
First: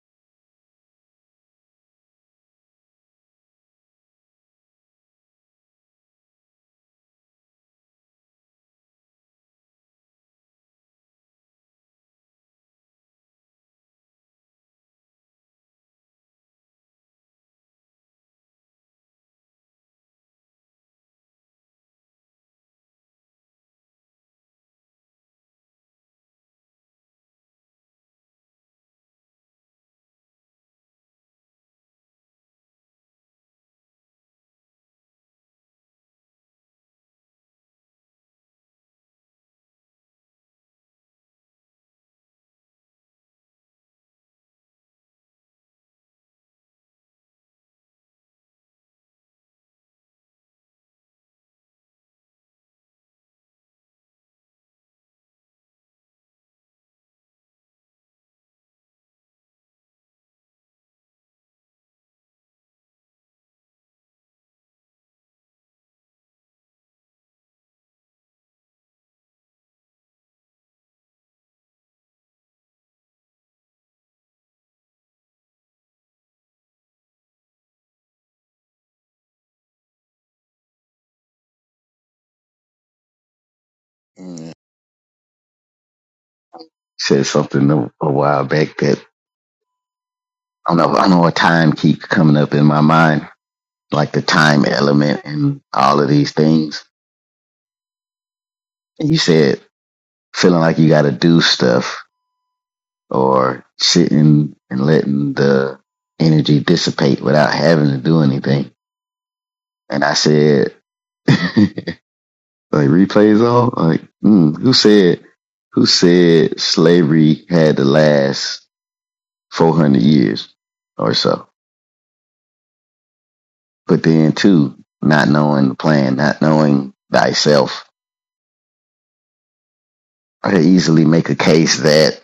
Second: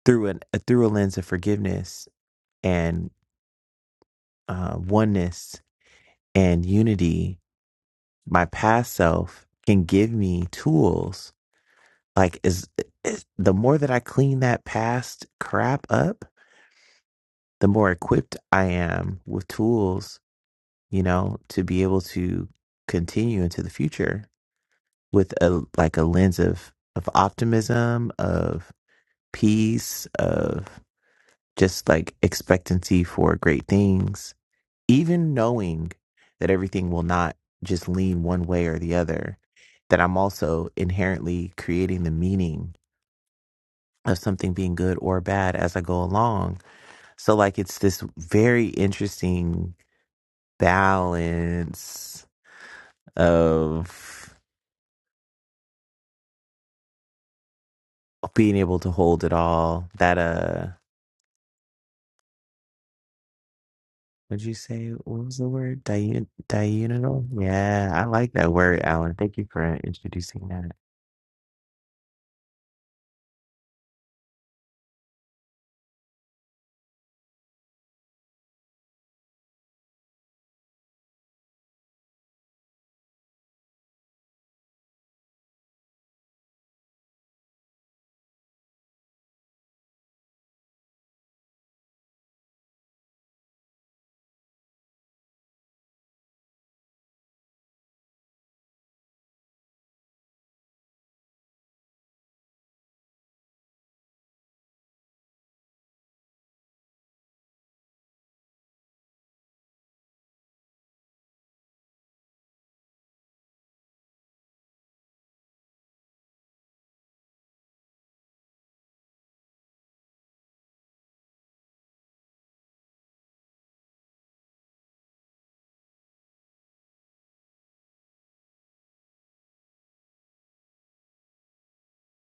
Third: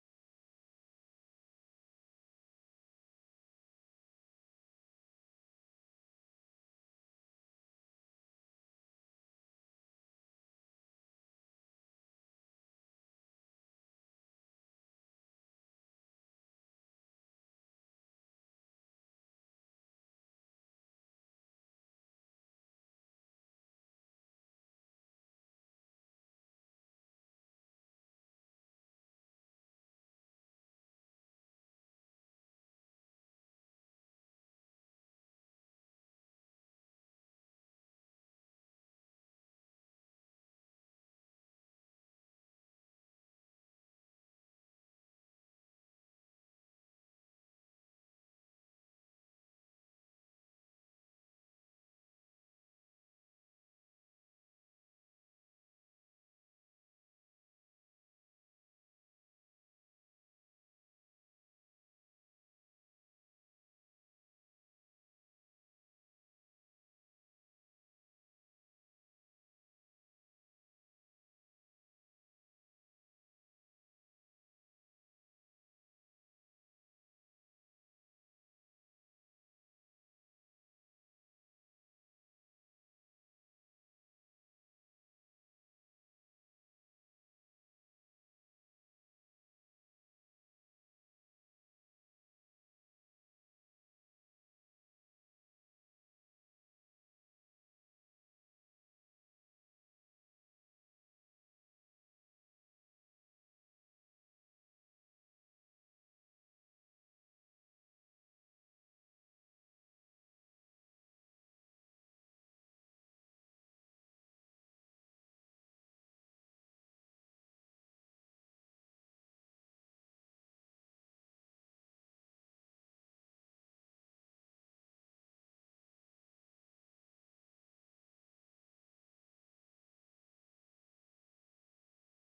[SPEAKER 1] through an uh, through a lens of forgiveness and uh oneness and unity, my past self can give me tools like is, is the more that I clean that past crap up, the more equipped I am with tools, you know, to be able to continue into the future with a like a lens of of optimism, of peace, of just like expectancy for great things, even knowing that everything will not just lean one way or the other, that I'm also inherently creating the meaning of something being good or bad as I go along. So, like, it's this very interesting balance of being able to hold it all that uh Would you say what was the word? Diun diurnal? Yeah, I like that word, Alan. Thank you for introducing that.
[SPEAKER 2] Mm. said something a, a while back that I don't know. I don't know what time keeps coming up in my mind, like the time element and all of these things. And you said feeling like you got to do stuff or sitting and letting the energy dissipate without having to do anything. And I said. Like replays on? Like, mm, who said who said slavery had to last four hundred years or so? But then too, not knowing the plan, not knowing thyself, I could easily make a case that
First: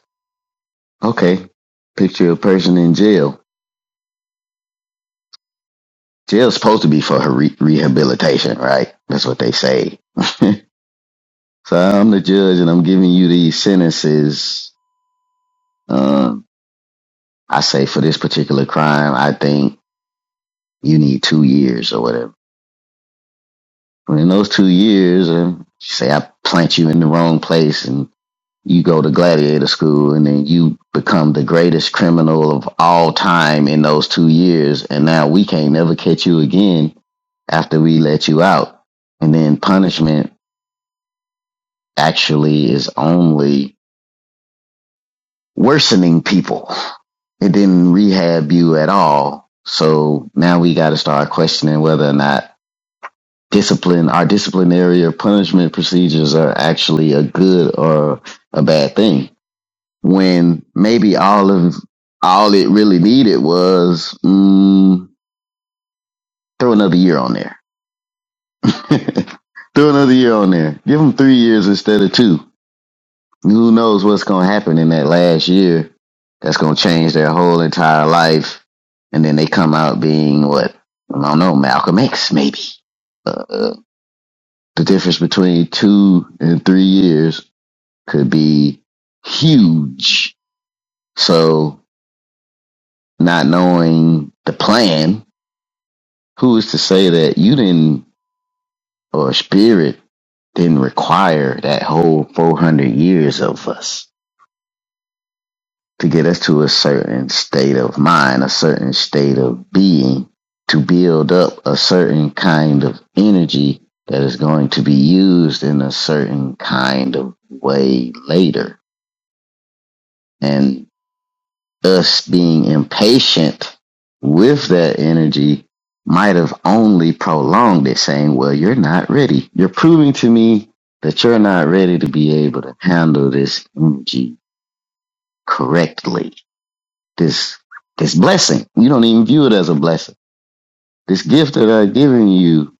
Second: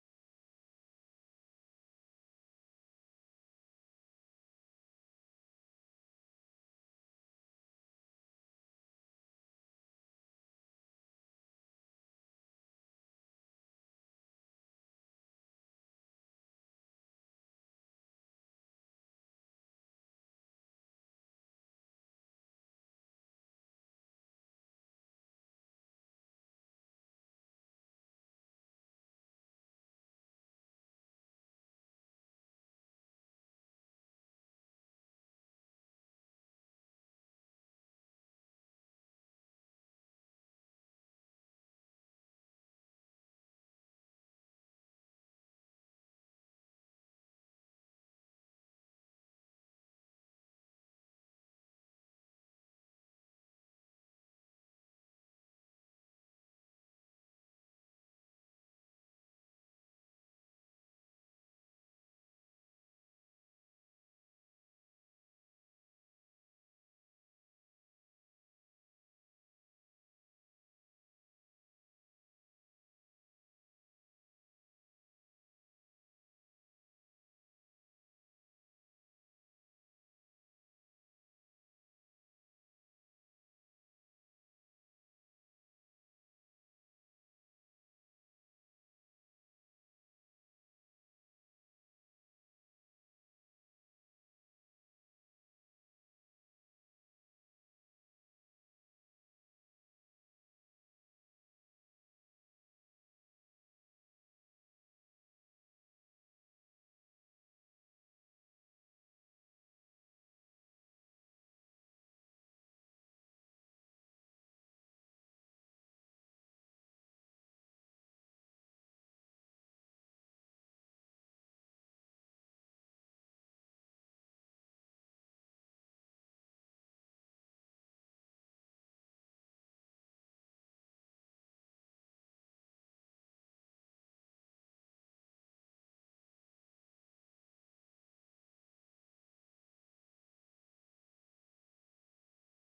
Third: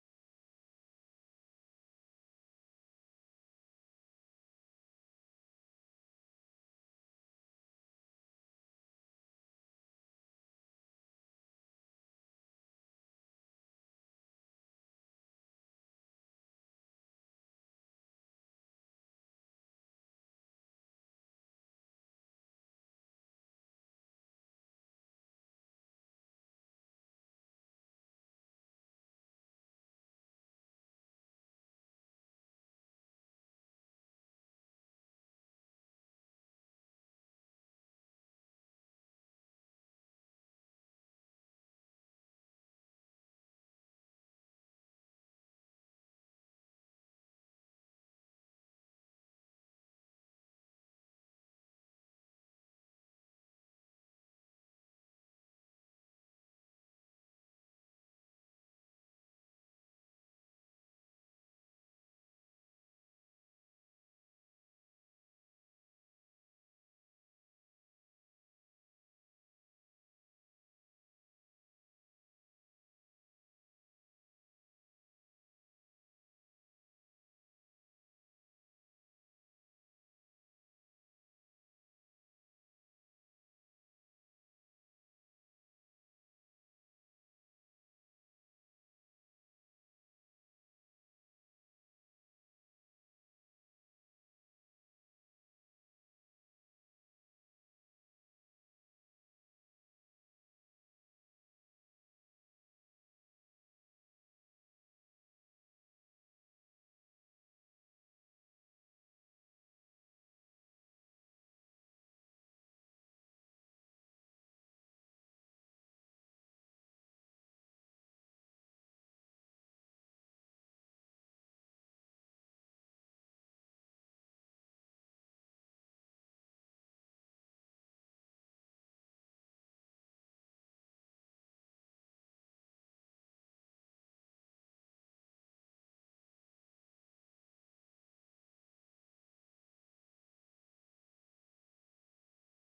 [SPEAKER 2] okay, picture a person in jail. Jail's supposed to be for her re- rehabilitation, right? That's what they say. so I'm the judge, and I'm giving you these sentences. Um, I say for this particular crime, I think You need two years or whatever. But in those two years, and say I plant you in the wrong place and you go to gladiator school and then you become the greatest criminal of all time in those two years. And now we can't never catch you again after we let you out. And then punishment actually is only worsening people. It didn't rehab you at all. So now we got to start questioning whether or not discipline our disciplinary or punishment procedures are actually a good or a bad thing when maybe all of all it really needed was mm, throw another year on there throw another year on there give them three years instead of two who knows what's going to happen in that last year that's going to change their whole entire life and then they come out being what i don't know malcolm x maybe uh, the difference between two and three years could be huge. So not knowing the plan, who is to say that you didn't or spirit didn't require that whole 400 years of us to get us to a certain state of mind, a certain state of being to build up a certain kind of energy that is going to be used in a certain kind of way later. And us being impatient with that energy might have only prolonged it, saying, Well, you're not ready. You're proving to me that you're not ready to be able to handle this energy correctly. This this blessing. You don't even view it as a blessing. This gift that I've given you,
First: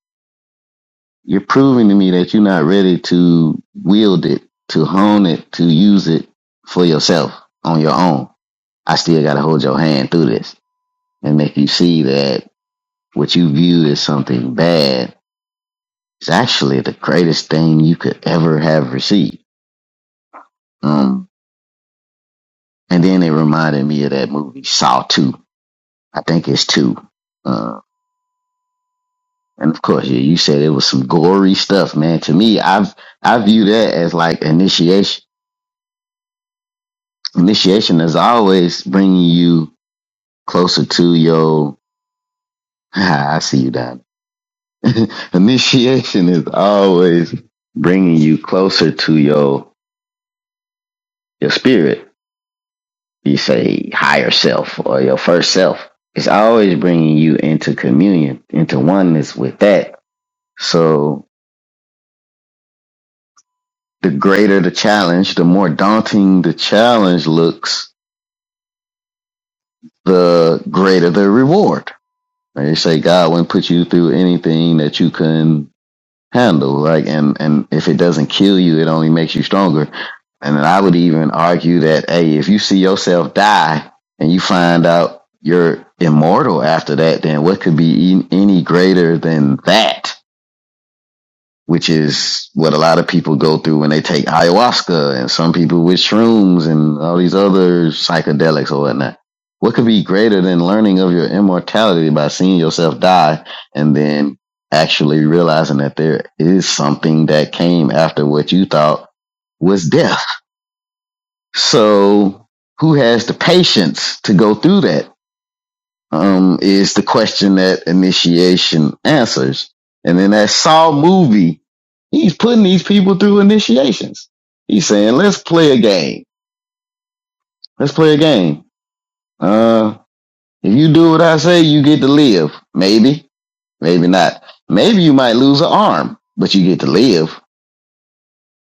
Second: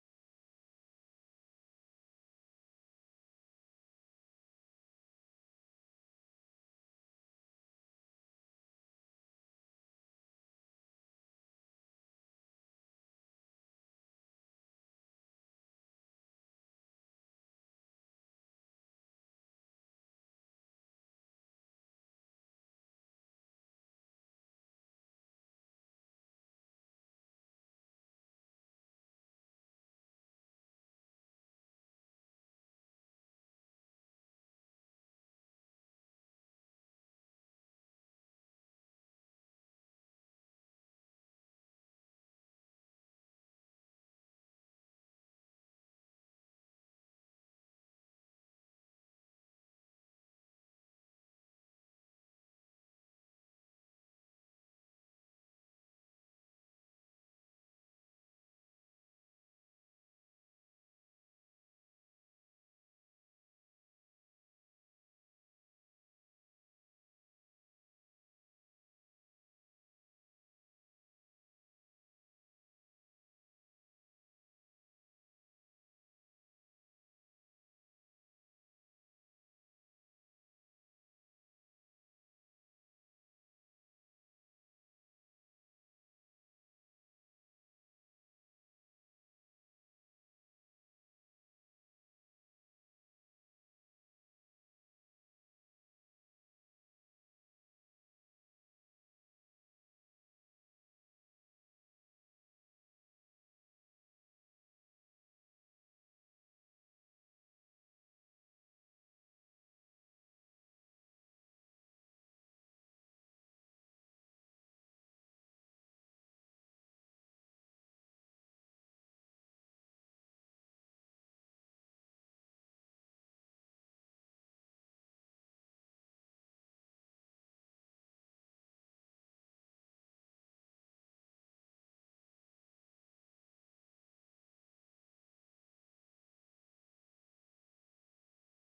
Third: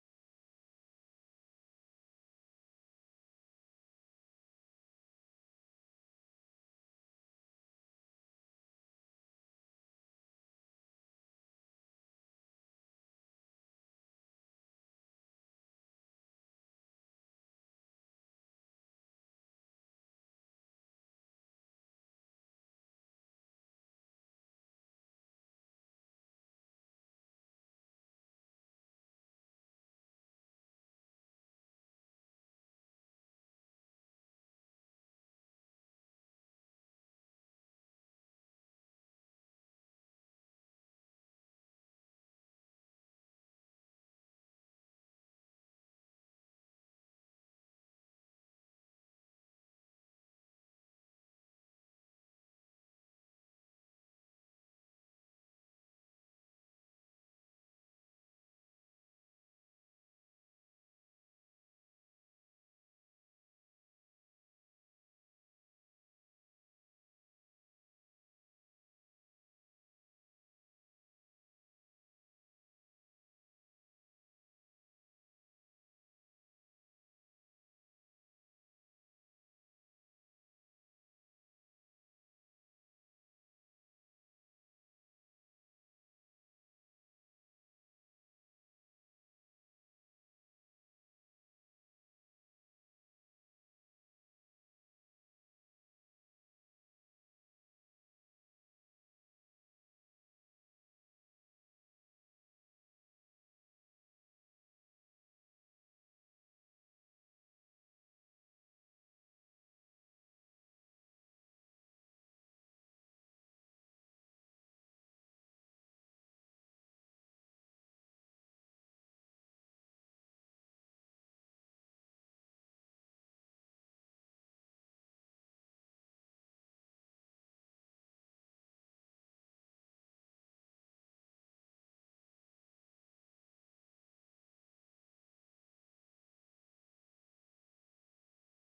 [SPEAKER 2] you're proving to me that you're not ready to wield it, to hone it, to use it for yourself on your own. I still gotta hold your hand through this and make you see that what you view as something bad is actually the greatest thing you could ever have received. Um, and then it reminded me of that movie Saw Two. I think it's two. Uh, and of course, yeah, you said it was some gory stuff, man. To me, I've I view that as like initiation. Initiation is always bringing you closer to your. I see you, Don. initiation is always bringing you closer to your your spirit you say higher self or your first self. It's always bringing you into communion, into oneness with that. So the greater the challenge, the more daunting the challenge looks, the greater the reward. And you say God wouldn't put you through anything that you couldn't handle like and and if it doesn't kill you it only makes you stronger and i would even argue that hey if you see yourself die and you find out you're immortal after that then what could be e- any greater than that which is what a lot of people go through when they take ayahuasca and some people with shrooms and all these other psychedelics or whatnot. What could be greater than learning of your immortality by seeing yourself die and then actually realizing that there is something that came after what you thought was death? So, who has the patience to go through that? um, is the question that initiation answers. And in that Saw movie, he's putting these people through initiations. He's saying, let's play a game. Let's play a game. Uh, if you do what I say, you get to live. Maybe, maybe not. Maybe you might lose an arm, but you get to live.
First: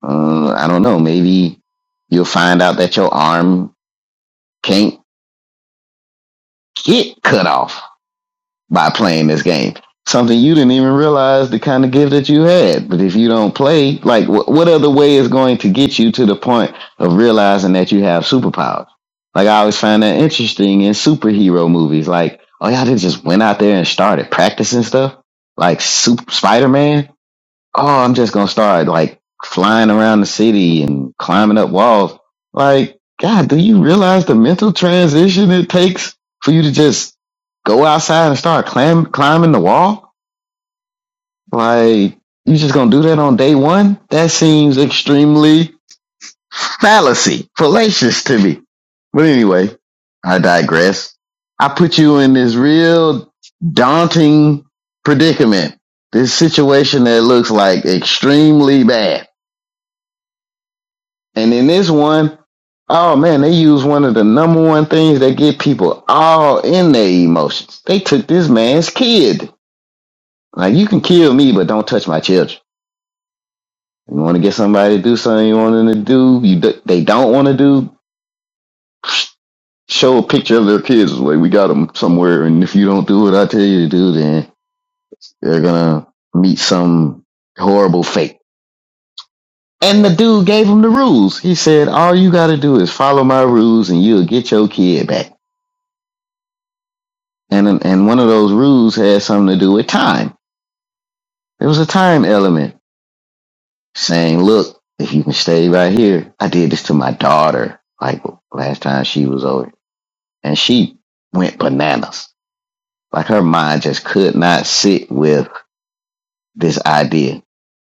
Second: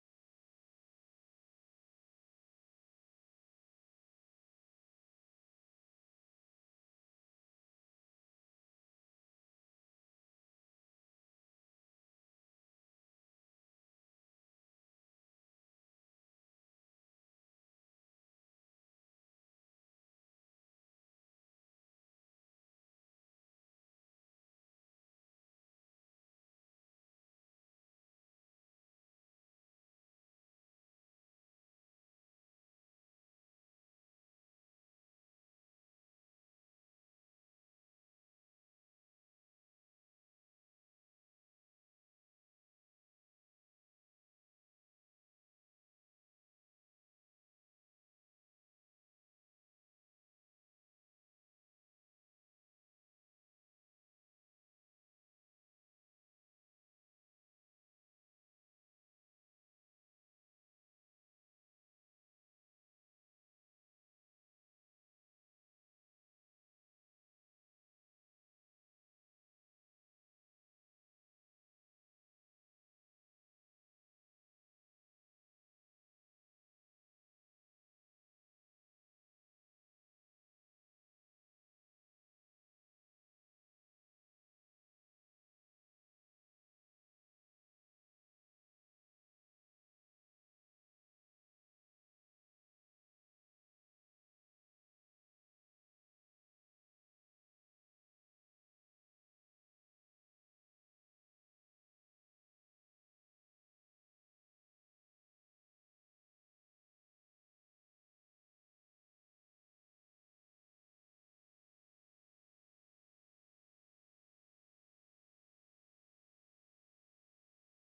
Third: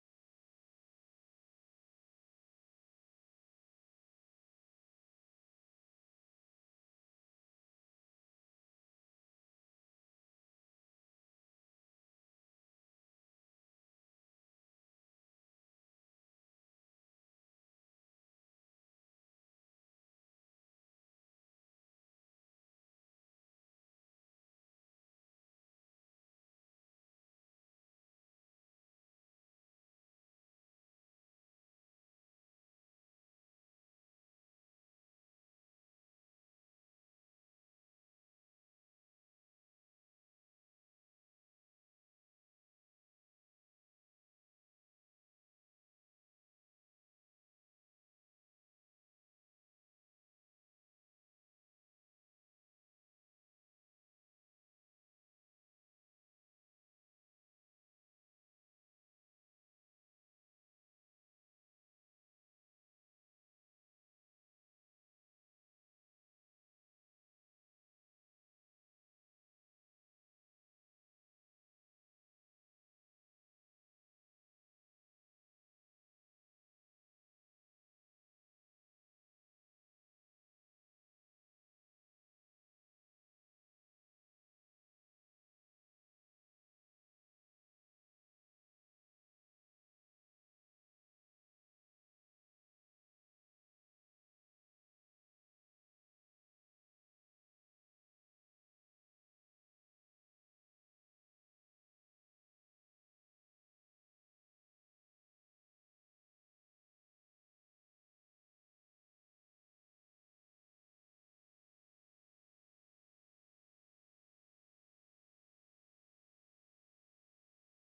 [SPEAKER 2] Uh, I don't know. Maybe you'll find out that your arm can't get cut off by playing this game. Something you didn't even realize the kind of gift that you had. But if you don't play, like wh- what other way is going to get you to the point of realizing that you have superpowers? Like I always find that interesting in superhero movies. Like, oh yeah, they just went out there and started practicing stuff. Like Super Spider Man oh, I'm just gonna start like flying around the city and climbing up walls. Like, God, do you realize the mental transition it takes for you to just go outside and start climb, climbing the wall? Like, you just gonna do that on day one? That seems extremely fallacy, fallacious to me. But anyway, I digress. I put you in this real daunting predicament, this situation that looks like extremely bad And in this one, oh man, they use one of the number one things that get people all in their emotions. They took this man's kid. Like you can kill me, but don't touch my children. You want to get somebody to do something you want them to do. You do, they don't want to do. Show a picture of their kids. Like we got them somewhere, and if you don't do what I tell you to do, then they're gonna meet some horrible fate. And the dude gave him the rules. He said, "All you got to do is follow my rules, and you'll get your kid back." And and one of those rules had something to do with time. There was a time element saying, "Look, if you can stay right here, I did this to my daughter. Like last time she was over, and she went bananas. Like her mind just could not sit with this idea.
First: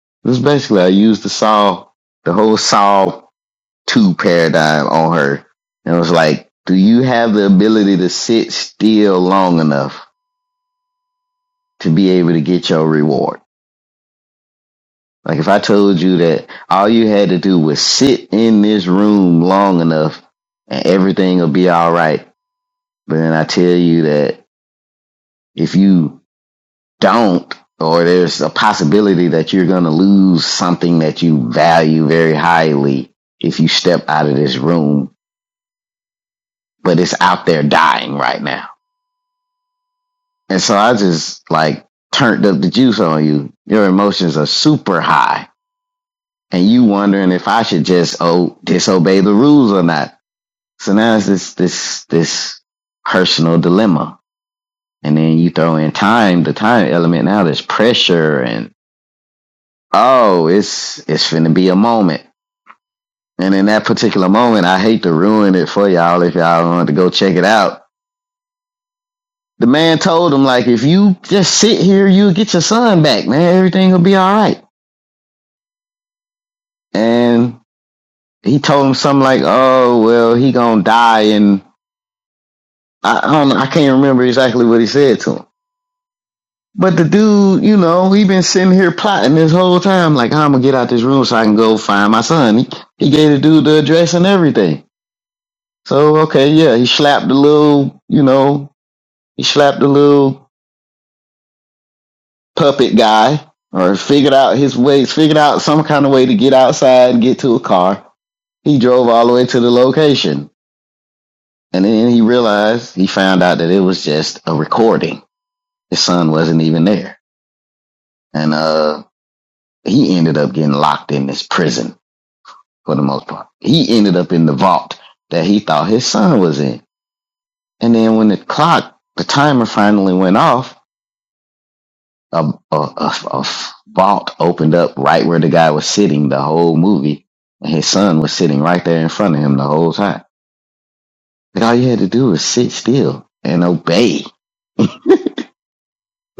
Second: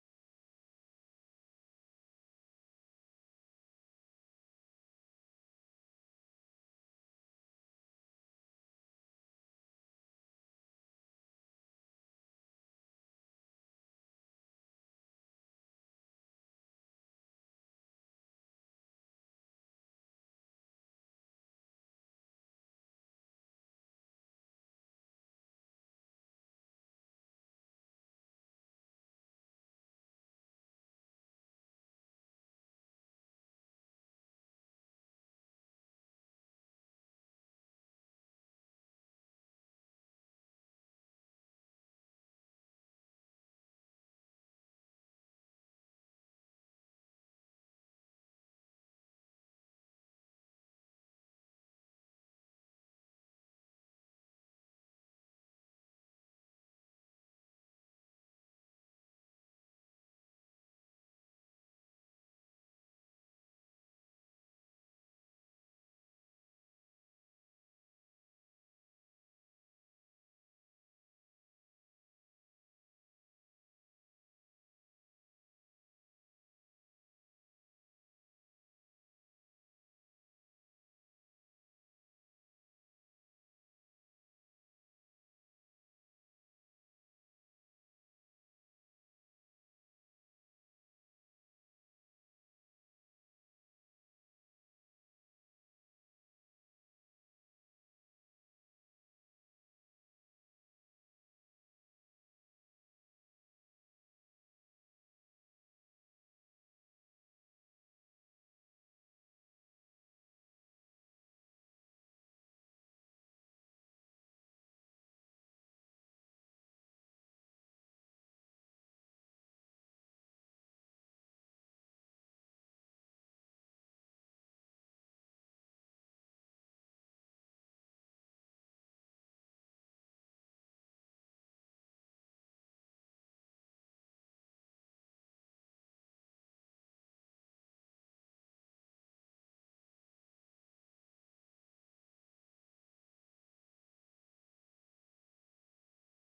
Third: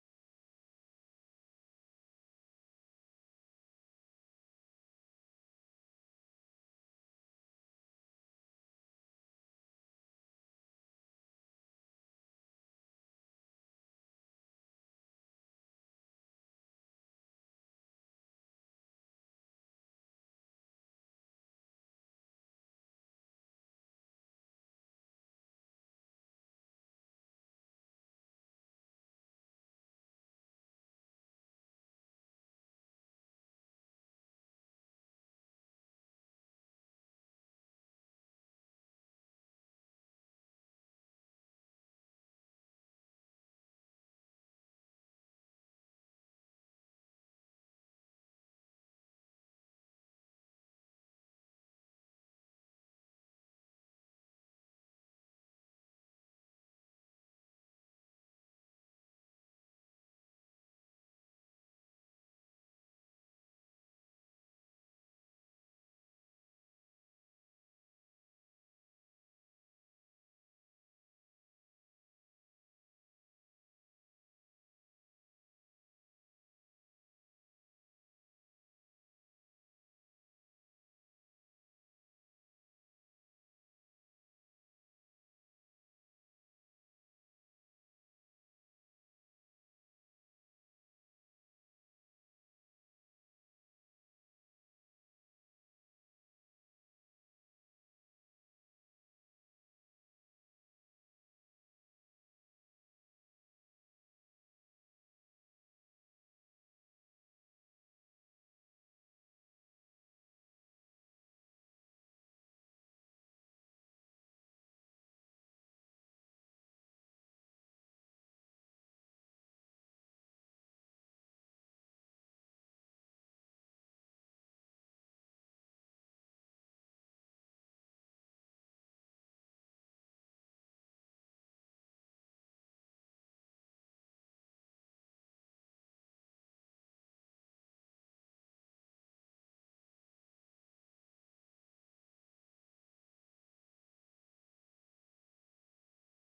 [SPEAKER 2] It was basically I used the saw, the whole saw two paradigm on her, and it was like, do you have the ability to sit still long enough to be able to get your reward? Like if I told you that all you had to do was sit in this room long enough and everything will be all right. But then I tell you that if you don't, or there's a possibility that you're going to lose something that you value very highly if you step out of this room, but it's out there dying right now. And so I just like turned up the juice on you. Your emotions are super high and you wondering if I should just, oh, disobey the rules or not So now it's this this this personal dilemma. And then you throw in time, the time element now there's pressure and oh, it's it's finna be a moment. And in that particular moment, I hate to ruin it for y'all if y'all wanted to go check it out. The man told him like if you just sit here, you'll get your son back, man. Everything will be all right. And he told him something like, Oh, well, he gonna die and I, I don't know, I can't remember exactly what he said to him But the dude, you know, he been sitting here plotting this whole time, like how I'm gonna get out this room so I can go find my son. He, he gave the dude the address and everything. So okay, yeah, he slapped the little, you know, he slapped the little puppet guy, or figured out his ways, figured out some kind of way to get outside and get to a car. He drove all the way to the location, and then he realized he found out that it was just a recording. His son wasn't even there, and uh, he ended up getting locked in this prison for the most part. He ended up in the vault that he thought his son was in. And then when the clock, the timer finally went off, a, a, a, a vault opened up right where the guy was sitting the whole movie. And his son was sitting right there in front of him the whole time. Like all you had to do was sit still and obey. That's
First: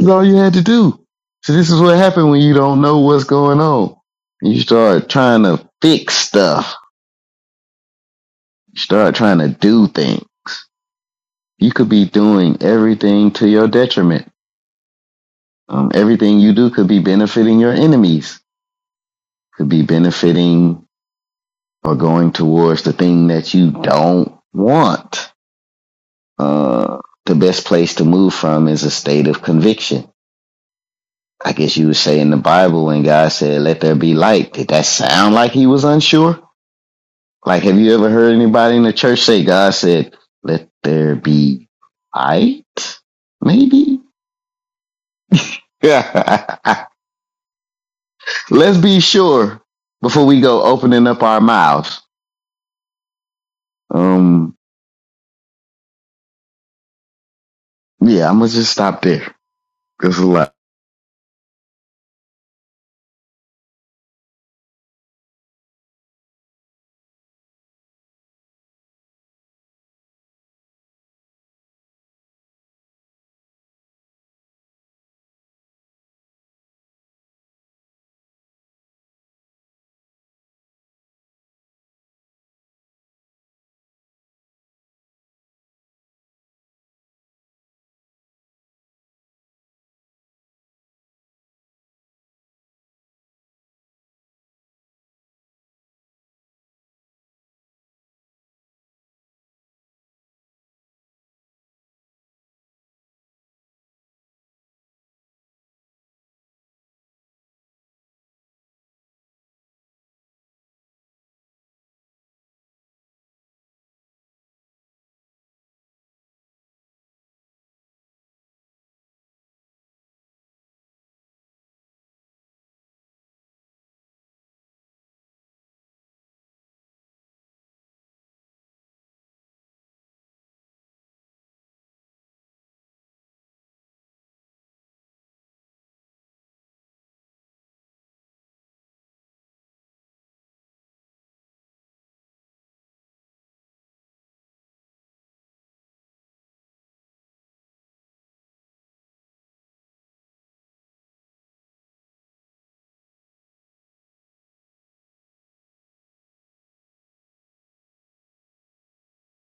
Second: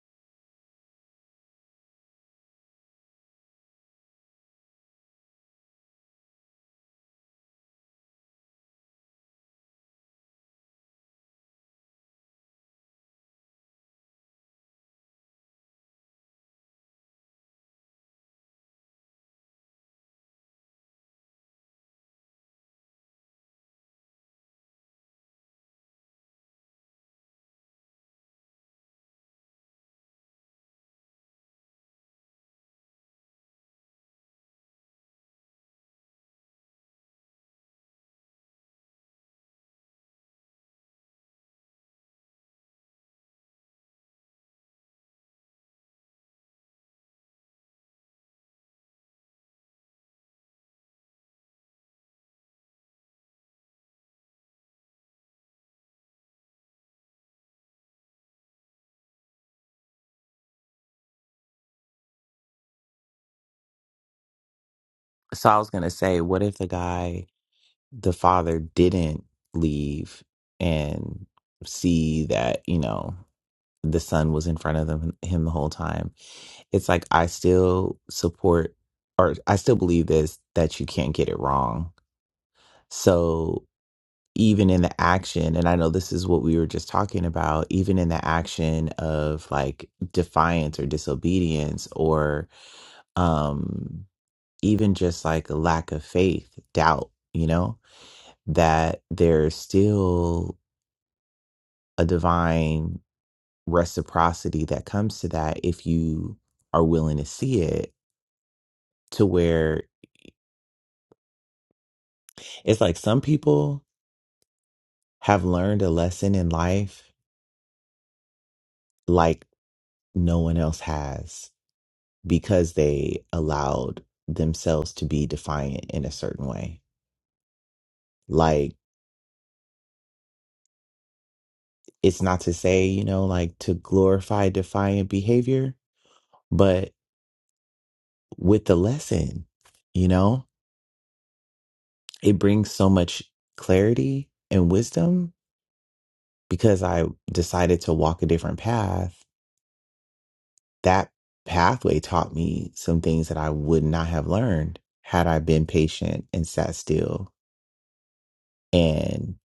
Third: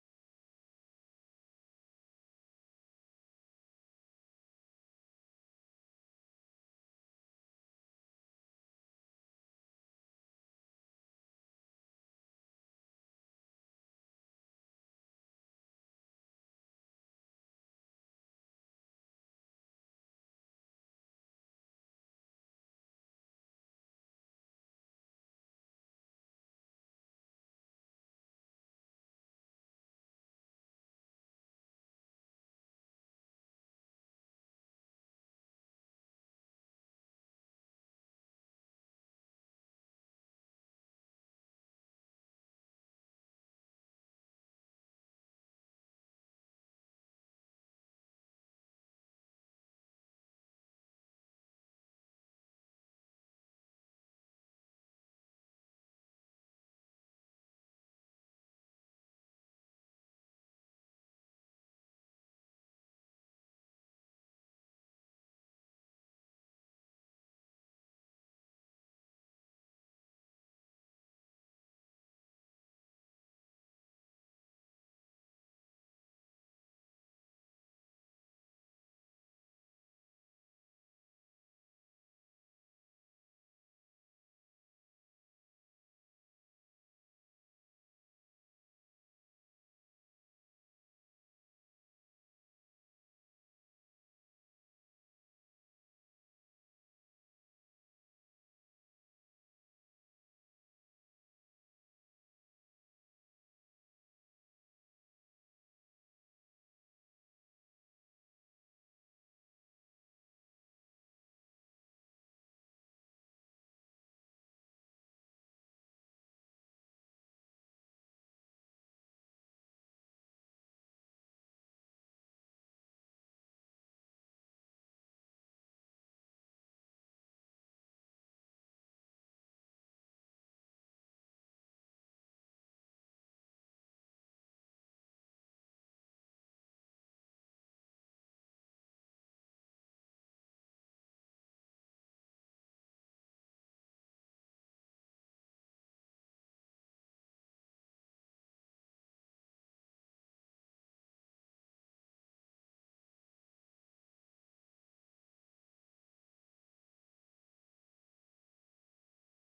[SPEAKER 2] all you had to do. So this is what happened when you don't know what's going on. You start trying to fix stuff. You start trying to do things. you could be doing everything to your detriment. Um, everything you do could be benefiting your enemies, could be benefiting or going towards the thing that you don't want. Uh, the best place to move from is a state of conviction. I guess you would say in the Bible when God said, let there be light, did that sound like he was unsure? Like, have you ever heard anybody in the church say, God said, let there be light? Maybe? I Let's be sure before we go opening up our mouths. Um, yeah, I'm gonna just stop there. It's a lot.
[SPEAKER 1] So I was gonna say, what if the guy, the father, didn't leave and see that, you know, the son was in front of them, him the whole time? It's like I still support or I still believe this that you can't get it wrong. So even in the action, and I know this is what we were just talking about, even in the action of like defiance or disobedience or um even just like a lack of faith, doubt, you know, that there's still a divine reciprocity that comes to that if you are willing to see it to where it's like some people have learned a lesson in life like no one else has because they allowed themselves to be defiant in a certain way. Like, it's not to say, you know, like to glorify defiant behavior, but with the lesson, you know, it brings so much clarity and wisdom because I decided to walk a different path. That pathway taught me some things that I would not have learned had I been patient and sat still. And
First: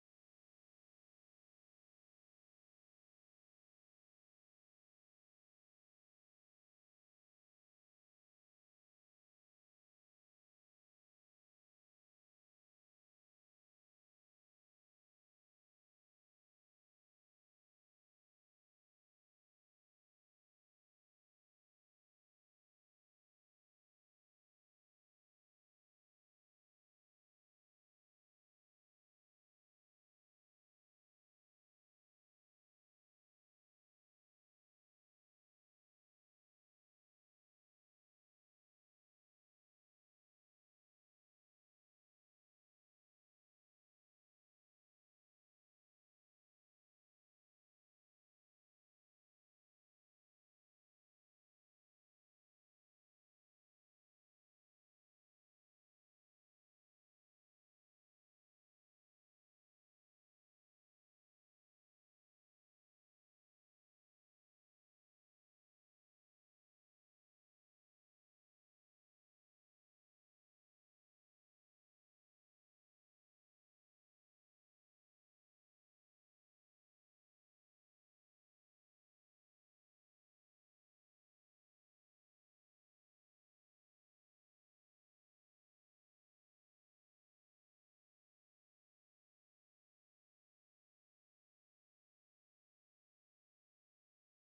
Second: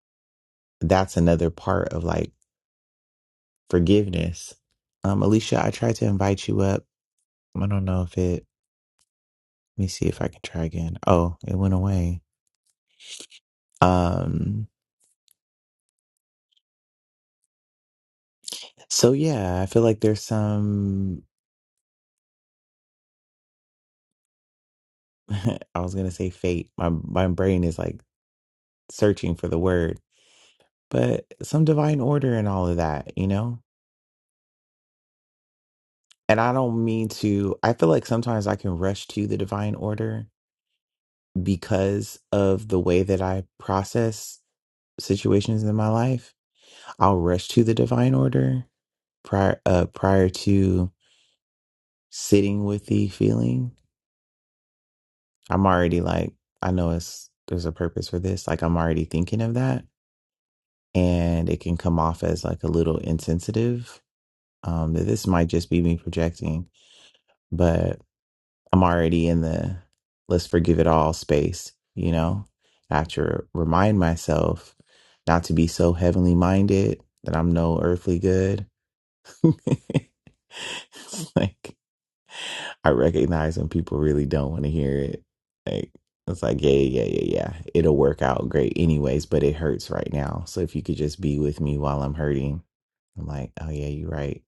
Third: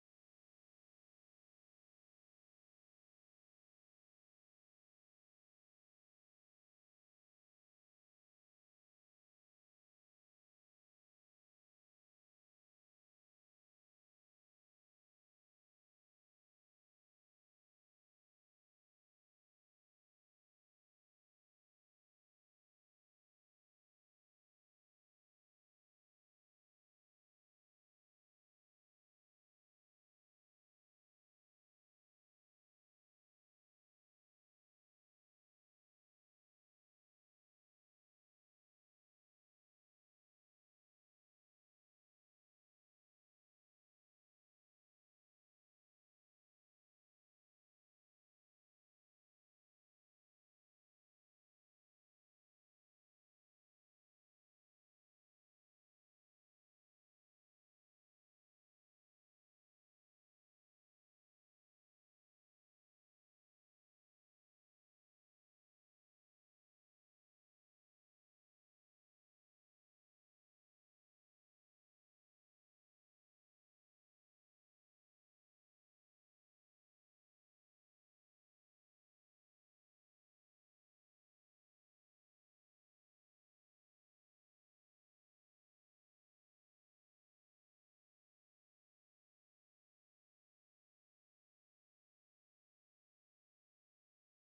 [SPEAKER 1] that's another part of like forgiveness. Um, Alicia, I tried to invite you up. I don't know if it. Let me see if I can try again. Oh, it went away. Um, so yeah, I feel like there's some. I was gonna say fate. My my brain is like searching for the word, but some divine order and all of that, you know. And I don't mean to. I feel like sometimes I can rush to the divine order because of the way that I process situations in my life. I'll rush to the divine order prior uh prior to sitting with the feeling i'm already like i know it's there's a purpose for this like i'm already thinking of that and it can come off as like a little insensitive um that this might just be me projecting but i'm already in the let's forgive it all space you know i have to remind myself not to be so heavenly minded that i'm no earthly good It's like I recognize when people really don't want to hear it. Like it's like, yeah, yeah, yeah, yeah. It'll work out great anyways, but it hurts right now. So if you could just be with me while I'm hurting, I'm like, oh yeah, you're right.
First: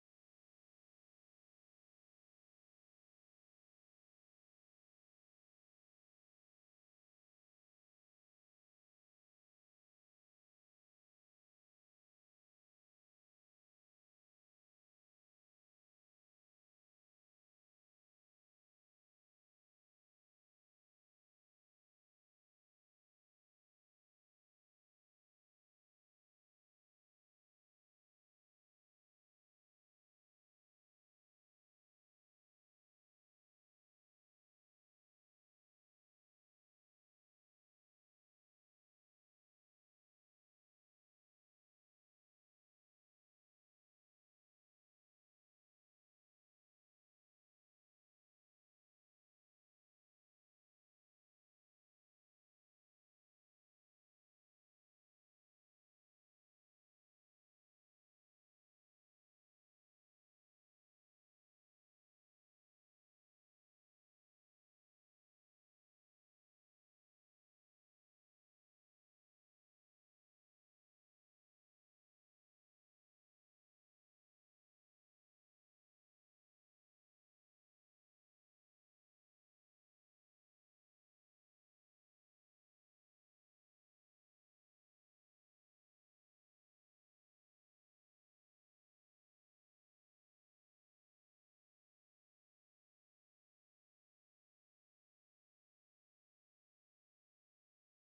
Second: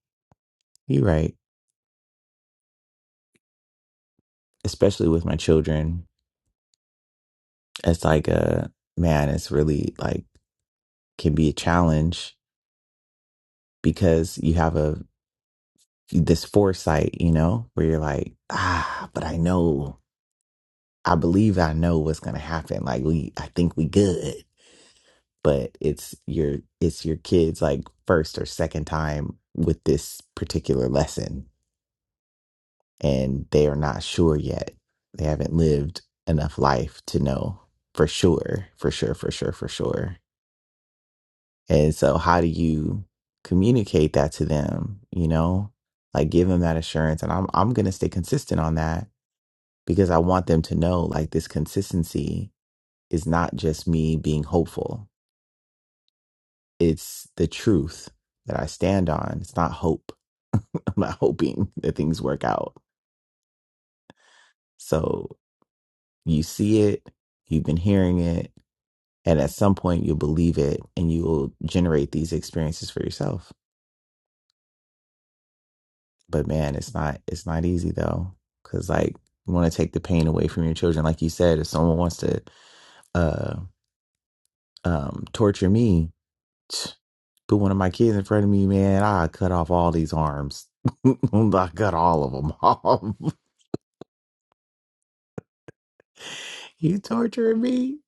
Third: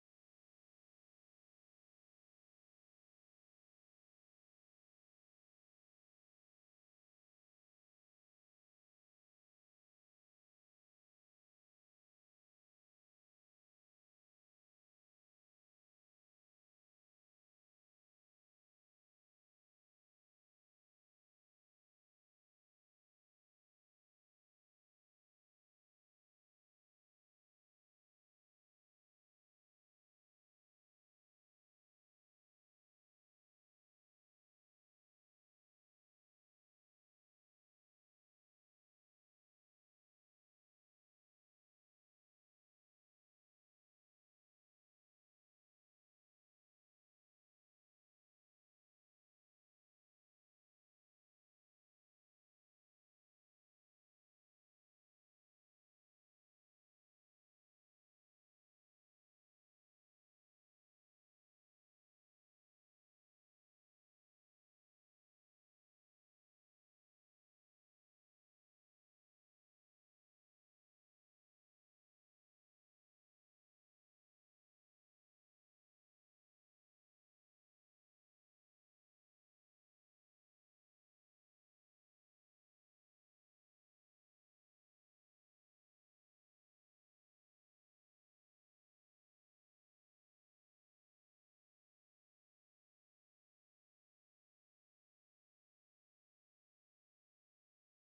[SPEAKER 1] You're right. Especially with my children. It's like a man, it's really like can be a challenge because you have a this foresight, you know, where you're like, ah, but I know I believe I know what's gonna happen. Like we I think we good but it's your it's your kids like first or second time with this particular lesson and they are not sure yet they haven't lived enough life to know for sure for sure for sure for sure and so how do you communicate that to them you know like give them that assurance and i'm i'm going to stay consistent on that because i want them to know like this consistency is not just me being hopeful It's the truth that I stand on. It's not hope. I'm not hoping that things work out. So you see it, you've been hearing it, and at some point you'll believe it and you will generate these experiences for yourself. But man, it's not it's not easy though. Cause like you want to take the pain away from your children. Like you said, if someone wants to uh um torture me, put one of my kids in front of me, man, I cut off all these arms. I cut all of them off. You torturing me?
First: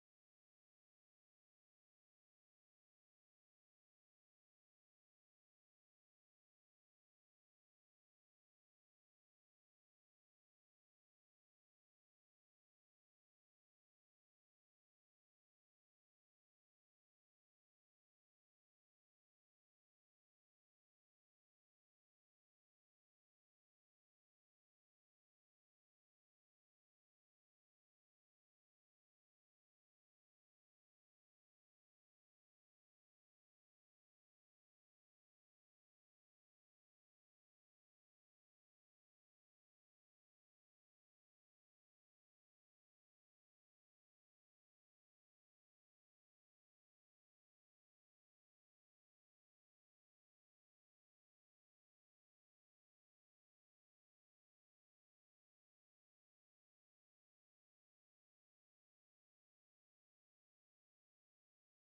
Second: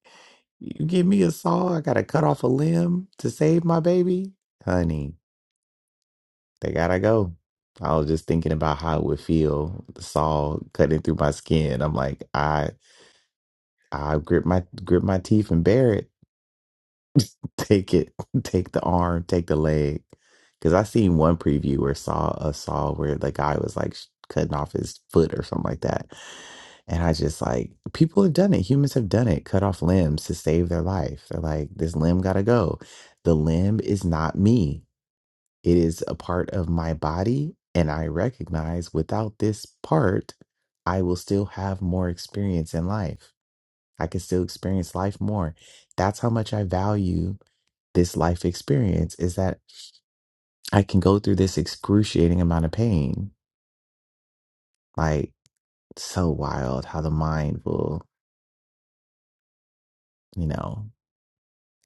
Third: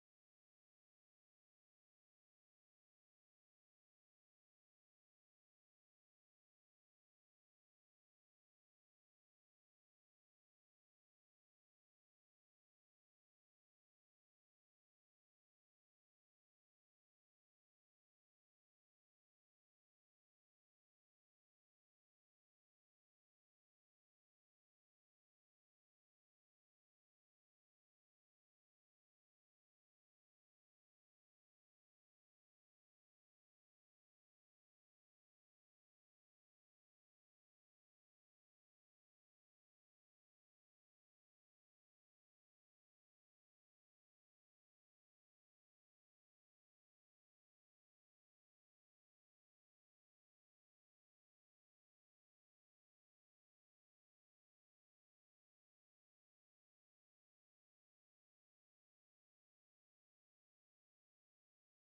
[SPEAKER 1] You give me a saw, I gotta cut off a limb to save my baby? Honey, they gotta go. I was just thinking about how it would feel, the saw cutting through my skin. I'm like, I I grip my grip my teeth and bear it. Take it, take the arm, take the leg. Because I seen one preview or saw a saw where the guy was like sh- cutting off his foot or something like that. And I just like, people have done it. Humans have done it. Cut off limbs to save their life. They're like, this limb got to go. The limb is not me, it is a part of my body. And I recognize without this part, I will still have more experience in life. I can still experience life more. That's how much I value this life experience is that I can go through this excruciating amount of pain. Like, so wild how the mind will, you know,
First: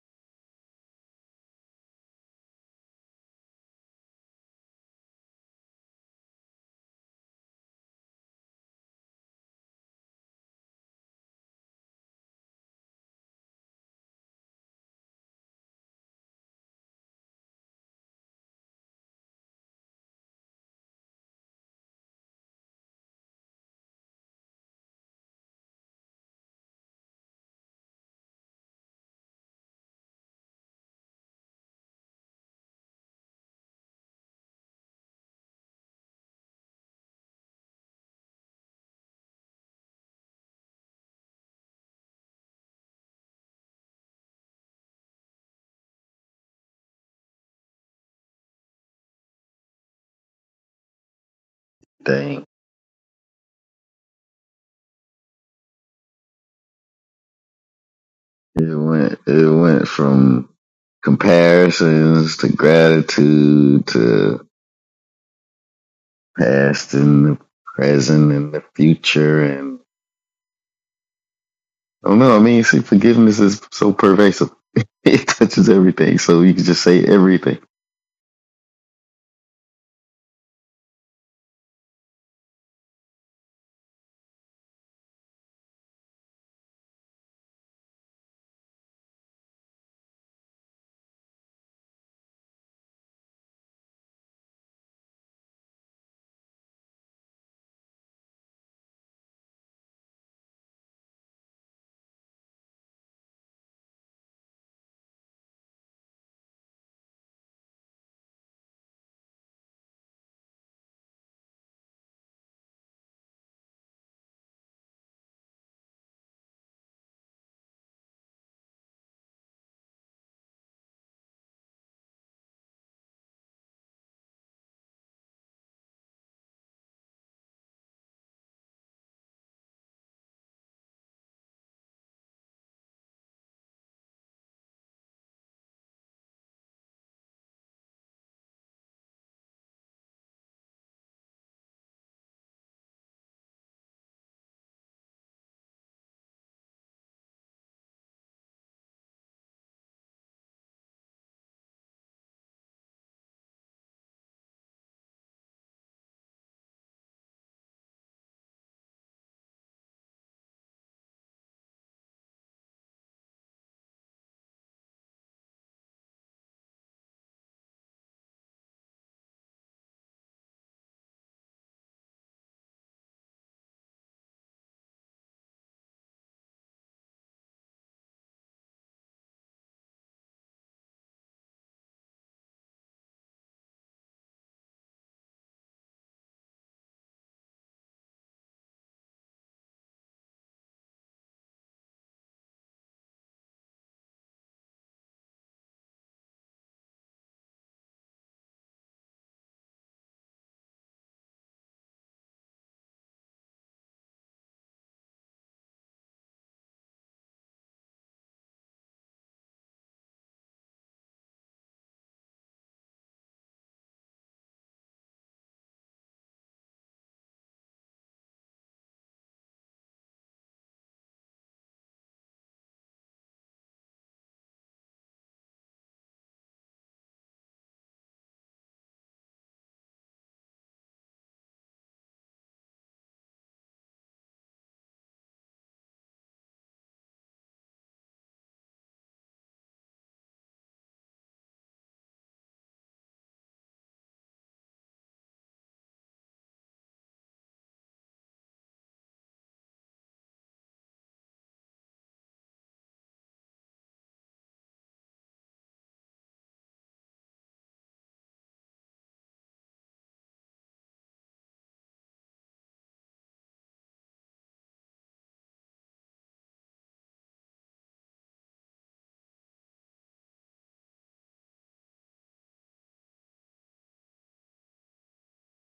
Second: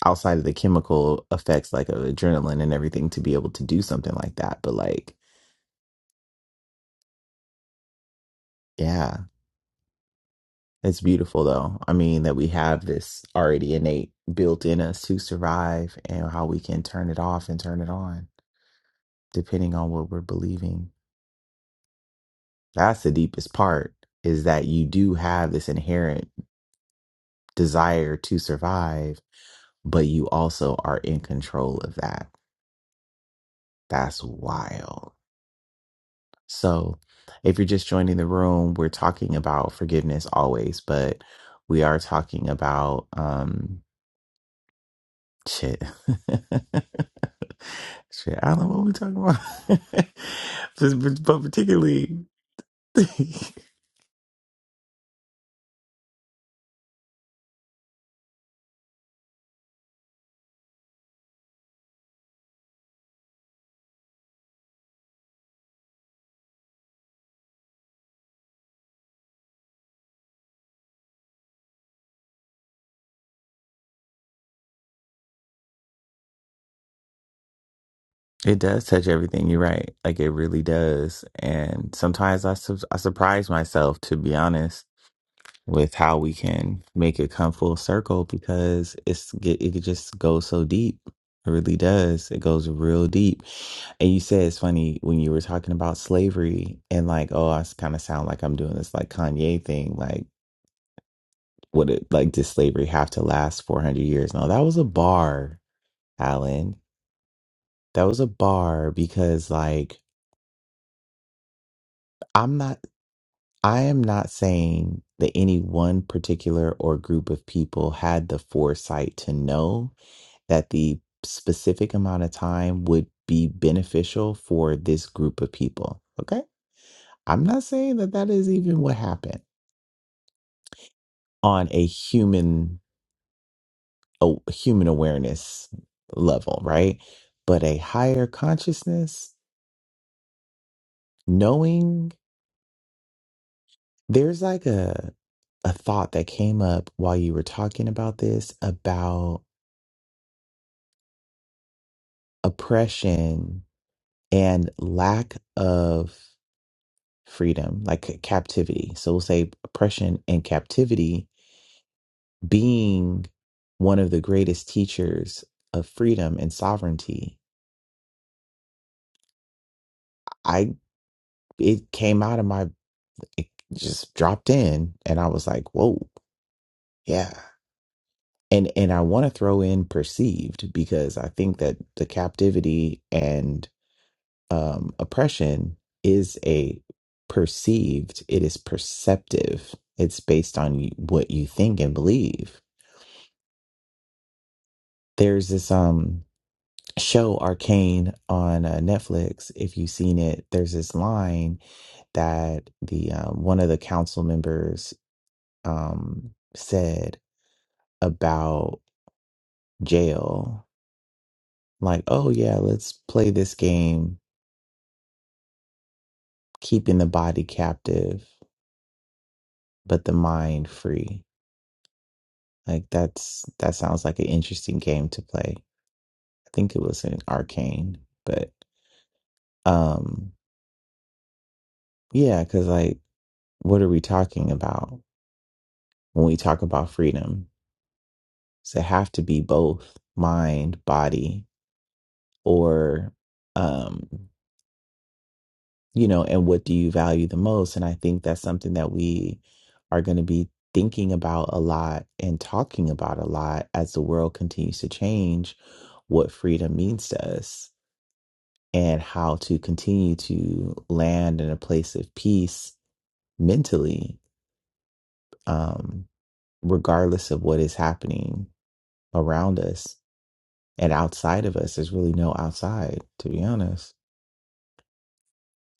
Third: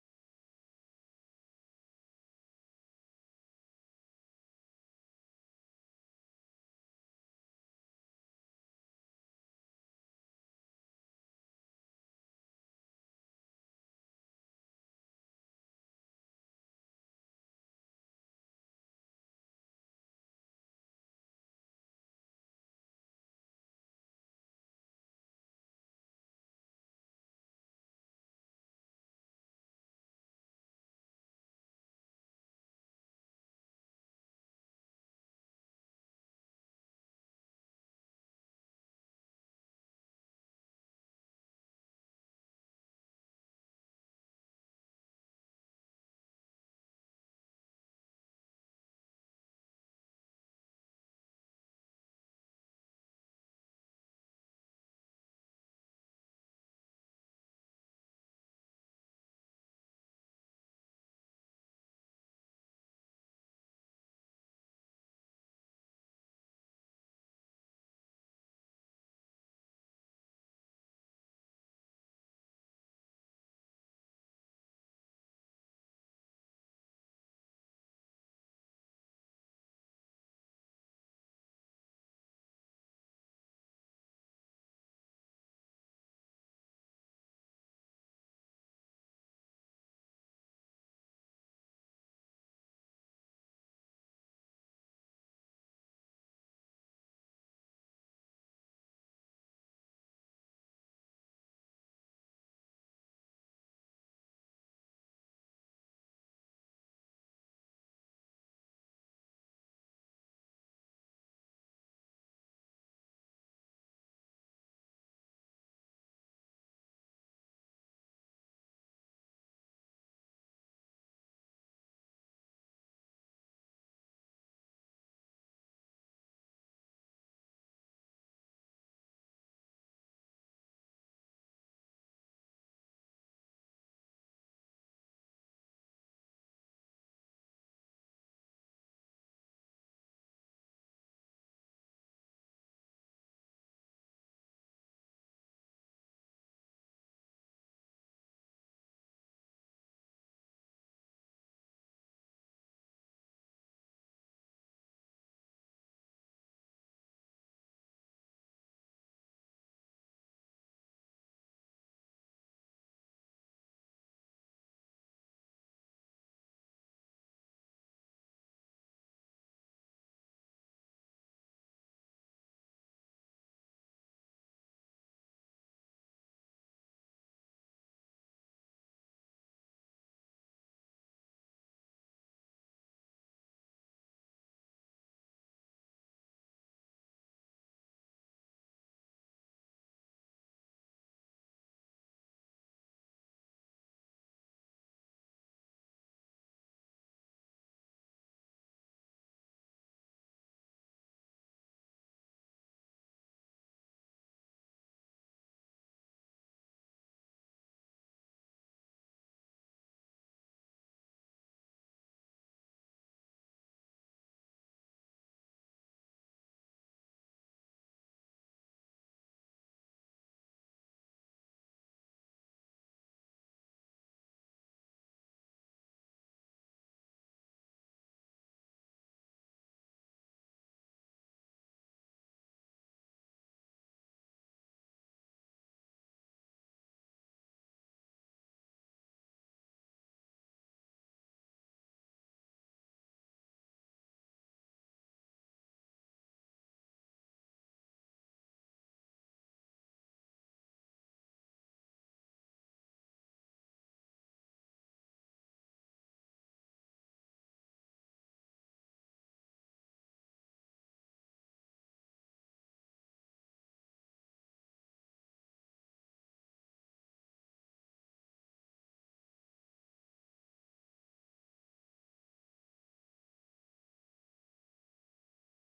[SPEAKER 1] outside of the chemical effects like of adrenaline and everything to be able to do something like that. But, like, yeah, it's beautiful though. I mean, that we have this already innate built in us to survive and how we can turn it off and turn it on depending on what we're believing. That's the deepest part is that you do have this inherent. desire to survive, but you also are in control of that. That's wild. So, if you're just joining the room, we're talking about forgiveness always, but we are talking about um shit. shit, I don't know what we're talking about. but, but but particularly
[SPEAKER 2] Dang,
[SPEAKER 1] it
[SPEAKER 2] it went it went from comparisons to gratitude to past and the present and the future and I don't know. I mean, see, forgiveness is so pervasive; it touches everything. So you can just say everything.
[SPEAKER 1] does touch everything. You're right. Like it really does. And sometimes I su- I surprise myself to be honest with how we can make it come full circle because it's it, it could just go so deep. It really does. It goes real deep. And you said it's funny when you were talking about slavery and like, oh, I kind of sound like I'm doing this like Kanye thing. Like, would it like did slavery have to last 400 years? No, that was a bar, Alan. That was a bar because like I'm not I am not saying that any one particular or group of people had the foresight to know that the specific amount of time would be beneficial for this group of people. Okay. I'm not saying that that is even what happened on a human, a human awareness level, right? But a higher consciousness, knowing there's like a, a thought that came up while you were talking about this about oppression and lack of freedom, like captivity. So we'll say oppression and captivity being one of the greatest teachers of freedom and sovereignty. I it came out of my it just dropped in and I was like, whoa, yeah. And and I want to throw in perceived because I think that the captivity and um oppression is a perceived, it is perceptive. It's based on y- what you think and believe there's this um show arcane on uh, netflix if you've seen it there's this line that the um, one of the council members um said about jail like oh yeah let's play this game keeping the body captive but the mind free like that's that sounds like an interesting game to play i think it was in arcane but um yeah because like what are we talking about when we talk about freedom. So it have to be both mind, body, or um, you know, and what do you value the most? And I think that's something that we are going to be thinking about a lot and talking about a lot as the world continues to change what freedom means to us and how to continue to land in a place of peace mentally um regardless of what is happening around us And outside of us, there's really no outside, to be honest.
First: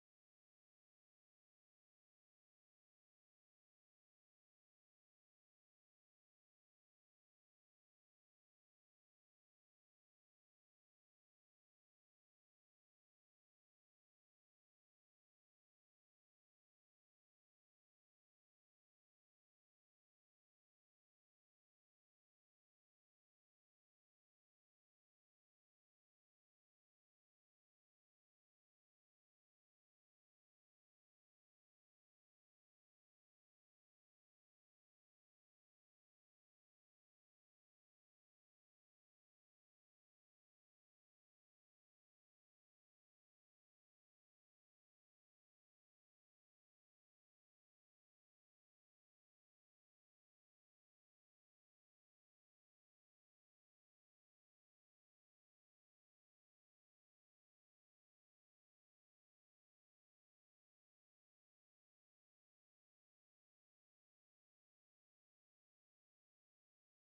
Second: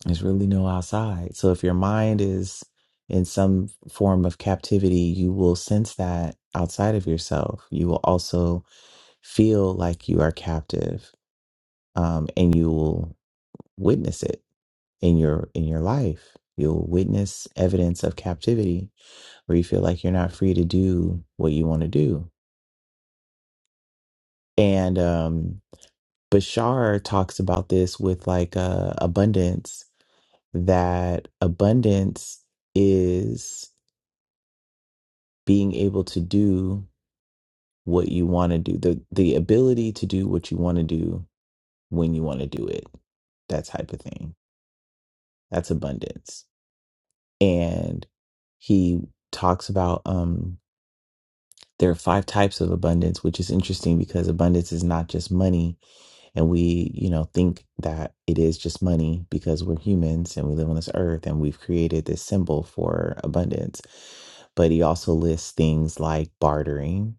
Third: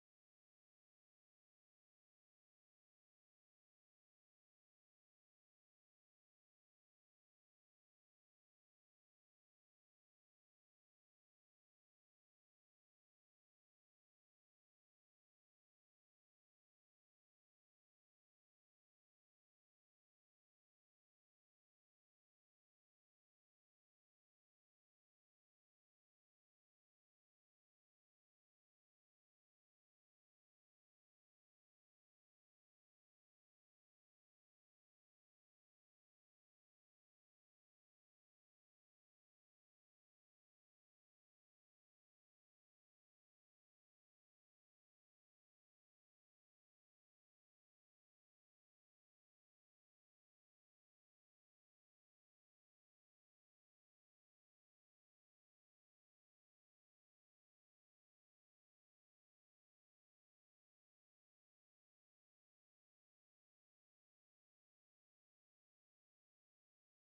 [SPEAKER 1] There's really no outside. So if your mind is in some form of captivity, you will sense that outside of yourself. You will also feel like you are captive, um, and you will witness it in your in your life. You'll witness evidence of captivity where you feel like you're not free to do what you want to do. And um, Bashar talks about this with like uh, abundance that abundance is being able to do what you want to do the the ability to do what you want to do when you want to do it that type of thing that's abundance and he talks about um there are five types of abundance which is interesting because abundance is not just money and we you know think that it is just money because we're humans and we live on this earth and we've created this symbol for abundance but he also lists things like bartering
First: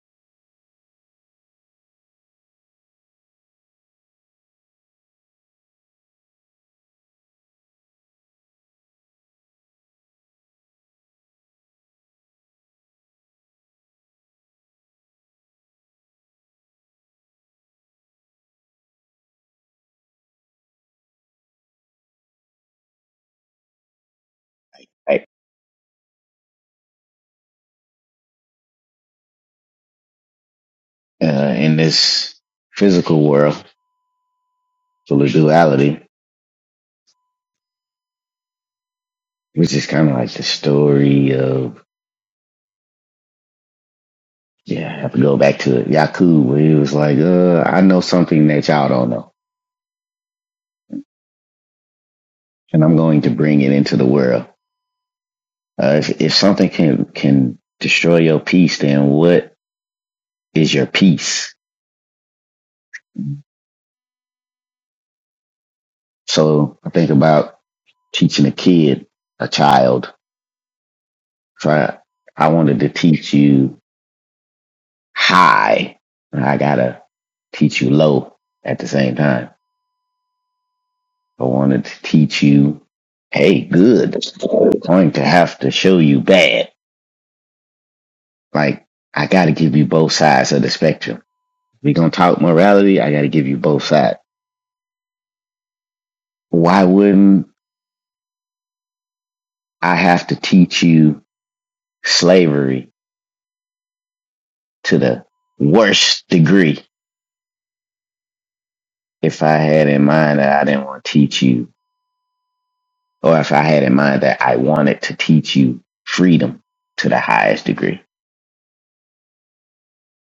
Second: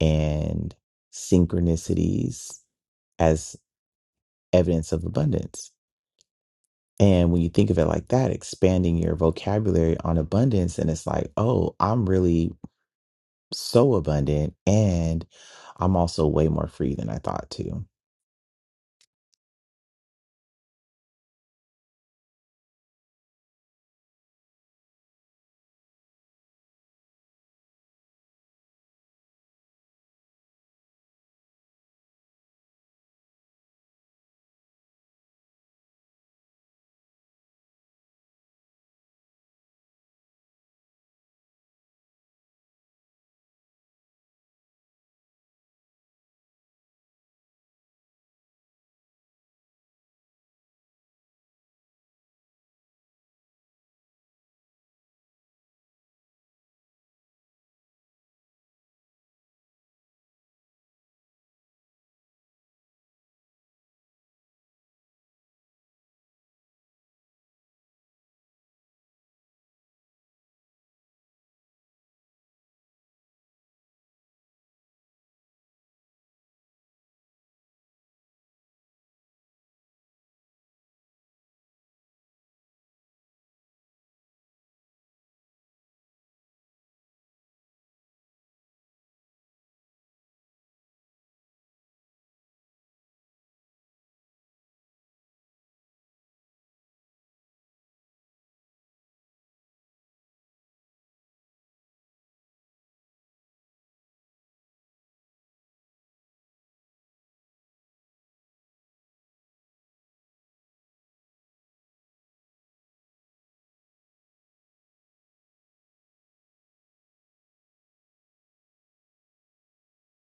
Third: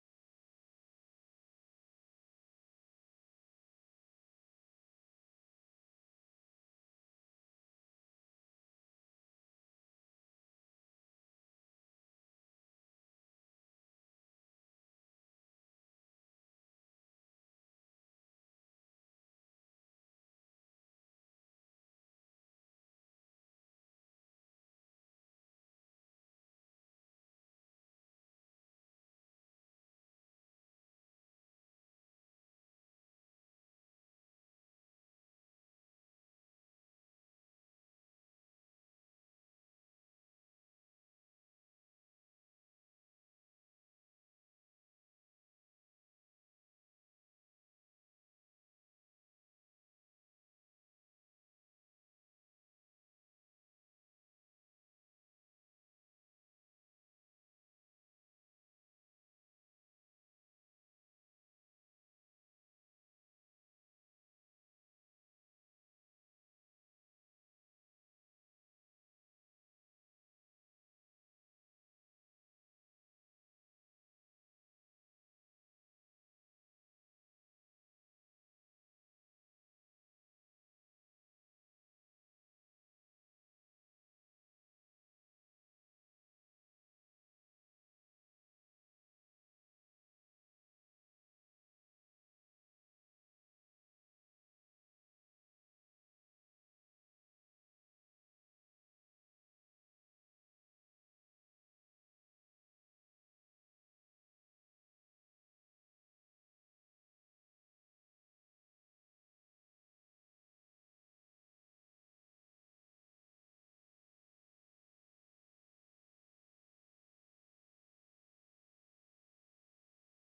[SPEAKER 1] and synchronicities as evidence of abundance and when you think of it like that expanding your vocabulary on abundance and it's like oh i'm really so abundant and i'm also way more free than i thought to
[SPEAKER 2] Right. Uh, in this physical world full of duality, which is kind of like the story of Yeah, I have to go back to Yakub where he was like, uh, I know something that y'all don't know, and I'm going to bring it into the world. Uh, if, if something can, can destroy your peace, then what is your peace? So I think about teaching a kid, a child. So I, I wanted to teach you high, and I gotta teach you low at the same time. I wanted to teach you, hey, good. I'm going to have to show you bad Like, I got to give you both sides of the spectrum. We're going to talk morality. I got to give you both sides. Why wouldn't I have to teach you slavery to the worst degree if I had in mind that I didn't want to teach you, or if I had in mind that I wanted to teach you freedom to the highest degree?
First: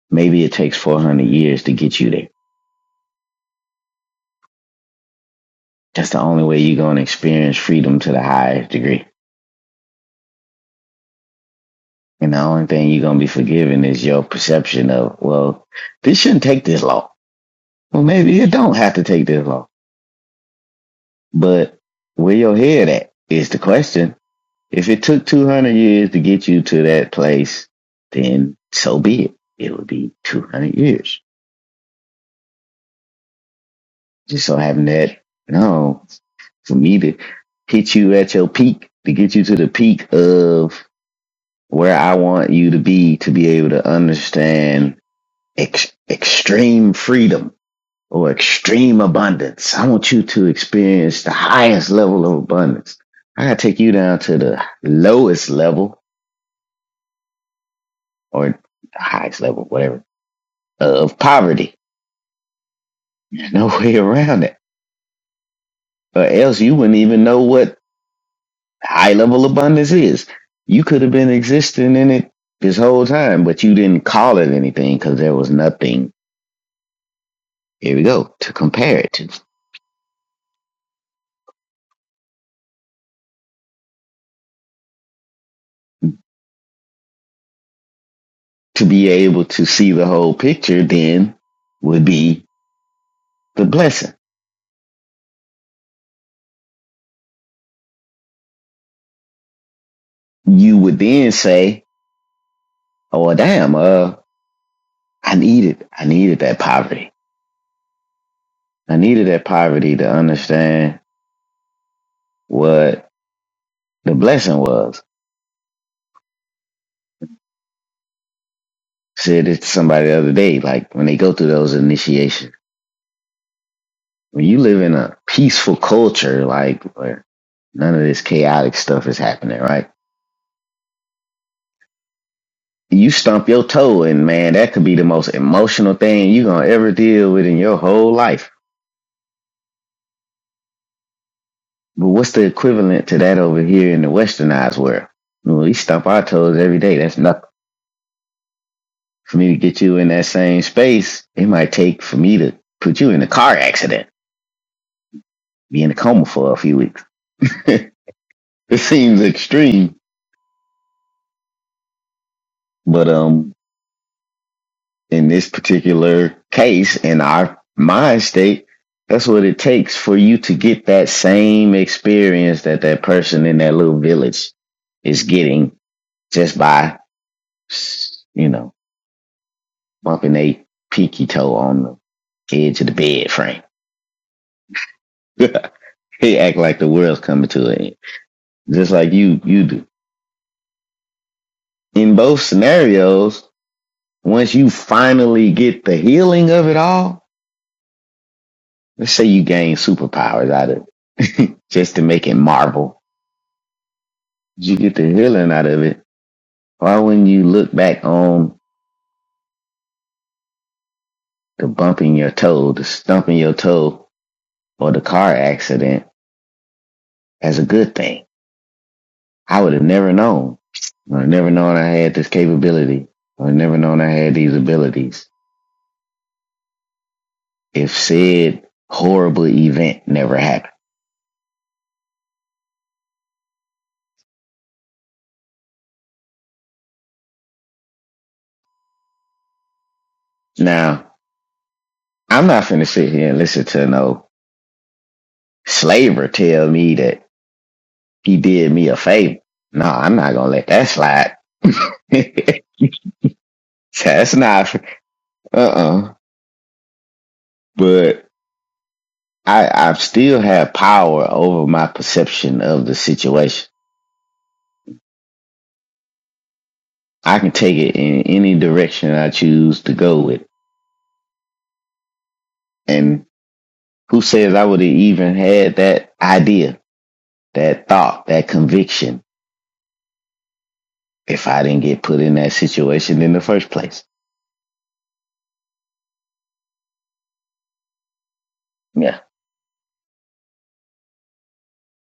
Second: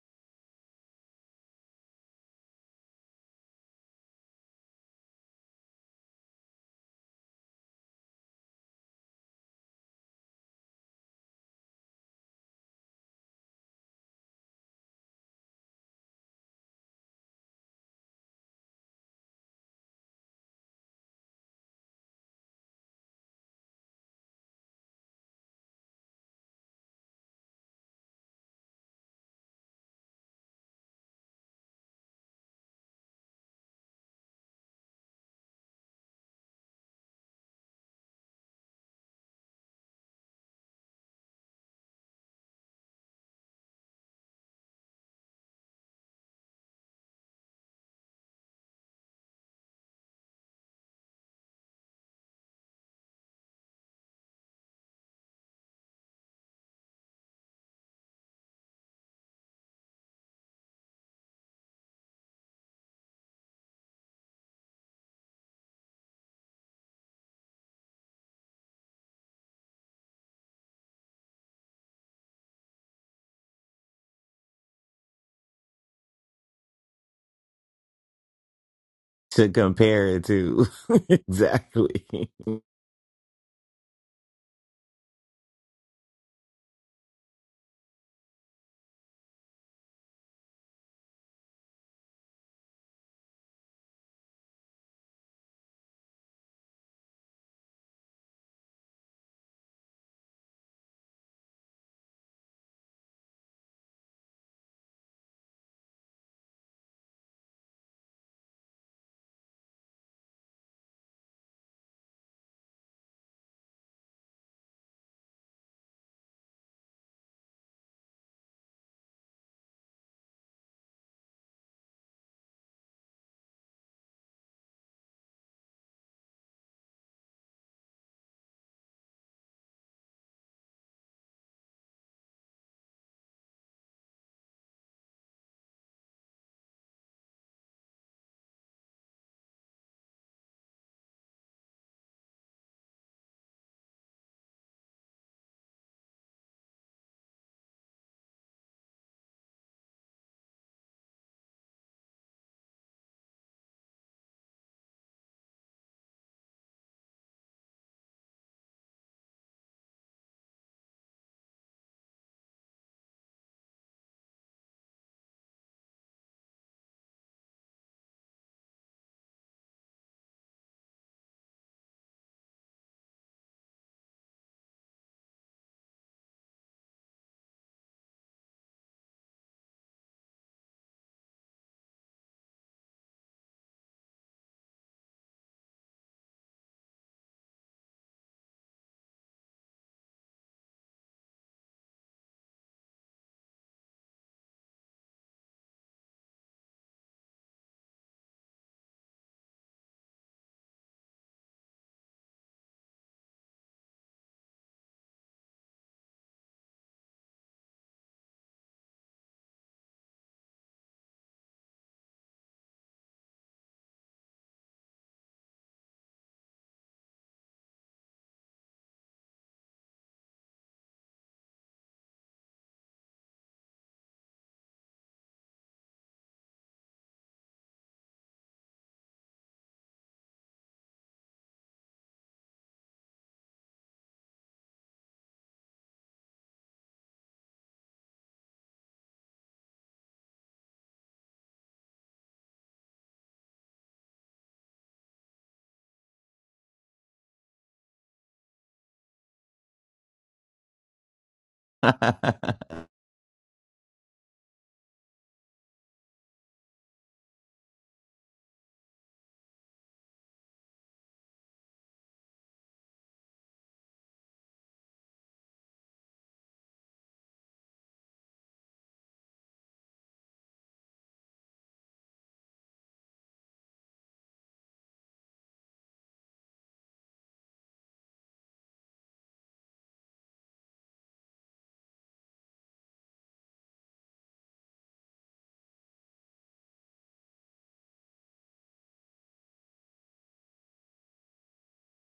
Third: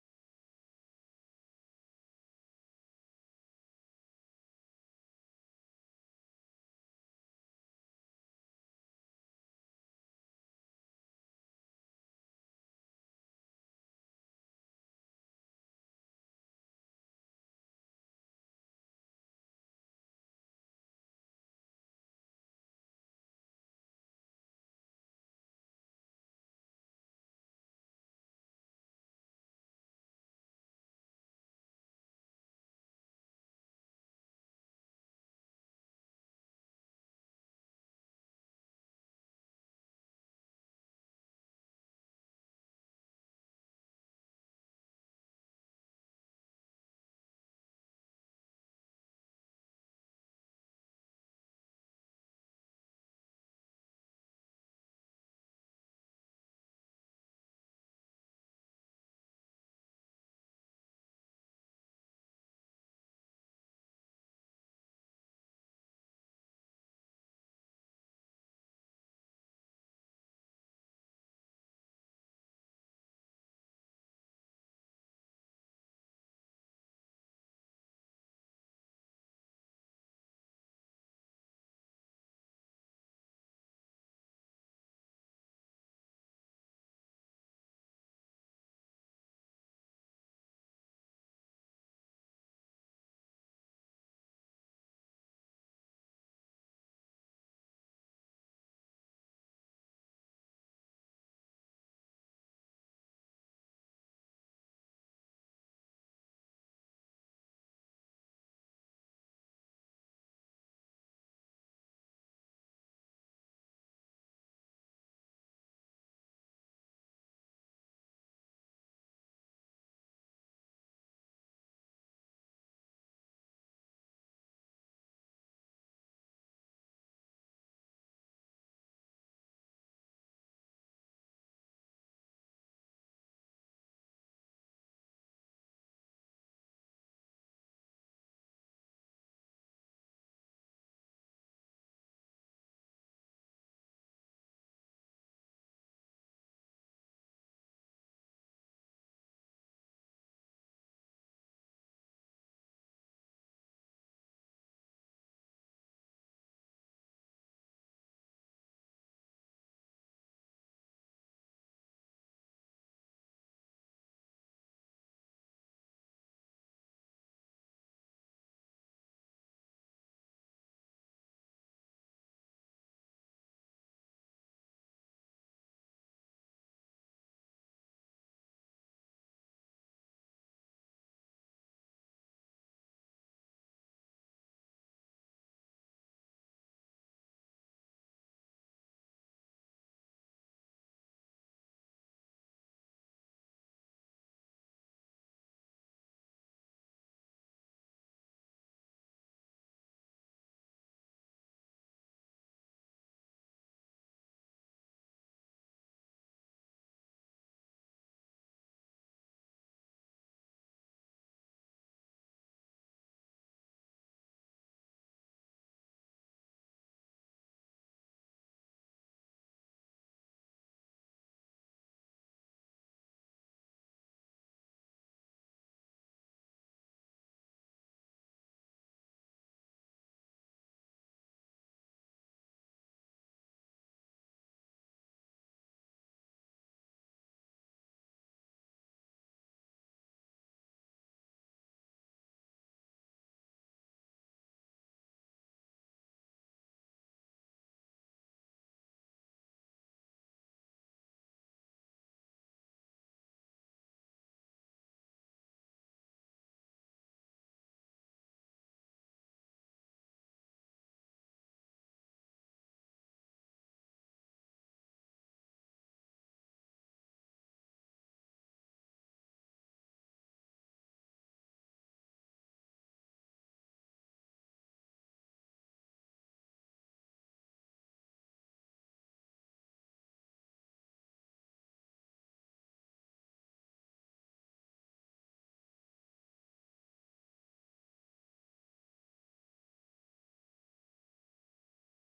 [SPEAKER 2] Maybe it takes 400 years to get you there. That's the only way you're going to experience freedom to the highest degree And the only thing you're gonna be forgiven is your perception of, well, this shouldn't take this long. Well, maybe it don't have to take this long. But where your head at is the question. If it took 200 years to get you to that place, then so be it. It would be 200 years. Just so having that, no, for me to hit you at your peak, to get you to the peak of where I want you to be, to be able to understand ex- extreme freedom or extreme abundance. I want you to experience the highest level of abundance. I gotta take you down to the lowest level or the highest level, whatever, of poverty. There's no way around it. Or else you wouldn't even know what high level abundance is. You could have been existing in it this whole time, but you didn't call it anything because there was nothing, here we go, to compare it to.
[SPEAKER 1] to compare it to exactly
[SPEAKER 2] To be able to see the whole picture then would be the blessing you would then say, "Oh well, damn, uh, I needed, I needed that poverty. I needed that poverty to understand what the blessing was." I Said it to somebody the other day, like when they go through those initiations. When you live in a peaceful culture, like where none of this chaotic stuff is happening, right? You stump your toe, and man, that could be the most emotional thing you're gonna ever deal with in your whole life But what's the equivalent to that over here in the westernized world? Well, we stump our toes every day. That's nothing. For me to get you in that same space, it might take for me to put you in a car accident, be in a coma for a few weeks. it seems extreme, but um, in this particular case, in our mind state, that's what it takes for you to get that same experience that that person in that little village is getting just by, you know bumping a peaky toe on the edge of the bed frame. he act like the world's coming to an end, just like you you do. In both scenarios, once you finally get the healing of it all, let's say you gain superpowers out of it, just to make it Marvel. You get the healing out of it. Why wouldn't you look back on the bumping your toe, the stumping your toe, or the car accident as a good thing? I would have never known. I would never known I had this capability. I would never known I had these abilities if said horrible event never happened. Now, I'm not finna sit here and listen to no slaver tell me that he did me a favor. No, I'm not gonna let that slide. That's not, uh-uh. But I, I still have power over my perception of the situation. I can take it in any direction I choose to go with. And Who says I would have even had that idea, that thought, that conviction if I didn't get put in that situation in the first place? Yeah.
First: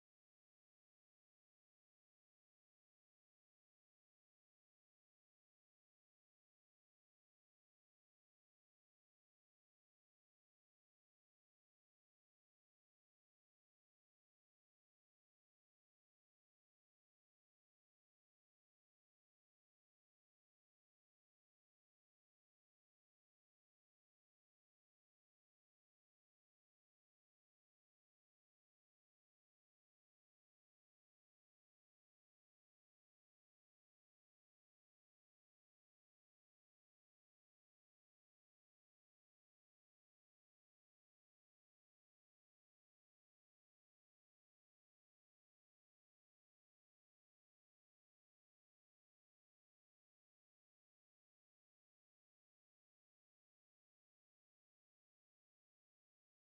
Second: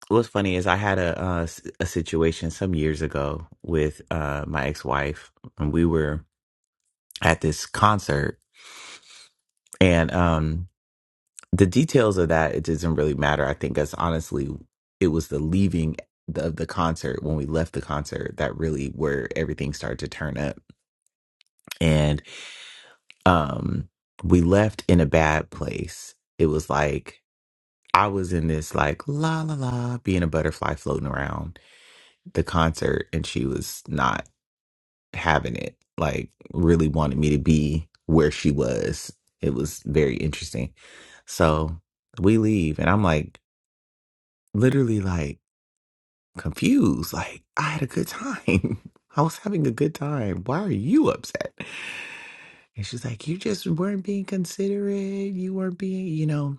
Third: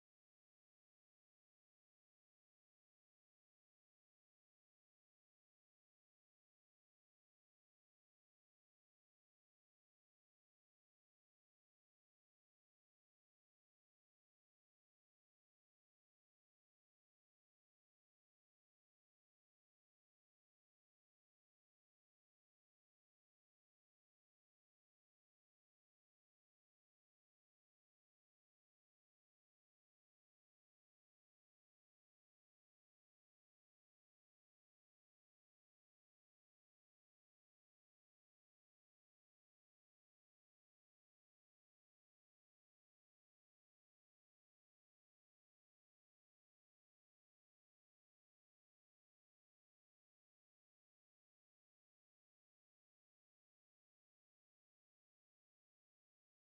[SPEAKER 1] What's funny is I had a uh, s- a situation some years ago with uh, my ex wife, and we were at this concert, and um, the details of that it doesn't really matter. I think that's honestly it was the leaving the- of the concert when we left the concert that really where everything started to turn up, and um, we left in a bad place. It was like I was in this like la la la being a butterfly floating around the concert and she was not having it. Like really wanted me to be where she was. It was very interesting. So we leave and I'm like literally like confused. Like I had a good time. I was having a good time. Why are you upset? And she's like, You just weren't being considerate. You weren't being, you know.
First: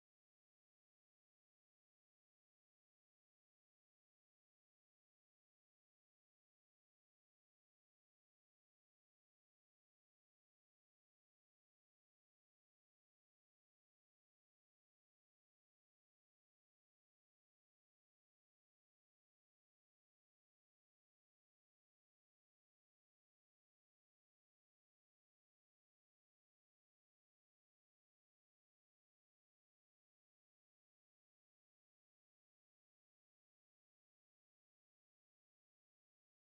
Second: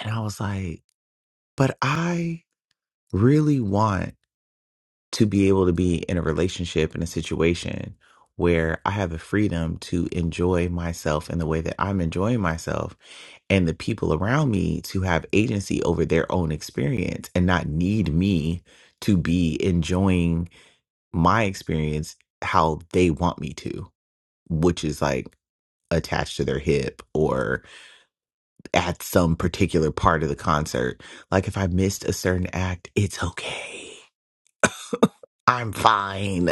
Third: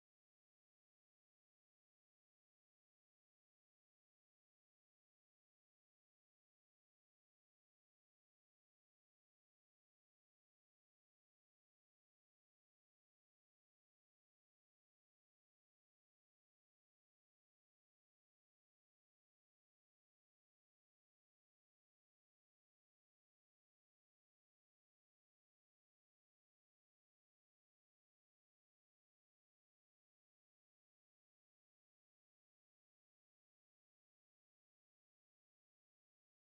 [SPEAKER 1] And I was like, But I really want to be able to be in a relationship in a situation where I have the freedom to enjoy myself in the way that I'm enjoying myself and the people around me to have agency over their own experience and not need me to be enjoying my experience how they want me to, which is like attached to their hip or at some particular part of the concert. Like if I missed a certain act, it's okay. I'm fine.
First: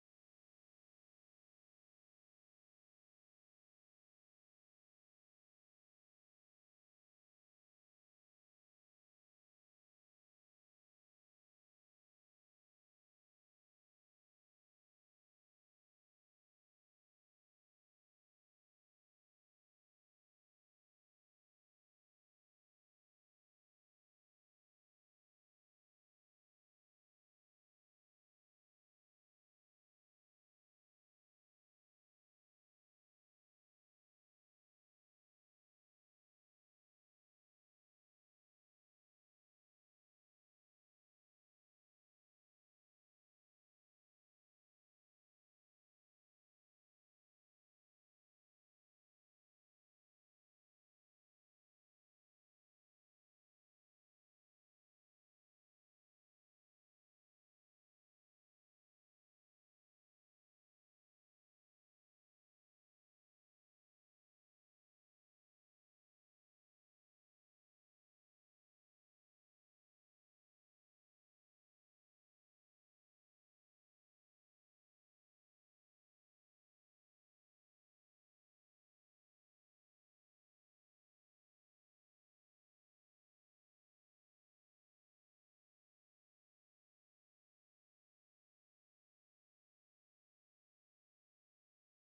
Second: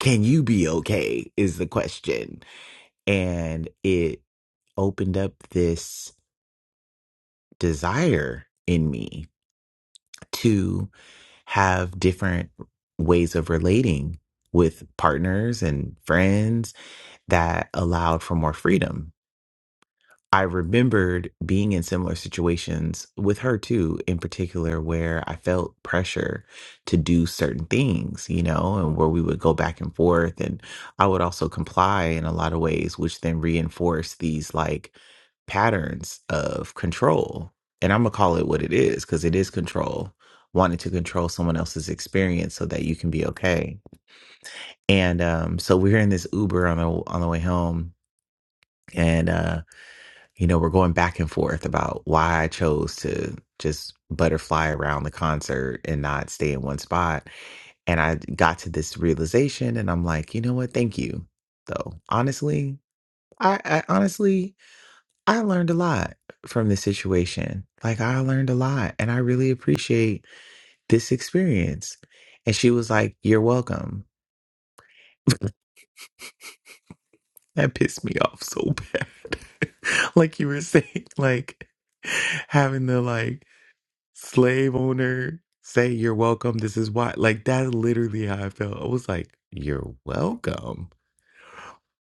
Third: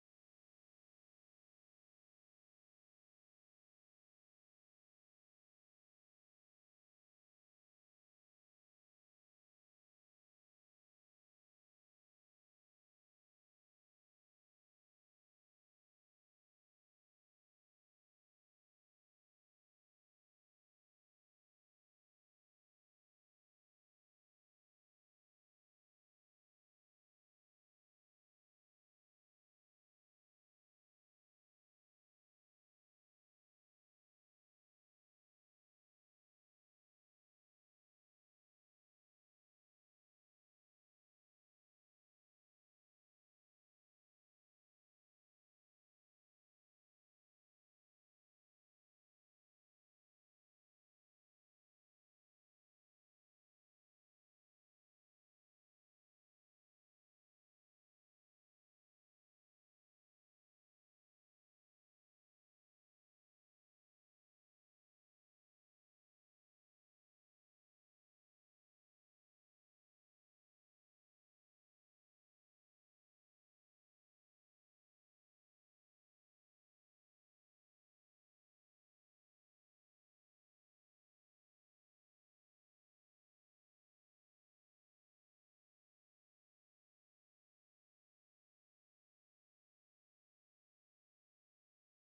[SPEAKER 1] can you be okay is the question and it opened up this desire in me to have different ways of relating with partners and friends that allowed for more freedom I remembered being in similar situations with her too, in particular, where I felt pressure to do certain things, you know, and where we would go back and forth. And I would also comply in a lot of ways, which then reinforced these like patterns of control. And I'm going to call it what it is because it is control, wanting to control someone else's experience so that you can be okay. And um, so we're in this Uber on the on the way home, and uh, you know, we're going back and forth about why I chose to just butterfly around the concert and not stay in one spot. And I got to this realization and I'm like, you know what? Thank you. Though, honestly, I, I honestly, I learned a lot from this situation. Like, I learned a lot and I really appreciate this experience. And she was like, you're welcome. That pissed me off so bad. like you were saying, like having the like, slave owner, say you're welcome. This is why. Like, that's literally how I felt. I was like, you're welcome.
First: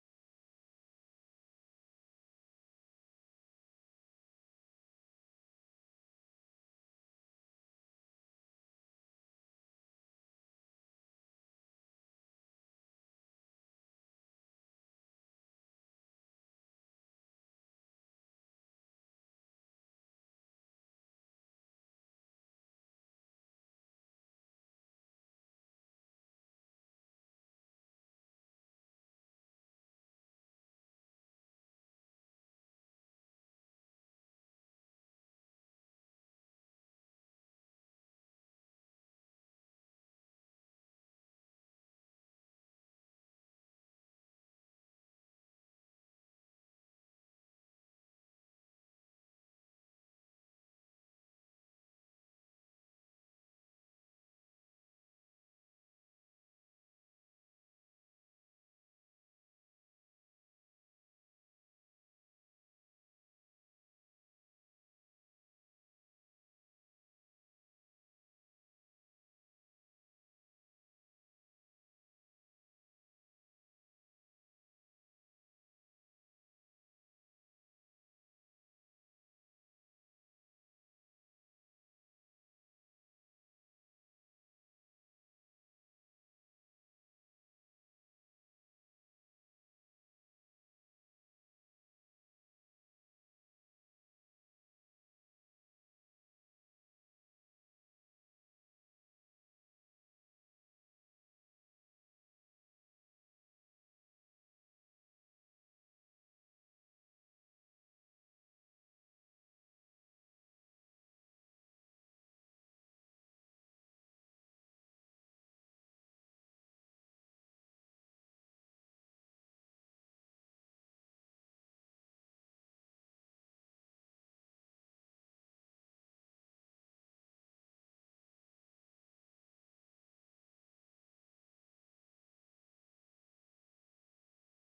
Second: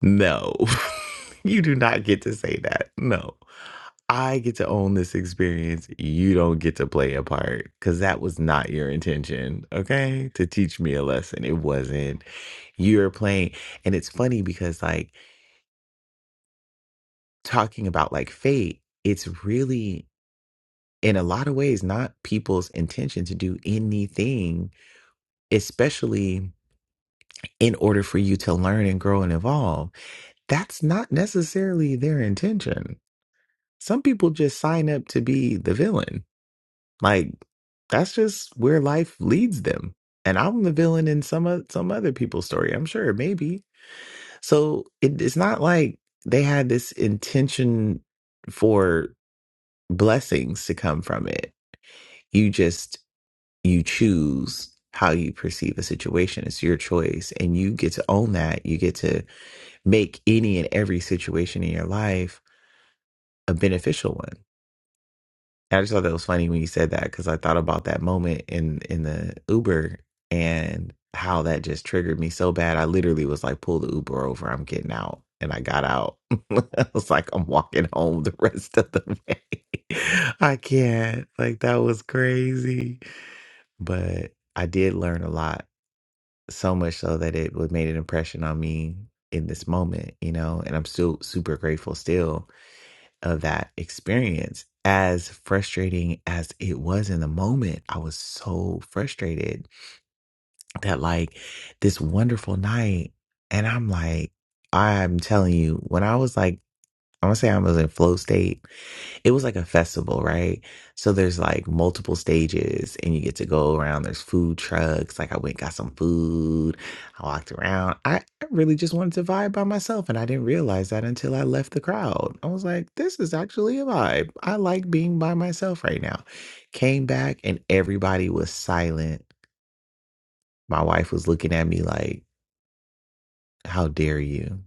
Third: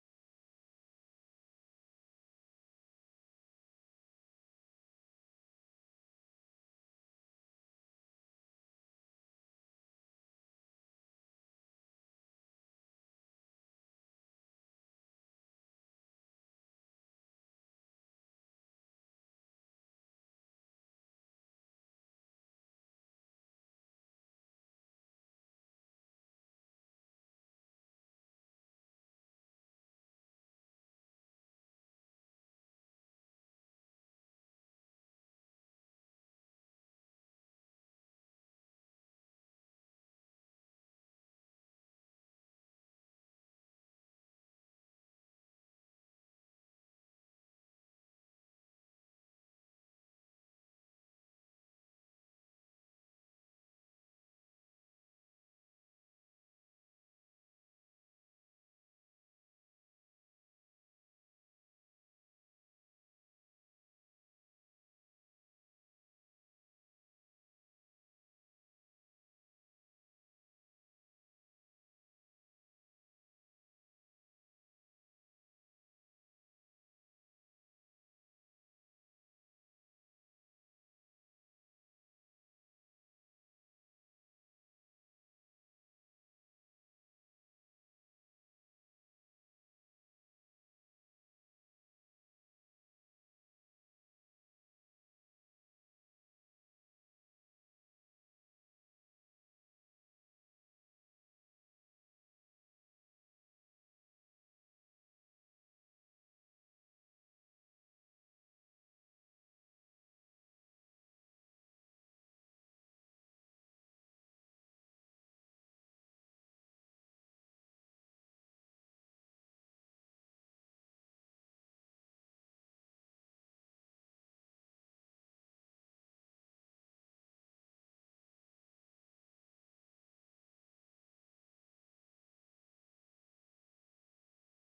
[SPEAKER 1] No, you do not get to say that. No, I get to own this experience. You don't get to play a part because that was not your intention. Okay. To teach me a lesson. It wasn't. You're playing. And it's funny because, like, talking about like fate, it's really. In a lot of ways, not people's intention to do anything especially in order for you to learn and grow and evolve, that's not necessarily their intention. Some people just sign up to be the villain. Like that's just where life leads them. And I'm the villain in some o- some other people's story, I'm sure, maybe. So it, it's not like they had this intention for blessings to come from it. You just you choose how you perceive a situation. It's your choice, and you get to own that. You get to make any and every situation in your life a beneficial one. I just thought that was funny when you said that because I thought about that moment in in the Uber and how that just triggered me so bad. I literally was like, "Pull the Uber over! I'm getting out." And I got out. I was like, "I'm walking home the rest of the way. I can't." Like that was crazy, but I did learn a lot. So much so that it would made an impression on me in this moment, you know. And I'm still super grateful still of that experience. As frustrating as it was in the moment, I was so frustrated that, like, this wonderful night, and I'm like, I'm telling you, when I was like, I'm gonna say I was in flow state it was like a festival, right? So there's like multiple stages and you get to go around. There's food trucks. Like I went got some food. I walked around. I, I really just wanted to vibe by myself and I didn't realize that until I left the crowd. I was like, this is actually a vibe. I like being by myself right now. Came back and everybody was silent. My wife was looking at me like, how dare you?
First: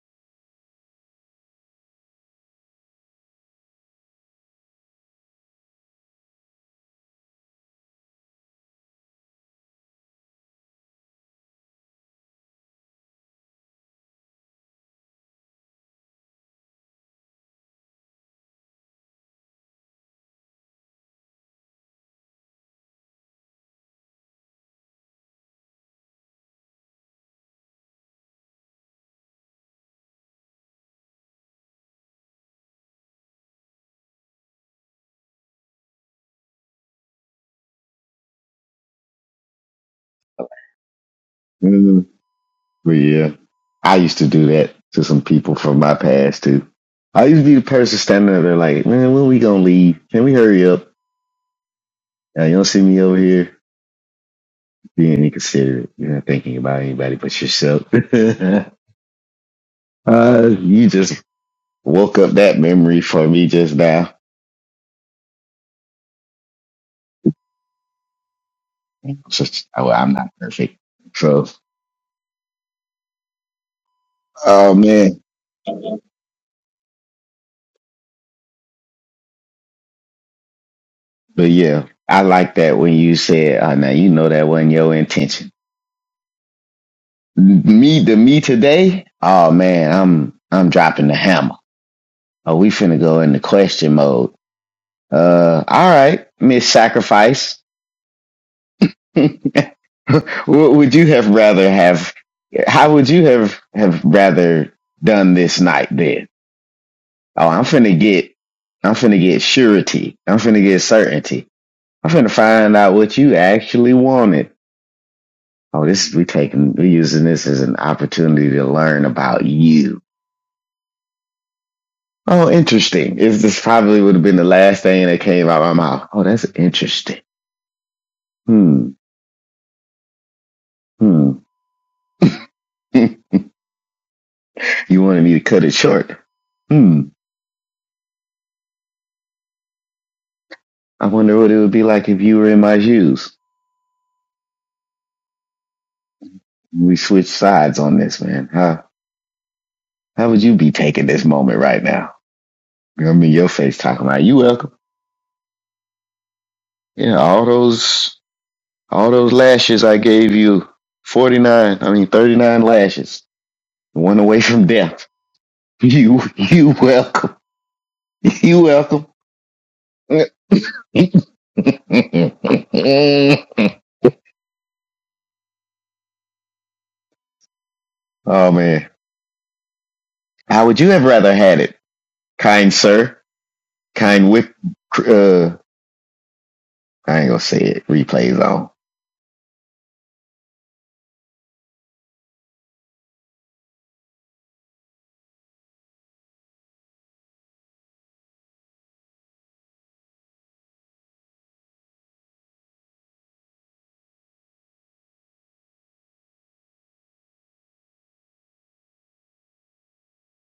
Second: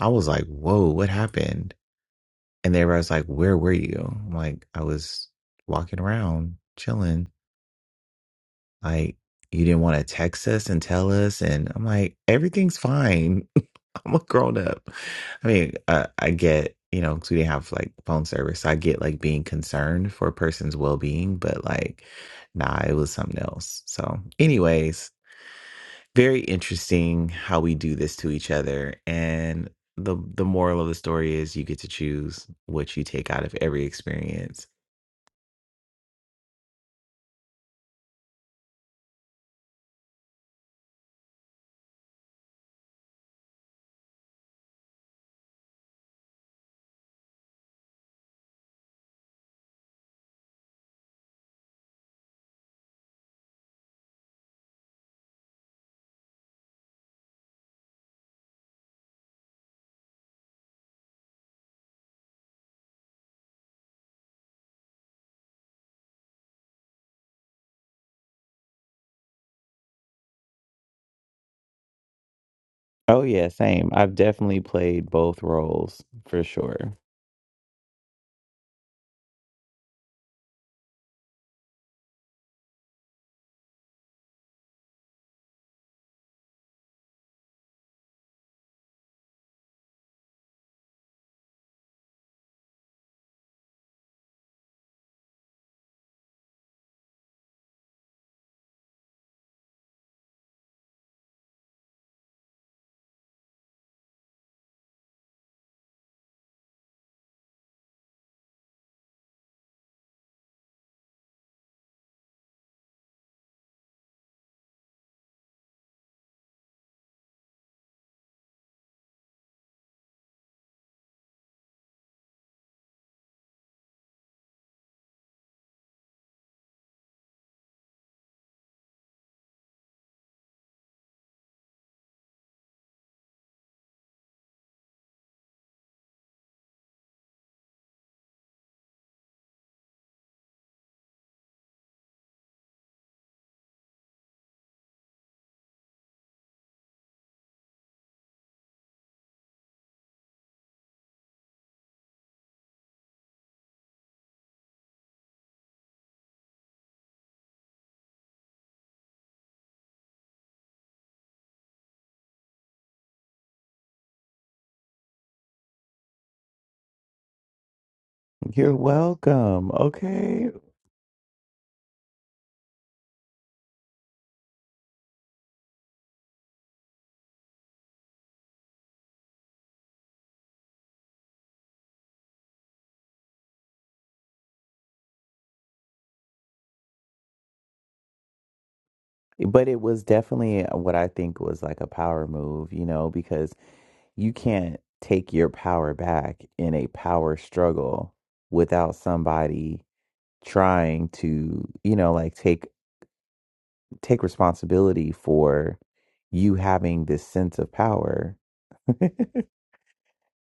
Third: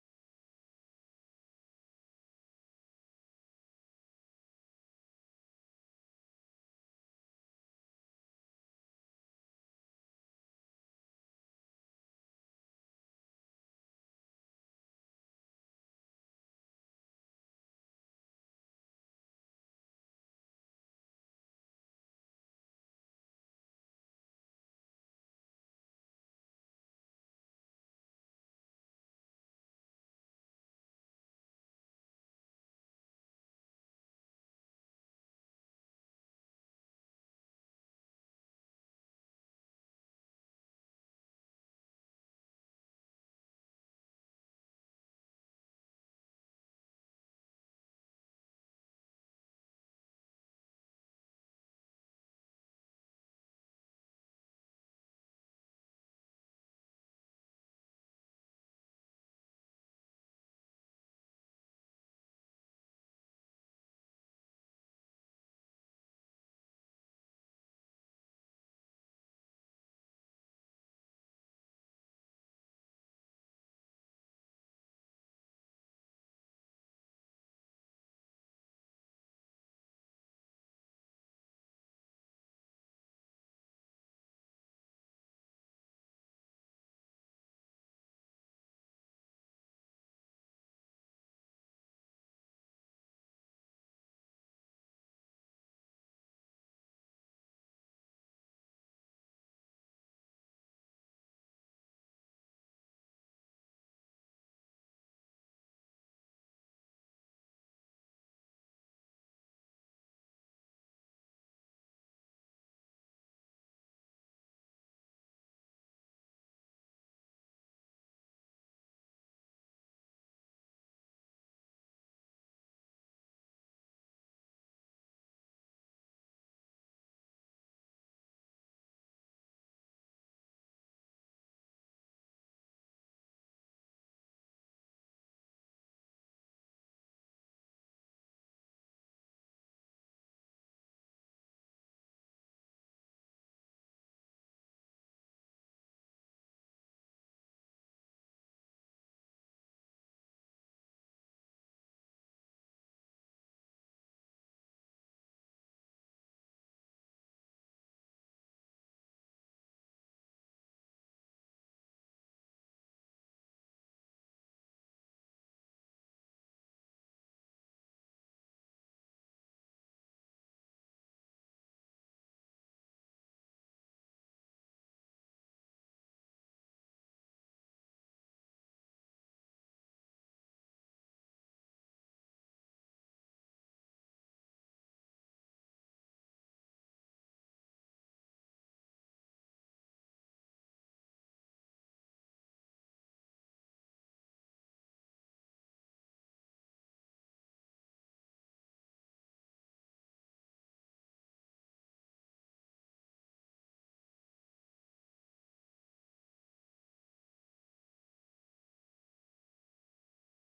[SPEAKER 1] I was like, whoa, what happened? And they was like, Where were you? I'm like, I was walking around, chilling. Like, you didn't want to text us and tell us. And I'm like, Everything's fine. I'm a grown up. I mean, uh, I get, you know, 'cause we didn't have like phone service. So I get like being concerned for a person's well being, but like, nah, it was something else. So, anyways, very interesting how we do this to each other and the the moral of the story is you get to choose what you take out of every experience
[SPEAKER 2] Mm, But yeah, I used to do that to some people from my past too. I used to be the person standing there like, man, when we gonna leave? Can we hurry up? Now, you don't see me over here being inconsiderate. You're not thinking about anybody but yourself. uh, you just woke up that memory for me just now. So, well, I'm not perfect. So
[SPEAKER 1] oh yeah same i've definitely
[SPEAKER 2] Oh
[SPEAKER 1] played
[SPEAKER 2] man.
[SPEAKER 1] both roles for sure
[SPEAKER 2] But yeah, I like that when you said, oh, now you know that wasn't your intention. Me the me today, oh man, I'm I'm dropping the hammer. Oh, we finna go into question mode. Uh all right, Miss Sacrifice. what would you have rather have how would you have have rather done this night then? Oh, I'm finna get I'm finna get surety. I'm finna get certainty. I'm finna find out what you actually wanted. Oh, this we taking we using this as an opportunity to learn about you. Oh, interesting. Is this probably would have been the last thing that came out of my mouth? Oh, that's interesting. Hmm. Hmm. you wanted me to cut it short. Hmm. I wonder what it would be like if you were in my shoes. We switched sides on this, man. How how would you be taking this moment right now? You know, I'm in your face talking about you welcome. Yeah, all those all those lashes I gave you. Forty nine, I mean thirty nine lashes. One away from death. You, you welcome. You
[SPEAKER 1] you're
[SPEAKER 2] welcome.
[SPEAKER 1] welcome okay
[SPEAKER 2] oh man, how would you have rather had it, kind sir? Kind whip. Uh, I ain't gonna say it. Replays on
[SPEAKER 1] but it was definitely what i think was like a power move you know because you can't take your power back in a power struggle without somebody trying to you know like take take responsibility for you having this sense of power. it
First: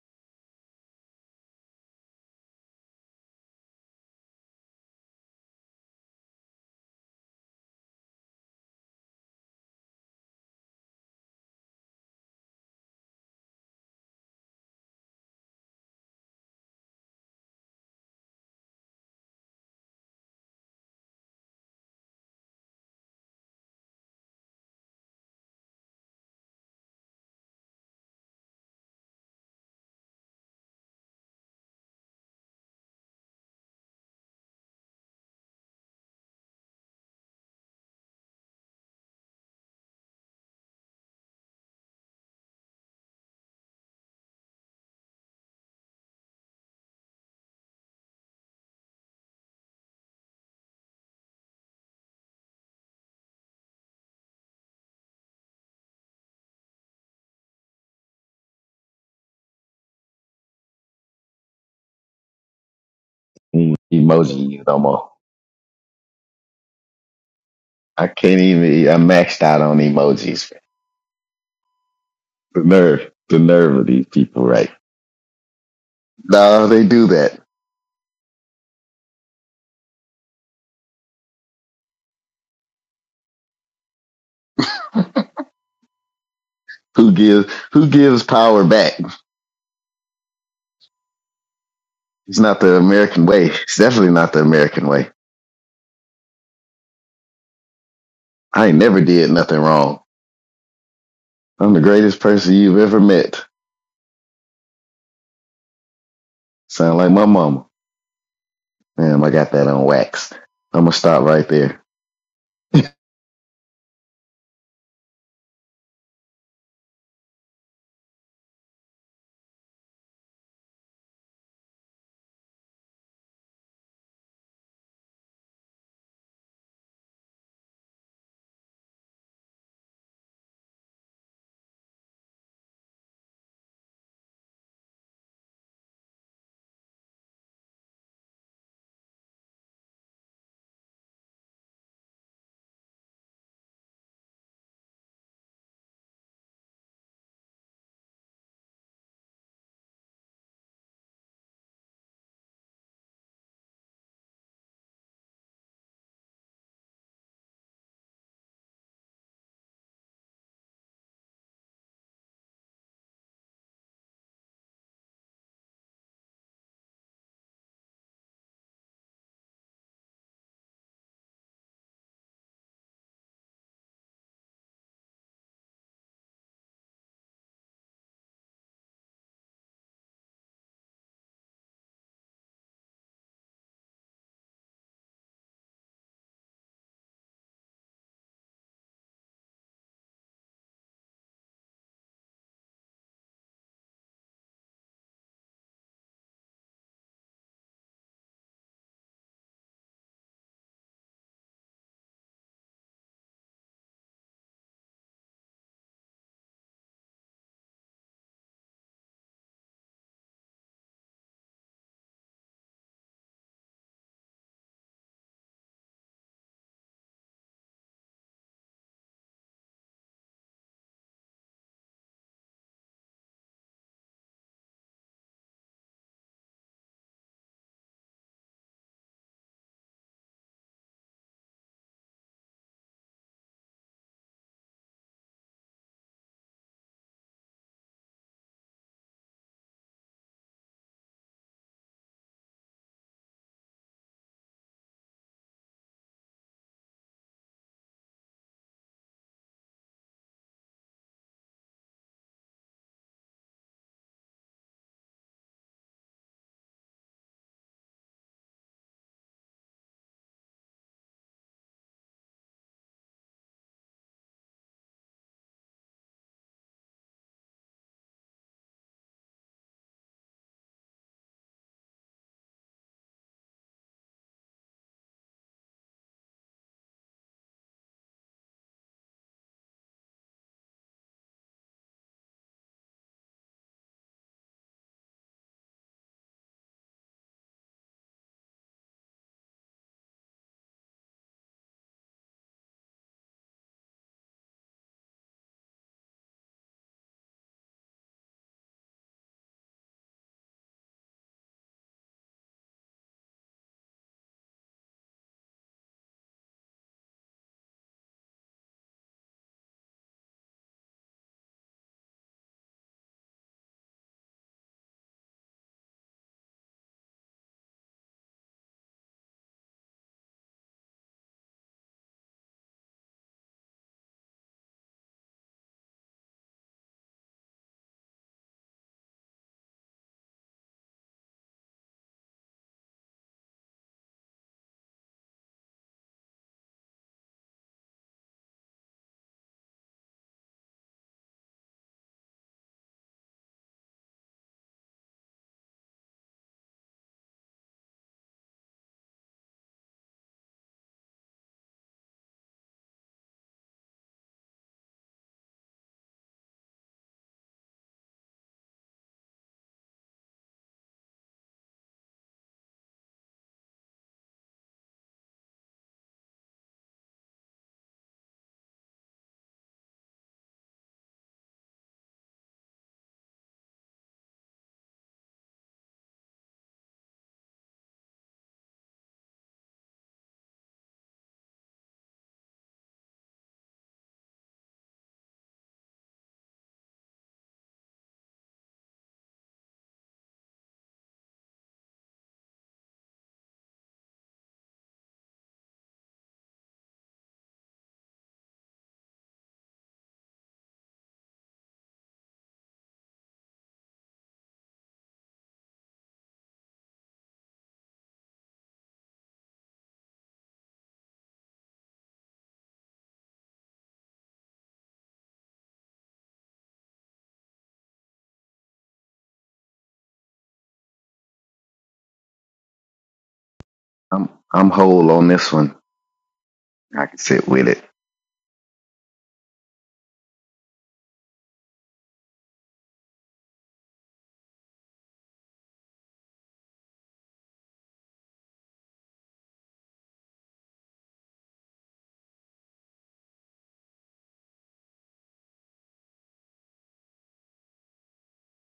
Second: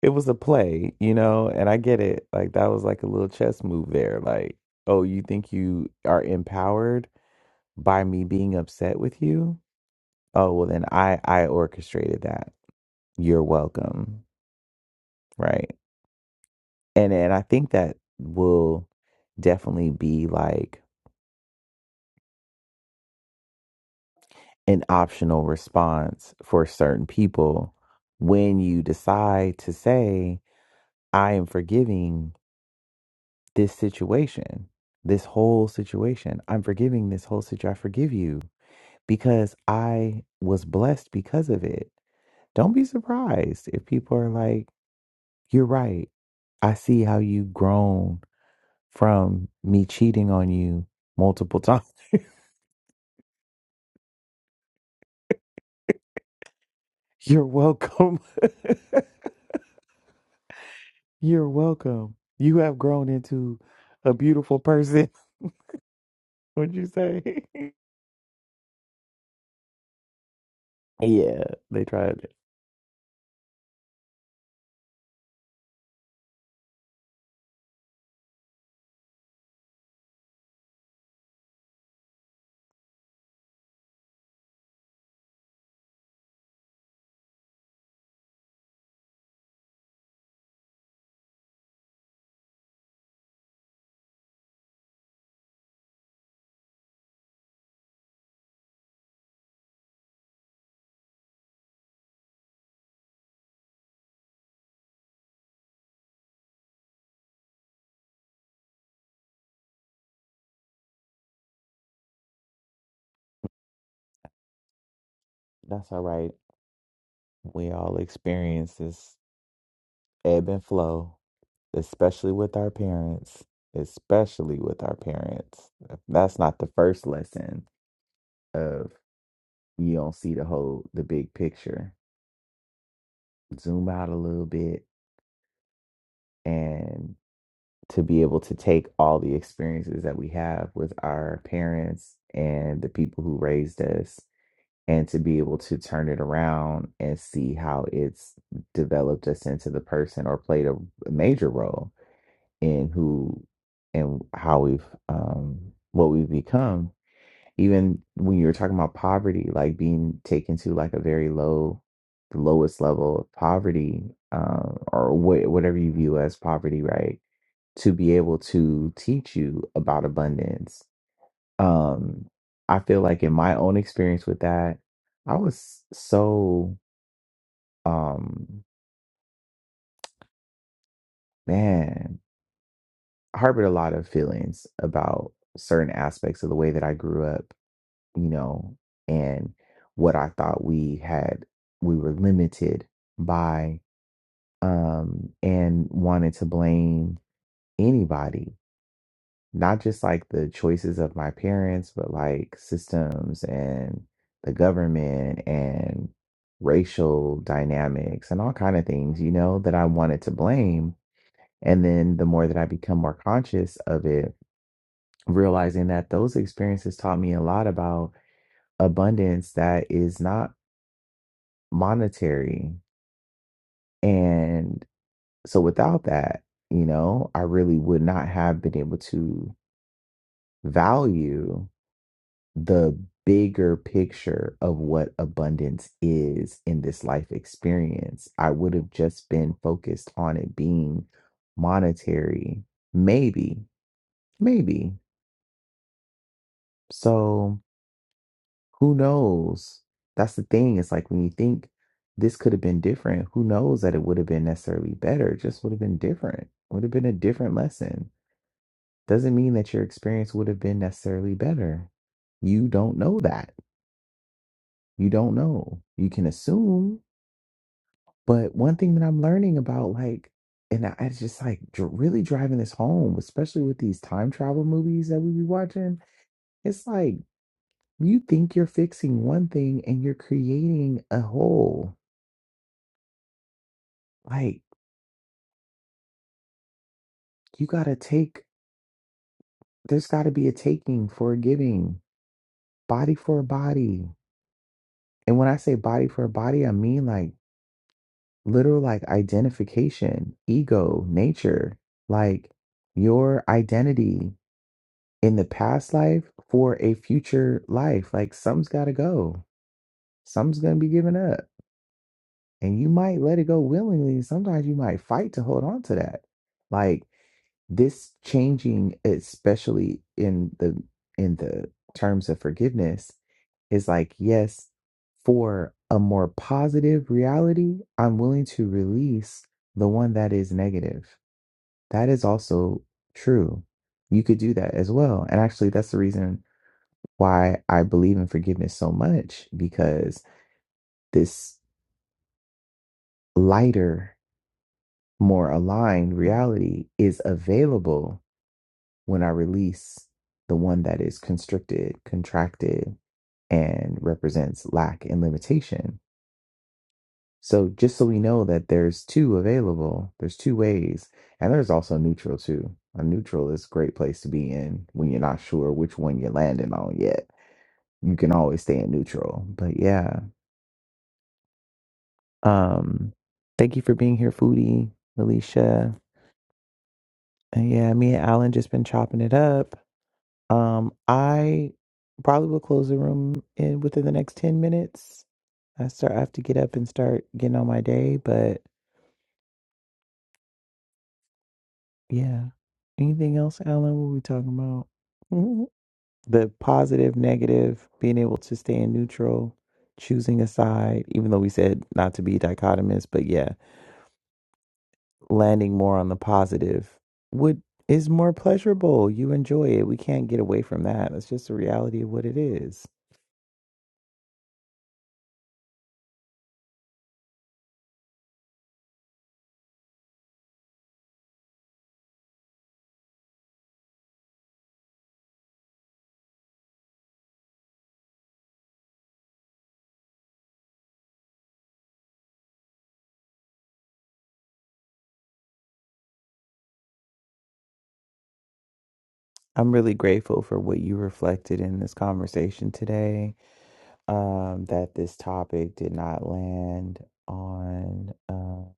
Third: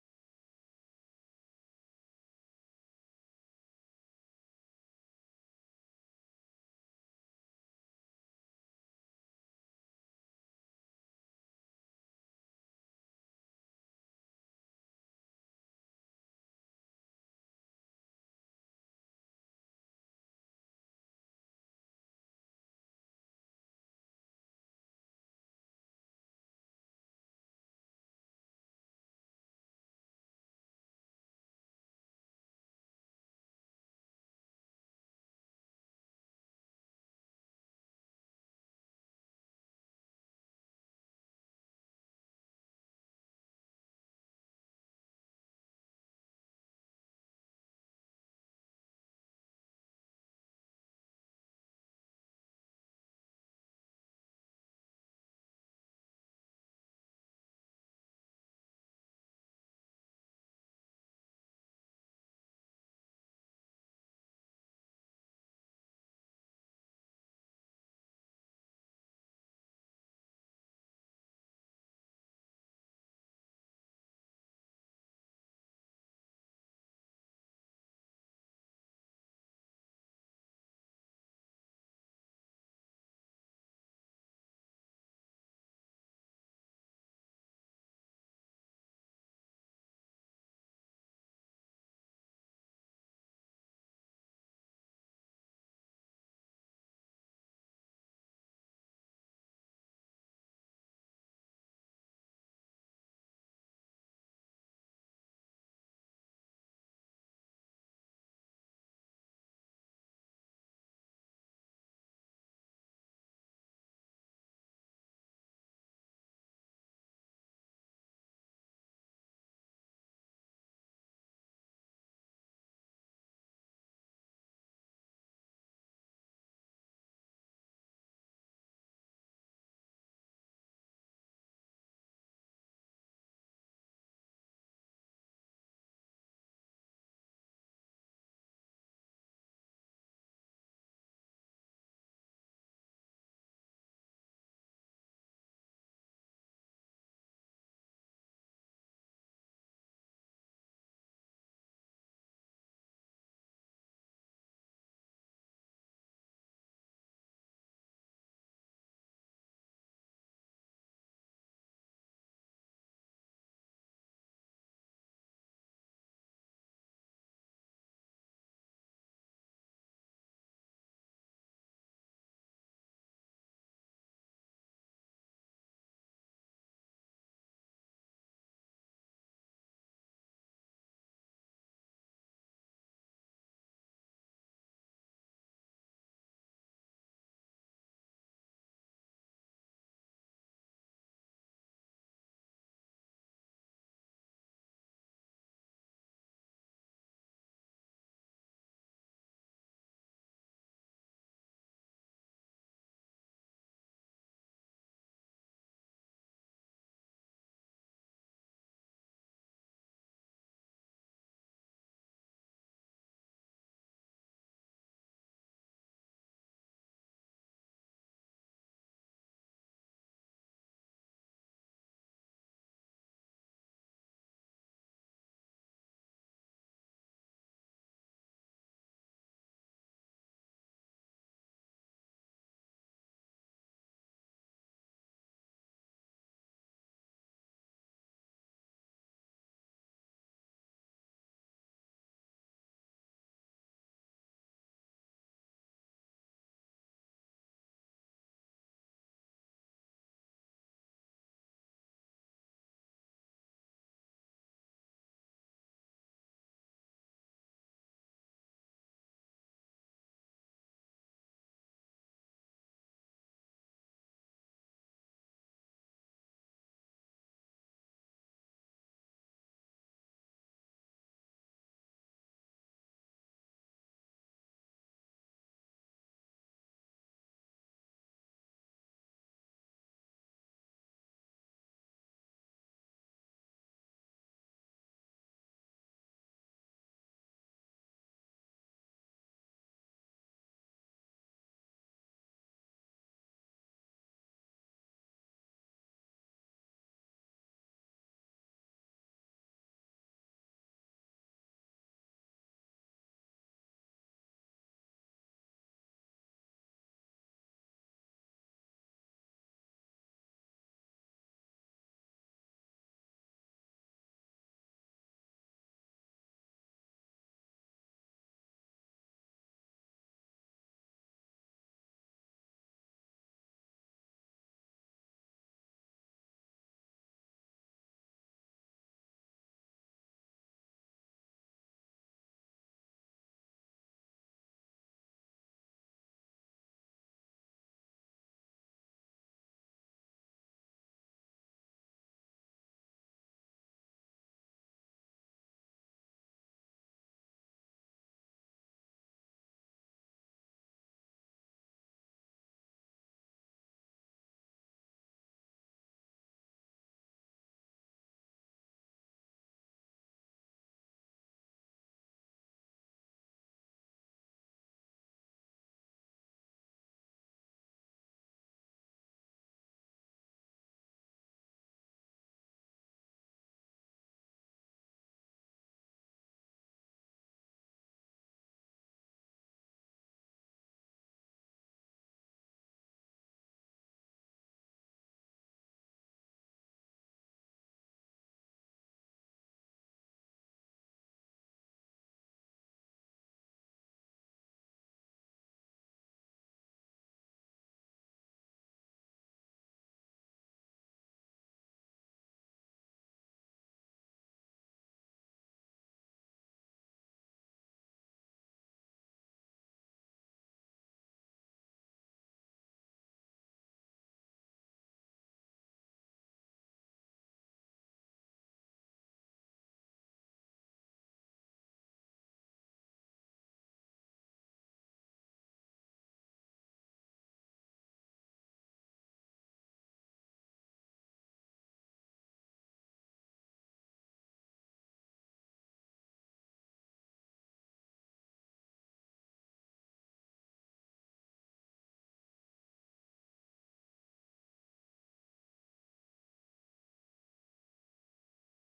[SPEAKER 1] was a play, you know, and I get it. Like that was like a little chess move there. Like, oh, you think you are empowered by me being upset with you? Oh, well then I I orchestrated that. You're welcome. Right? And and I think that will definitely be like an optional response for certain people when you decide to say I am forgiving this situation, this whole situation. I'm forgiving this whole situation. I forgive you because I was blessed because of it. Don't be surprised if people are like, you're right. I see how you've grown from me cheating on you multiple times. You're welcome. you're welcome. You have grown into
[SPEAKER 2] Mm,
[SPEAKER 1] a
[SPEAKER 2] emoji
[SPEAKER 1] beautiful
[SPEAKER 2] you no more.
[SPEAKER 1] person. would you say?
[SPEAKER 2] I can't even. I maxed out on emojis.
[SPEAKER 1] yeah, they tried it.
[SPEAKER 2] The nerve, the nerve of these people, right? No, they do that. Who gives? Who gives power back? It's not the American way. It's definitely not the American way. I ain't never did nothing wrong. I'm the greatest person you've ever met. Sound like my mama. Damn, I got that on wax. I'm gonna stop right there.
[SPEAKER 1] That's all right. We all experience this ebb and flow, especially with our parents, especially with our parents. If That's not the first lesson of you don't see the whole the big picture. Zoom out a little bit and to be able to take all the experiences that we have with our parents and the people who raised us and to be able to turn it around and see how it's developed us into the person or played a major role and who and how we've um what we've become even when you were talking about poverty like being taken to like a very low the lowest level of poverty um or wha- whatever you view as poverty right to be able to teach you about abundance um i feel like in my own experience with that i was so um man harbored a lot of feelings about certain aspects of the way that i grew up you know, and what I thought we had, we were limited by, um, and wanted to blame anybody, not just like the choices of my parents, but like systems and the government and racial dynamics and all kind of things, you know, that I wanted to blame. And then the more that I become more conscious of it, realizing that those experiences taught me a lot about abundance that is not monetary. And so without that, you know, I really would not have been able to value the bigger picture of what abundance is in this life experience. I would have just been focused on it being monetary, maybe, maybe. So. Who knows? That's the thing. It's like when you think this could have been different, who knows that it would have been necessarily better? It just would have been different. Would have been a different lesson. Doesn't mean that your experience would have been necessarily better. You don't know that. You don't know. You can assume. But one thing that I'm learning about, like, and I it's just like dr- really driving this home, especially with these time travel movies that we be watching. It's like you think you're fixing one thing and you're creating a whole. Like, you gotta take, there's gotta be a taking for a giving, body for a body. And when I say body for a body, I mean like literal like identification, ego, nature, like your identity in the past life for a future life. Like, some's gotta go, some's gonna be given up. And you might let it go willingly. Sometimes you might fight to hold on to that. Like this changing, especially in the in the terms of forgiveness, is like, yes, for a more positive reality, I'm willing to release the one that is negative. That is also true. You could do that as well. And actually, that's the reason why I believe in forgiveness so much because this lighter. more aligned reality is available when I release the one that is constricted, contracted, and represents lack and limitation. So just so we know that there's two available, there's two ways, and there's also neutral too. A neutral is a great place to be in when you're not sure which one you're landing on yet. You can always stay in neutral. But yeah. Um thank you for being here, Foodie, Alicia. And yeah, me and Alan just been chopping it up. Um, I probably will close the room in within the next ten minutes. I start. I have to get up and start getting on my day. But yeah, anything else, Alan? What we talking about? Mhm. The positive, negative, being able to stay in neutral, choosing a side. Even though we said not to be dichotomous, but yeah, landing more on the positive would is more pleasurable. You enjoy it. We can't get away from that. That's just the reality of what it is.
[SPEAKER 2] I'm I'm whole on this one. I can sit with it.
[SPEAKER 1] I'm really grateful for what you reflected in this conversation today. Um, that this topic did not land on uh,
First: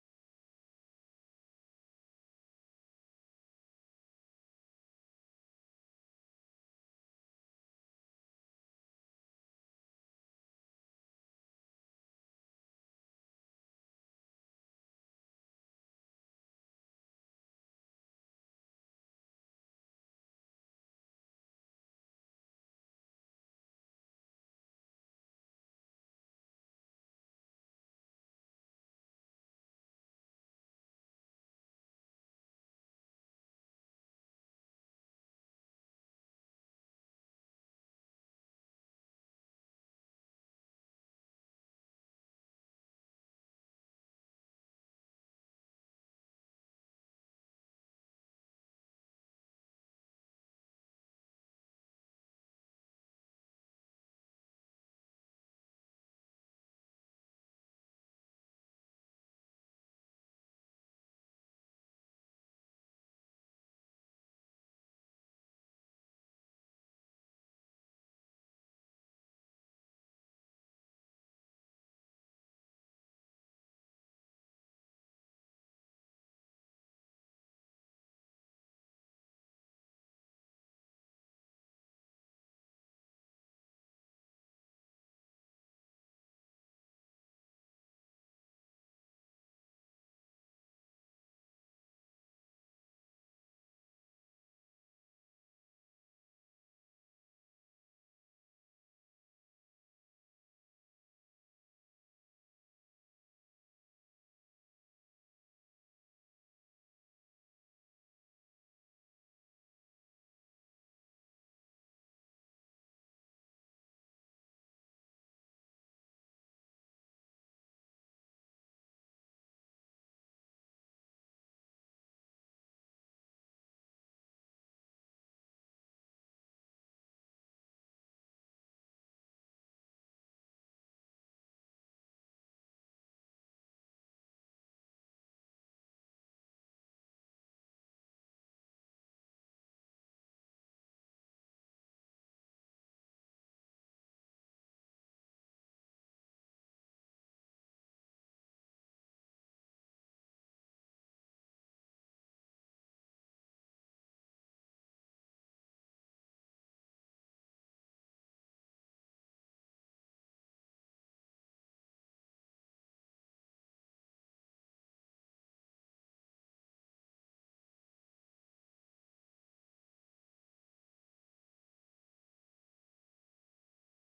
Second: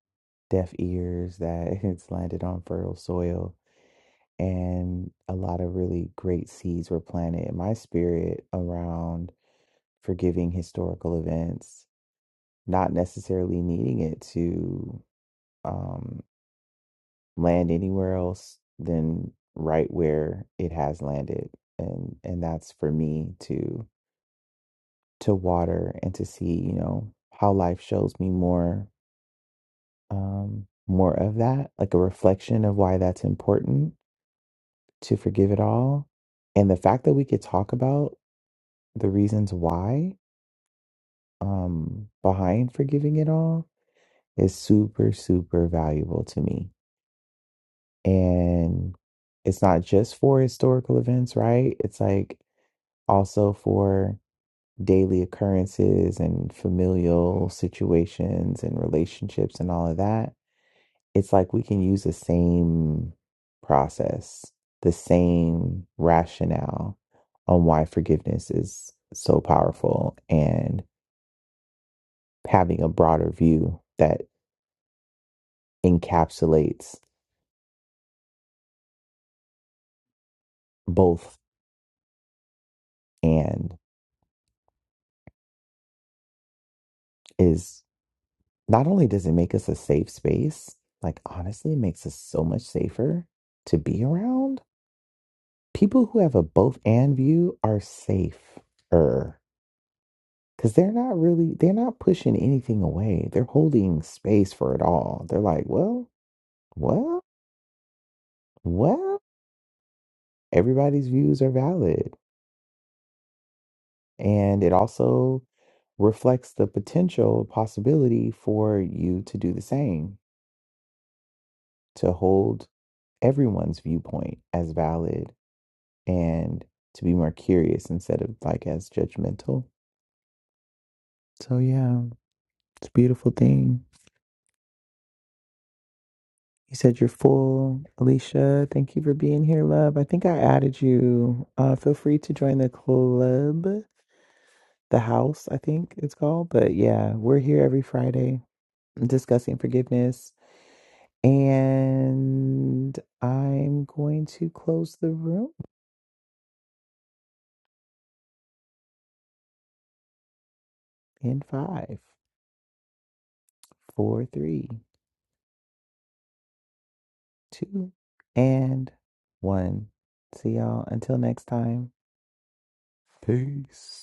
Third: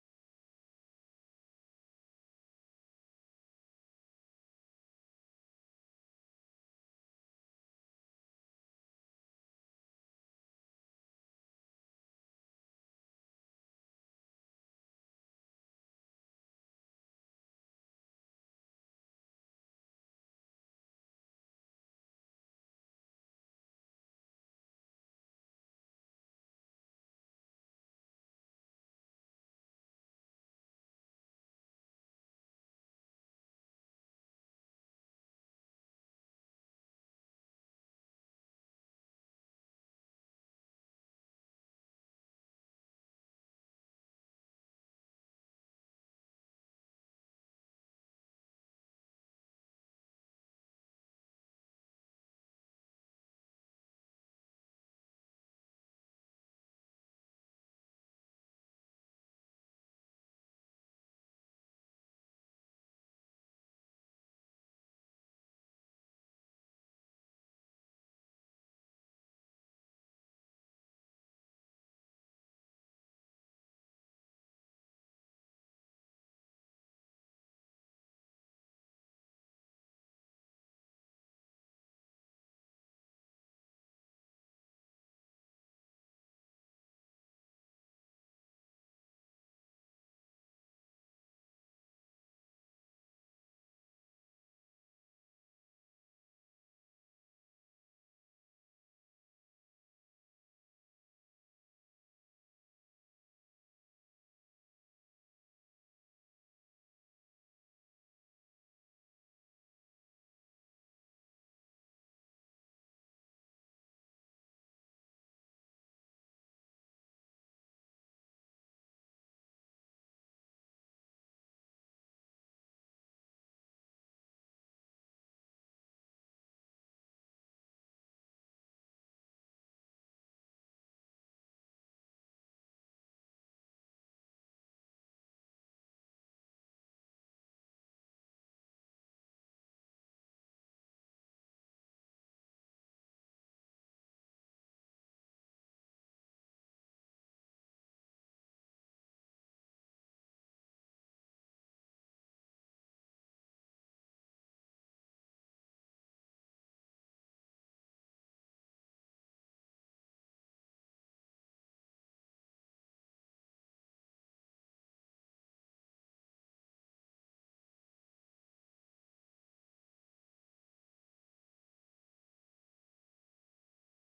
[SPEAKER 1] deaf ears, that it's landed on fertile soil, and a lot of really great seeds were planted in my spirit around forgiving historical events, not necessarily needing it to um, land anywhere else than right where it has landed and and that's for me to. to water and to see, you know, how life shows me more um more of that, like a reflection of why that's important to forgive it all. And the fact that we could talk about the reasons why um behind forgiving it all is super super valuable to me. And it's not just for historical events, right? It's like also for daily occurrences and familial situations and relationships and all of that it's like we can use the same process, the same rationale on why forgiveness is so powerful and having a broader view that encapsulates both and is not only does it make us a safe space, like honestly, it makes us so much safer to be around. People who have a both and view are safer Because they're not really, they're not pushing anything away. They're holding space for it all. They're like, well, well, well, everybody's views are valid. And it also reflects the potential possibility for you to do the same, to hold everyone's viewpoint as valid and to be more curious instead of like as judgmental. So, yeah, it's a beautiful thing. You said you're full. Alicia, thank you for being here, love. I think I added you. Uh, feel free to join the club, the house, I think it's called. But yeah, we're here every Friday discussing forgiveness. And I'm going to close the room in five, four, three, two, and one. See y'all until next time. Peace.